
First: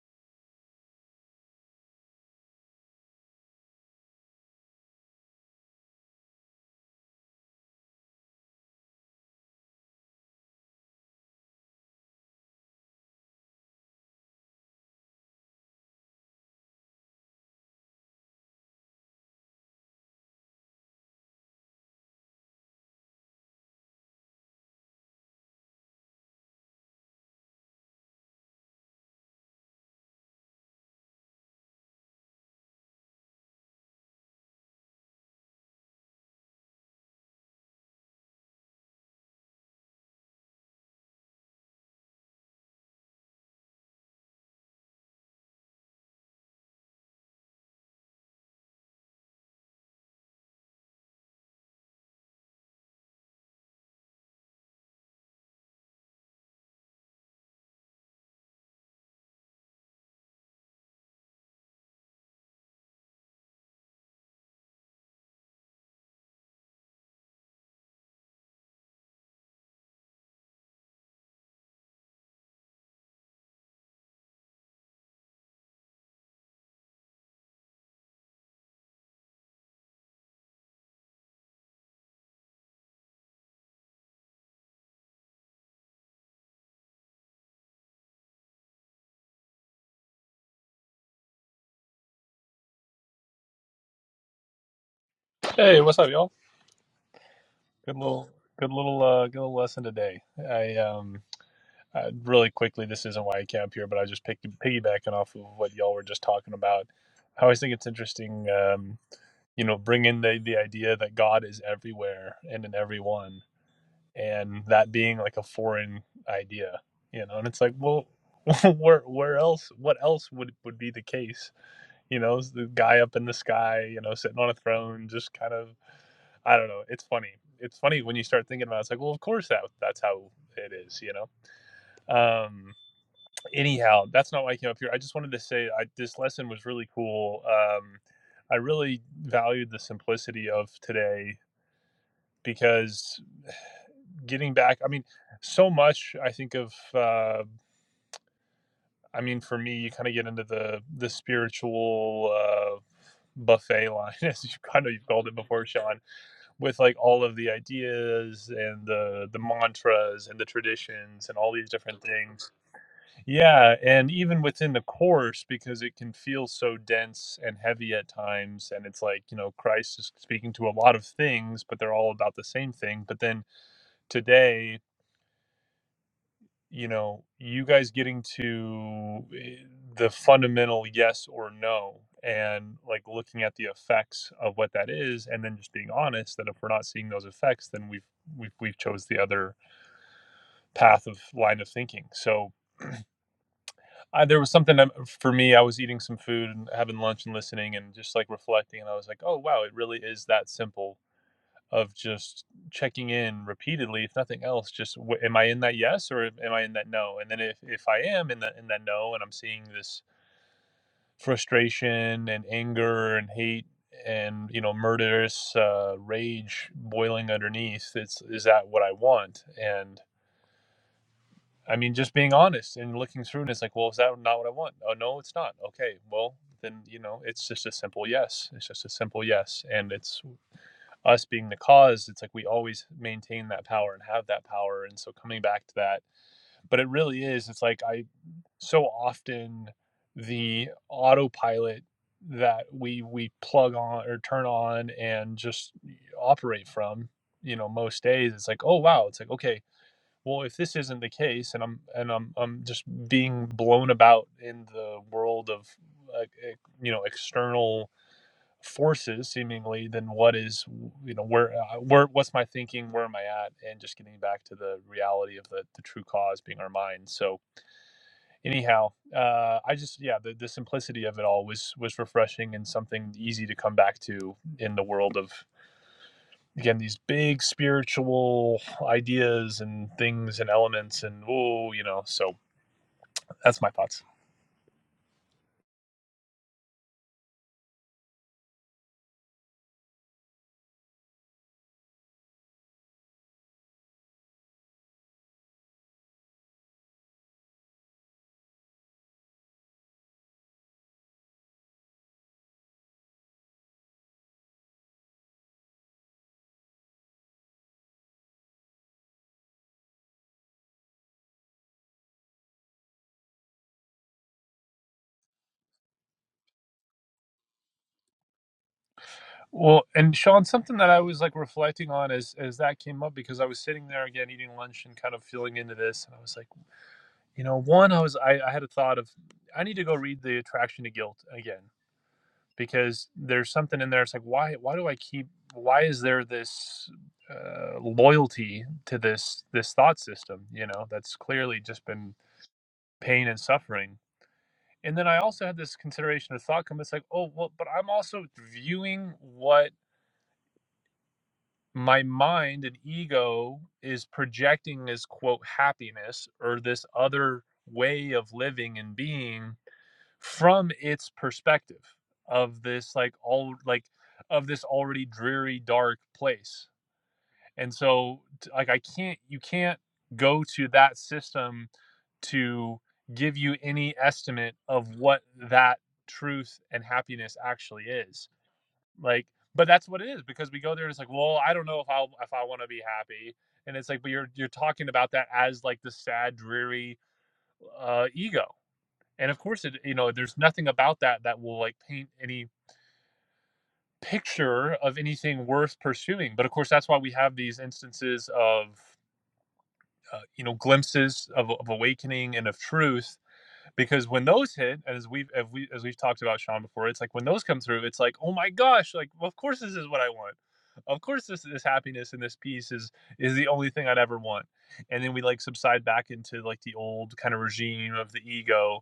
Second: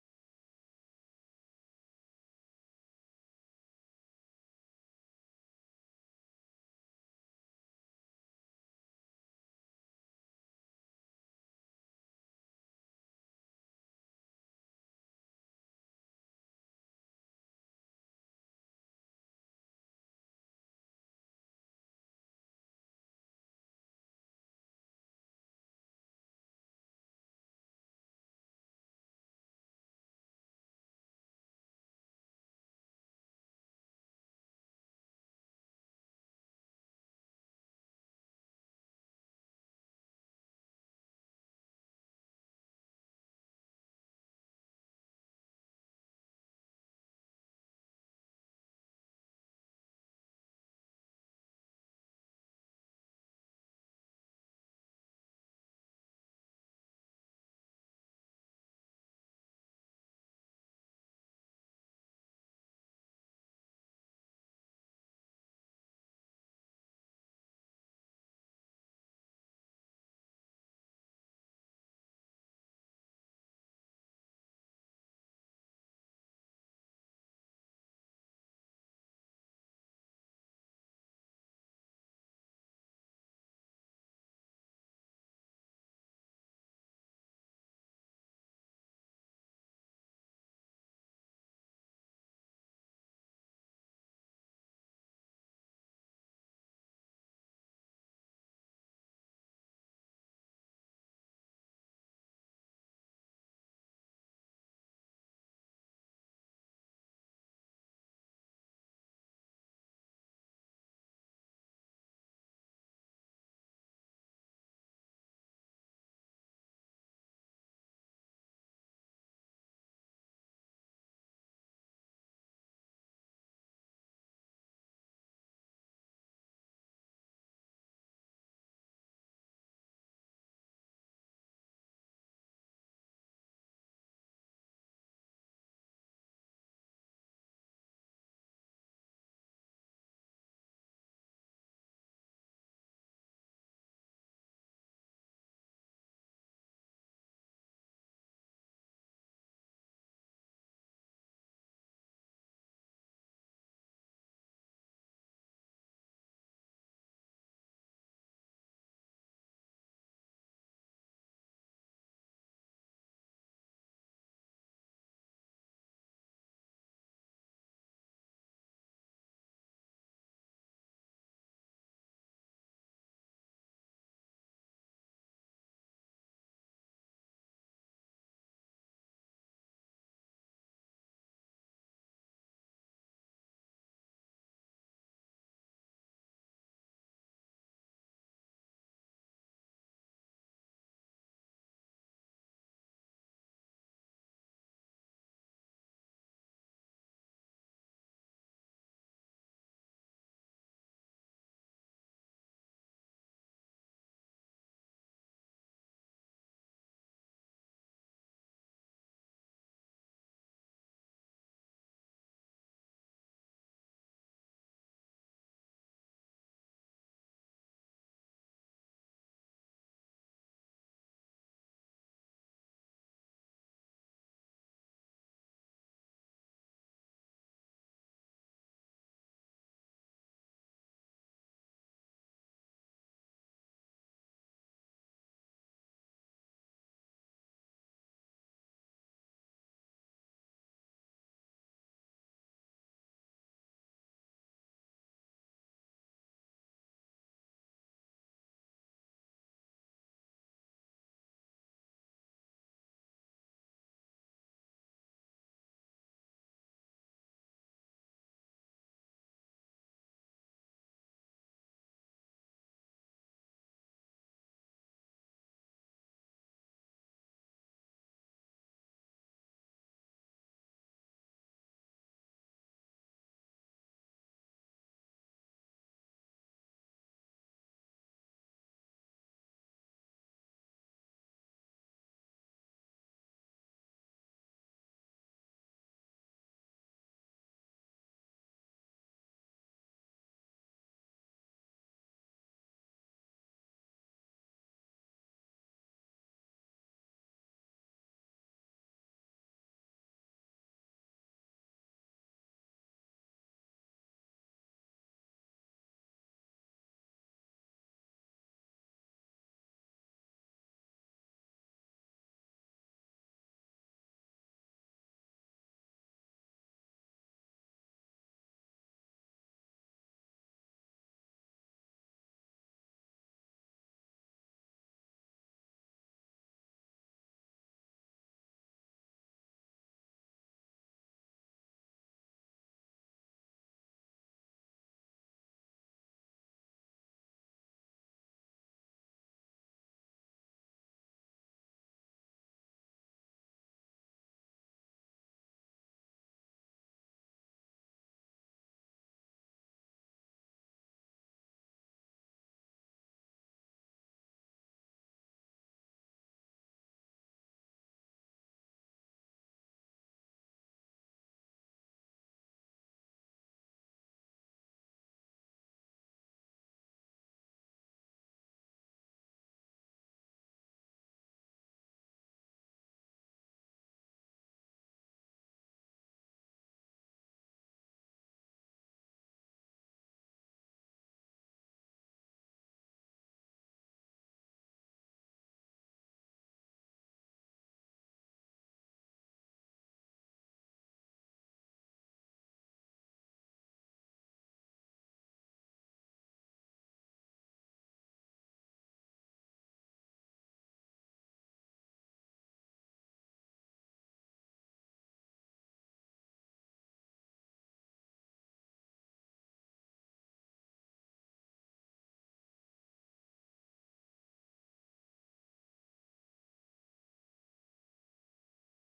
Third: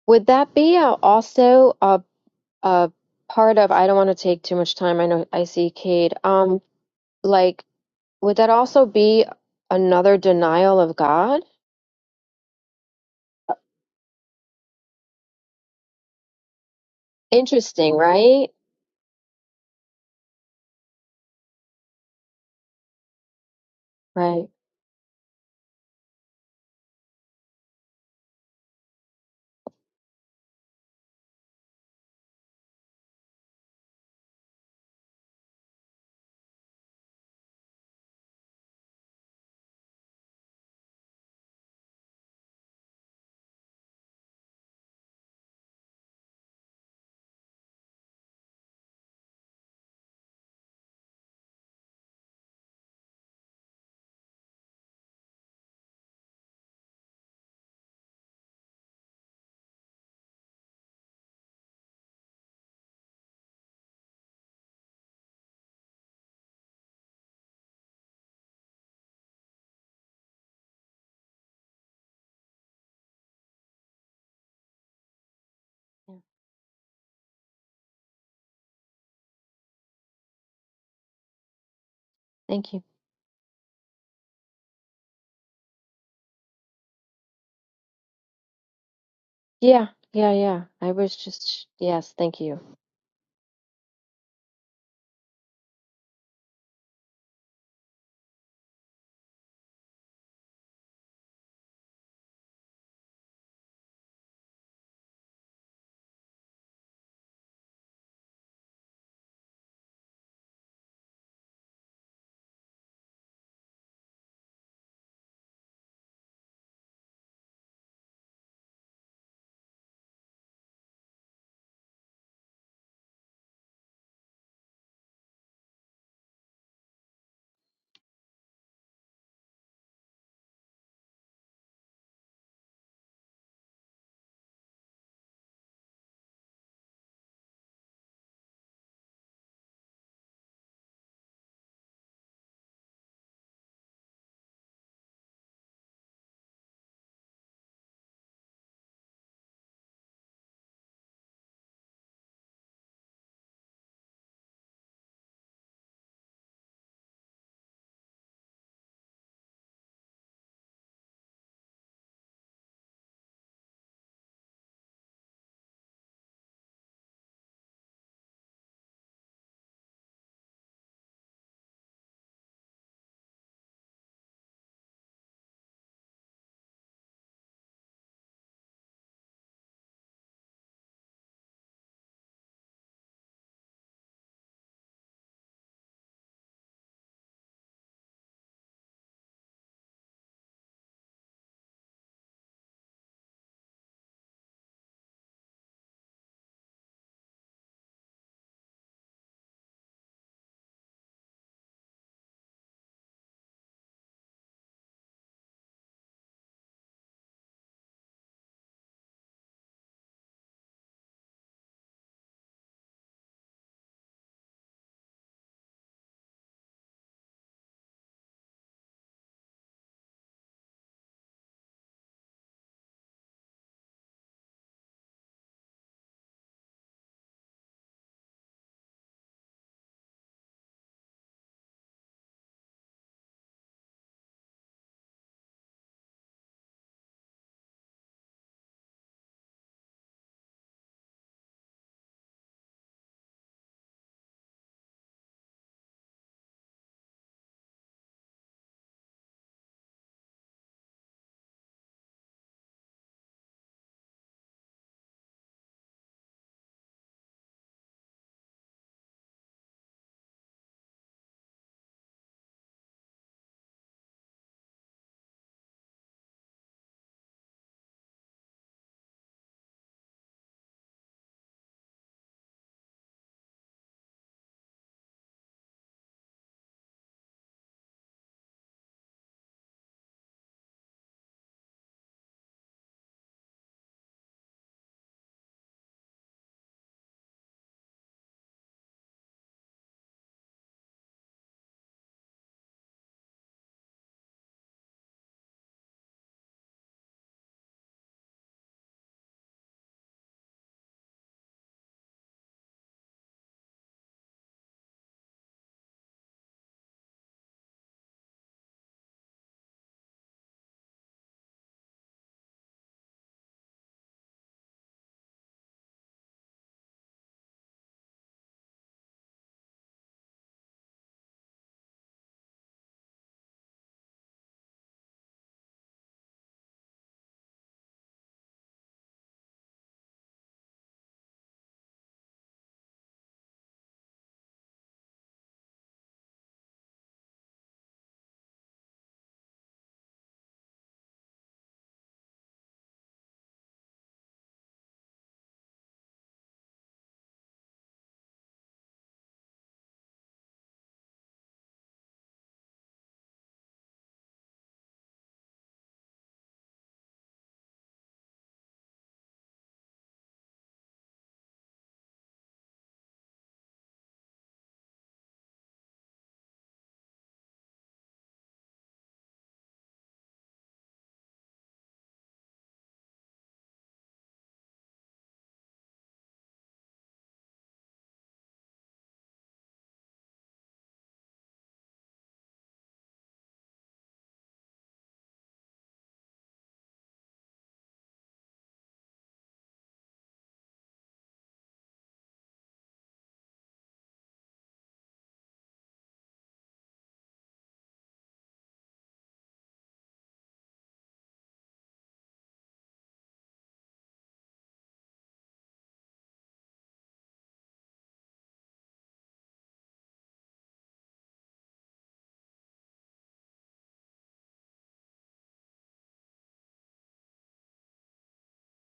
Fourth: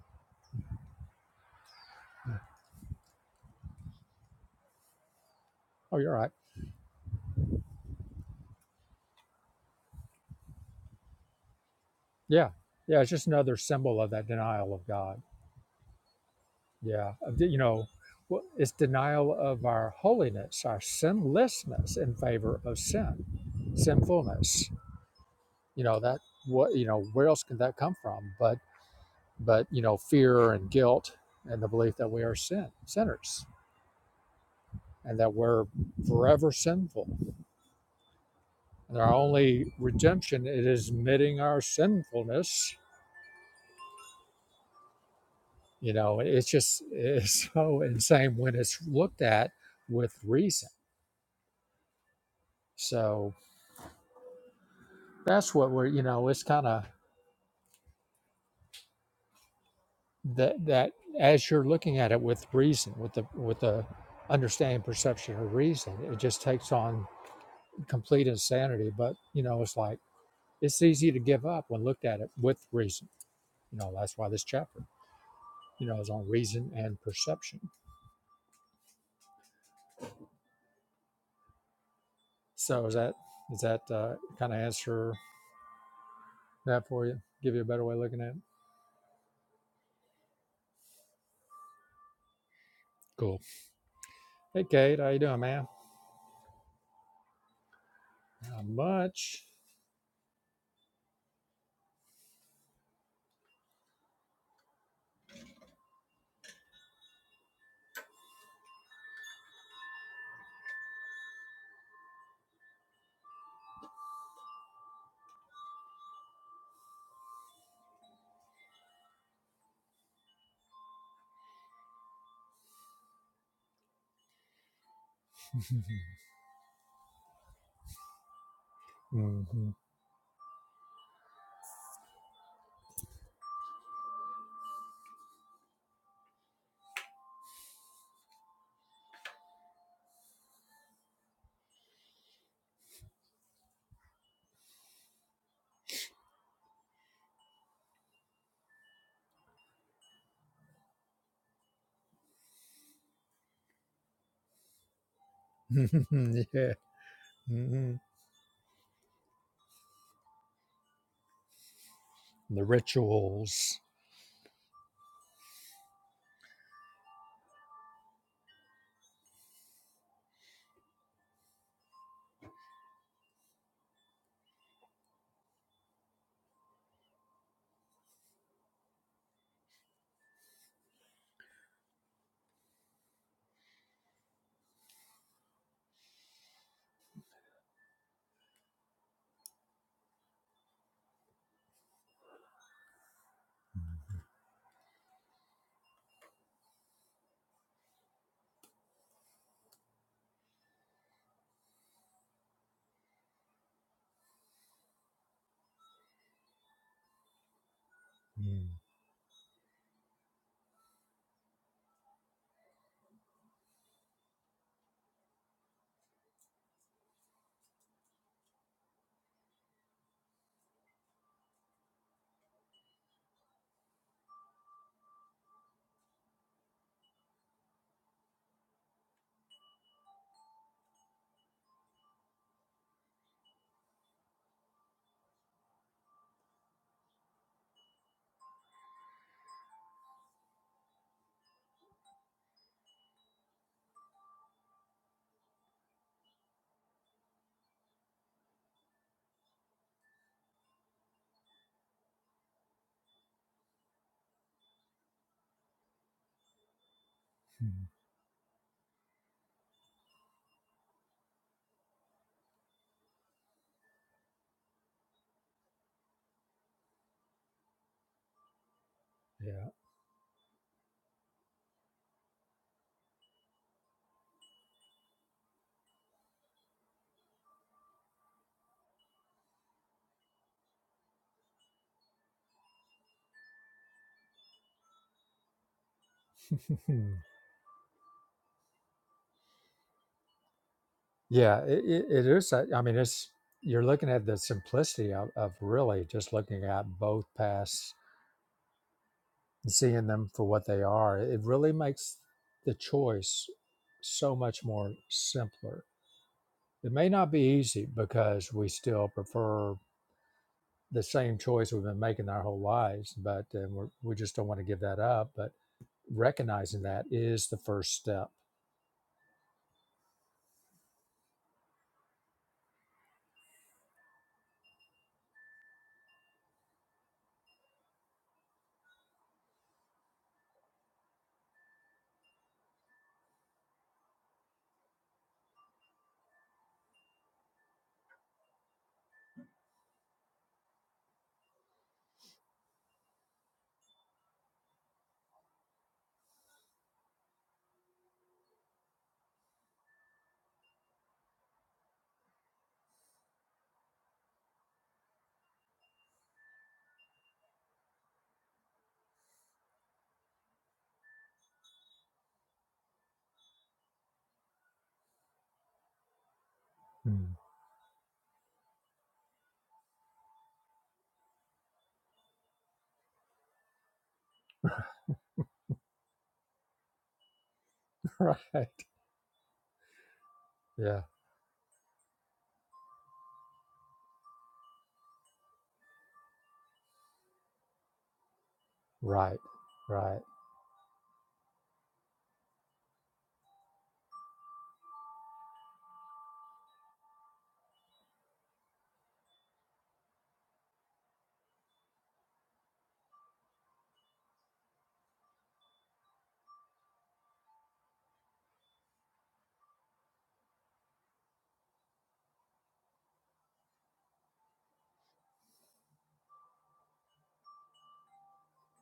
Would that be uh, also a a part of, I don't want to take too much time. I know I see
Oh, you're
Cade.
right.
Um, like, would that also be another denial of God?
Yeah, yeah. It's just another symbol of that denial of God. Yeah, of the- you know,
Interesting,
well,
right?
it's denial of our holiness, our sinlessness in favor of sin,
Right.
sinfulness you know that what you know where else can that come from but but you know fear and guilt and the belief that we are sin sinners and that we're forever sinful and our only redemption it is admitting our sinfulness you know it's just it's so insane when it's looked at with reason so that's what we're you know it's kind of that that as you're looking at it with reason with the with the understanding perception of reason it just takes on complete insanity, but you know, it's like it's easy to give up when looked at it with reason. You know, that's why this chapter, you know, is
Yeah.
on reason and perception.
Thank you.
So is that is that uh, kind of answer that for you? Give you a better way of looking at it.
Yeah, yeah, yeah. I was just, yes, thank you.
Cool. Hey, Kate, how you doing, man?
Hey, what's up, y'all? Good little,
Not
good little, uh, good
much.
little lesson today. I, um, I, really quickly, this isn't why I came up here, but I was just picked, piggybacking off of what y'all were just talking about. I always think it's interesting, um, you know, bring in the the idea that God is everywhere and in everyone, and that being like a foreign idea, you know. And it's like, well, where where else? What else would would be the case? You know, is the guy up in the sky, you know, sitting on a throne, just kind of I don't know. It's funny. It's funny when you start thinking about it. It's like, well, of course that
Mhm.
that's how it is, you know. Um, anyhow, that's not why I came up here. I just wanted to say I, this lesson was really cool. Um, I really valued the simplicity of today because getting back, I mean, so much I think of. Uh, I mean, for me, you kind of get into the the spiritual. Uh, buffet line as you kind of you've called it before sean
yeah.
with like all of the
Mhm.
ideas and the the mantras and the traditions and all these different things.
The
Yeah,
rituals.
and even within the course because it can feel so dense and heavy at times and it's like, you know, Christ is speaking to a lot of things, but they're all about the same thing. But then today you know, you guys getting to eh, the fundamental yes or no and like looking at the effects of what that is and then just being honest that if we're not seeing those effects then we've we've we've chose the other path of line of thinking so I, there was something that- for me i was eating some food and having lunch and listening and just like reflecting and i was like oh wow it really is that simple of just checking in repeatedly, if nothing else, just w- am I in that yes or am I in that no? And then if, if I am in that in
Mhm.
that no, and I'm seeing this frustration and anger and hate and you know murderous uh, rage boiling underneath, it's is that what I want? And I mean, just being honest and looking through, and it's like, well, is that not what I want? Oh no, it's not. Okay, well then you know, it's just a simple yes. It's just a simple yes, and it's us being the cause, it's like we always maintain that power and have that power. And so coming back to that, but it really is, it's like I so often the autopilot that we we plug on or turn on and just operate from, you know, most days, it's like, oh wow, it's like, okay, well if this isn't the case and I'm and I'm I'm just being blown about in the world of like, eh, you know, external forces seemingly than what is you know where uh, where what's my thinking where am i at and just getting back to the reality of the, the true cause being our mind so anyhow uh i just yeah the, the simplicity of it all was was refreshing and something easy to come back to in the world of again these big spiritual ideas and things and elements and oh you know so that's my thoughts
Yeah. Yeah, it, it it is. a- I mean, it's you're looking at the simplicity of, of really just looking at both paths and seeing them for what they are. It really makes the choice so much more simpler. It may not be easy because we still prefer the same choice we've been making our whole lives, but and we're, we just don't want to give that up. But recognizing that is the first step.
Well, and Sean, something that I was like reflecting on as as that came up because I was sitting there again eating lunch and kind of feeling into this, and I was like, you know, one, I was I, I had a thought of I need to go read the Attraction to Guilt again because there's something in there. It's like why why do I keep why is there this uh, loyalty to this this thought system? You know, that's clearly just been pain and suffering. And then I also had this consideration of thought come. It's like, oh well, but I'm also viewing what my mind and ego is projecting this quote happiness or this other way of living and being from its perspective of this like all like of this already dreary dark place
Mm.
and so like i can't you can't go to that system to give you any estimate of what that truth and happiness actually is
Right.
like, but that's what it is because we go there and it's
Yeah.
like, well, I don't know if I if I want to be happy, and it's like, but you're you're talking about that as like the sad, dreary uh, ego, and of
Right.
course, it you know,
Right.
there's nothing about that that will like paint any picture of anything worth pursuing. But of course, that's why we have these instances of uh, you know glimpses of, of awakening and of truth because when those hit, as we've as we as we've talked about Sean before, it's like when those come through, it's like, oh my gosh, like well, of course this is what I want. Of course this this happiness and this peace is is the only thing I'd ever want. And then we like subside back into like the old kind of regime of the ego,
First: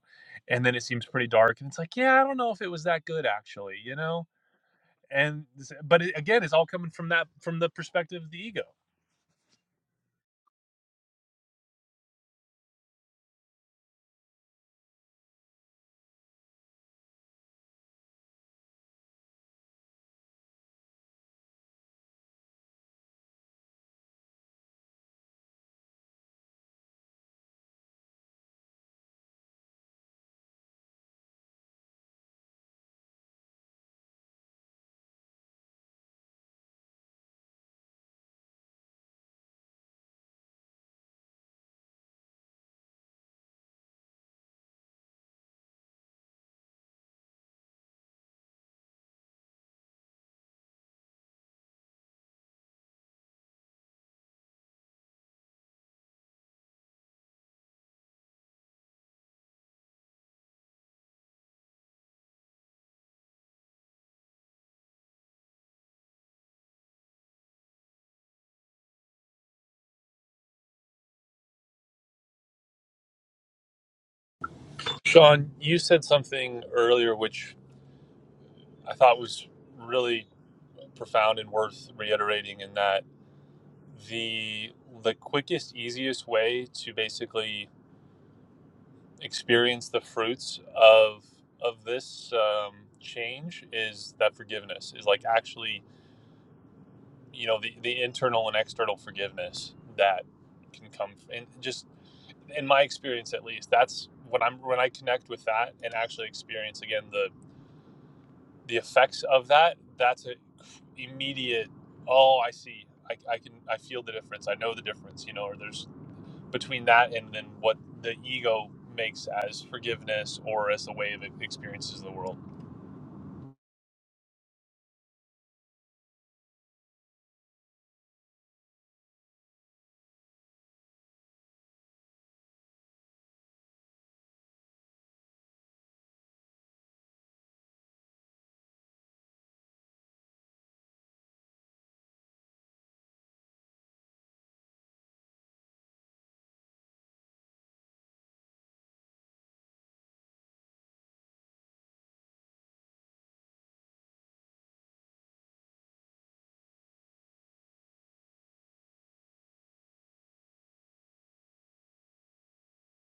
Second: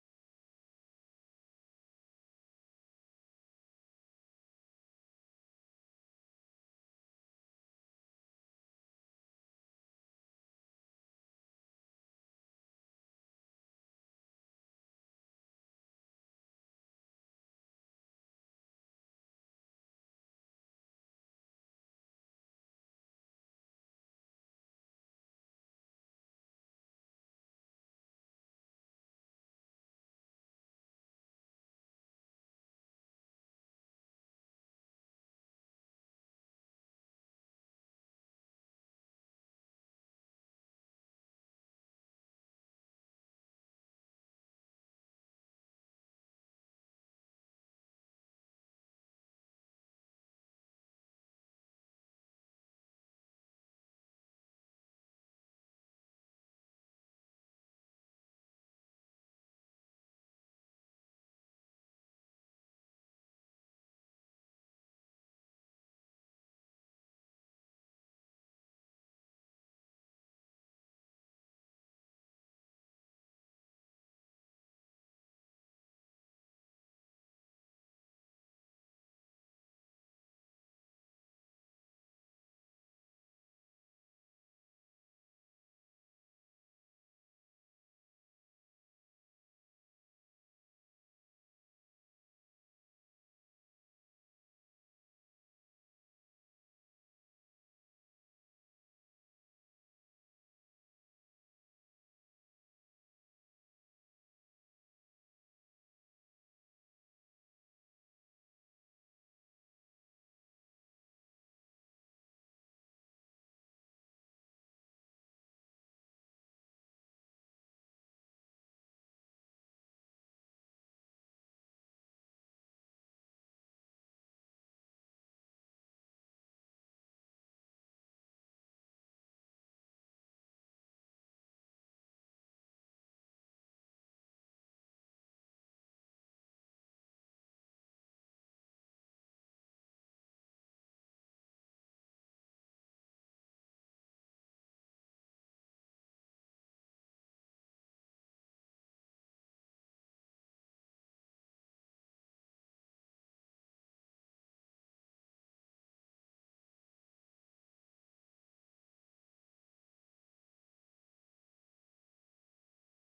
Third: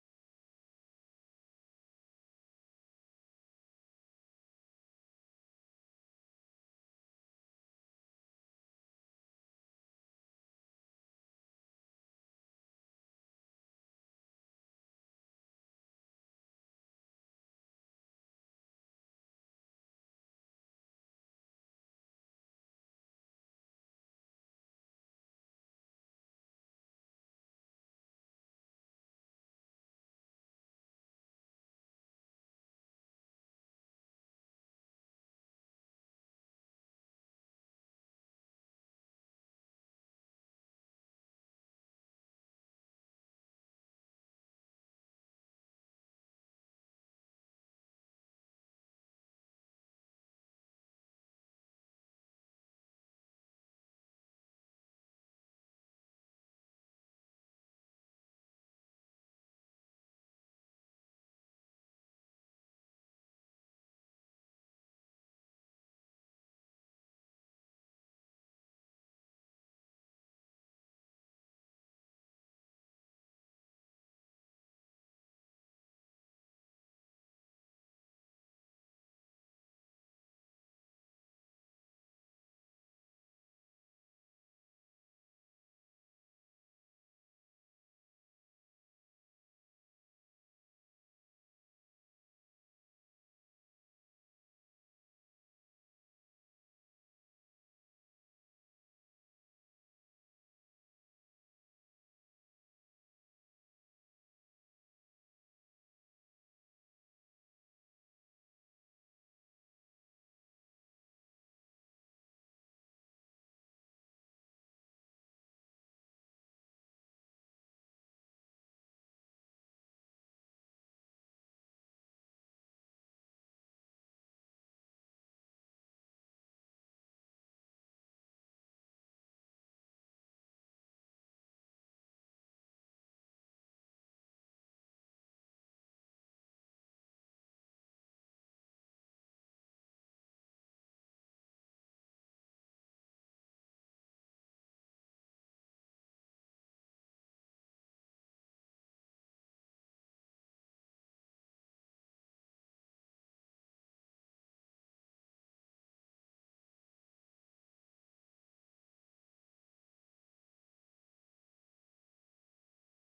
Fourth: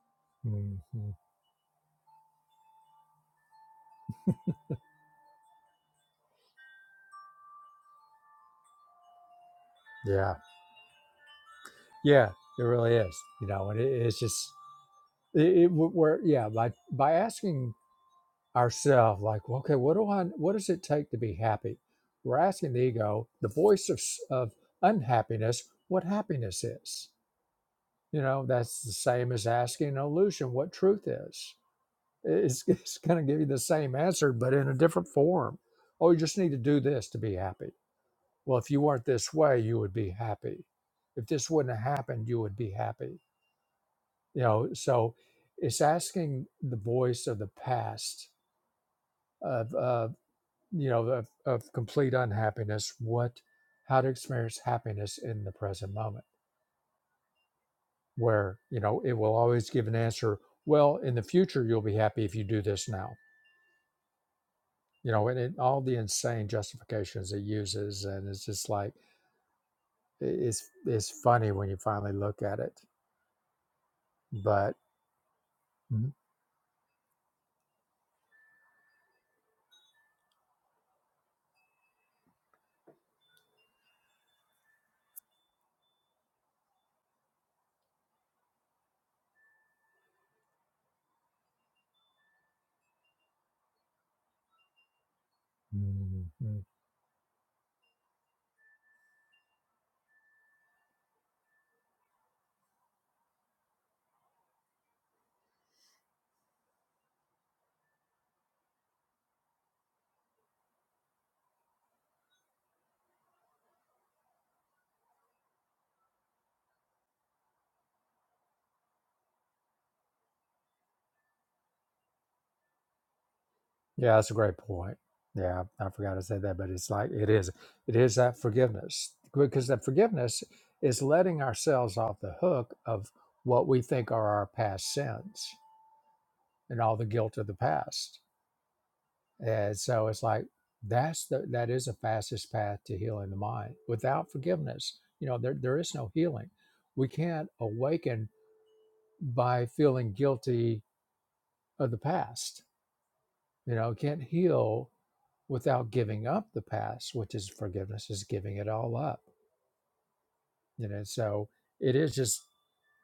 and
hmm
then it seems pretty dark. And it's like, yeah, I don't know if it was that good actually, you know. And but it, again, it's all coming from that from the perspective of the ego.
Yeah. Yeah, it really is. You know, and it, it's just it, it we're yeah by by asking ourselves like, well, okay, what do I? What does it take to be happy? We're asking the ego, the voice of s- of unhappiness, what happiness is. You know, that's the same as asking an illusion what truth is. It's, it's going to give you the same answer, but in a different form. Oh, you just need to do this to be happy. Well, if you weren't this way, you would be happy. If this wouldn't have happened, you would be happy you know so it's asking the voice of the past of uh, you know of, of complete unhappiness what how to experience happiness in the present moment where you know it will always give an answer well in the future you'll be happy if you do this now you know and it, all the insane justifications it uses and it's just like i- it's it's funny when you finally look at it but
Sean, you said something earlier which I thought was really profound and worth reiterating in that the the quickest easiest way to basically experience the fruits of of this um, change is that forgiveness is like actually
Mhm.
you know the, the internal and external forgiveness that can come and just in my experience at least that's when i'm when i connect with that and actually experience again the. the effects of that that's a immediate oh i see I, I can i feel the difference i know the difference you know or there's between that and then what the ego makes as forgiveness or as the way of it experiences the world
Yeah, that's a great point. Yeah, I forgot to say that, but it's like it is it is that forgiveness because that forgiveness is letting ourselves off the hook of what we think are our past sins and all the guilt of the past. And so it's like that's the that is the fastest path to healing the mind. Without forgiveness, you know, there there is no healing. We can't awaken by feeling guilty of the past You know, can't heal without giving up the past, which is forgiveness, is giving it all up. You know, so it is just.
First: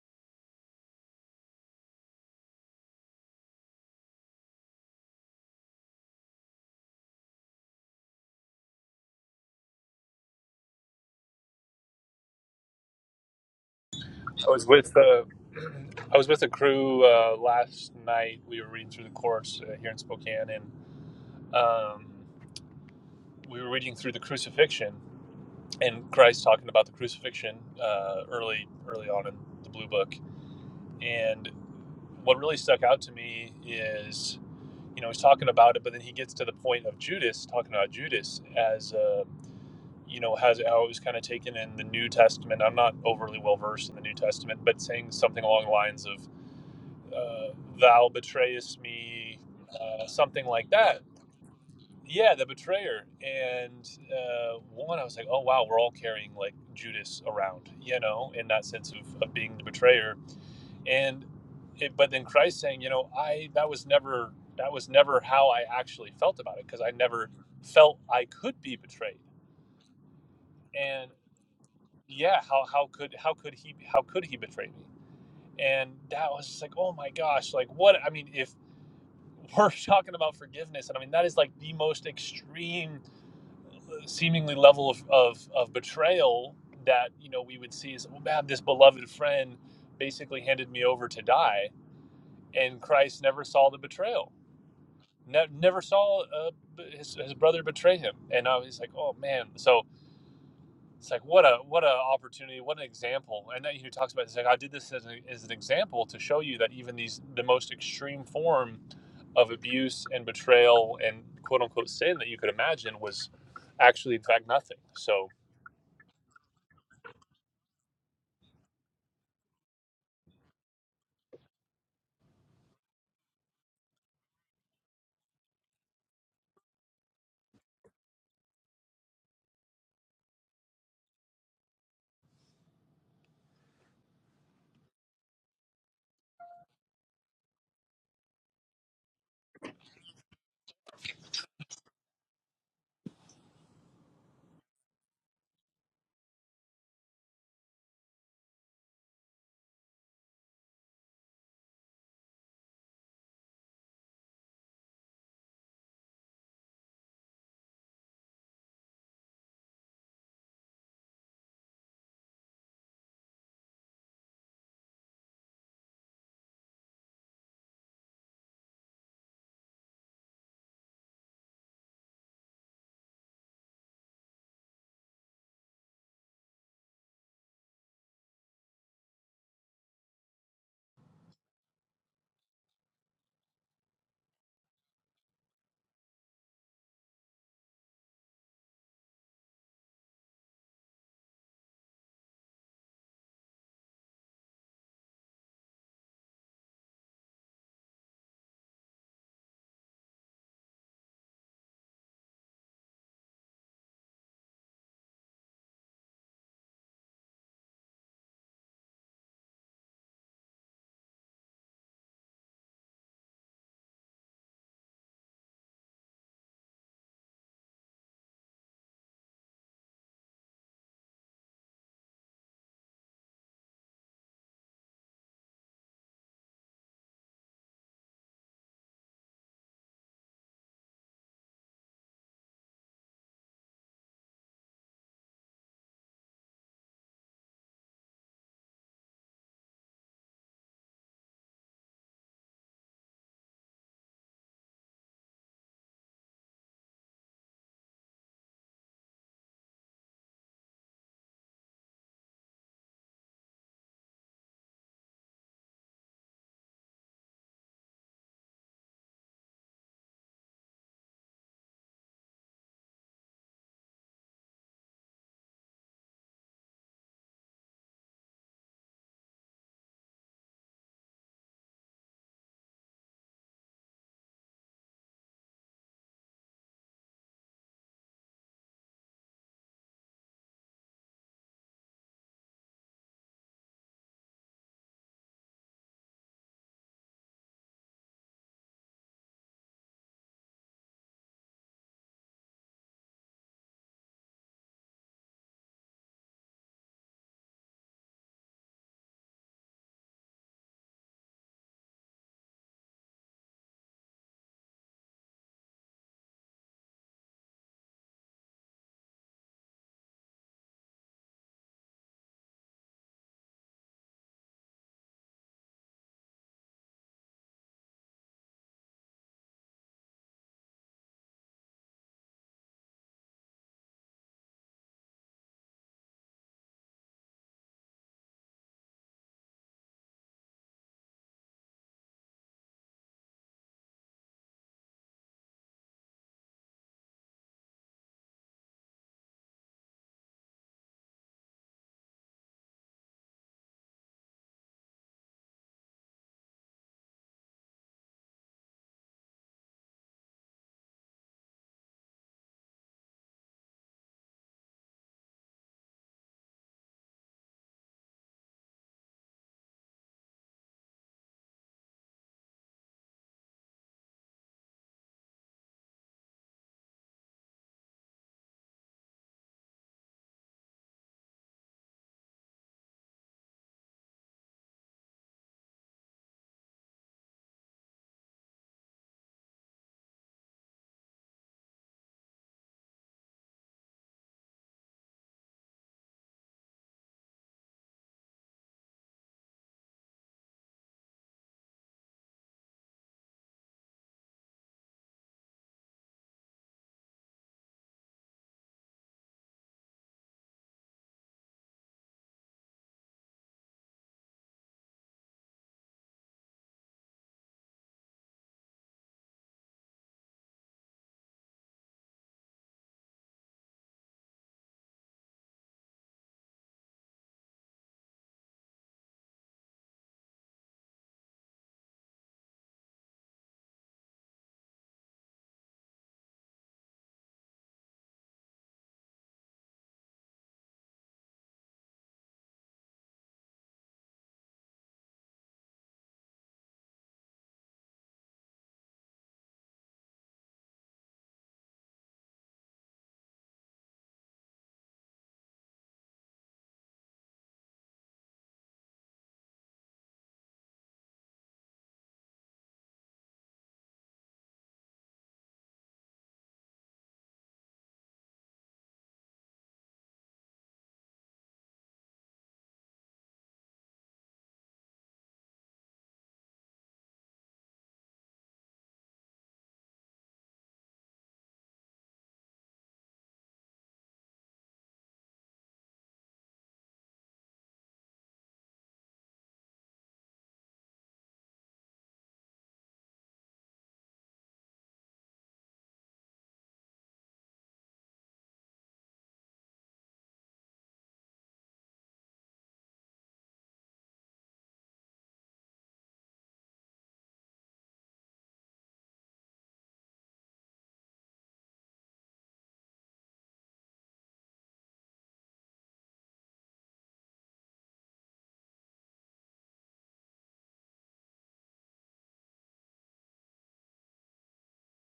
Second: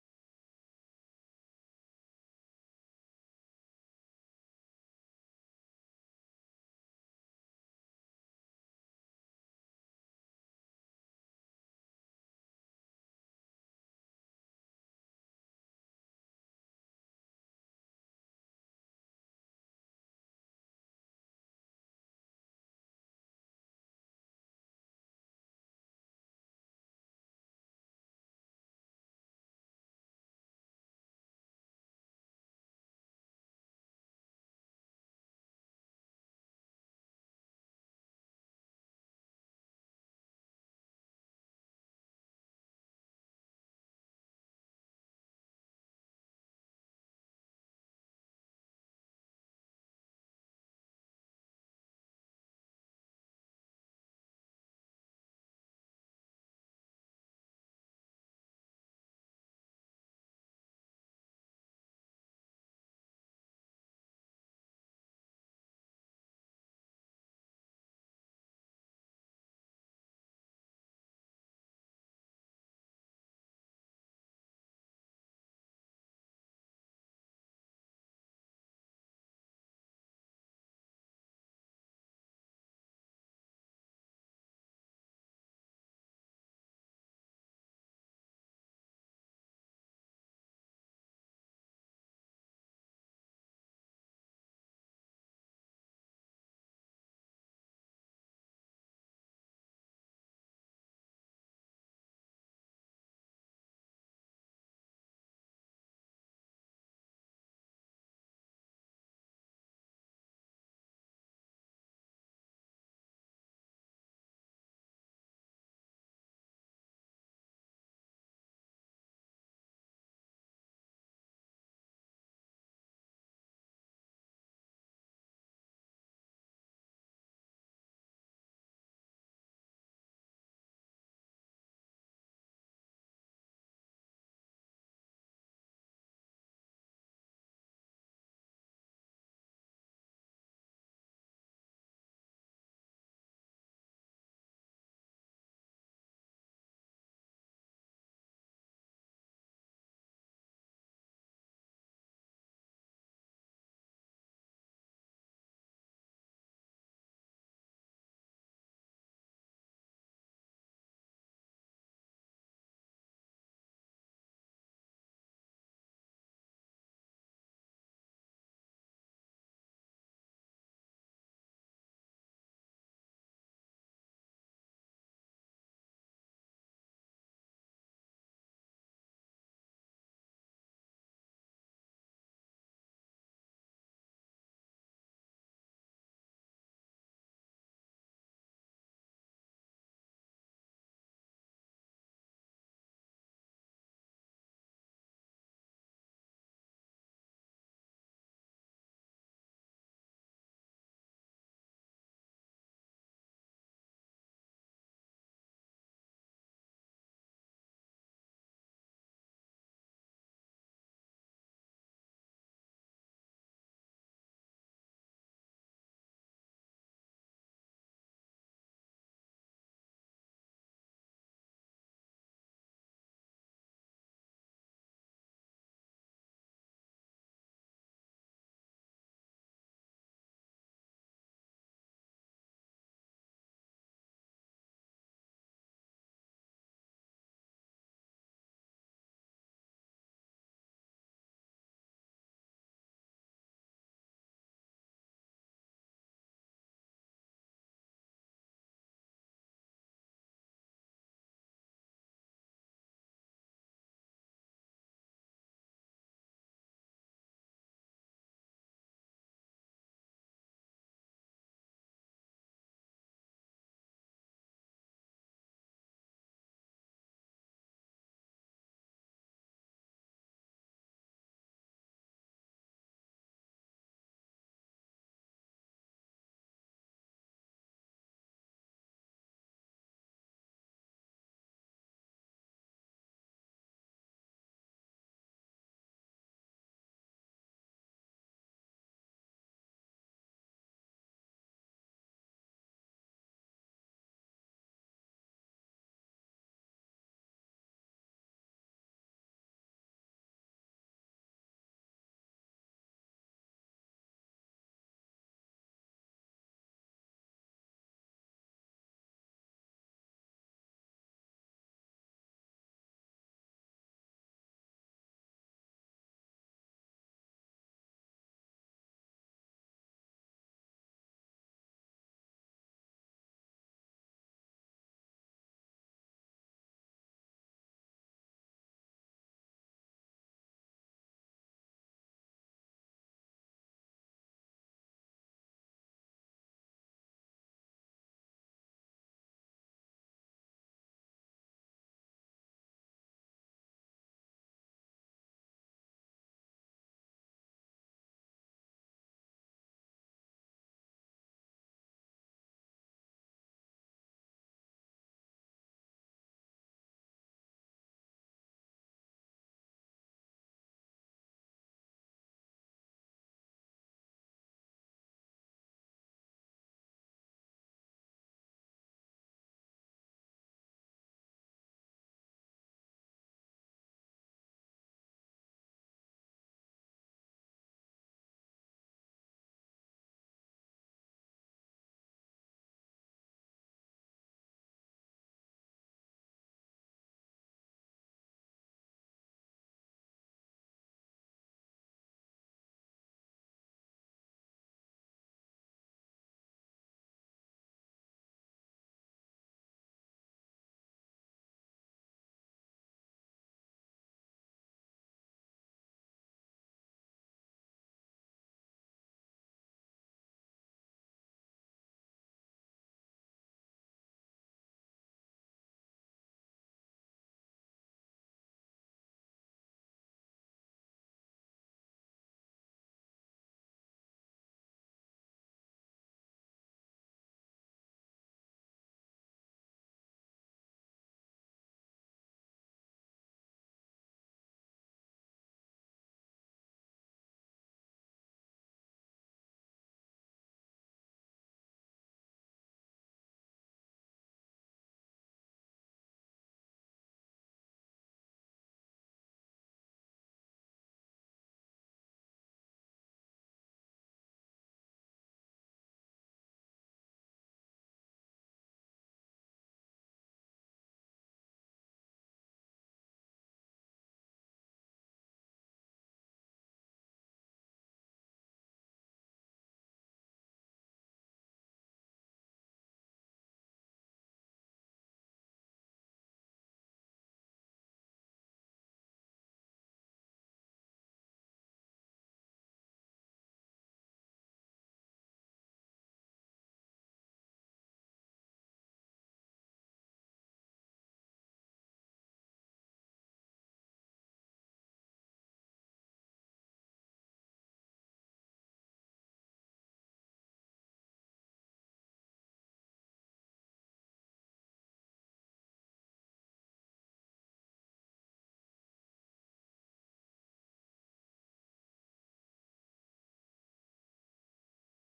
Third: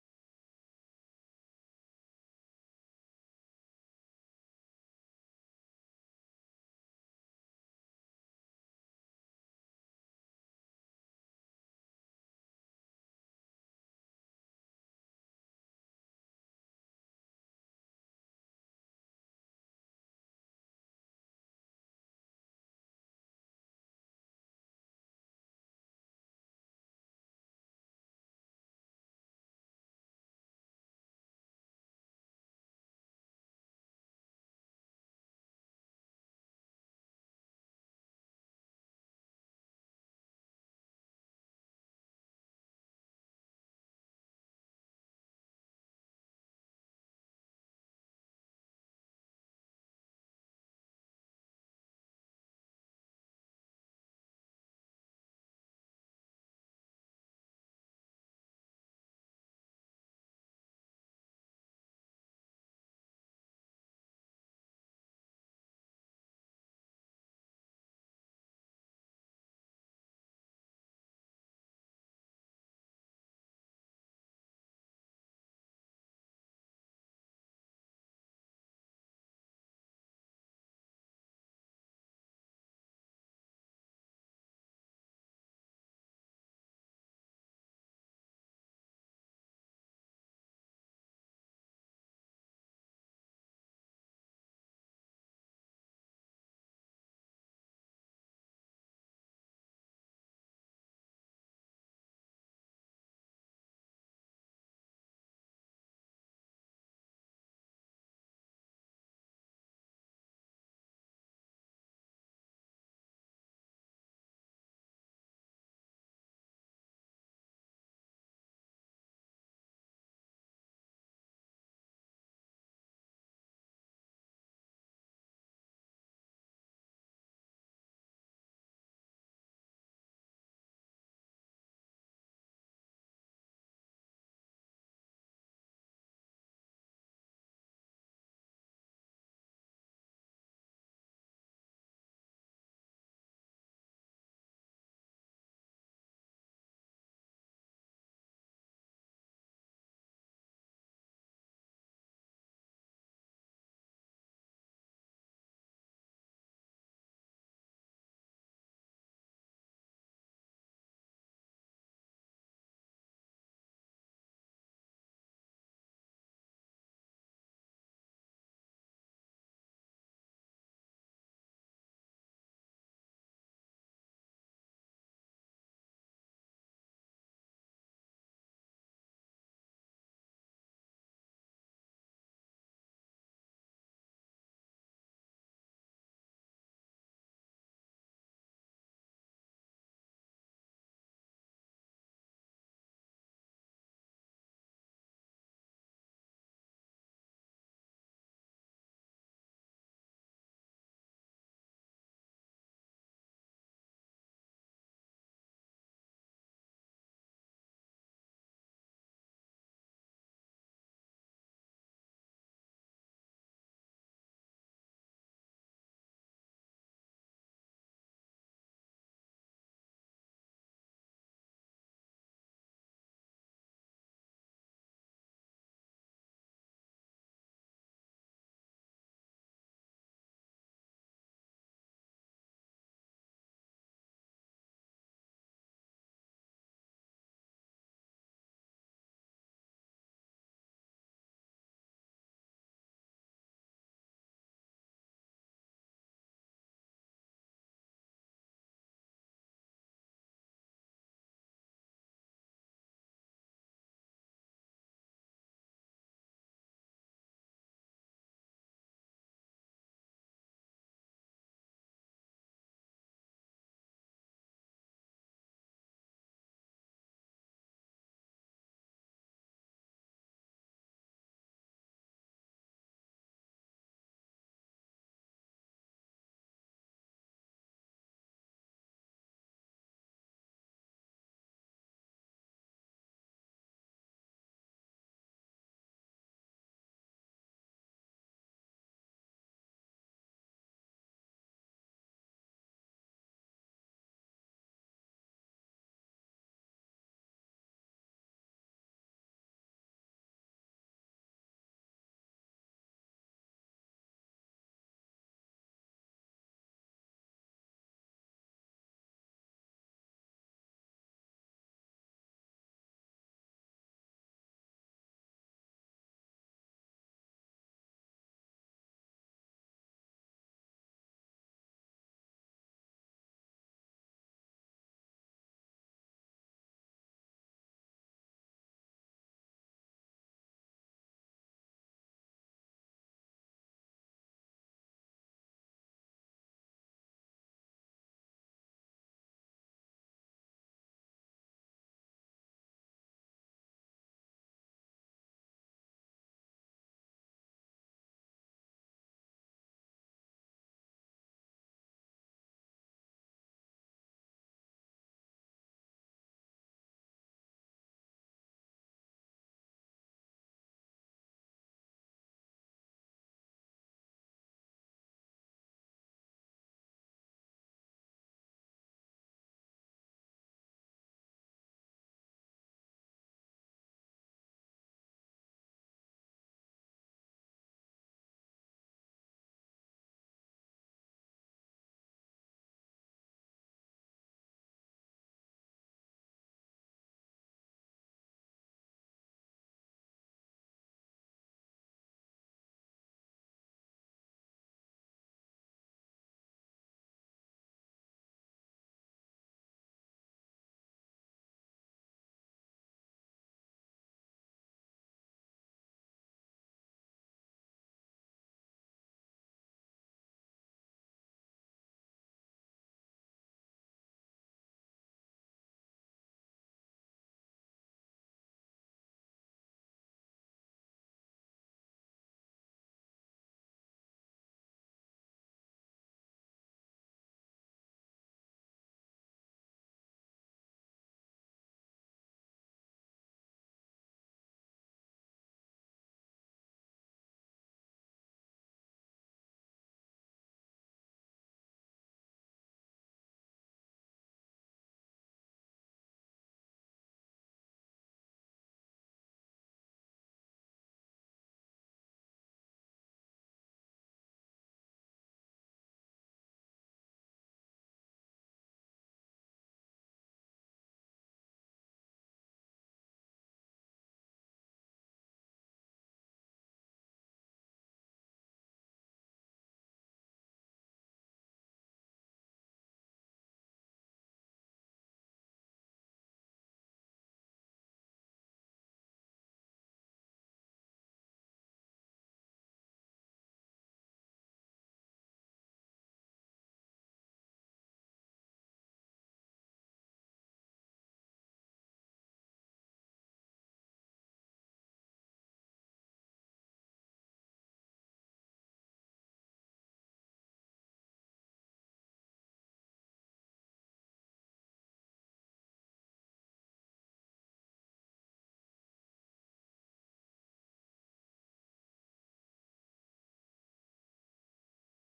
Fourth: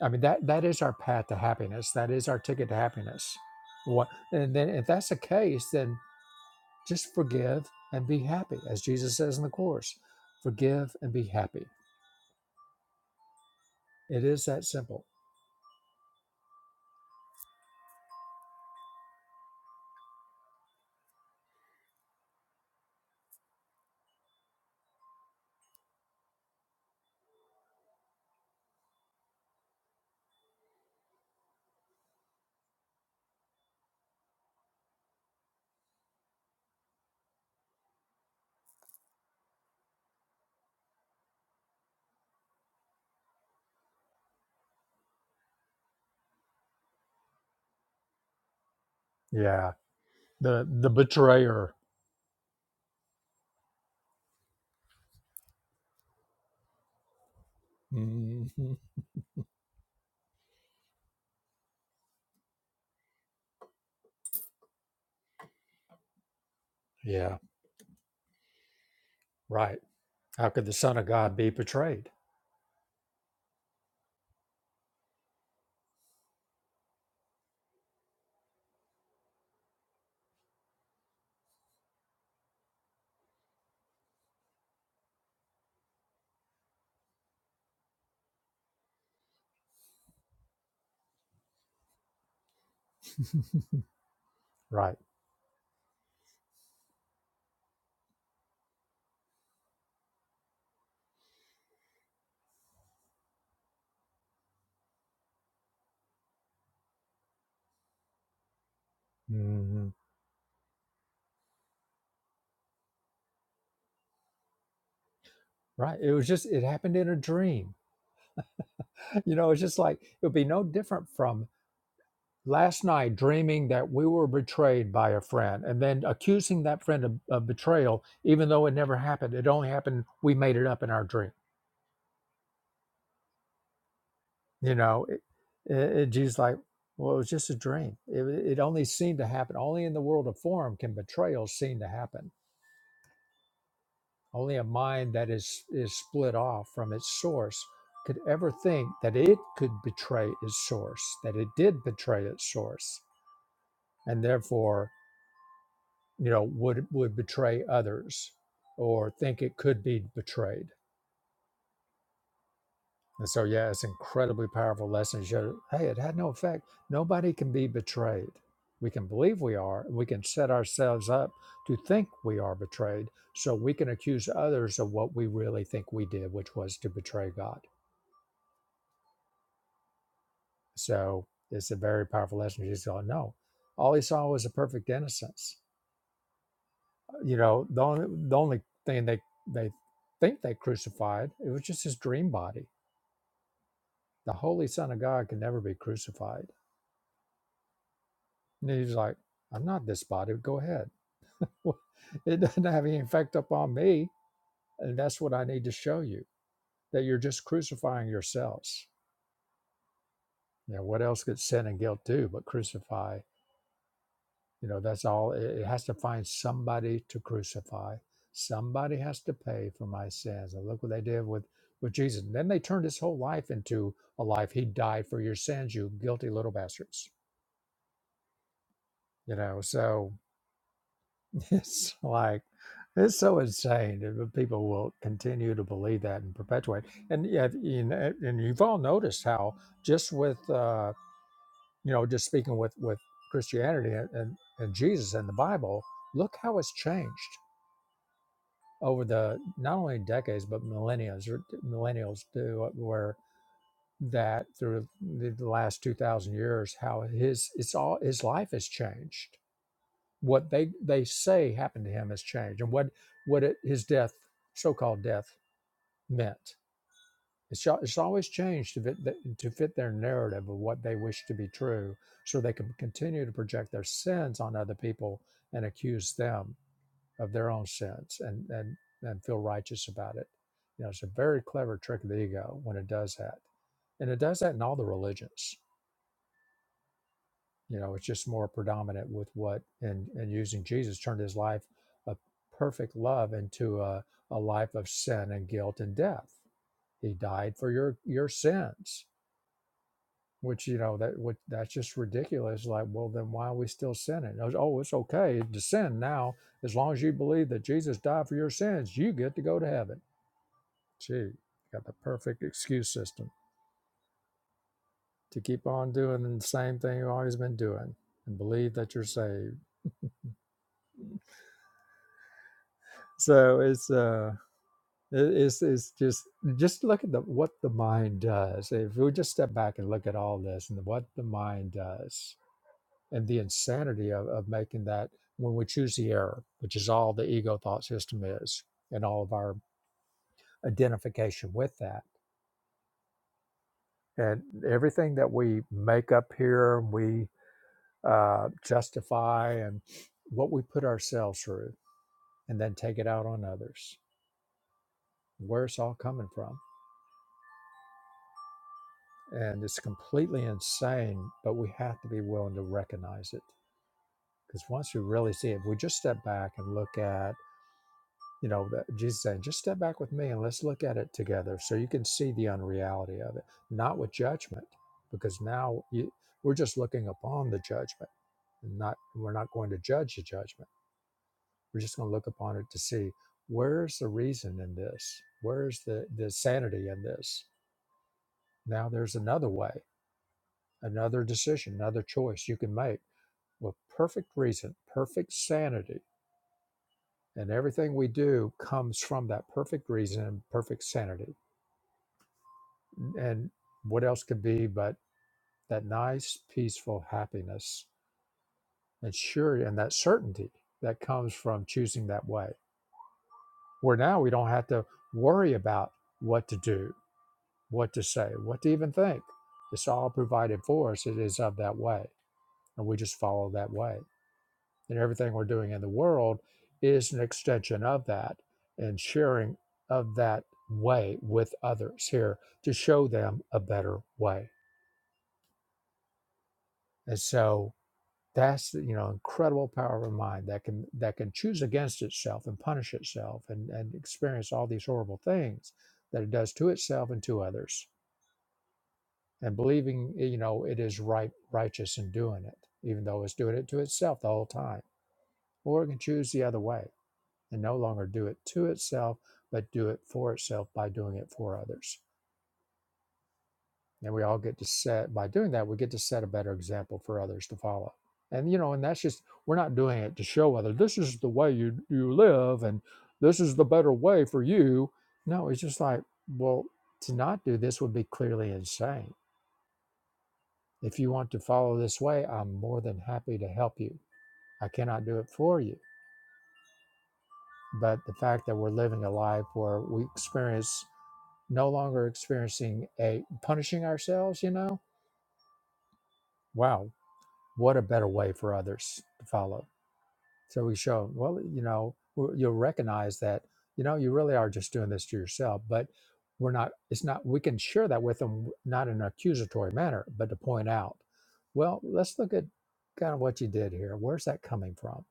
I mean that that is our path to happiness. That is our ticket to happiness. What and then if that's the case, then just forgive and be happy, as Jesus says in the course. Forgive and be happy. It is
i
that
was with
simple.
uh, i was with a crew uh, last night we were reading through the course uh, here in spokane and um, we were reading through the crucifixion and christ talking about the crucifixion uh, early early on in the blue book and what really stuck out to me is you know he's talking about it but then he gets to the point of judas talking about judas as uh, you know has how it was kind of taken in the new testament i'm not overly well versed in the new testament but saying something along the lines of uh, thou betrayest me
Yeah.
uh, something
The
like
the
that
betrayer.
yeah the betrayer and uh, one i was like oh wow we're all carrying like judas around you know in
Mhm.
that sense of, of being the betrayer and it, but then Christ saying, you know, I that was never that was never how I actually felt about it because I never
Yeah.
felt I could be betrayed.
Right. How could the Son of
And
God be betrayed?
yeah, how how could how could he how could he betray me? And that was just like, oh my gosh, like what I mean, if we're talking about forgiveness, and I mean that is like the most extreme, seemingly level of of, of betrayal that you know we would see is, oh man, this beloved friend basically handed me over to die, and Christ never saw the betrayal
Right.
ne- never saw uh, his, his brother betray him and i was like oh man so it's like what a what a opportunity what an example and then he talks about this like i did this as, a, as an example to show you that even these the most extreme form of
Mhm.
abuse and betrayal and quote unquote sin that you could imagine was actually in fact nothing so
Right. It was just, it happened in a dream. You know, it's just like, it would be no different from last night dreaming that we were betrayed by a friend and then accusing that friend of, of betrayal, even though it never happened. It only happened, we made it up in our dream. You know, it, it, it Jesus like, well, it was just a dream. It, it only seemed to happen. Only in the world of form can betrayal seem to happen. Only a mind that is, is split off from its source could ever think that it could betray its source, that it did betray its source, and therefore, you know, would would betray others or think it could be betrayed. And so yeah, it's an incredibly powerful lesson. to Show, hey, it had no effect. Nobody can be betrayed. We can believe we are, and we can set ourselves up to think we are betrayed, so we can accuse others of what we really think we did, which was to betray God So it's a very powerful lesson. She's going, no, all he saw was a perfect innocence. Uh, You know, the only, the only thing they, they think they crucified, it was just his dream body. The Holy Son of God can never be crucified. And he's like, I'm not this body. Go ahead. Well, It doesn't have any effect upon me. And that's what I need to show you that you're just crucifying yourselves. You know, what else could sin and guilt do but crucify You know, that's all. It it has to find somebody to crucify. Somebody has to pay for my sins. And look what they did with, with Jesus. And then they turned his whole life into a life. He died for your sins, you guilty little bastards. You know, so it's like, it's so insane that people will continue to believe that and perpetuate. And yeah, you know, and you've all noticed how just with, uh, you know, just speaking with, with Christianity and, and, and Jesus and the Bible, look how it's changed over the not only decades but millennials millennials do uh, where that through the last 2000 years how his it's all his life has changed what they they say happened to him has changed and what what it, his death so-called death meant it's, it's always changed to fit, the, to fit their narrative of what they wish to be true so they can continue to project their sins on other people and accuse them of their own sins and and and feel righteous about it. You know, it's a very clever trick of the ego when it does that, and it does that in all the religions. You know, it's just more predominant with what and and using Jesus turned his life of perfect love into a, a life of sin and guilt and death. He died for your your sins, which you know that what that's just ridiculous. Like, well, then why are we still sinning? It was, Oh, it's okay to sin now as long as you believe that Jesus died for your sins. You get to go to heaven Gee, got the perfect excuse system to keep on doing the same thing you've always been doing and believe that you're saved. So it's uh it- it's it's just just look at the what the mind does. If we just step back and look at all this and what the mind does and the insanity of, of making that when we choose the error, which is all the ego thought system is, and all of our identification with that. And everything that we make up here, we. uh, justify and what we put ourselves through and then take it out on others where it's all coming from and it's completely insane but we have to be willing to recognize it because once we really see it if we just step back and look at you know the, jesus saying just step back with me and let's look at it together so you can see the unreality of it not with judgment because now you, we're just looking upon the judgment and not we're not going to judge the judgment We're just going to look upon it to see where's the reason in this? Where's the, the sanity in this? Now there's another way, another decision, another choice you can make with perfect reason, perfect sanity. And everything we do comes from that perfect reason and perfect sanity. And what else could be but that nice, peaceful happiness and sure and that certainty that comes from choosing that way. Where now we don't have to worry about what to do what to say, what to even think. It's all provided for us. It is of that way. And we just follow that way. And everything we're doing in the world is an extension of that and sharing of that way with others here to show them a better way. And so that's the, you know incredible power of mind that can that can choose against itself and punish itself and, and experience all these horrible things that it does to itself and to others and believing eh, you know it is right righteous in doing it even though it's doing it to itself the whole time or it can choose the other way and no longer do it to itself but do it for itself by doing it for others and we all get to set by doing that we get to set a better example for others to follow and you know and that's just we're not doing it to show others this is the way you you live and this is the better way for you no it's just like well to not do this would be clearly insane If you want to follow this way, I'm more than happy to help you. I cannot do it for you. But the fact that we're living a life where we experience no longer experiencing a punishing ourselves, you know, wow, what a better way for others to follow. So we show 'em, well, you know, w- you'll recognize that, you know, you really are just doing this to yourself, but we're not, it's not, we can share that with them, not in an accusatory manner, but to point out, well, let's look at kind of what you did here. Where's that coming from?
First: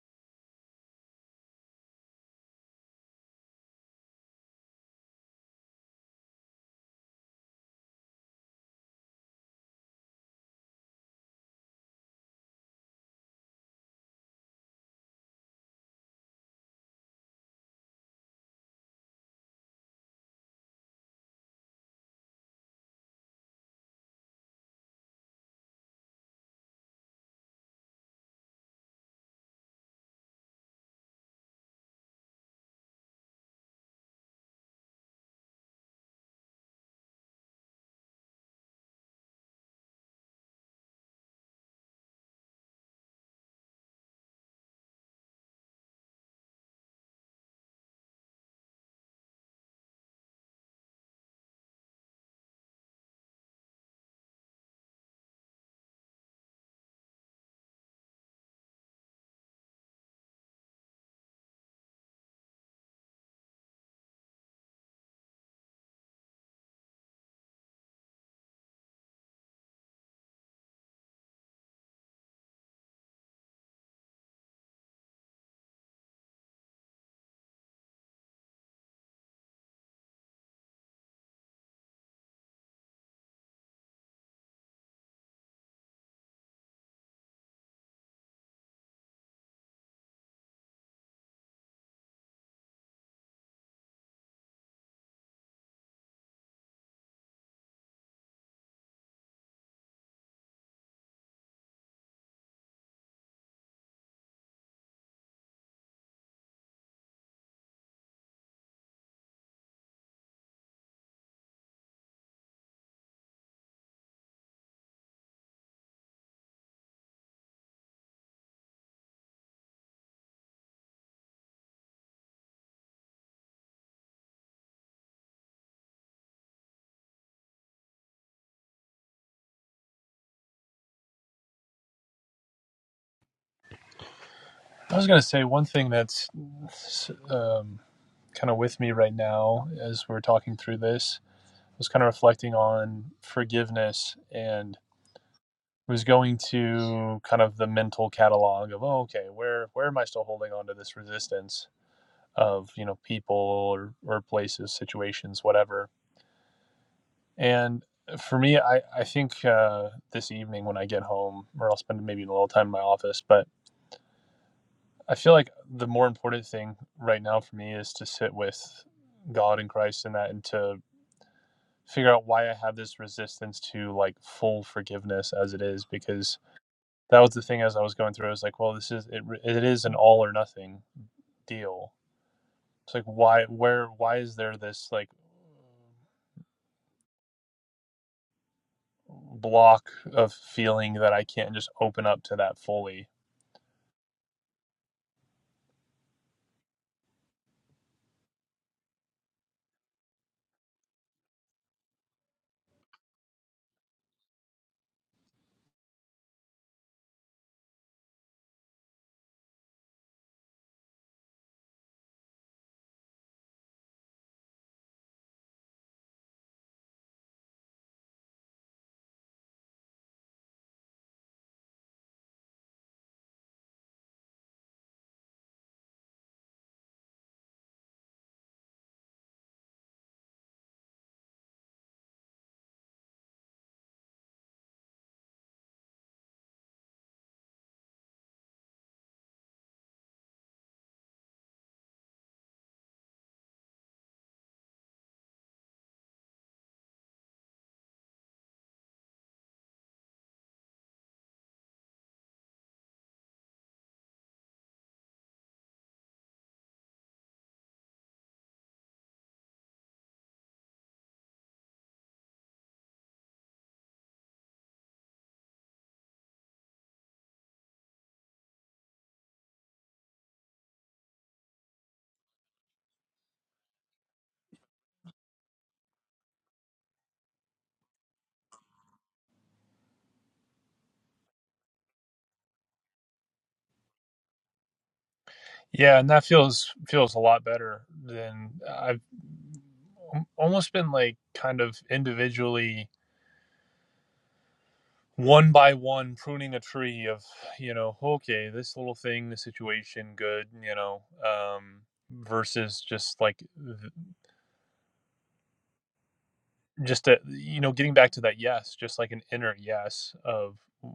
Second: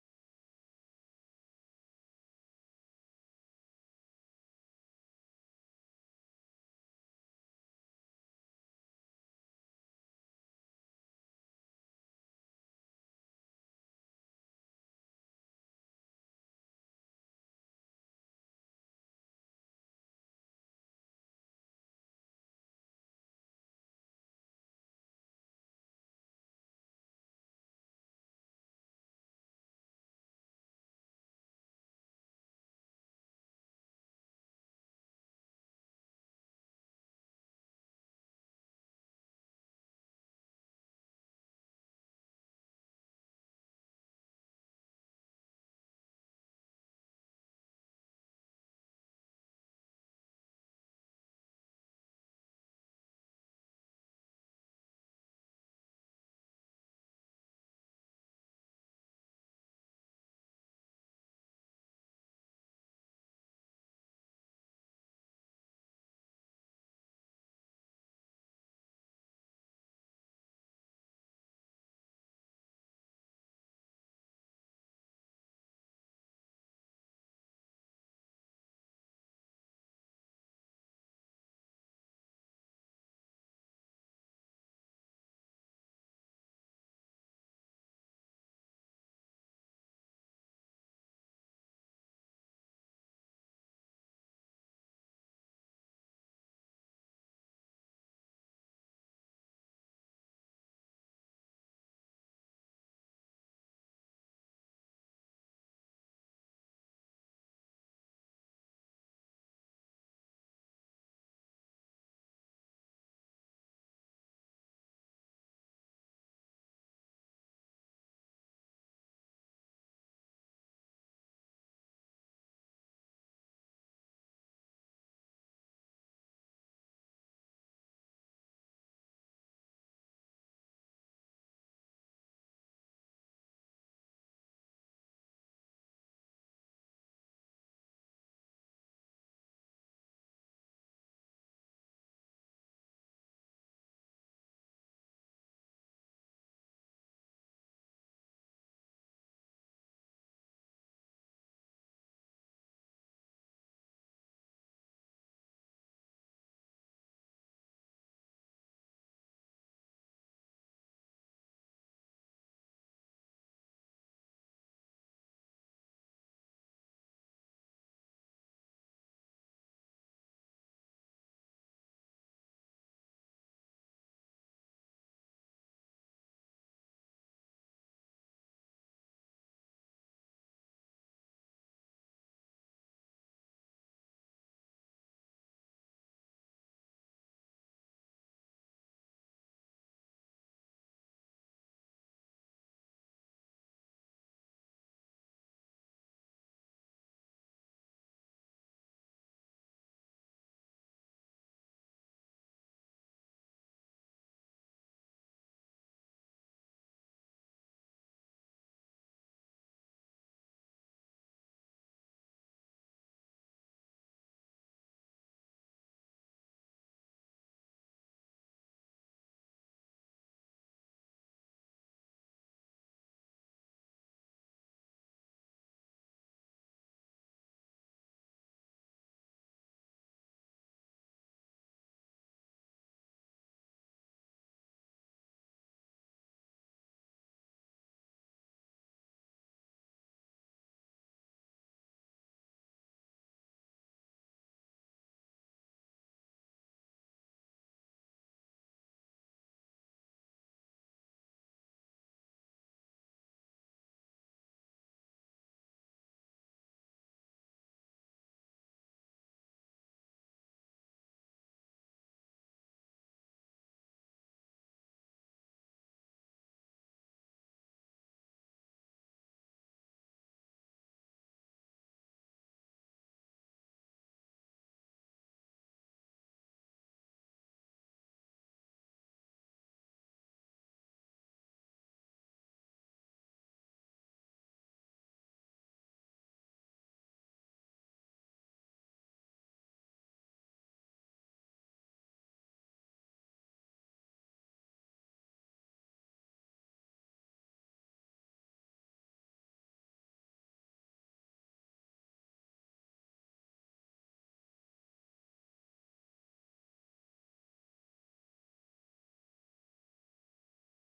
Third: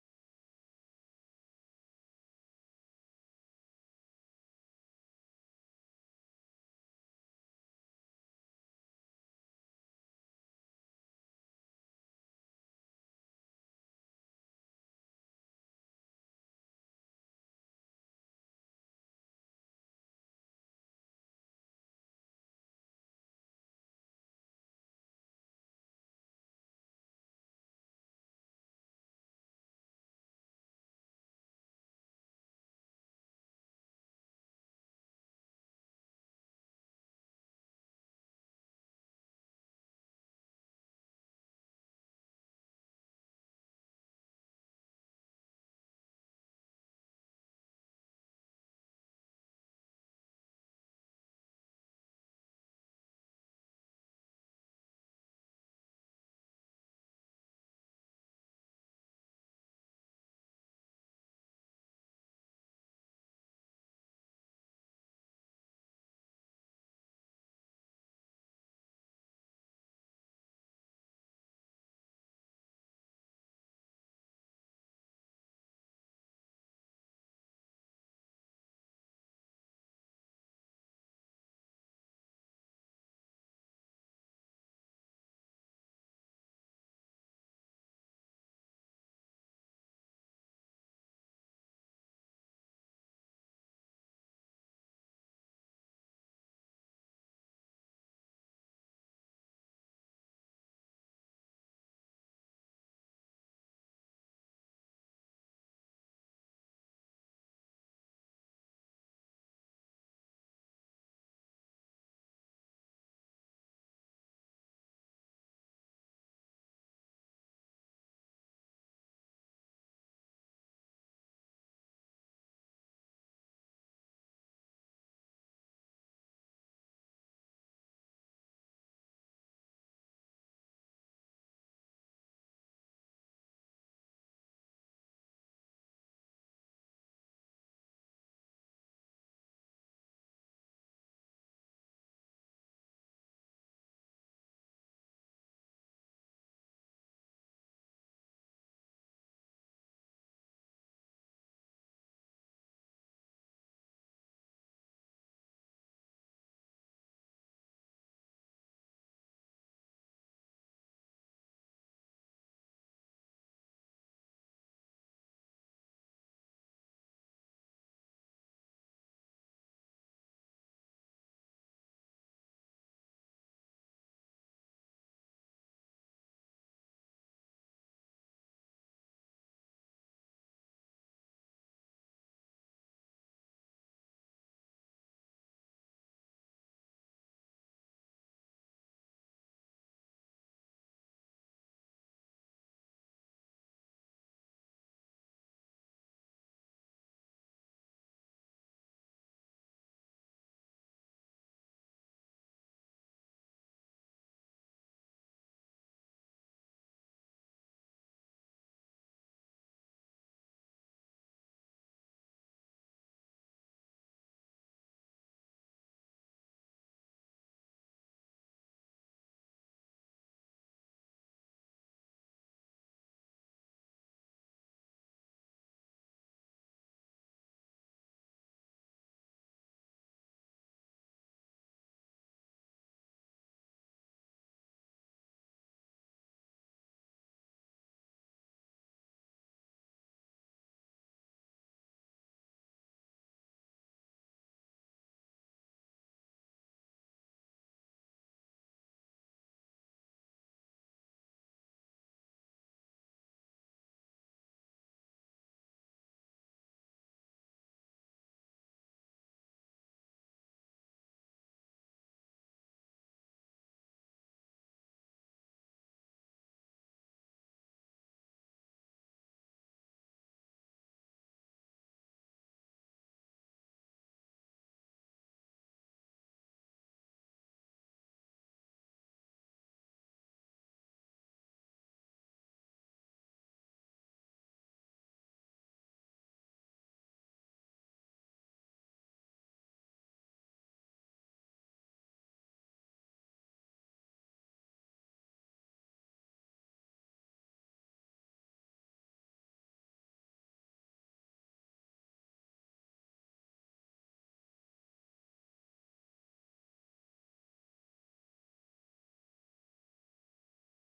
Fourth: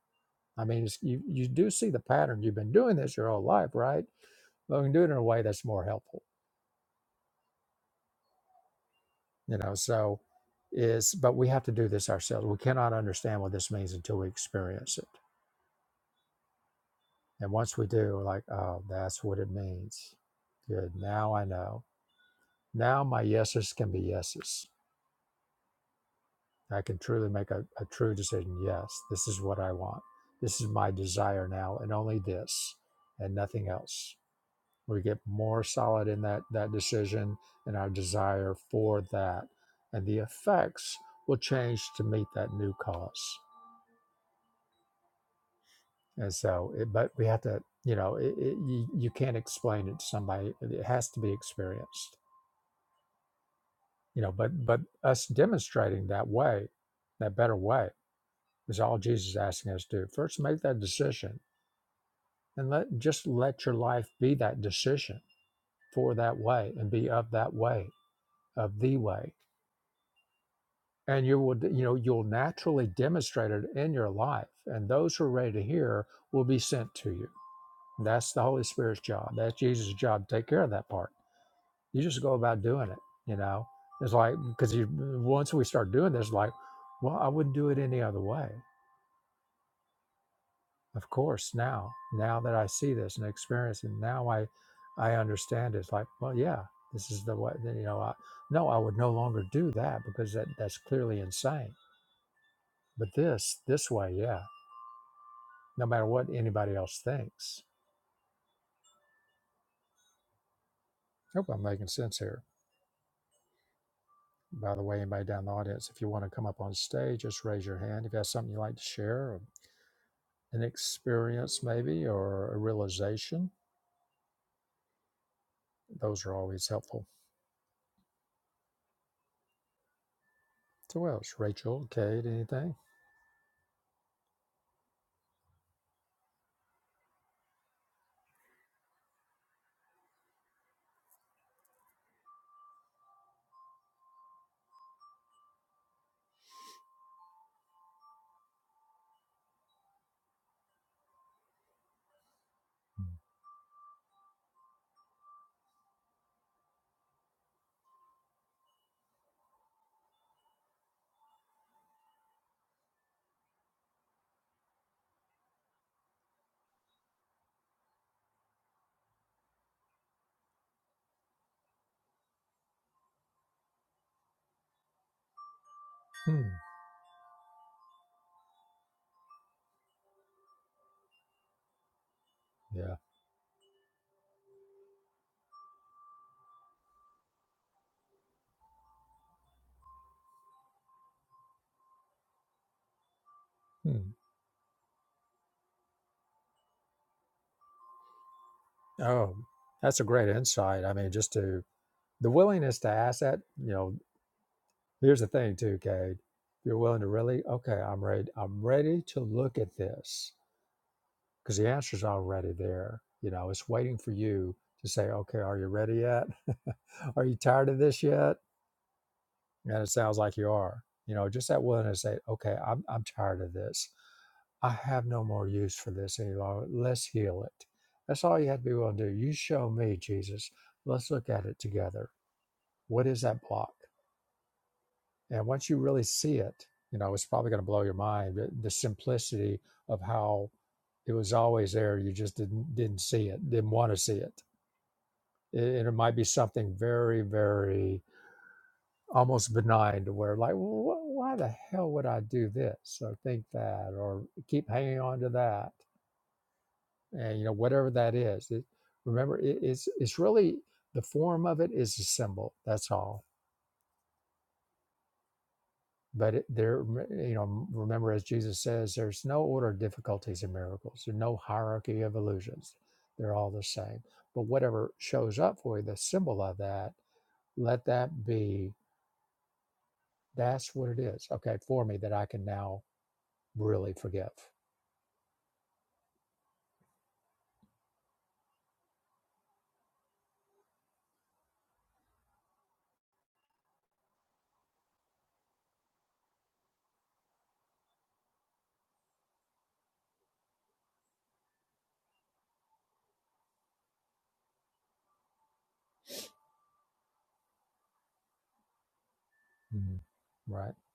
I mean, it's, you you do see the pattern. You've been doing this your whole life, right? But we can do it in a way that's more helpful, you know. So, is but we have to do this ourselves. We cannot understand what this means until we experience it. And once we do, we're like, oh, that's what it means. Good. Now I know. Now my yeses can be yeses. I can truly make a, a true decision. Yes, this is what I want. This is my desire now, and only this, and nothing else. we get more solid in that that decision and our desire for that and the effects will change to meet that new cause and so it, but we have to you know it, it, you, you can't explain it to somebody it has to be experienced you know but but us demonstrating that way that better way is all jesus is asking us to do first make that decision and let just let your life be that decision for that way and be of that way of the way and you will you know you'll naturally demonstrate it in your life and those who are ready to hear will be sent to you that's the holy spirit's job that's jesus' job to take care of that part you just go about doing it you know it's like because you once we start doing this like well i wouldn't do it any other way of course now now that i see this and experience and now i i understand it. it's like well yeah this is the way you know i no i would no longer do that because that that's clearly insane but this this way yeah no matter what anybody else thinks. Hope I'm making sense here. By the way, anybody down in the audience, if you want to come up on stage, just raise your hand. If you have something you'd like to share, or an experience maybe, or a realization, those are always helpful. So, what else? Rachel, Kate, anything?
i was going to say one thing that's um, kind of with me right now as we're talking through this I was kind of reflecting on forgiveness and was going to kind of the mental catalog of oh, okay where where am i still holding on to this resistance of you know people or, or places situations whatever and for me i i think uh, this evening when i get home or i'll spend maybe a little time in my office but i feel like the more important thing right now for me is to sit with god and christ in that and to figure out why i have this resistance to like full forgiveness as it is because
Hmm.
that was the thing as I was going through. I was like, well, this is it. It is an all or nothing deal. It's
Yeah.
like why, where, why is there this like block of feeling that I can't just open up to that fully?
Hmm. Oh, that's a great insight. I mean, just to the willingness to ask that, you know, here's the thing too, Kate. If you're willing to really, okay, I'm ready. I'm ready to look at this because the answer's already there. You know, it's waiting for you to say, okay, are you ready yet? are you tired of this yet? And it sounds like you are. You know, just that willingness to say, okay, I'm, I'm tired of this. I have no more use for this any longer. Let's heal it. That's all you have to be willing to do. You show me, Jesus. Let's look at it together. What is that block? And once you really see it, you know, it's probably going to blow your mind. The, simplicity of how it was always there. You just didn't didn't see it, didn't want to see it. and it might be something very, very almost benign to where like, "Wh- why the hell would I do this or think that or keep hanging on to that? And you know, whatever that is, it, remember, it, it's it's really the form of it is a symbol. That's all but it, there you know remember as jesus says there's no order of difficulties in miracles there's no hierarchy of illusions they're all the same but whatever shows up for you the symbol of that let that be that's what it is okay for me that i can now really forgive
Yeah, and that feels feels a lot better than uh, I've almost been like kind of individually one by one pruning a tree of you know okay this little thing the situation good you know um versus just like just a, you know getting back to that yes just like an inner
Mhm.
yes of
right
a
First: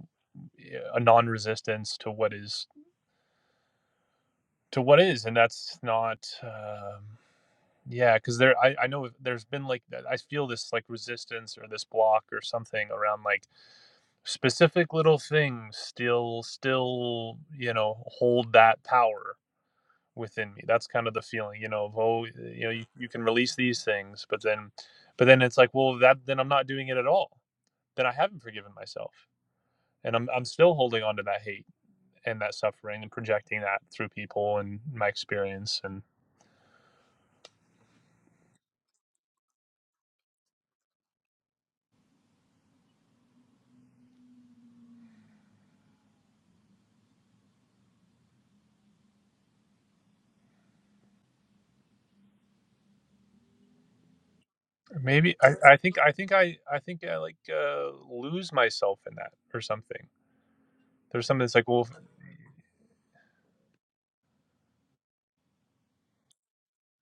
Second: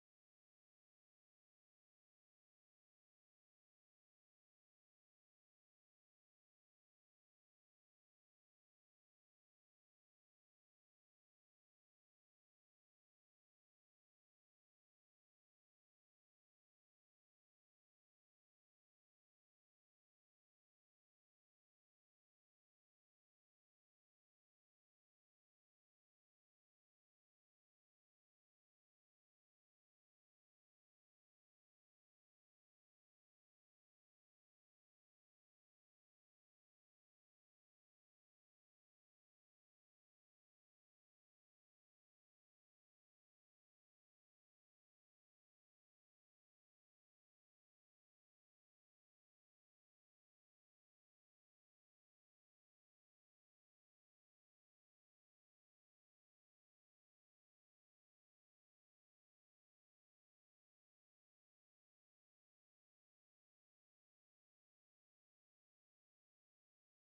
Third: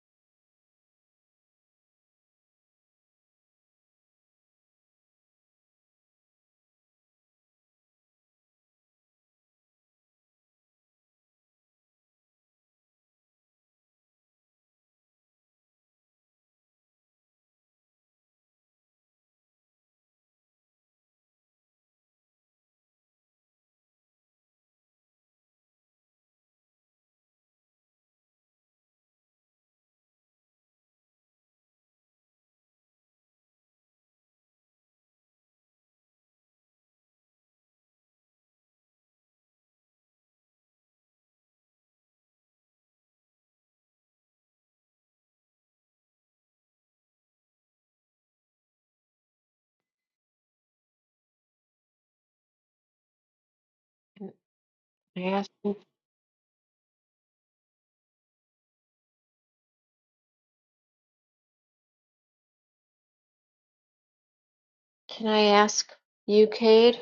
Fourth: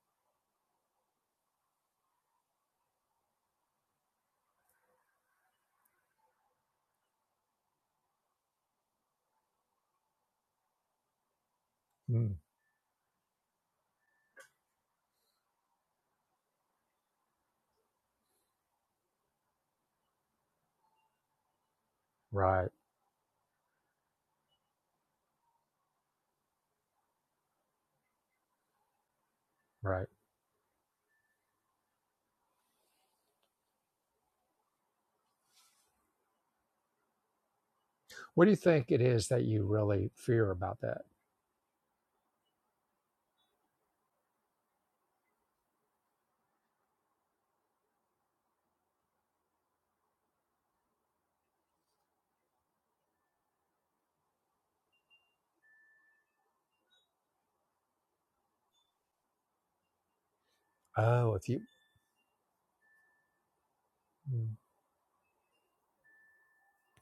a non-resistance to what is to what is and that's not um yeah because there I, I know there's been like i feel this like resistance or this block
Mm.
or something around like specific little things still still you know hold that power within me that's kind of the feeling you know of oh you
right
know you, you can release these things but then but then it's like well that then i'm not doing it at all then i haven't forgiven myself
right
and I'm I'm still holding on to that hate and that suffering and projecting that through people and my experience and
what do you think it is that you really fear about that
Can I
maybe
ask,
I, I think I think I I think I like uh, lose myself in that or something. There's
oh
something
if
that's
you
like well
Mm.
can I ask you, Cade?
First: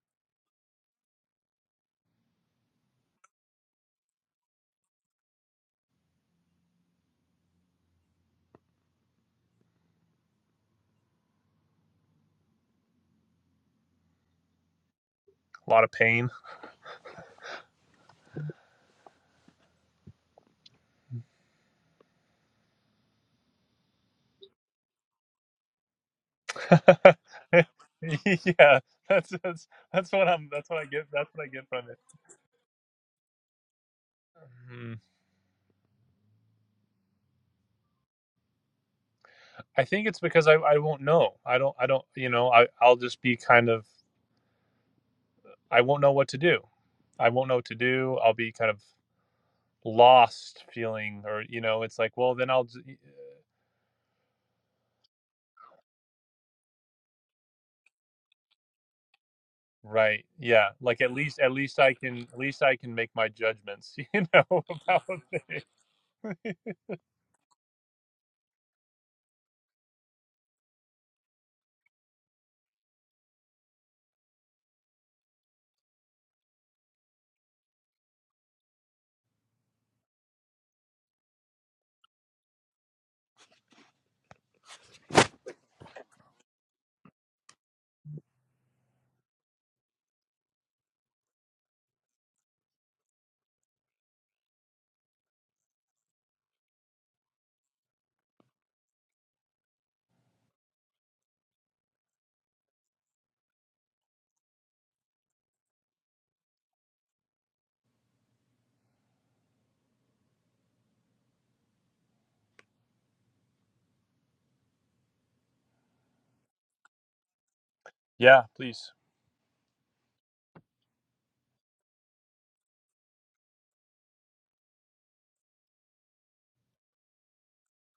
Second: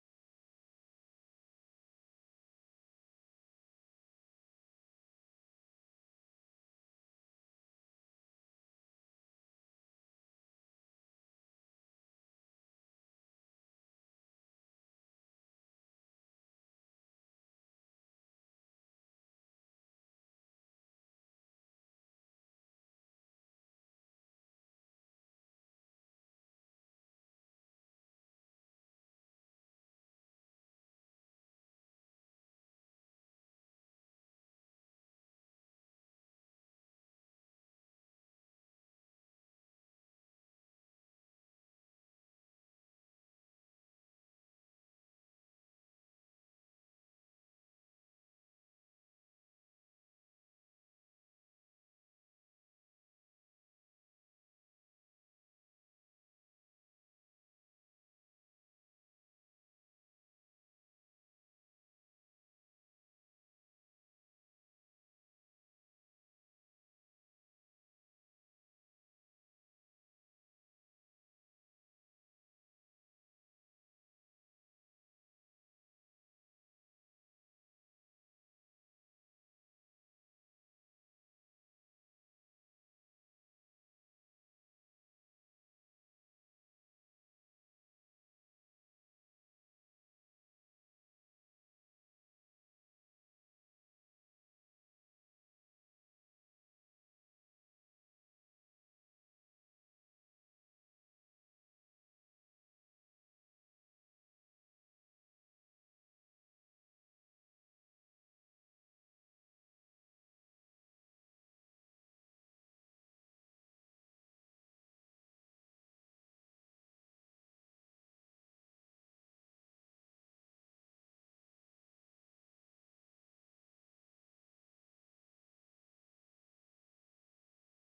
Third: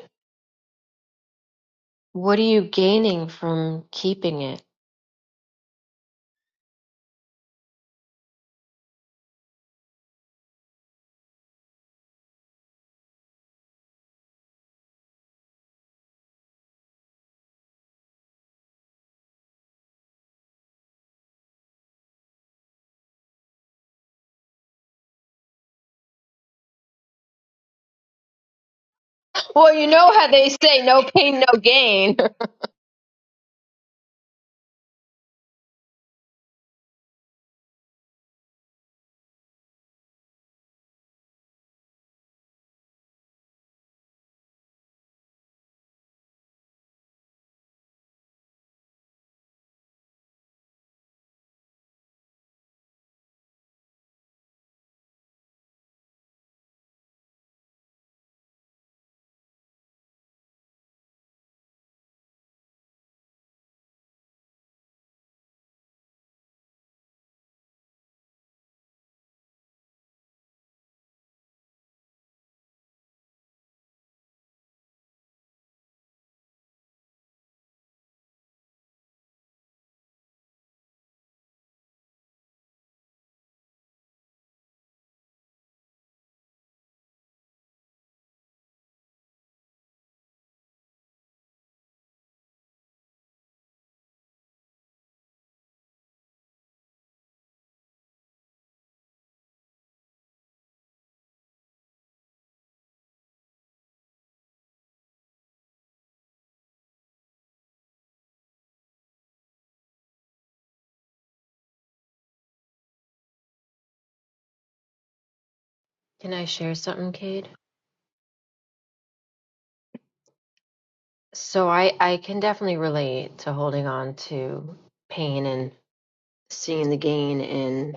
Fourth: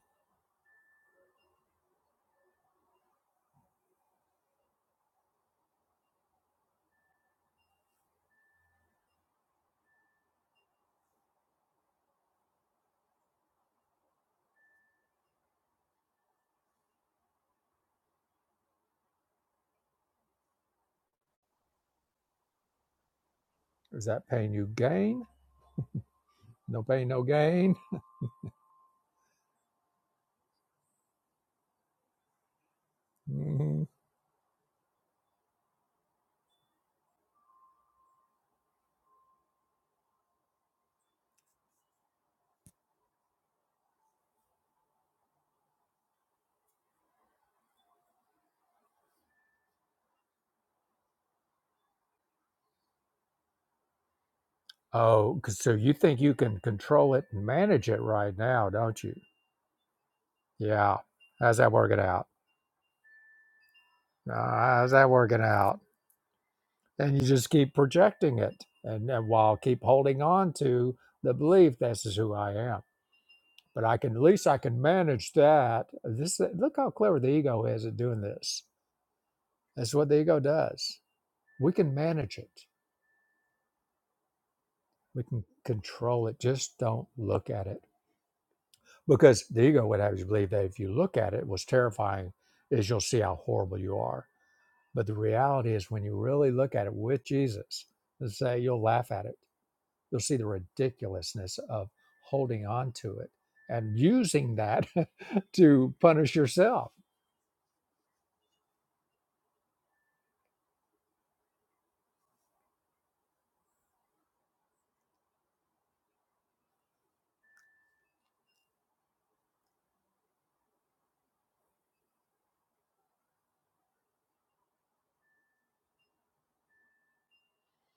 What are you gaining from keeping it?
a lot of pain.
is that pain you gain no pain no gain
yeah, that's that's
Well, you know
that's
how
what I'm
they
that's what
say
I
no
get that's
pain,
what I
no
get from it.
gain.
Mm-hmm.
Hmm. I think it's because I, I won't know. I don't I don't you know I I'll just be kind of I won't know what to do. I won't know what to do. I'll be kind of lost feeling or you know it's like well then i'll
Oh, 'cause- so you think you can control it and manage it right now, don't you?
right yeah
Yeah.
like at least at
How's that
least i
working
can
out?
at least i can make my judgments you
Uh,
know
how's
about
that working
things.
out? And you just keep projecting it, and, and while keep holding on to the belief this is who I am. But I can at least I can manage that. This look how clever the ego is at doing this. That's what the ego does. We can manage it. We can control it. Just don't look at it. because the ego would have you believe that if you look at it, what's terrifying is you'll see how horrible you are. But the reality is, when you really look at it with Jesus, and say you'll laugh at it, you'll see the ridiculousness of holding on to it and using that to punish yourself.
Can I share something, Cade?
yeah please
So I, I can definitely relate to holding on to pain and seeing the gain in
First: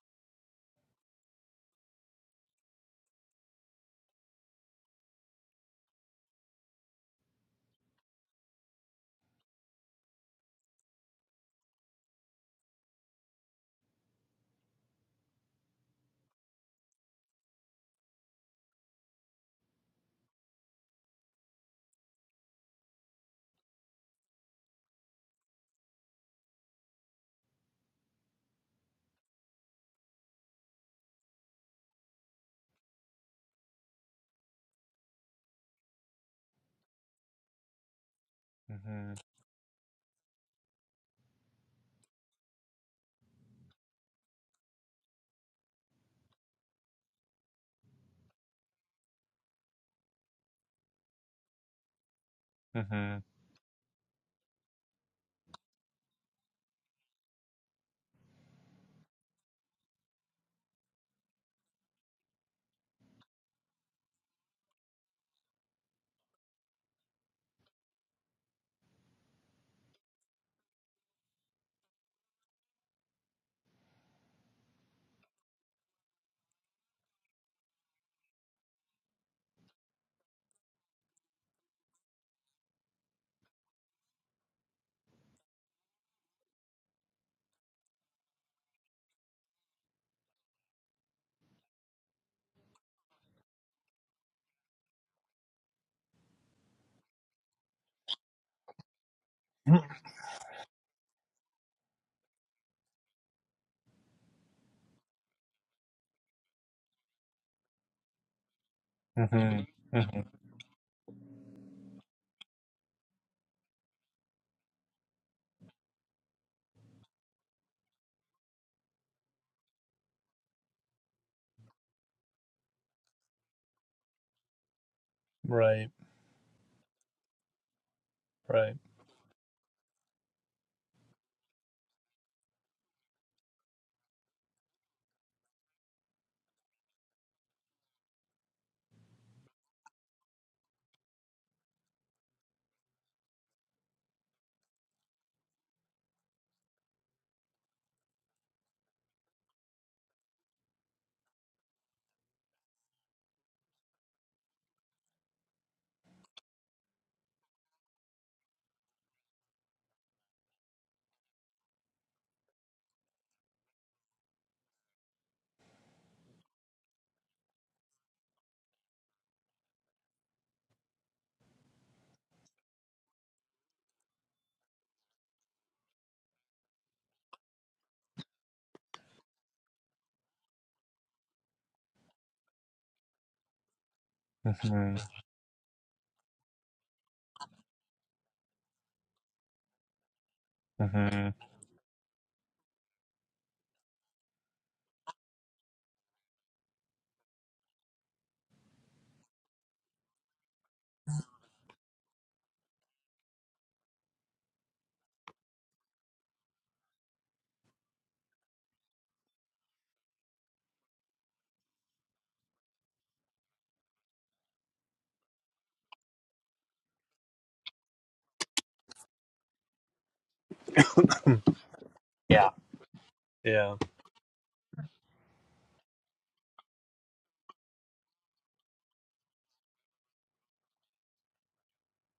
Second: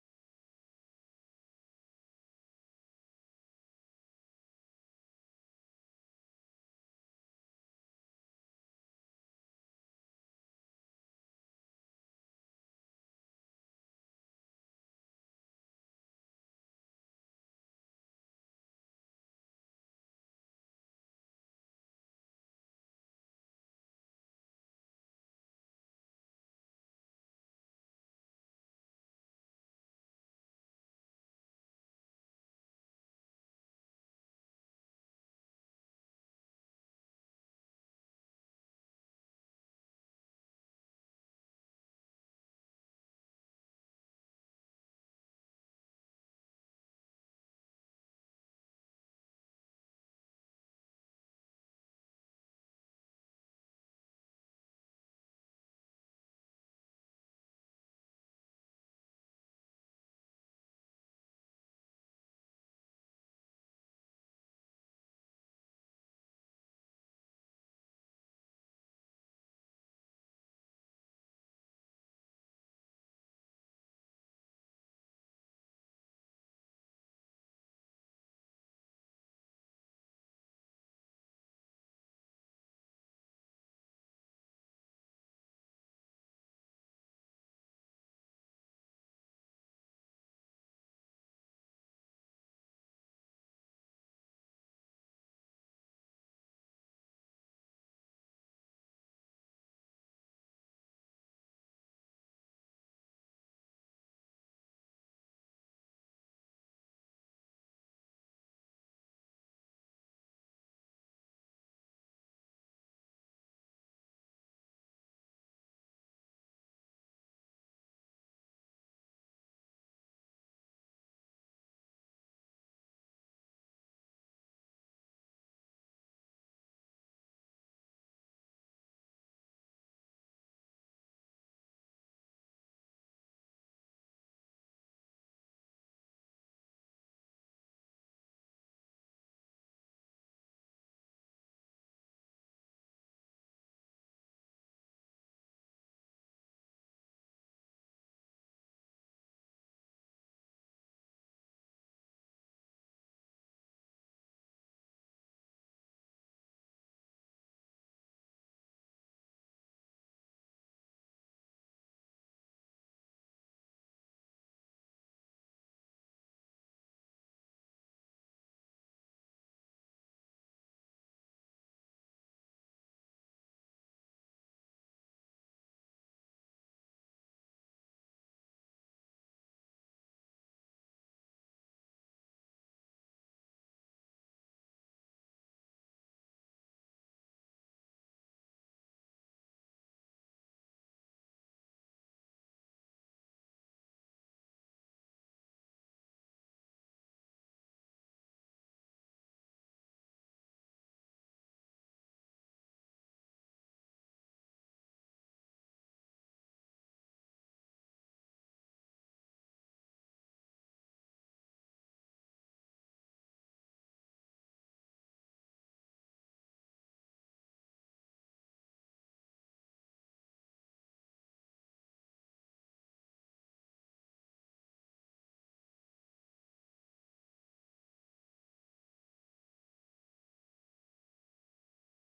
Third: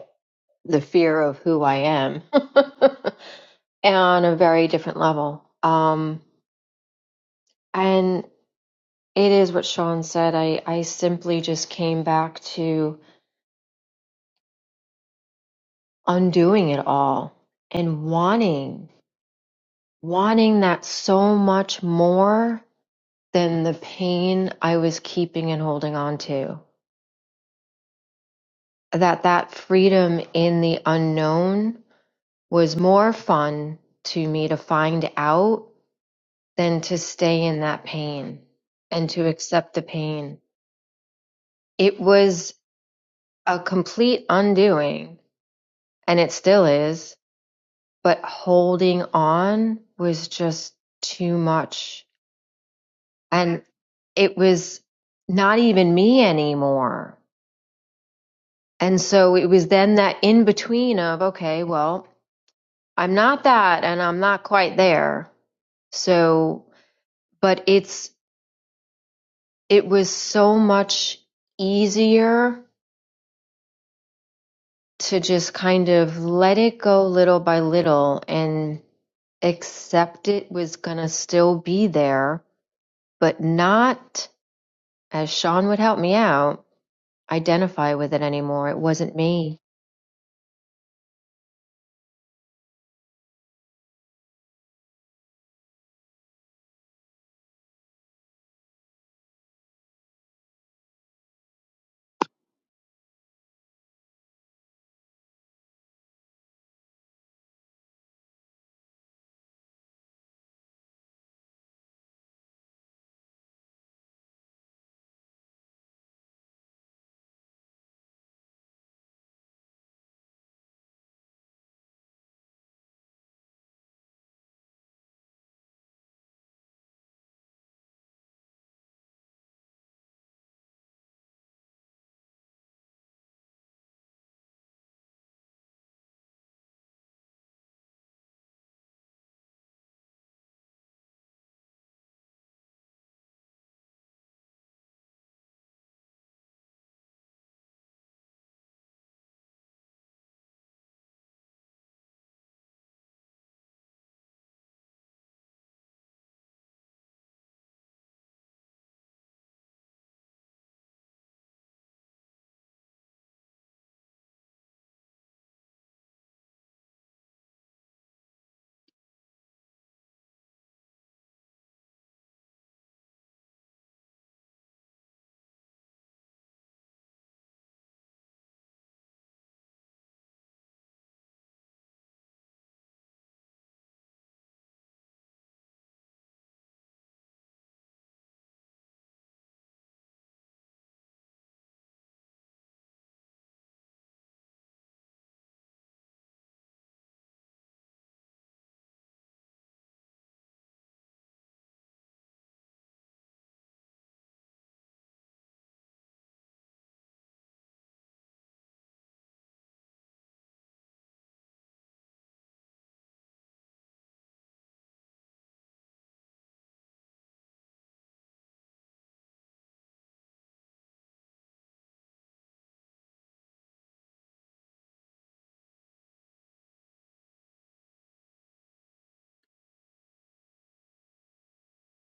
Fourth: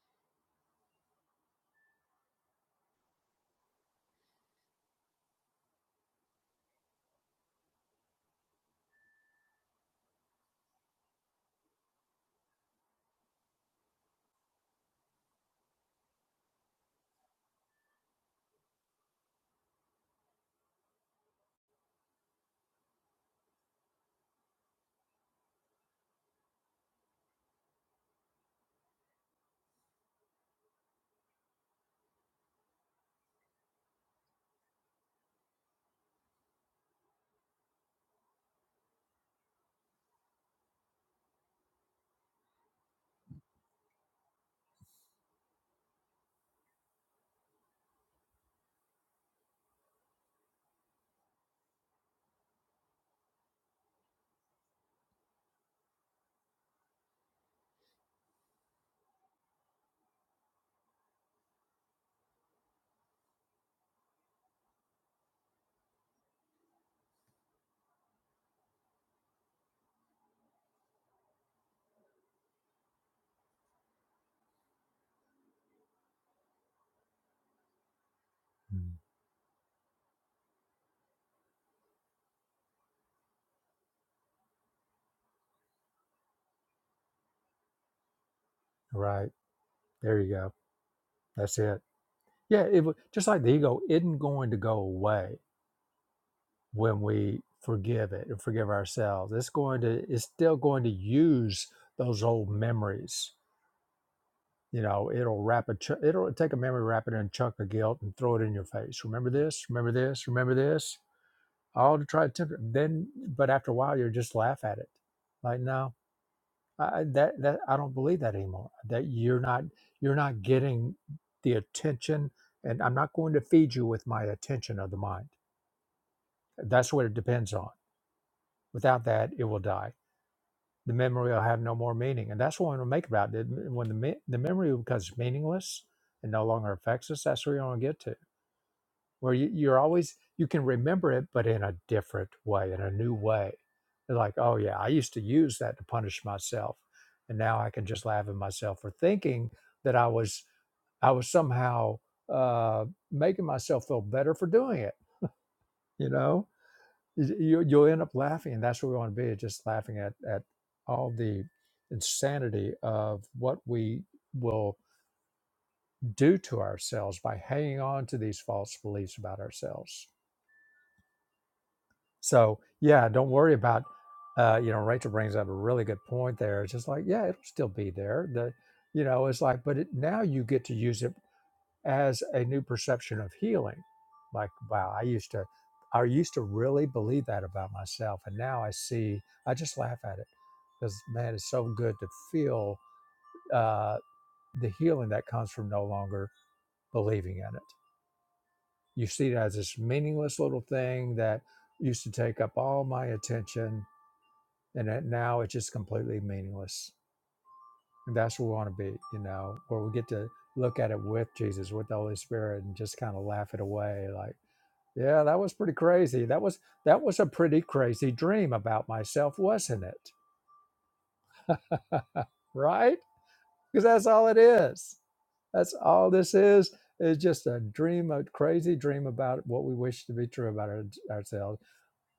the fear of who I am on a very different level. Um, and it is what Sean said. I, I simply just came back to undoing it all and wanting, wanting that so much more than the pain I was keeping and holding on to. That that freedom in the unknown was more fun to me to find out than to stay in that pain and
hmm
to accept the pain. It was a complete undoing and it still is, but holding on was just too much.
hmm
And it was not even me anymore And so it was then that in between of, okay, well, I'm not that and I'm not quite there. So, but it's, it was so much easier to just kind of let it go little by little and
Mm.
accept it was going to still be there, but not, as Sean would help me out, identify with it anymore. It wasn't
Right
me
there, you go. That's it. Yeah, it wa- just like the ego isn't going to go away when we forgive it and forgive ourselves. It's going to. It's still going to use those old memories You know, it'll wrap a ch- it'll take a memory, wrap it in a chunk of guilt, and throw it in your face. Remember
hmm
this. Remember
hmm
this. Remember this. All to try to temper. Then, but after a while, you just laugh at it. Like, no, I, that that I don't believe that anymore. That you're not you're not getting the attention, and I'm not going to feed you with my attention of the mind.
right
That's what it depends on.
right
Without that, it will die the memory will have no more meaning. And that's what we want to make about it. When the, me- the memory becomes meaningless and no longer affects us, that's where you want to get to, where you, you're always, you can remember it, but in a different way, in a new way. It's like, oh yeah, I used to use that to punish myself. And now I can just laugh at myself for thinking that I was, I was somehow uh, making myself feel better for doing it, you know? You, you- you'll end up laughing, and that's what we want to be, just laughing at, at all the insanity of what we will do to ourselves by hanging on to these false beliefs about ourselves. So, yeah, don't worry about, uh, you know, Rachel brings up a really good point there. It's just like, yeah, it'll still be there. The, you know, it's like, but it, now you get to use it as a new perception of healing. Like, wow,
hmm
I used to, I used to really believe that about myself, and now I see. I just laugh at it because
hmm
man, it's so good to feel uh, the healing that comes from no longer believing in it. You see it as this meaningless little thing that used to take up all my attention, and it, now it's just completely meaningless. And that's where we want to be, you know, where we get to look at it with Jesus, with the Holy Spirit, and just kind of laugh it away, like Yeah, that was pretty crazy. That was that was a pretty crazy dream about myself, wasn't it?
yeah
right?
yeah
Because that's all it is. That's all this is. It's just a dream, a crazy dream about what we wish to be true about our, ourselves.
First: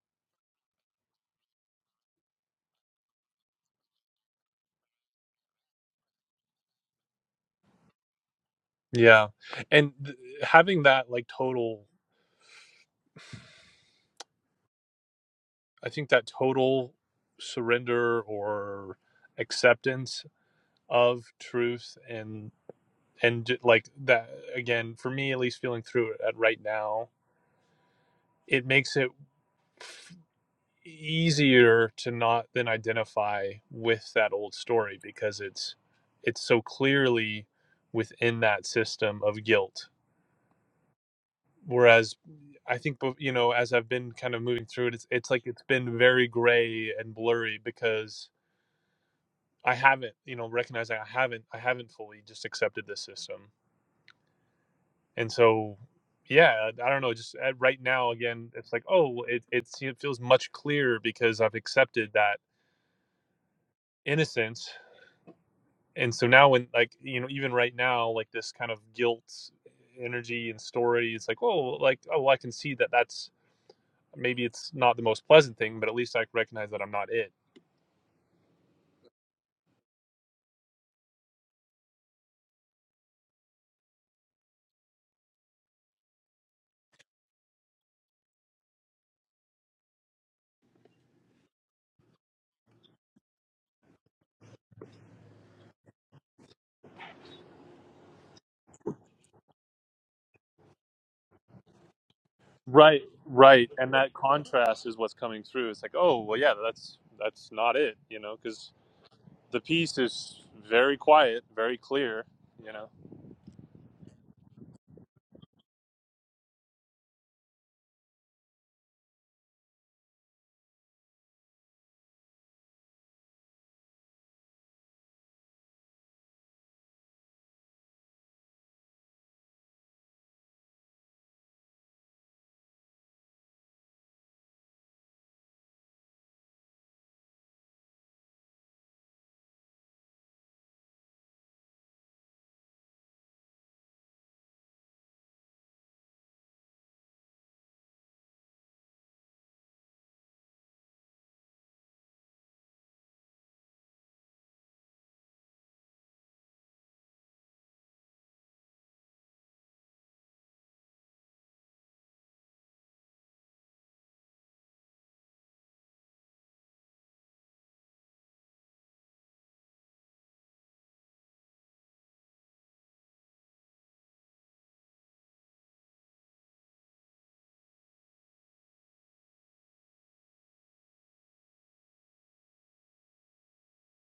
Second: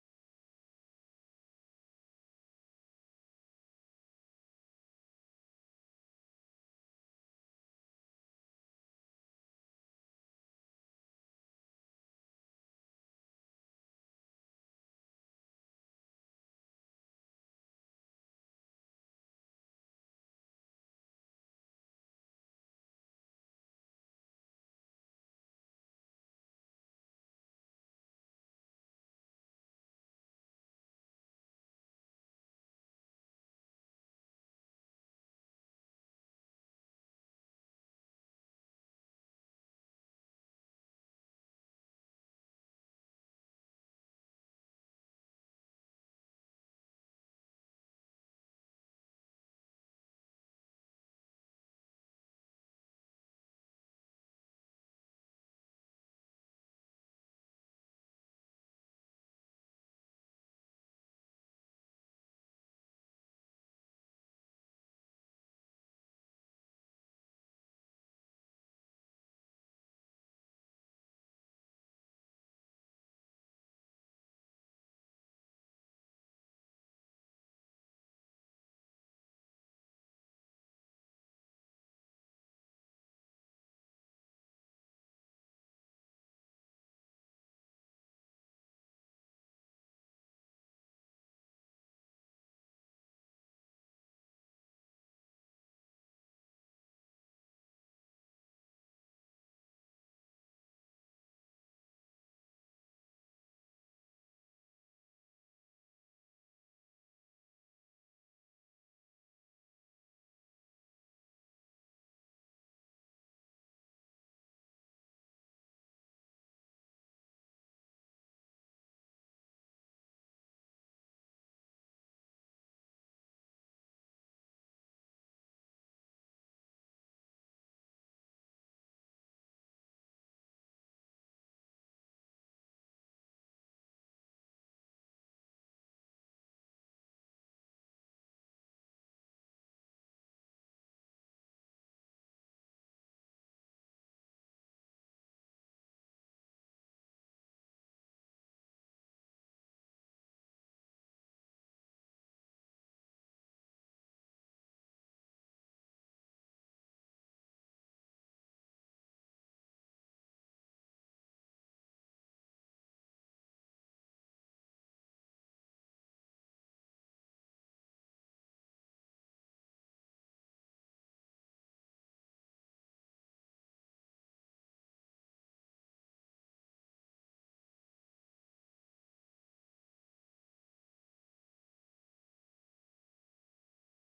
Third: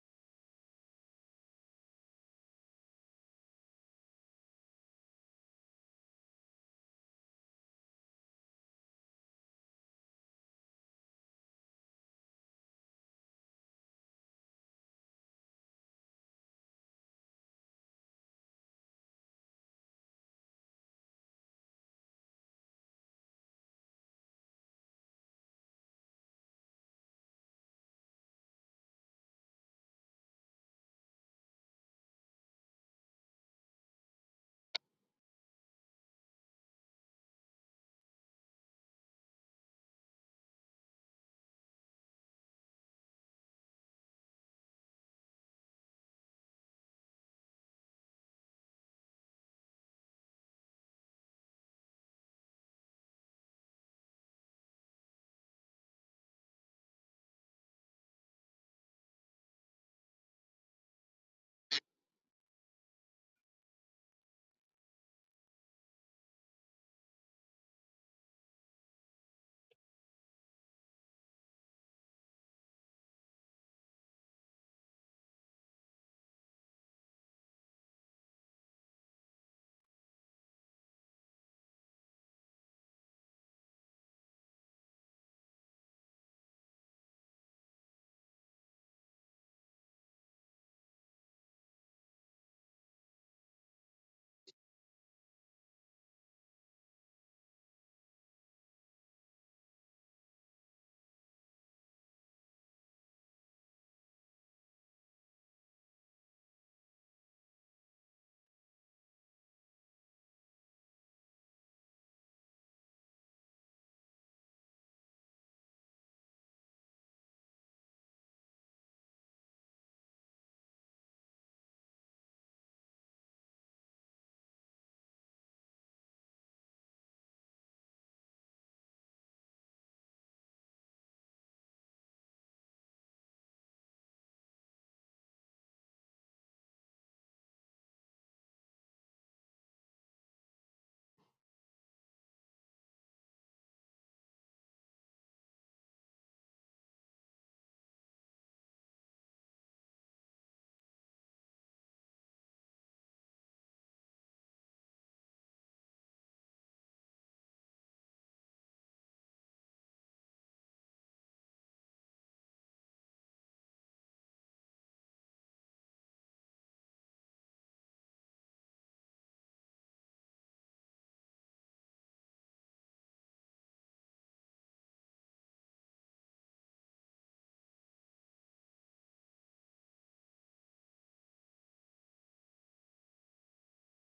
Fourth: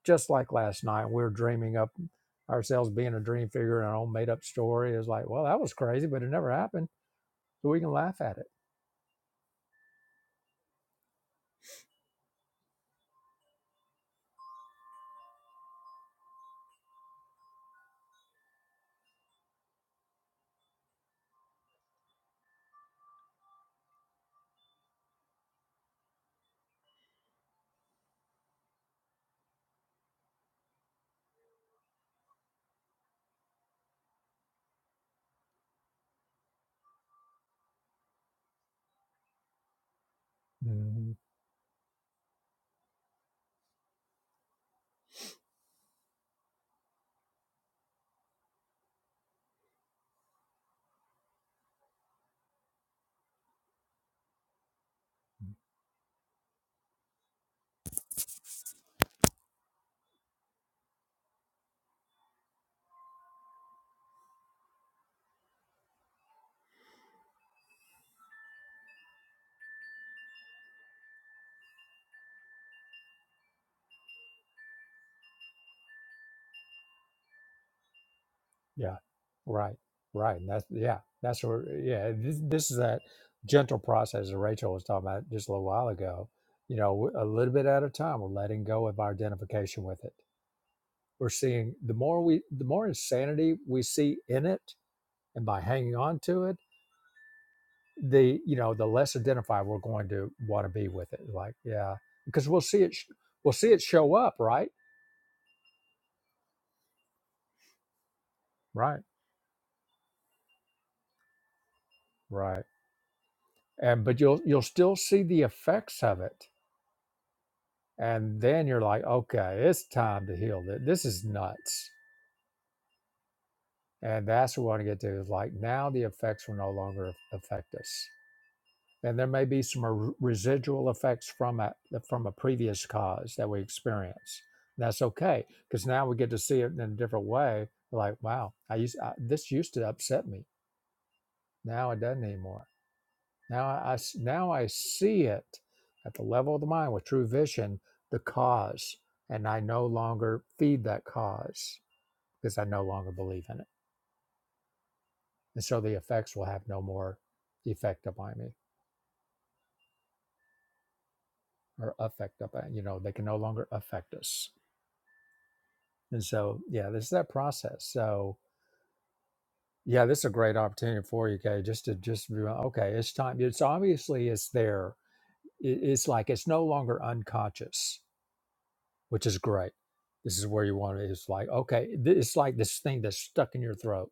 Just like last night, we were dreaming up ourselves being a dream figure in our own made up story. It's like, well, that was crazy, but it never happened. So we can laugh at it.
yeah and th- having that like total i think that total surrender or acceptance of truth and. and like that again for me at least feeling through it at right now it makes it easier to not then identify with that old story because it's it's so clearly within that system of guilt
Mhm.
whereas i think you know as i've been kind of moving through it it's, it's like it's been very gray and blurry because i haven't you know recognizing i haven't i haven't fully just accepted this system and so yeah i don't know just at, right now again it's like oh it, it it feels much clearer because i've accepted that innocence and so now when like you know even right now like this kind of guilt energy and story it's like oh like oh i can see that that's maybe it's not the most pleasant thing but at least i recognize that i'm not it
Yeah, right, right. And that's yeah, that's where yeah. This this is that gentle process that Rachel was talking about just a little while ago. You know, a little bit at a time, we're letting go of our identification with it. We're seeing the more we, the more insanity we see in it, and by hanging on to it, the you know the less identified we're going to want to be with it. Like yeah, because we'll see it,
Right,
sh- we'll
right,
see it
and that
show up, right,
contrast is what's coming through. It's like, oh, well, yeah, that's that's not it, you know, because
right,
the piece is very quiet, very clear,
right.
you know.
And but you'll you'll still see the effects of it And then you're like, okay, it's time to heal. Th- This is nuts. And that's what we want to get to is like now the effects will no longer affect us. And there may be some r- residual effects from a, from a previous cause that we experience. That's okay because now we get to see it in a different way. Like, wow, I used I, this used to upset me. Now it doesn't anymore Now I now I see it at the level of the mind with true vision, the cause, and I no longer feed that cause because I no longer believe in it, and so the effects will have no more effect upon me or affect upon you know they can no longer affect us. And so yeah, this is that process. So yeah, this is a great opportunity for you, Kay, just to just be like, okay, it's time. It's obviously it's there. It, it's like it's no longer unconscious which is great. This is where you want it. It's like, okay, th- it's like this thing that's stuck in your throat.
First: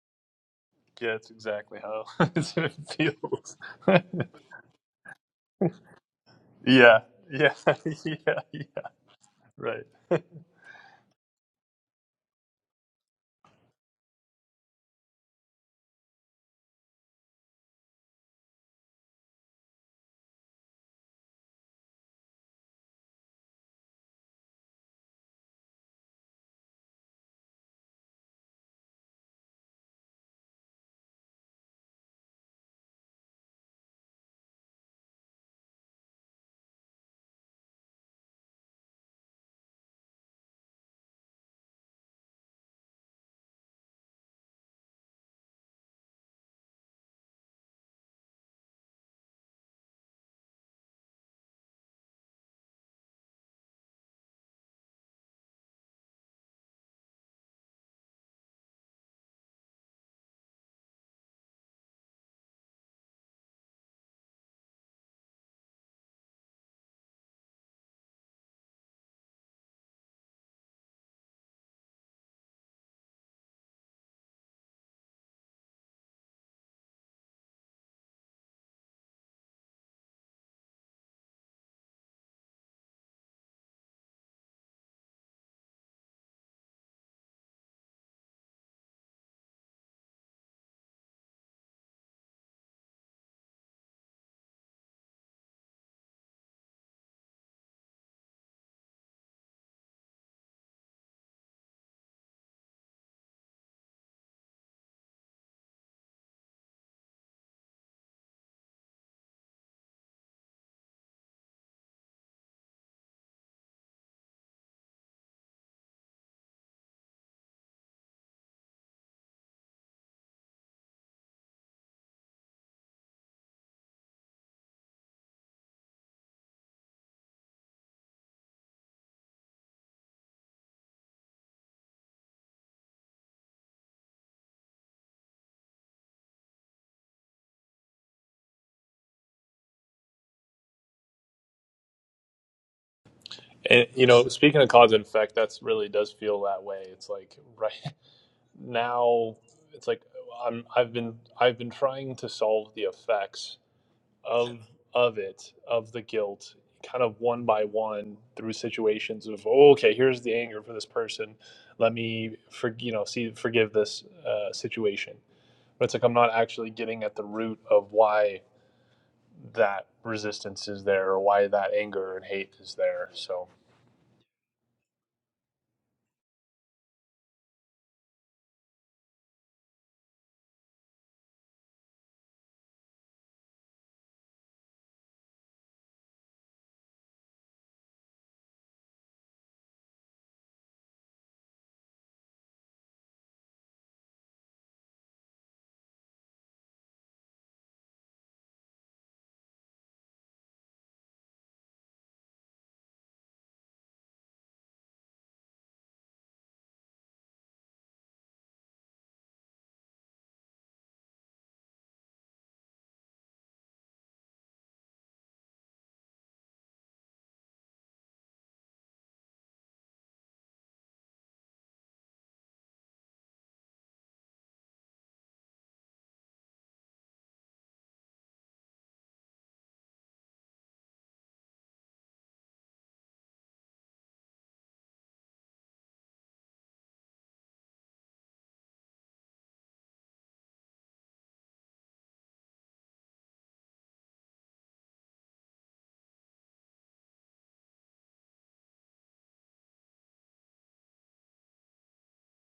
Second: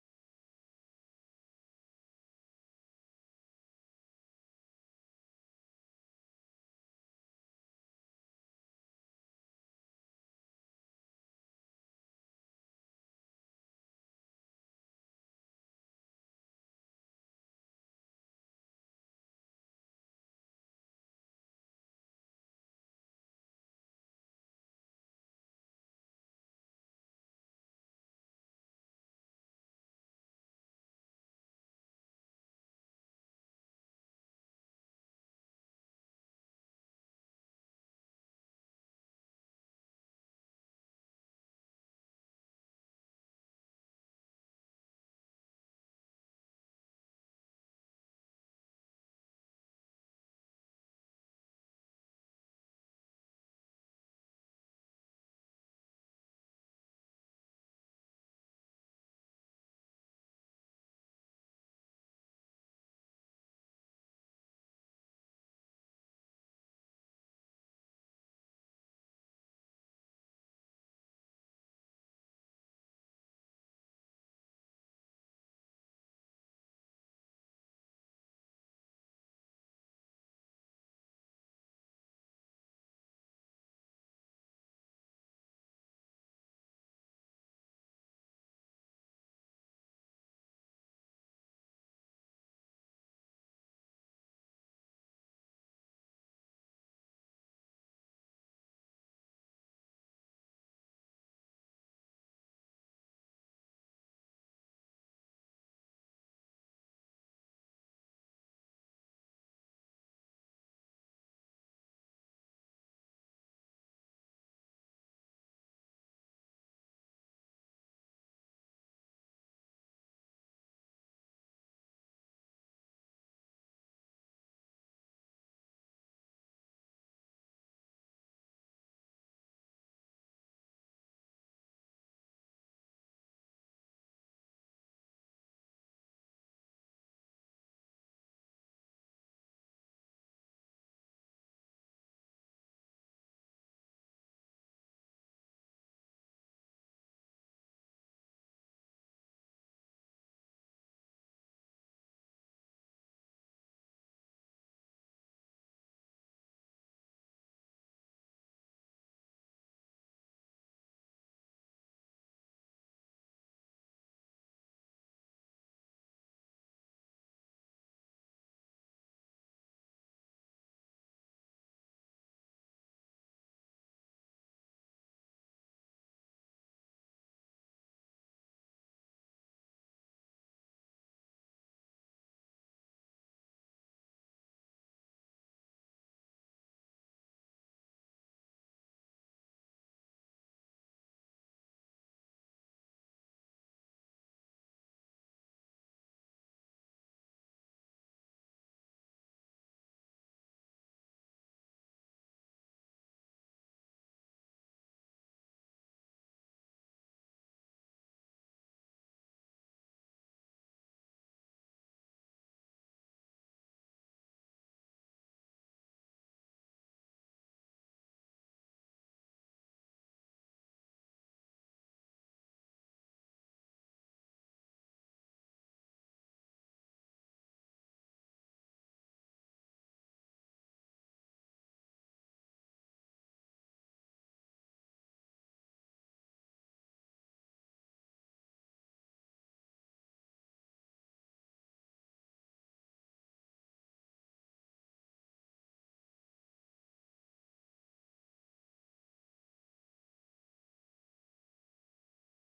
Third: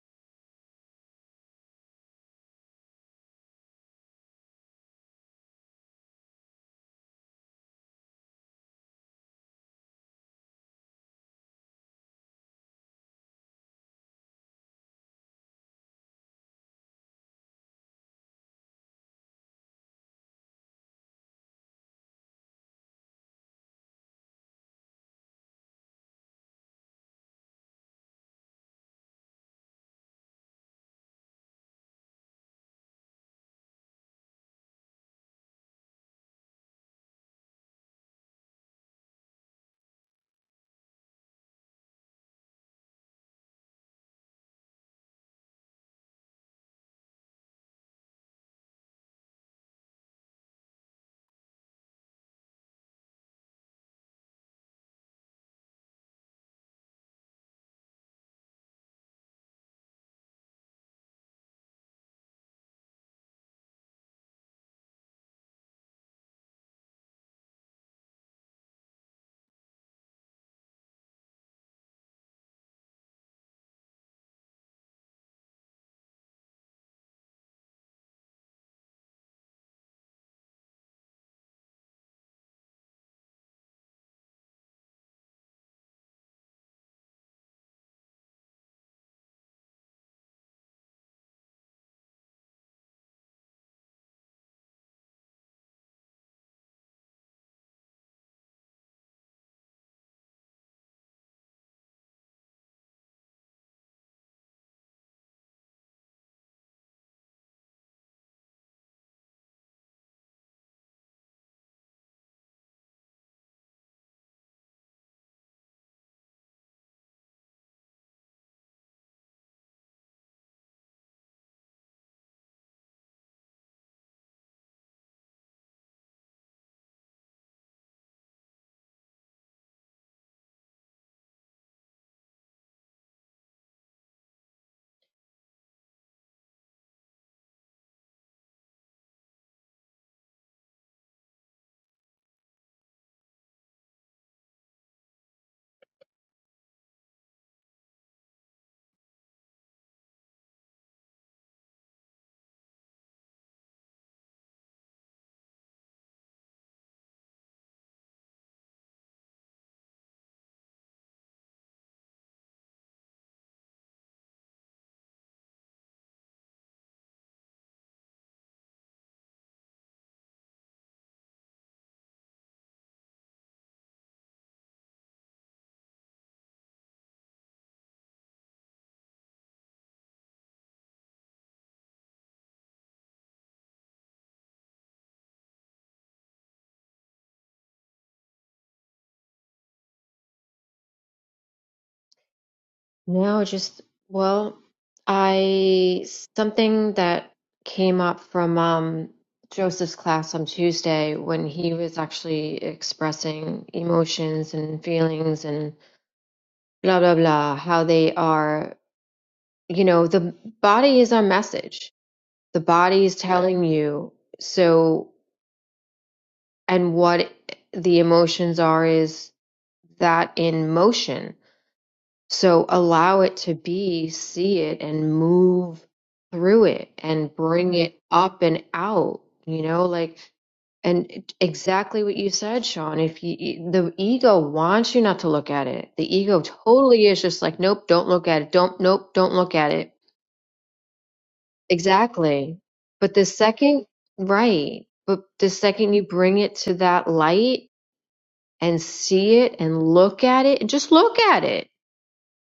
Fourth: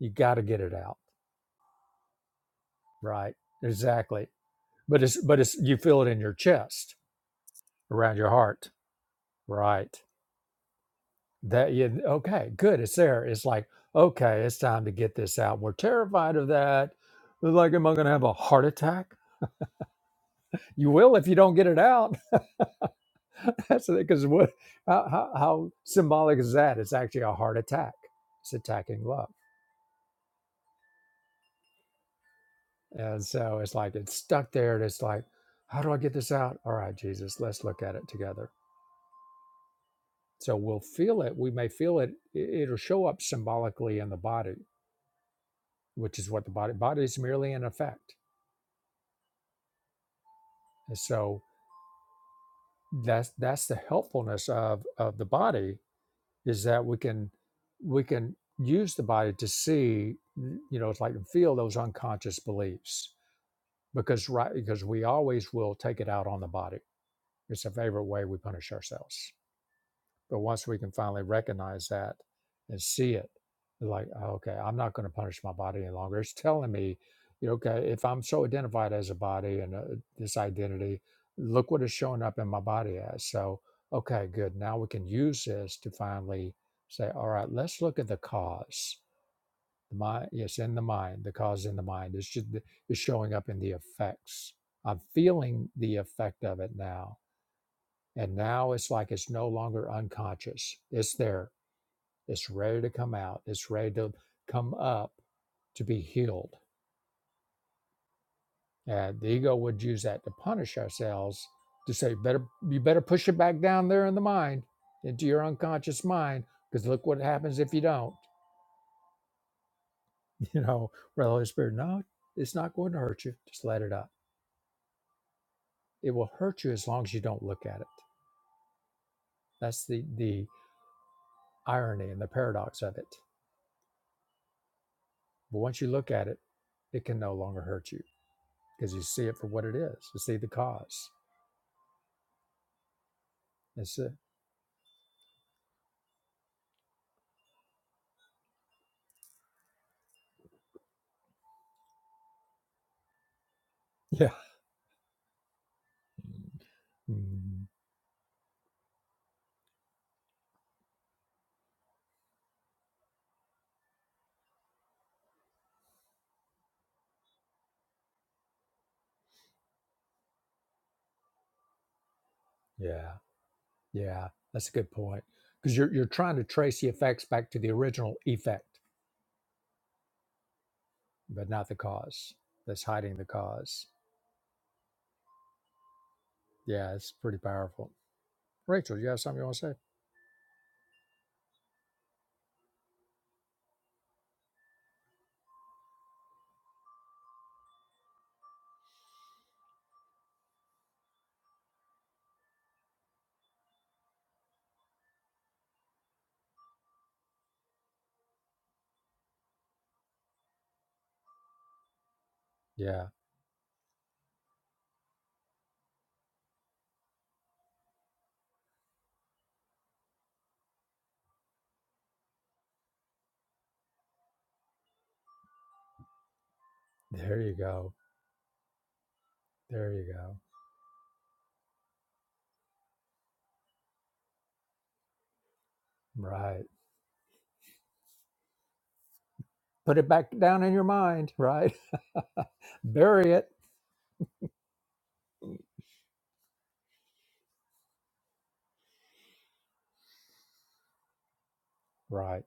You got to get it out,
Yeah, it's exactly how it
right?
feels.
Exactly. But it's but it's you feel it in your chest,
yeah, yeah,
around your
yeah, yeah.
heart,
Right.
right? That you okay, good. It's there. It's like okay, it's time to get this out. We're terrified of that. We're like, am I going to have a heart attack? You will if you don't get it out. That's because what? How, how, how symbolic is that? It's actually a heart attack. It's attacking love. And so it's like it's stuck there, and it's like, how do I get this out? All right, Jesus, let's look at it together. So we'll feel it. We may feel it. i- It'll show up symbolically in the body, which is what the body body is merely an effect. And so that's that's the helpfulness of of the body is that we can we can use the body to see, you know, it's like and feel those unconscious beliefs because right because we always will take it out on the body. It's a favorite way we punish ourselves. But once we can finally recognize that and see it, like, "Oh, okay, I'm not going to punish my body any longer. It's telling me, you know, okay, if I'm so identified as a body and uh, this identity, look what is showing up in my body as. So, okay, good. Now we can use this to finally say, all right, let's look at the cause. The mind, yes, in the mind, the cause in the mind is just is showing up in the effects. I'm feeling the effect of it now. And now it's like it's no longer unconscious. It's there it's ready to come out. It's ready to come up to be healed. And the ego would use that to punish ourselves to say, better you better push it back down there in the mind, into your unconscious mind, because look what happens if you don't. You know, where the Holy Spirit, no, it's not going to hurt you. Just let it up. It will hurt you as long as you don't look at it. That's the the irony and the paradox of it. But once you look at it, it can no longer hurt you because you see it for what it is. You see the cause.
And
That's
you
it.
know, speaking of cause and effect, that's really does feel that way. It's like right now, it's like I'm I've been I've been trying to solve the effects
Yeah.
of of it of the guilt kind of one by
Mm,
one through situations of oh, okay here's the anger for this person let me for you know see forgive this uh, situation but it's like I'm not actually getting at the root of why that resistance is there or why that anger and hate is there.
yeah,
So
yeah, that's a good point. Because you're you're trying to trace the effects back to the original effect, but not the cause. That's hiding the cause. Yeah, it's pretty powerful. Rachel, you have something you want to say?
No, just well, I something that came up from um, Joseph's class on Tuesday when he was actually expressing emotions and feelings and blah blah blah, how they are, you know, the body is our message. The body
Yeah,
is telling you so, and what the emotions are is that in motion So allow it to be, see it, and move through it and
there you
bring
go.
it up and out, you know,
There you
like,
go.
and it- exactly what you said, Sean. If you, the ego wants you not to look at it, the ego
Right.
totally is just like, nope, don't look at it. Don't, nope, don't look at it.
Put it back down in your mind. Right.
Exactly. But the
Bury it.
second, right. But the second you bring it to that light and see it and look at it, just look at it.
Right.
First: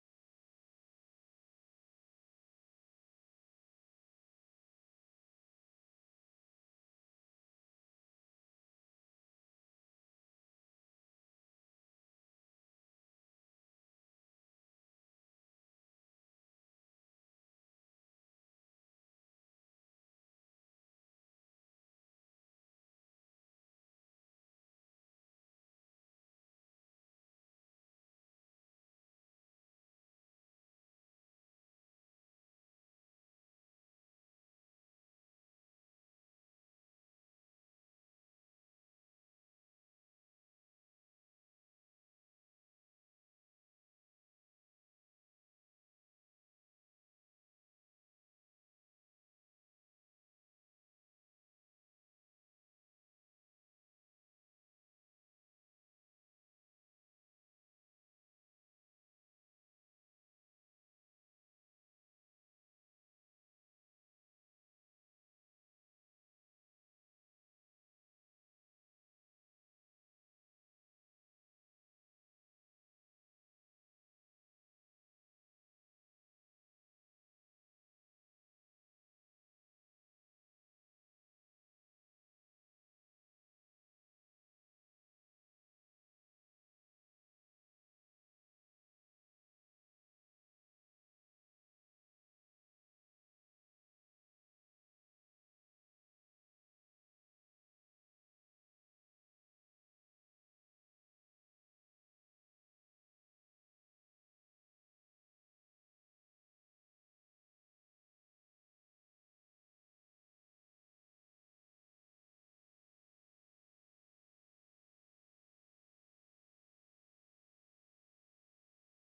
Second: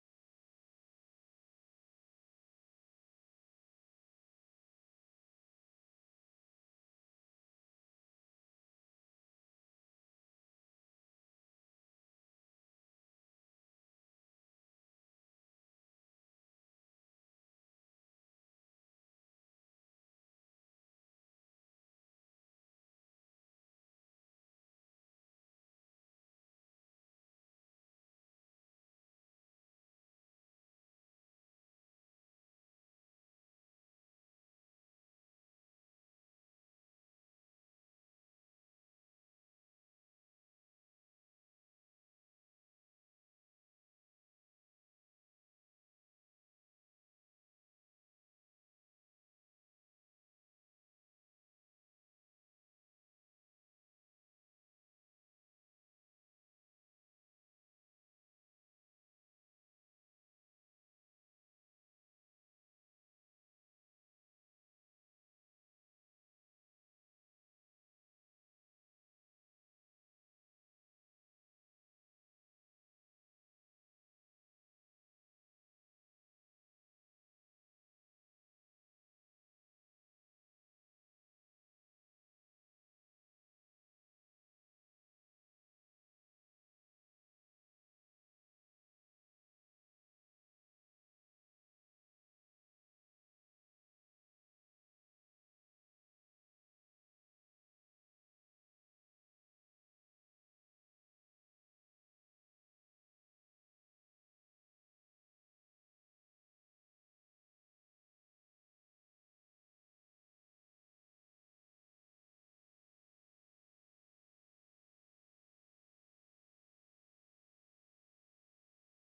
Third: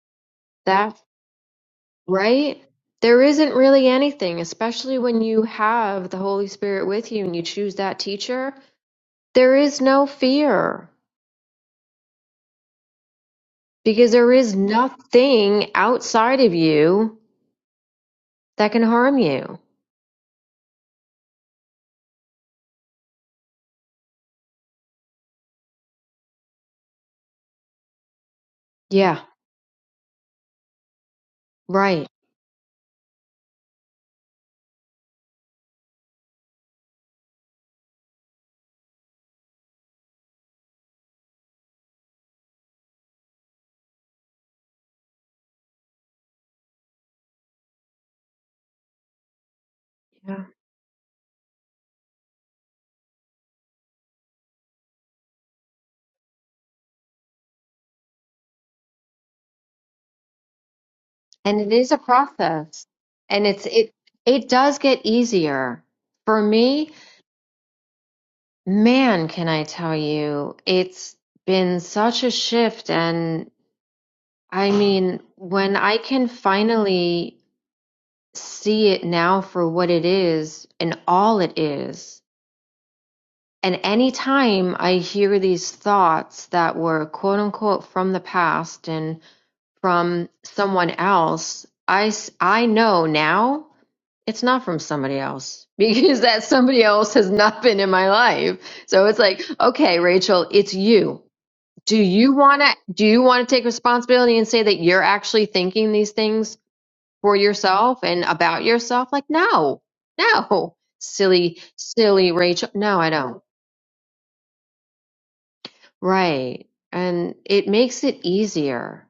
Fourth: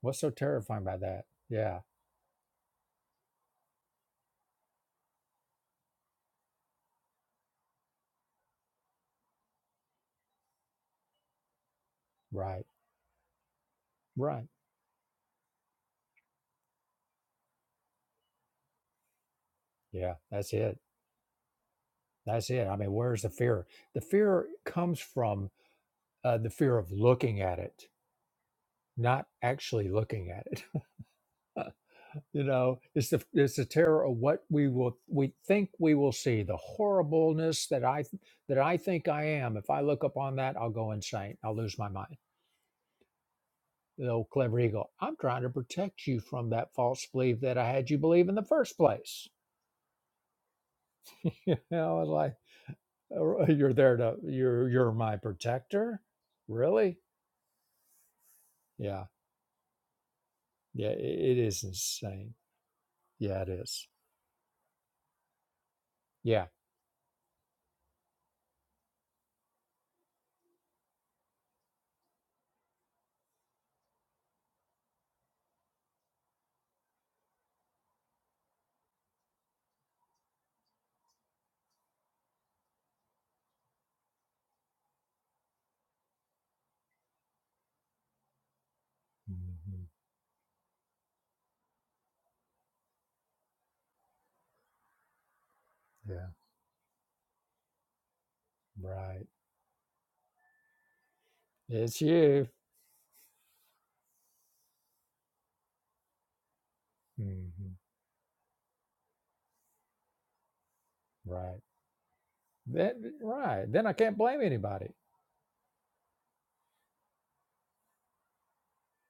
What's so terrifying about that? Yeah.
Right? There isn't really anything, especially when you have the Holy Spirit with you and you choose that teacher. There is no fear
Right.
because there
Right.
is nothing outside of you that can harm you.
Yeah. That's it. That's it. I mean, where's the fear? The fear comes from uh, the fear of looking at it
Yeah,
not actually looking at it.
right.
you know, it's the it's the terror of what we will we think we will see, the horribleness that I that I think I am. If I look upon that, I'll go insane. I'll lose my mind. The old clever eagle. I'm trying to protect you from that false belief that I had you believe in the first place.
Yeah.
You know, it's like "Oh, you're there to you're you're my protector, really? Yeah, yeah, i it
And
is
it is a
insane.
process.
Yeah,
And
it
it's
is.
it it does get easier. For
Yeah,
me, man, can I tell you, it's been such a shift and I mean, when I can finally see it now for what it is and all it is. And anytime I hear these thoughts that were quote unquote from the past and
hmm
from someone else, I I know now it's not from somebody else because
yeah,
that somebody else has not been in my life. So it's
right.
like, okay, Rachel, it's you. Do
It's
you
you.
want to do you want to take responsibility and say that you're actually thinking these things for
hmm
yourself and about yourself? Like, no, no,
Right.
silly, silly Rachel. No, I
Then,
don't.
right. Then I can't blame anybody.
Right. And it makes it easier.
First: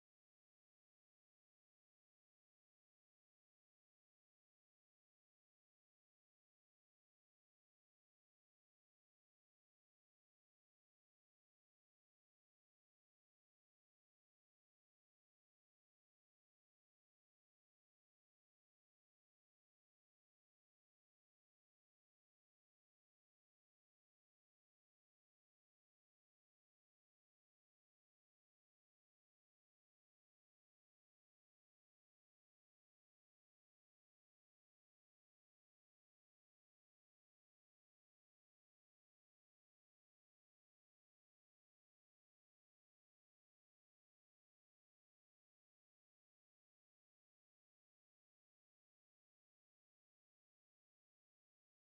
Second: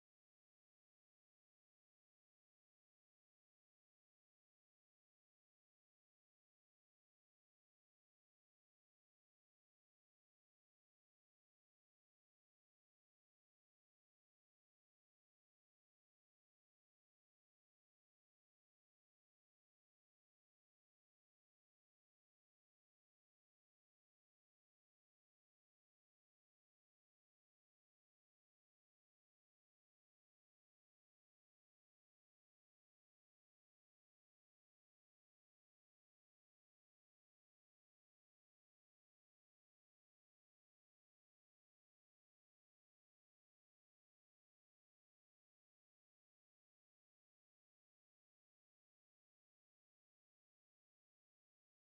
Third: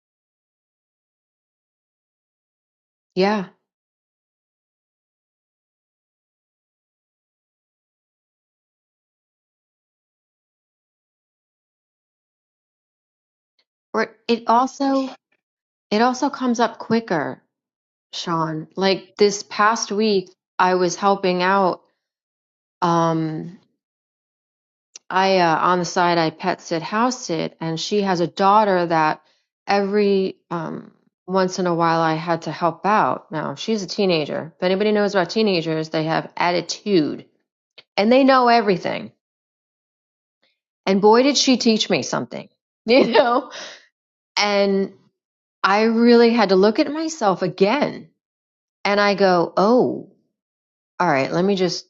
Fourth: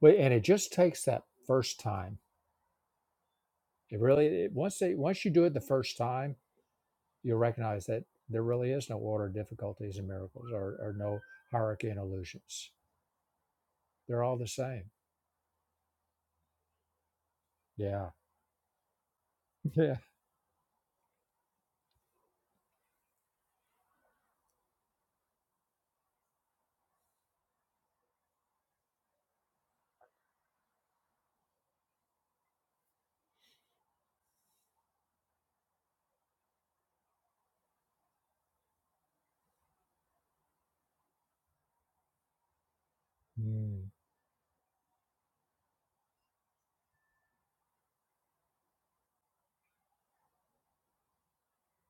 Wait, and it just takes that first time.
Yeah.
It really it, once they once you do it the first time, you'll recognize that there really is no order of difficulties and miracles, or, or no hierarchy and illusions.
Or
They're all
it
the same.
also, it also comes up quicker,
Yeah.
Sean. Like this past
Yeah.
week, I was helping out. Um, I uh, on the side I pet sit, house sit, and she has a daughter that every um, once in a while I had to help out. Now she's a teenager. If anybody knows about teenagers, they have attitude and they know everything. And boy, did she teach me something, you know. And I really had to look at myself again, and I go, oh, all right, let me just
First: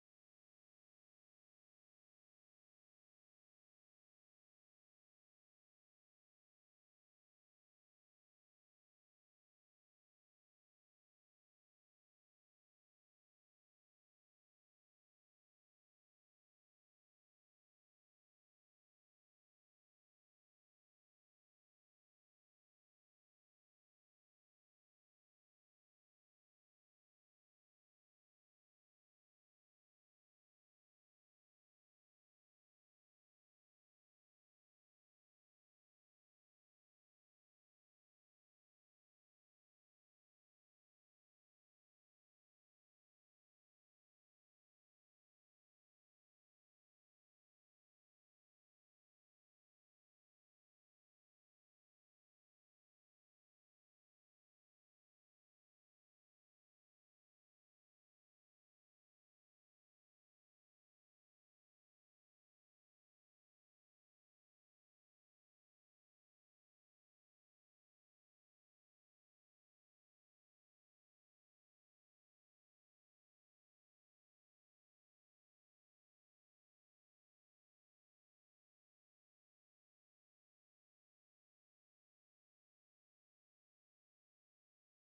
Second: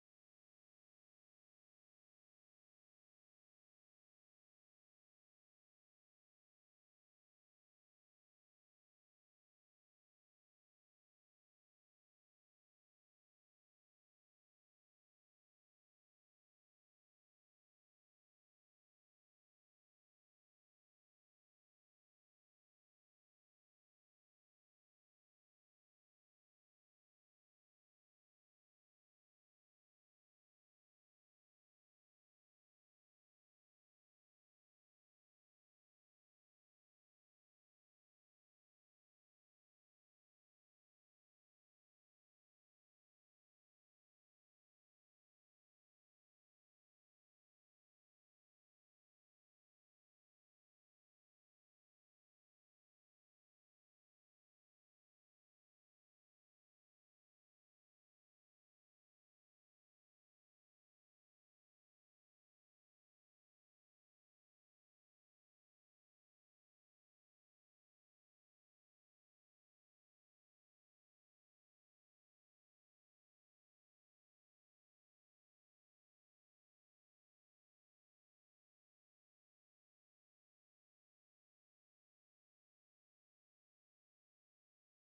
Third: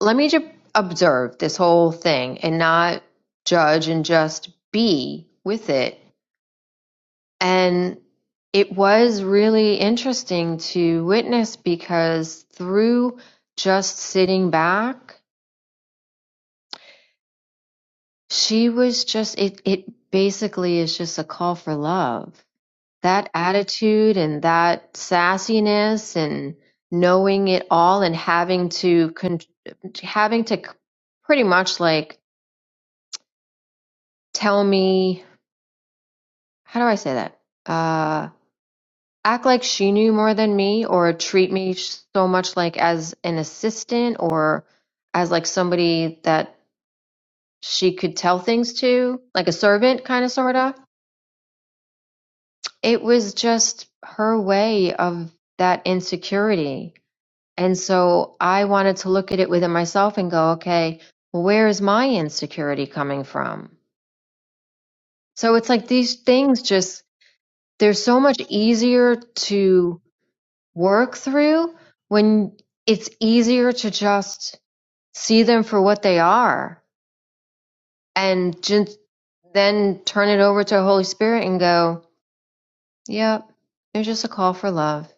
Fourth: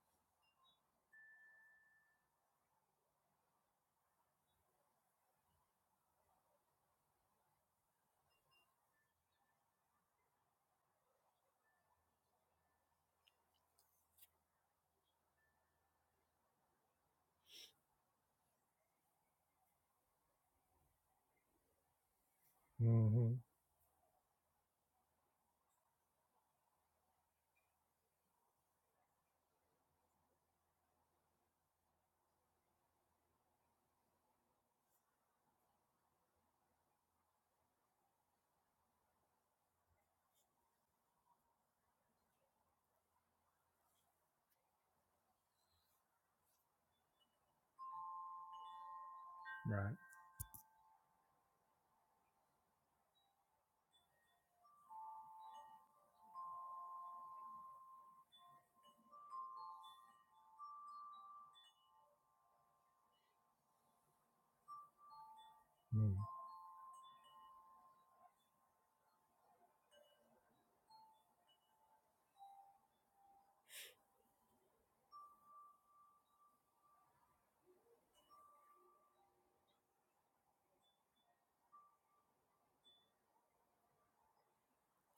let me just observe this whole thing and not judge and just be with it And it was really interesting to witness because through just sitting back, she was just, it, it basically is just a call for love.
Mm-hmm.
That attitude and that sassiness and knowing it all and having to, con- having to c- pretty much like tell me, how do I say that? Uh, act like she knew more than me or treat me so much like as an assistant or as like somebody that she could tell things to, like a
Right.
servant kind of sorta. It was just her way of that insecurity. And so I wanted to look at it within myself and go, okay, well, where is my insecurity coming from? So it's like these
Mm.
things just they're so much easier to work through when it's easier to just see them for what they are and just then turn it over to the Holy Spirit and go, yep, they're just a call for love.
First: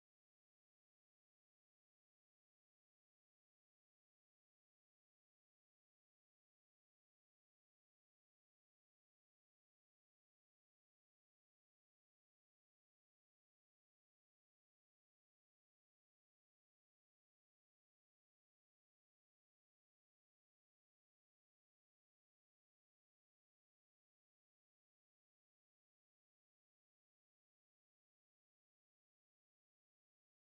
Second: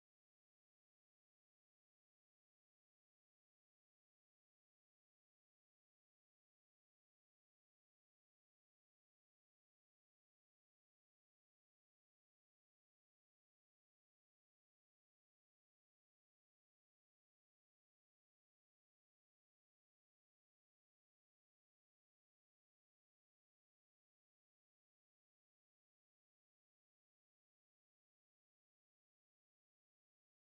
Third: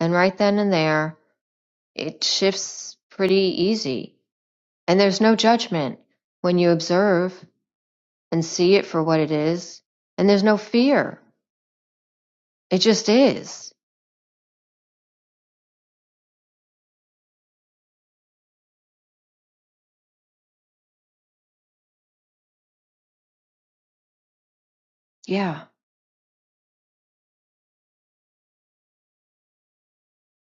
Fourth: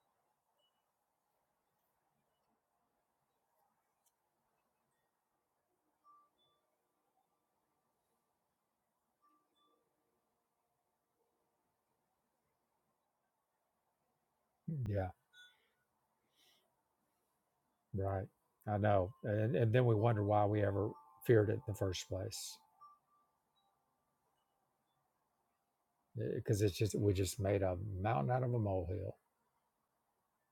And right then and there, it shifts pretty easy. And there's no judgment when you observe and see it for what it is. And there's no fear. It just is.
Yeah. Right. I know. And and then we wonder why we ever feared it in the first place,
Yeah.
because it's just we just made a mountain out of a molehill.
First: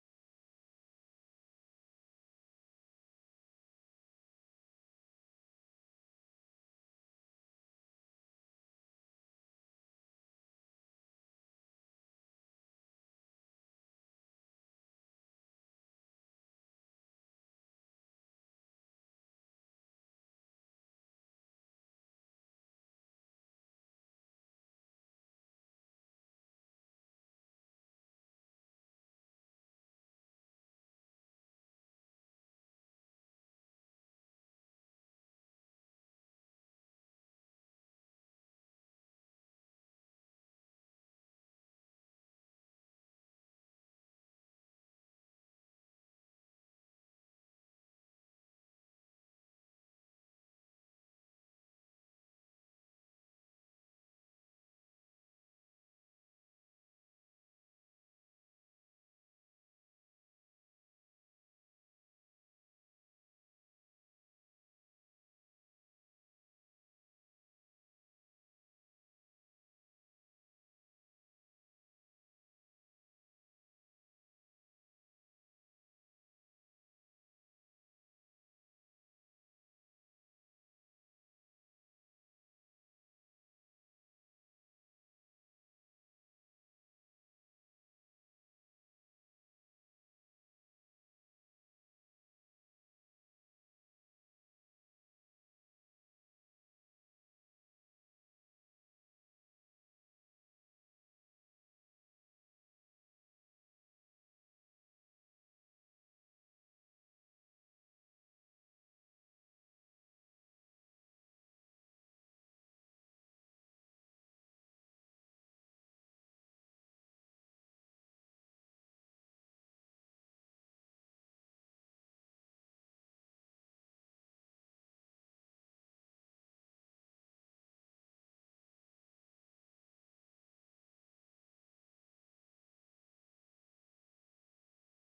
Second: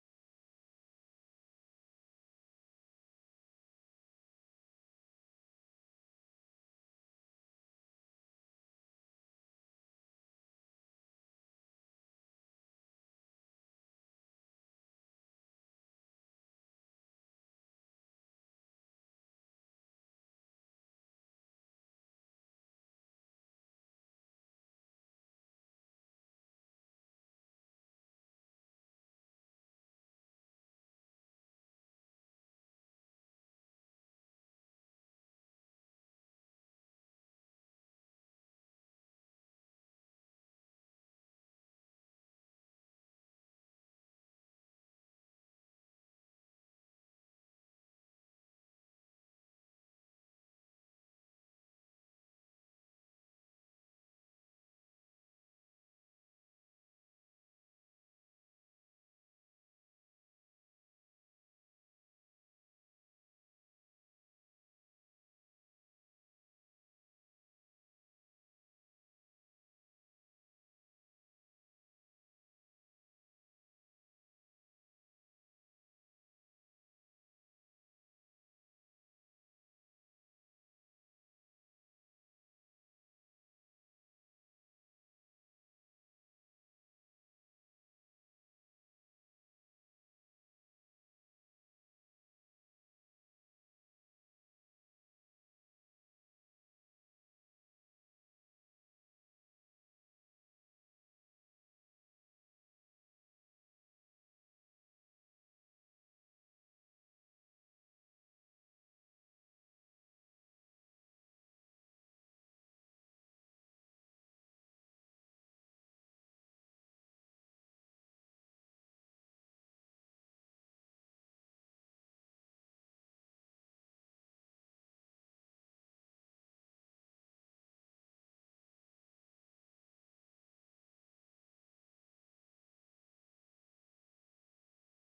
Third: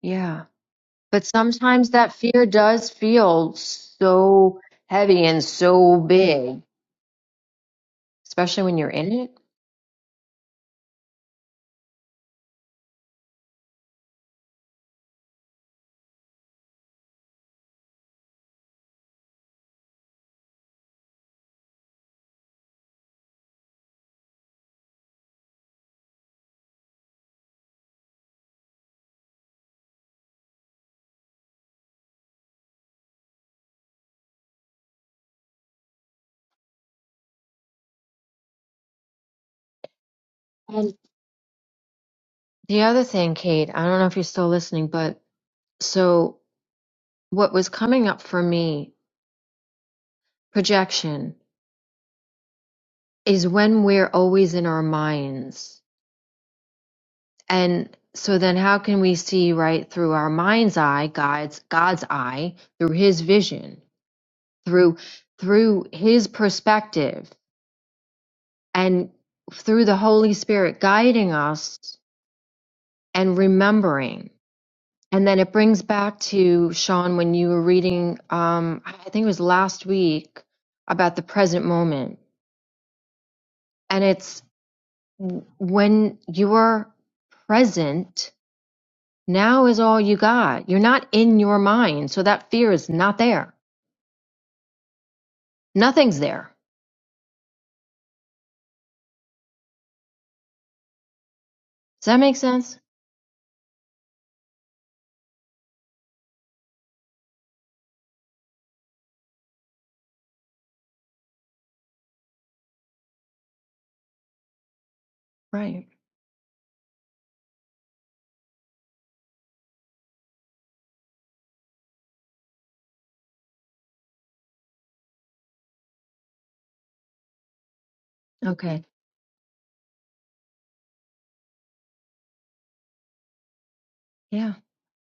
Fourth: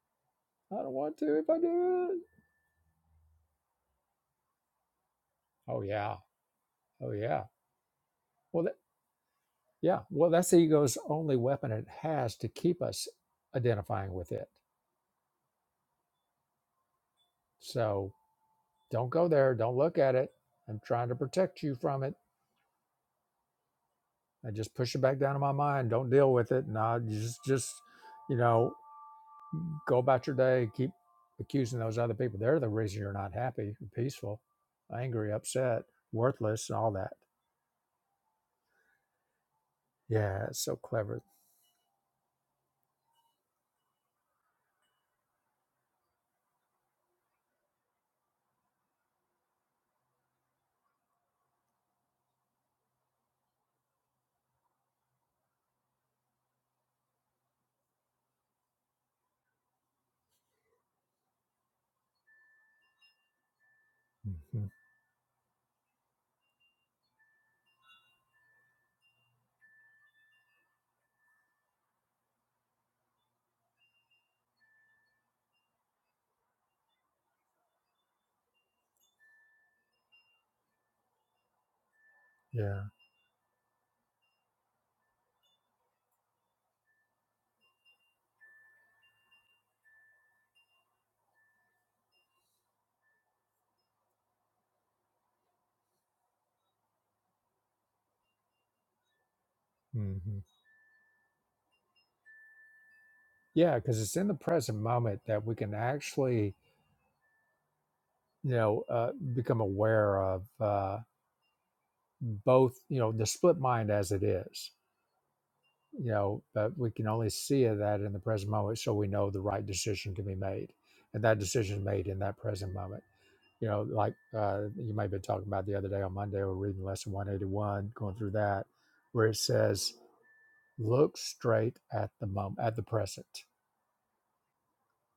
Yeah.
I don't want
But
to if I
sometimes
do
that
it.
fear does feel so heavy and
Oh
so
yeah.
big,
Oh yeah.
especially
Well, that,
when you're in it.
yeah. Well, that's the ego's only weapon it has to keep us identifying with it. So don't go there. Don't look at it. I'm trying to protect you from it. I just push it back down in my mind. Don't deal with it. Nah, just just you know go about your day. Keep accusing those other people. They're the reason you're not happy, peaceful, angry, upset, worthless, and all that. Yeah, it's so
And
clever.
the other thing, Kate, I don't know if you're still listening, but so what was coming up for me, projection, is when we're always in our minds. And so then how can we see right through our mind's eye, God's God's eye, through his vision,
hmm
through through his perspective? and through the Holy Spirit guiding us and remembering. And then it brings back to Sean when you were reading, um, I think it was last week, about the present moment.
Yeah.
And it's w- when you're present, now is all you got. You're not in your mind. So that fear is not there. Nothing's there.
Mm-hmm.
Does that make sense?
Yeah, because it's in the present moment that we can actually, you know, uh, become aware of uh, both, you know, the split mind as it is,
Right.
you know, but we can only see it that in the present moment so we know the right decision can be made. And that decision is made in that present moment. You know, like uh, you may have been talking about the other day on Monday, we're reading lesson 181, going through that,
Okay.
where it says, look straight at the moment, at the present,
Yeah.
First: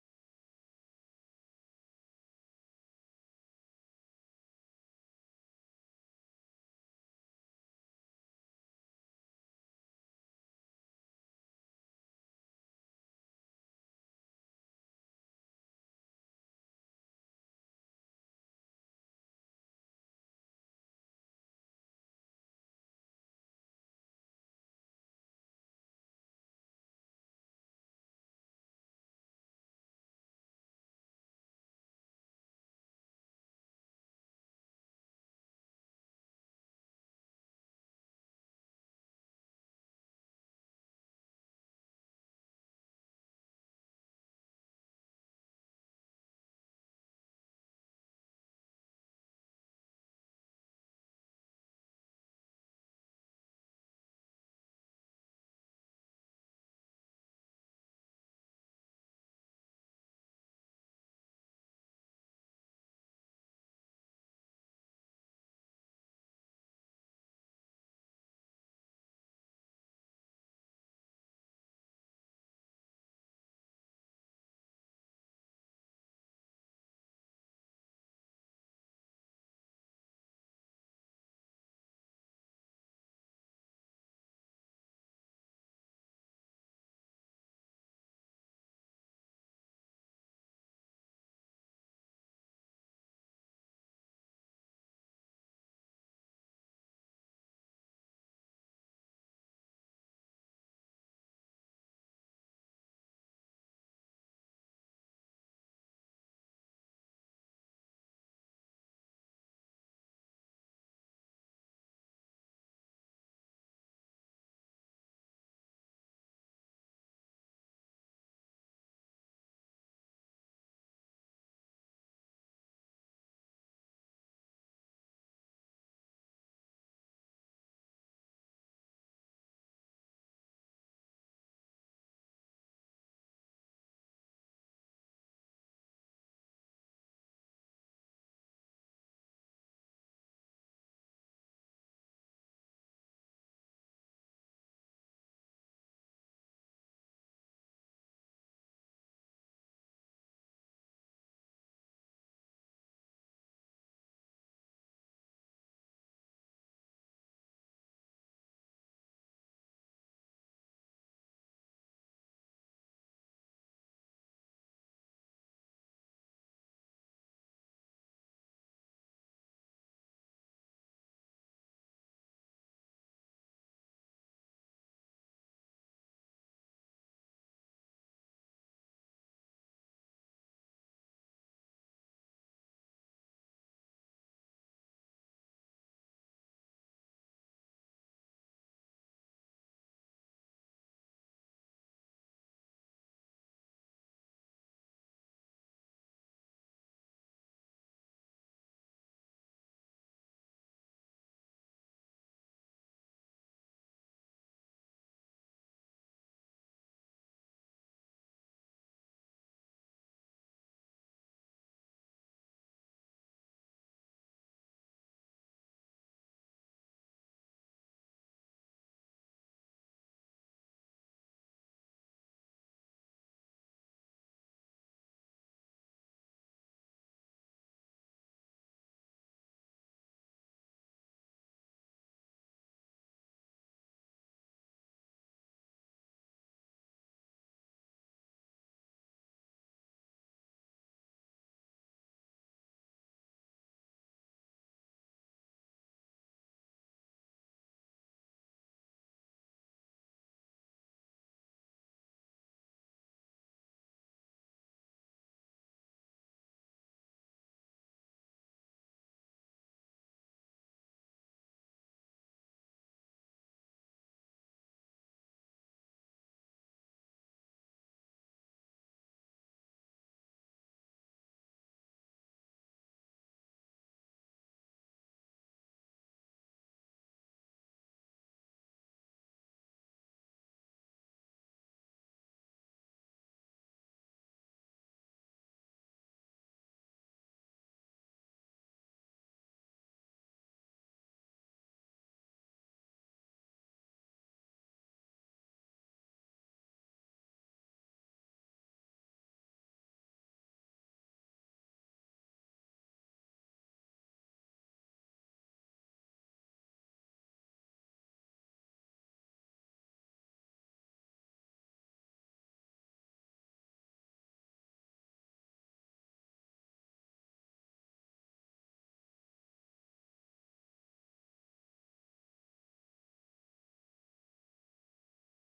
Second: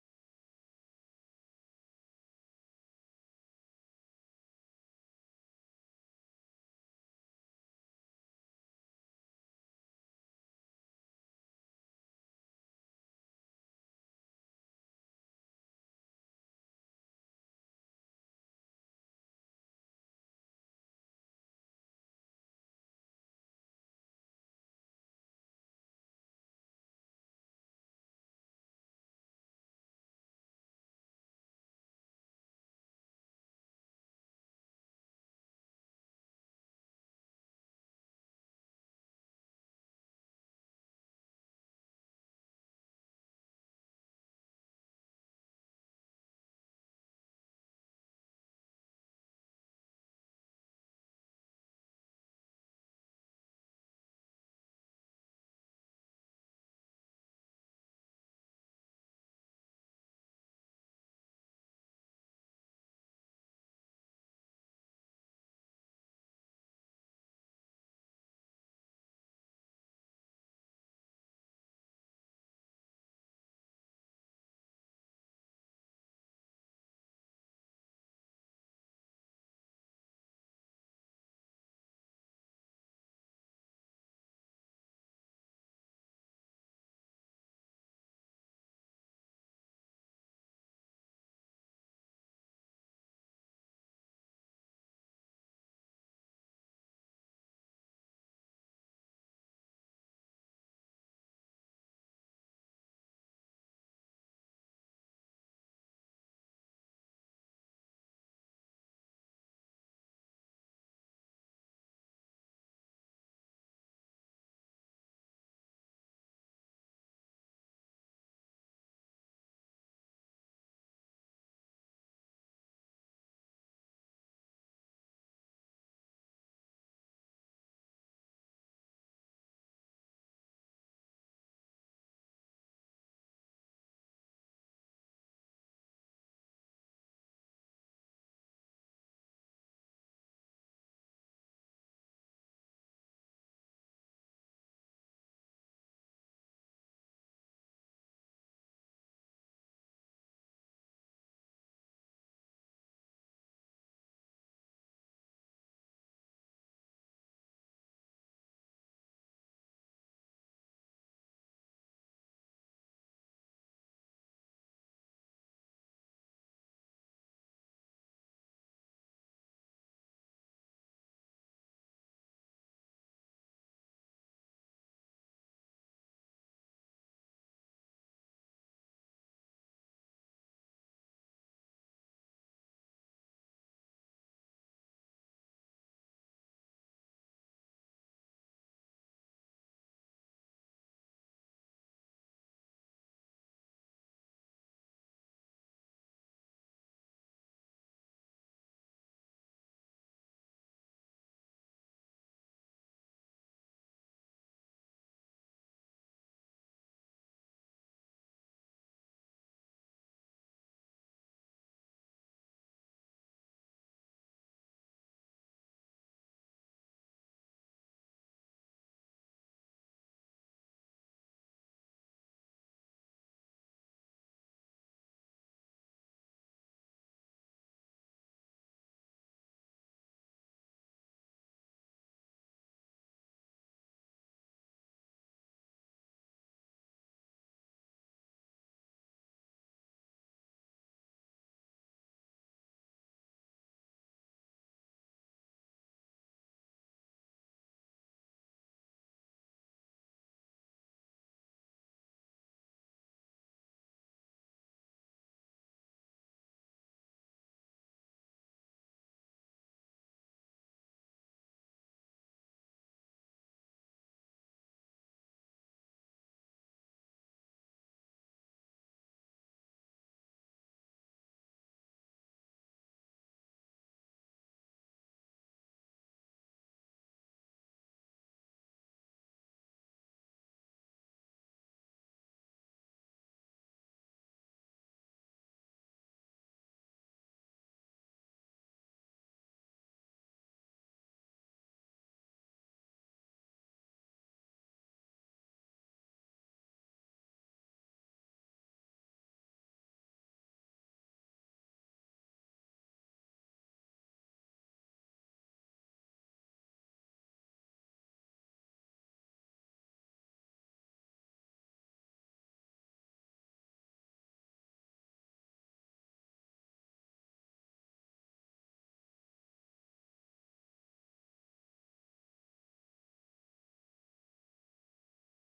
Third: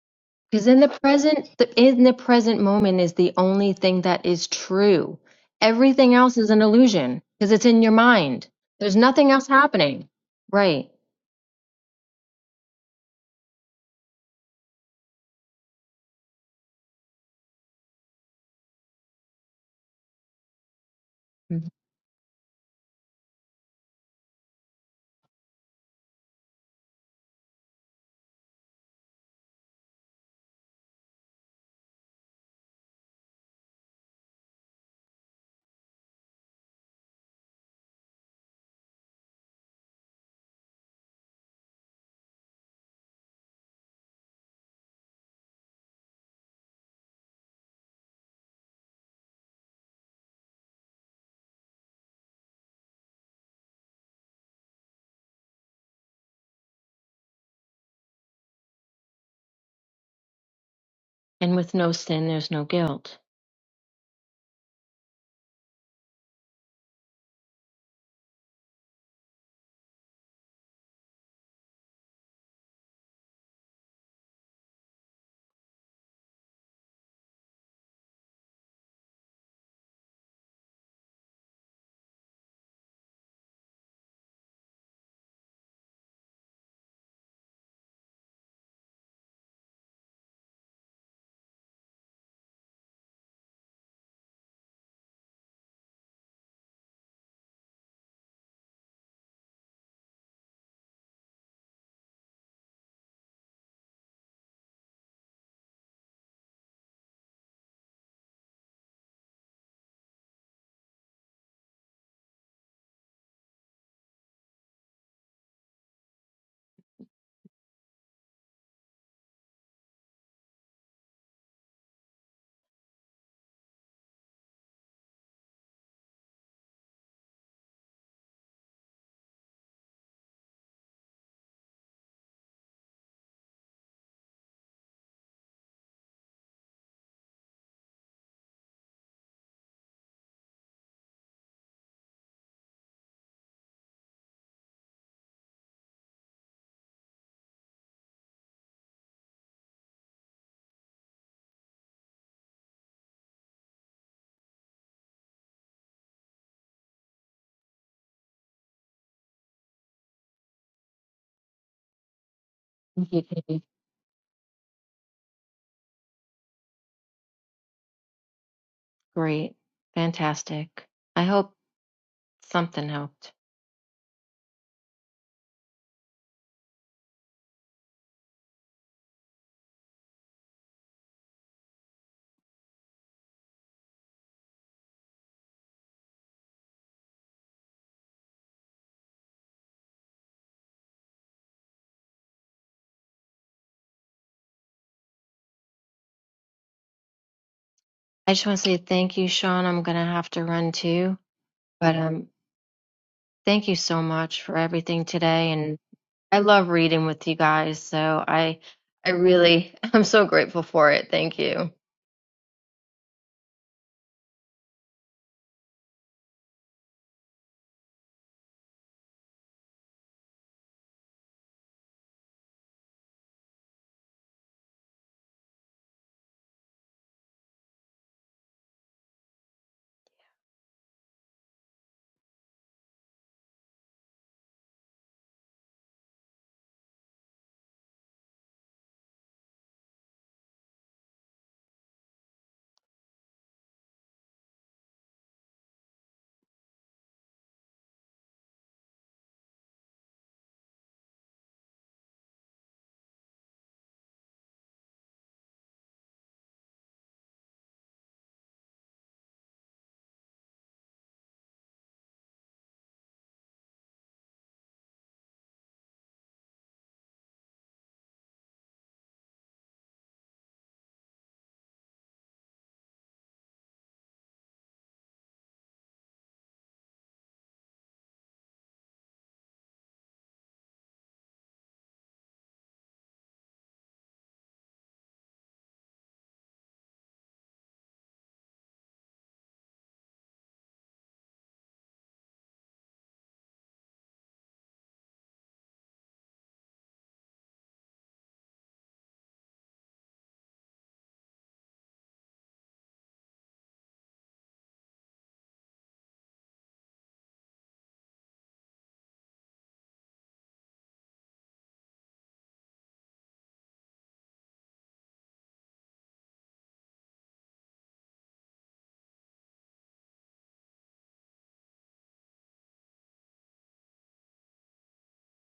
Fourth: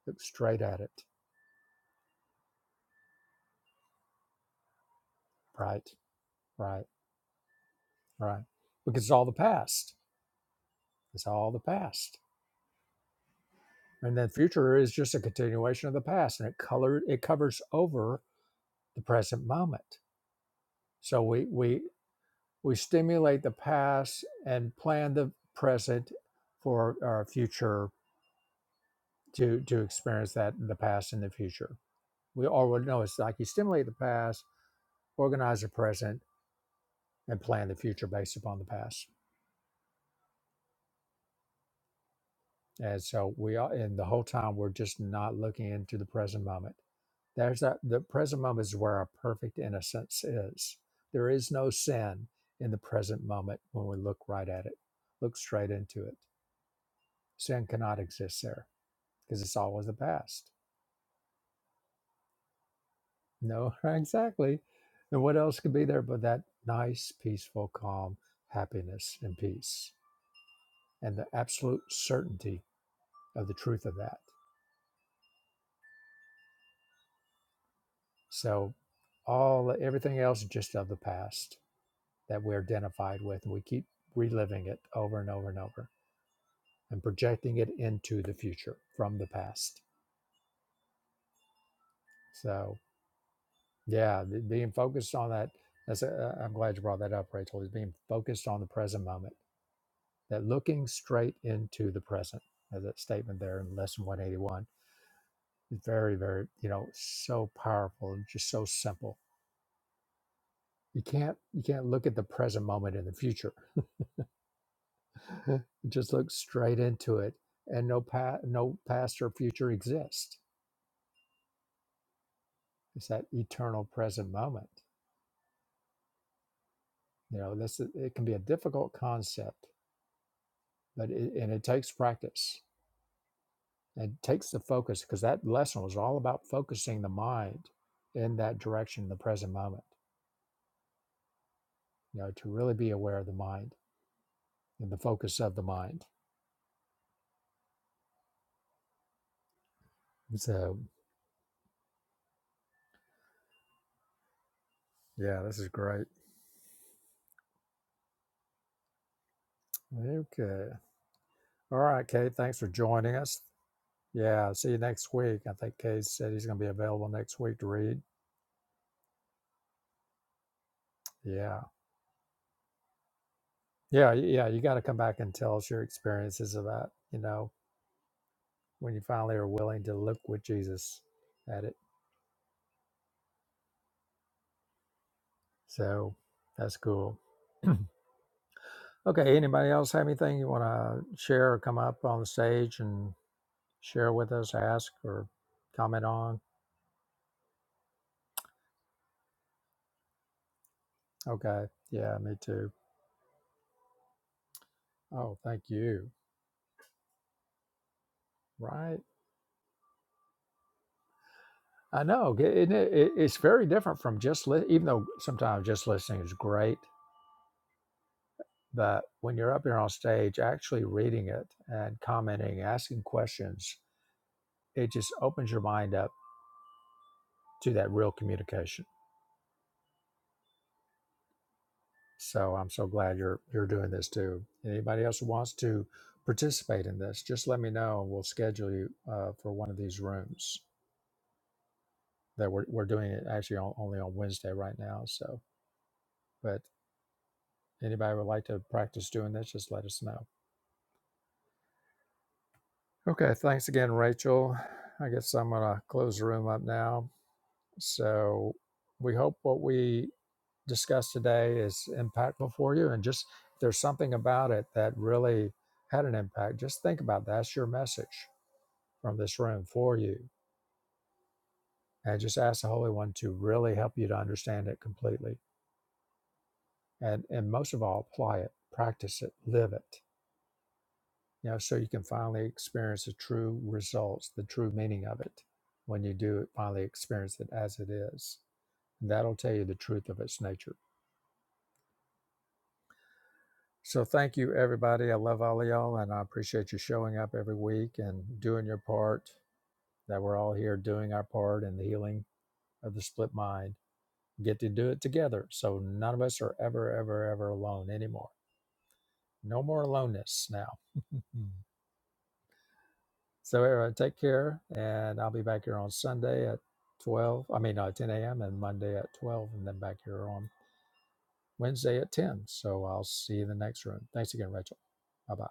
look straight
Because in
at
the
it,
present, the, in the present moment is the only thing that is true.
right?
Everything else is an
Right
illusion because it's in your
Right.
mind. There's
Because it's all
nothing
the
else
past.
happening. Right.
It's all the past. And the future is just a continuation of the past and it colored it covers over the present moment. So we
Mhm.
we we stimulate the past and plan the present for our future to to experience that the past and the future. We or know it's like you stimulate the past, organize the present, and plan the future based upon the past. And so we are, and the whole time we're just not looking into the present moment. There's that, the present moment is where our perfect innocence is. There is no sin in the present moment when we look right at it, look straight into it. Sin cannot exist there because it's always the past.
And with no sin, there's no guilt.
No, exactly. And what else could be there but that nice, peaceful, calm happiness and peace and the absolute certainty of the truth of that? So all everything else is just of the past that we're identified with, and we keep reliving it over and over and over and projecting it into the future from the past. So yeah, be- being focused on that. That's a, I'm glad you brought that up, Rachel. Is being focused on the present moment. That looking straight into the present, as that statement there in lesson 181, is very, very you know so powerful and just so simple. You can't you can't look at the present moment in the future just look straight into it and no pa- no past or future exist it's that eternal present moment you know this is- it can be a difficult concept but it, and it takes practice it takes the focus because that lesson was all about focusing the mind in that direction the present moment you know to really be aware of the mind and the focus of the mind so yeah this is great okay all right kate thanks for joining
Mhm.
us
Mhm.
Yeah, see you next week. I think Case said he's going to be available next week to read.
Great. Fantastic. I hope
Yeah.
something helped.
Yeah. Yeah. You got to come back and tell us your experiences of that. you know, when you finally are willing to look with Jesus at it. So that's cool. okay. Anybody else have anything you want to share or come up on the stage and share with us, ask or comment on?
I just want to say thank you, Sean. I'm going to have to run too.
Okay.
But
Yeah.
um,
Me too.
thank you so much for everything
Oh,
today.
thank
And
you.
I love reading with you guys, so I
Right.
I really I'm so grateful for it. Thank you.
I know, g- isn't it, it, it's very different from just li- even though sometimes just listening is great, but when you're up here on stage, actually reading it and commenting, asking questions, it just opens your mind up to that real communication. So I'm so glad you're you're doing this too. Anybody else who wants to participate in this, just let me know, and we'll schedule you uh, for one of these rooms that we're we're doing it actually on, only on Wednesday right now. So, but anybody would like to practice doing this, just let us know. Okay, thanks again, Rachel. I guess I'm going to close the room up now. So we hope what we discussed today is impactful for you. And just if there's something about it that really had an impact, just think about that. that's your message from this room for you. And just ask the Holy One to really help you to understand it completely. And, and most of all, apply it, practice it, live it. you know, so you can finally experience the true results, the true meaning of it when you do finally experience it as it is. And that'll tell you the truth of its nature. So thank you, everybody. I love all of y'all, and I appreciate you showing up every week and doing your part, that we're all here doing our part in the healing of the split mind. Get to do it together. So none of us are ever, ever, ever alone anymore. No more aloneness now. So everyone, take care, and I'll be back here on Sunday at twelve. I mean, uh, ten a.m. and Monday at twelve, and then back here on Wednesday at ten. So I'll see you in the next room. Thanks again, Rachel. Bye bye.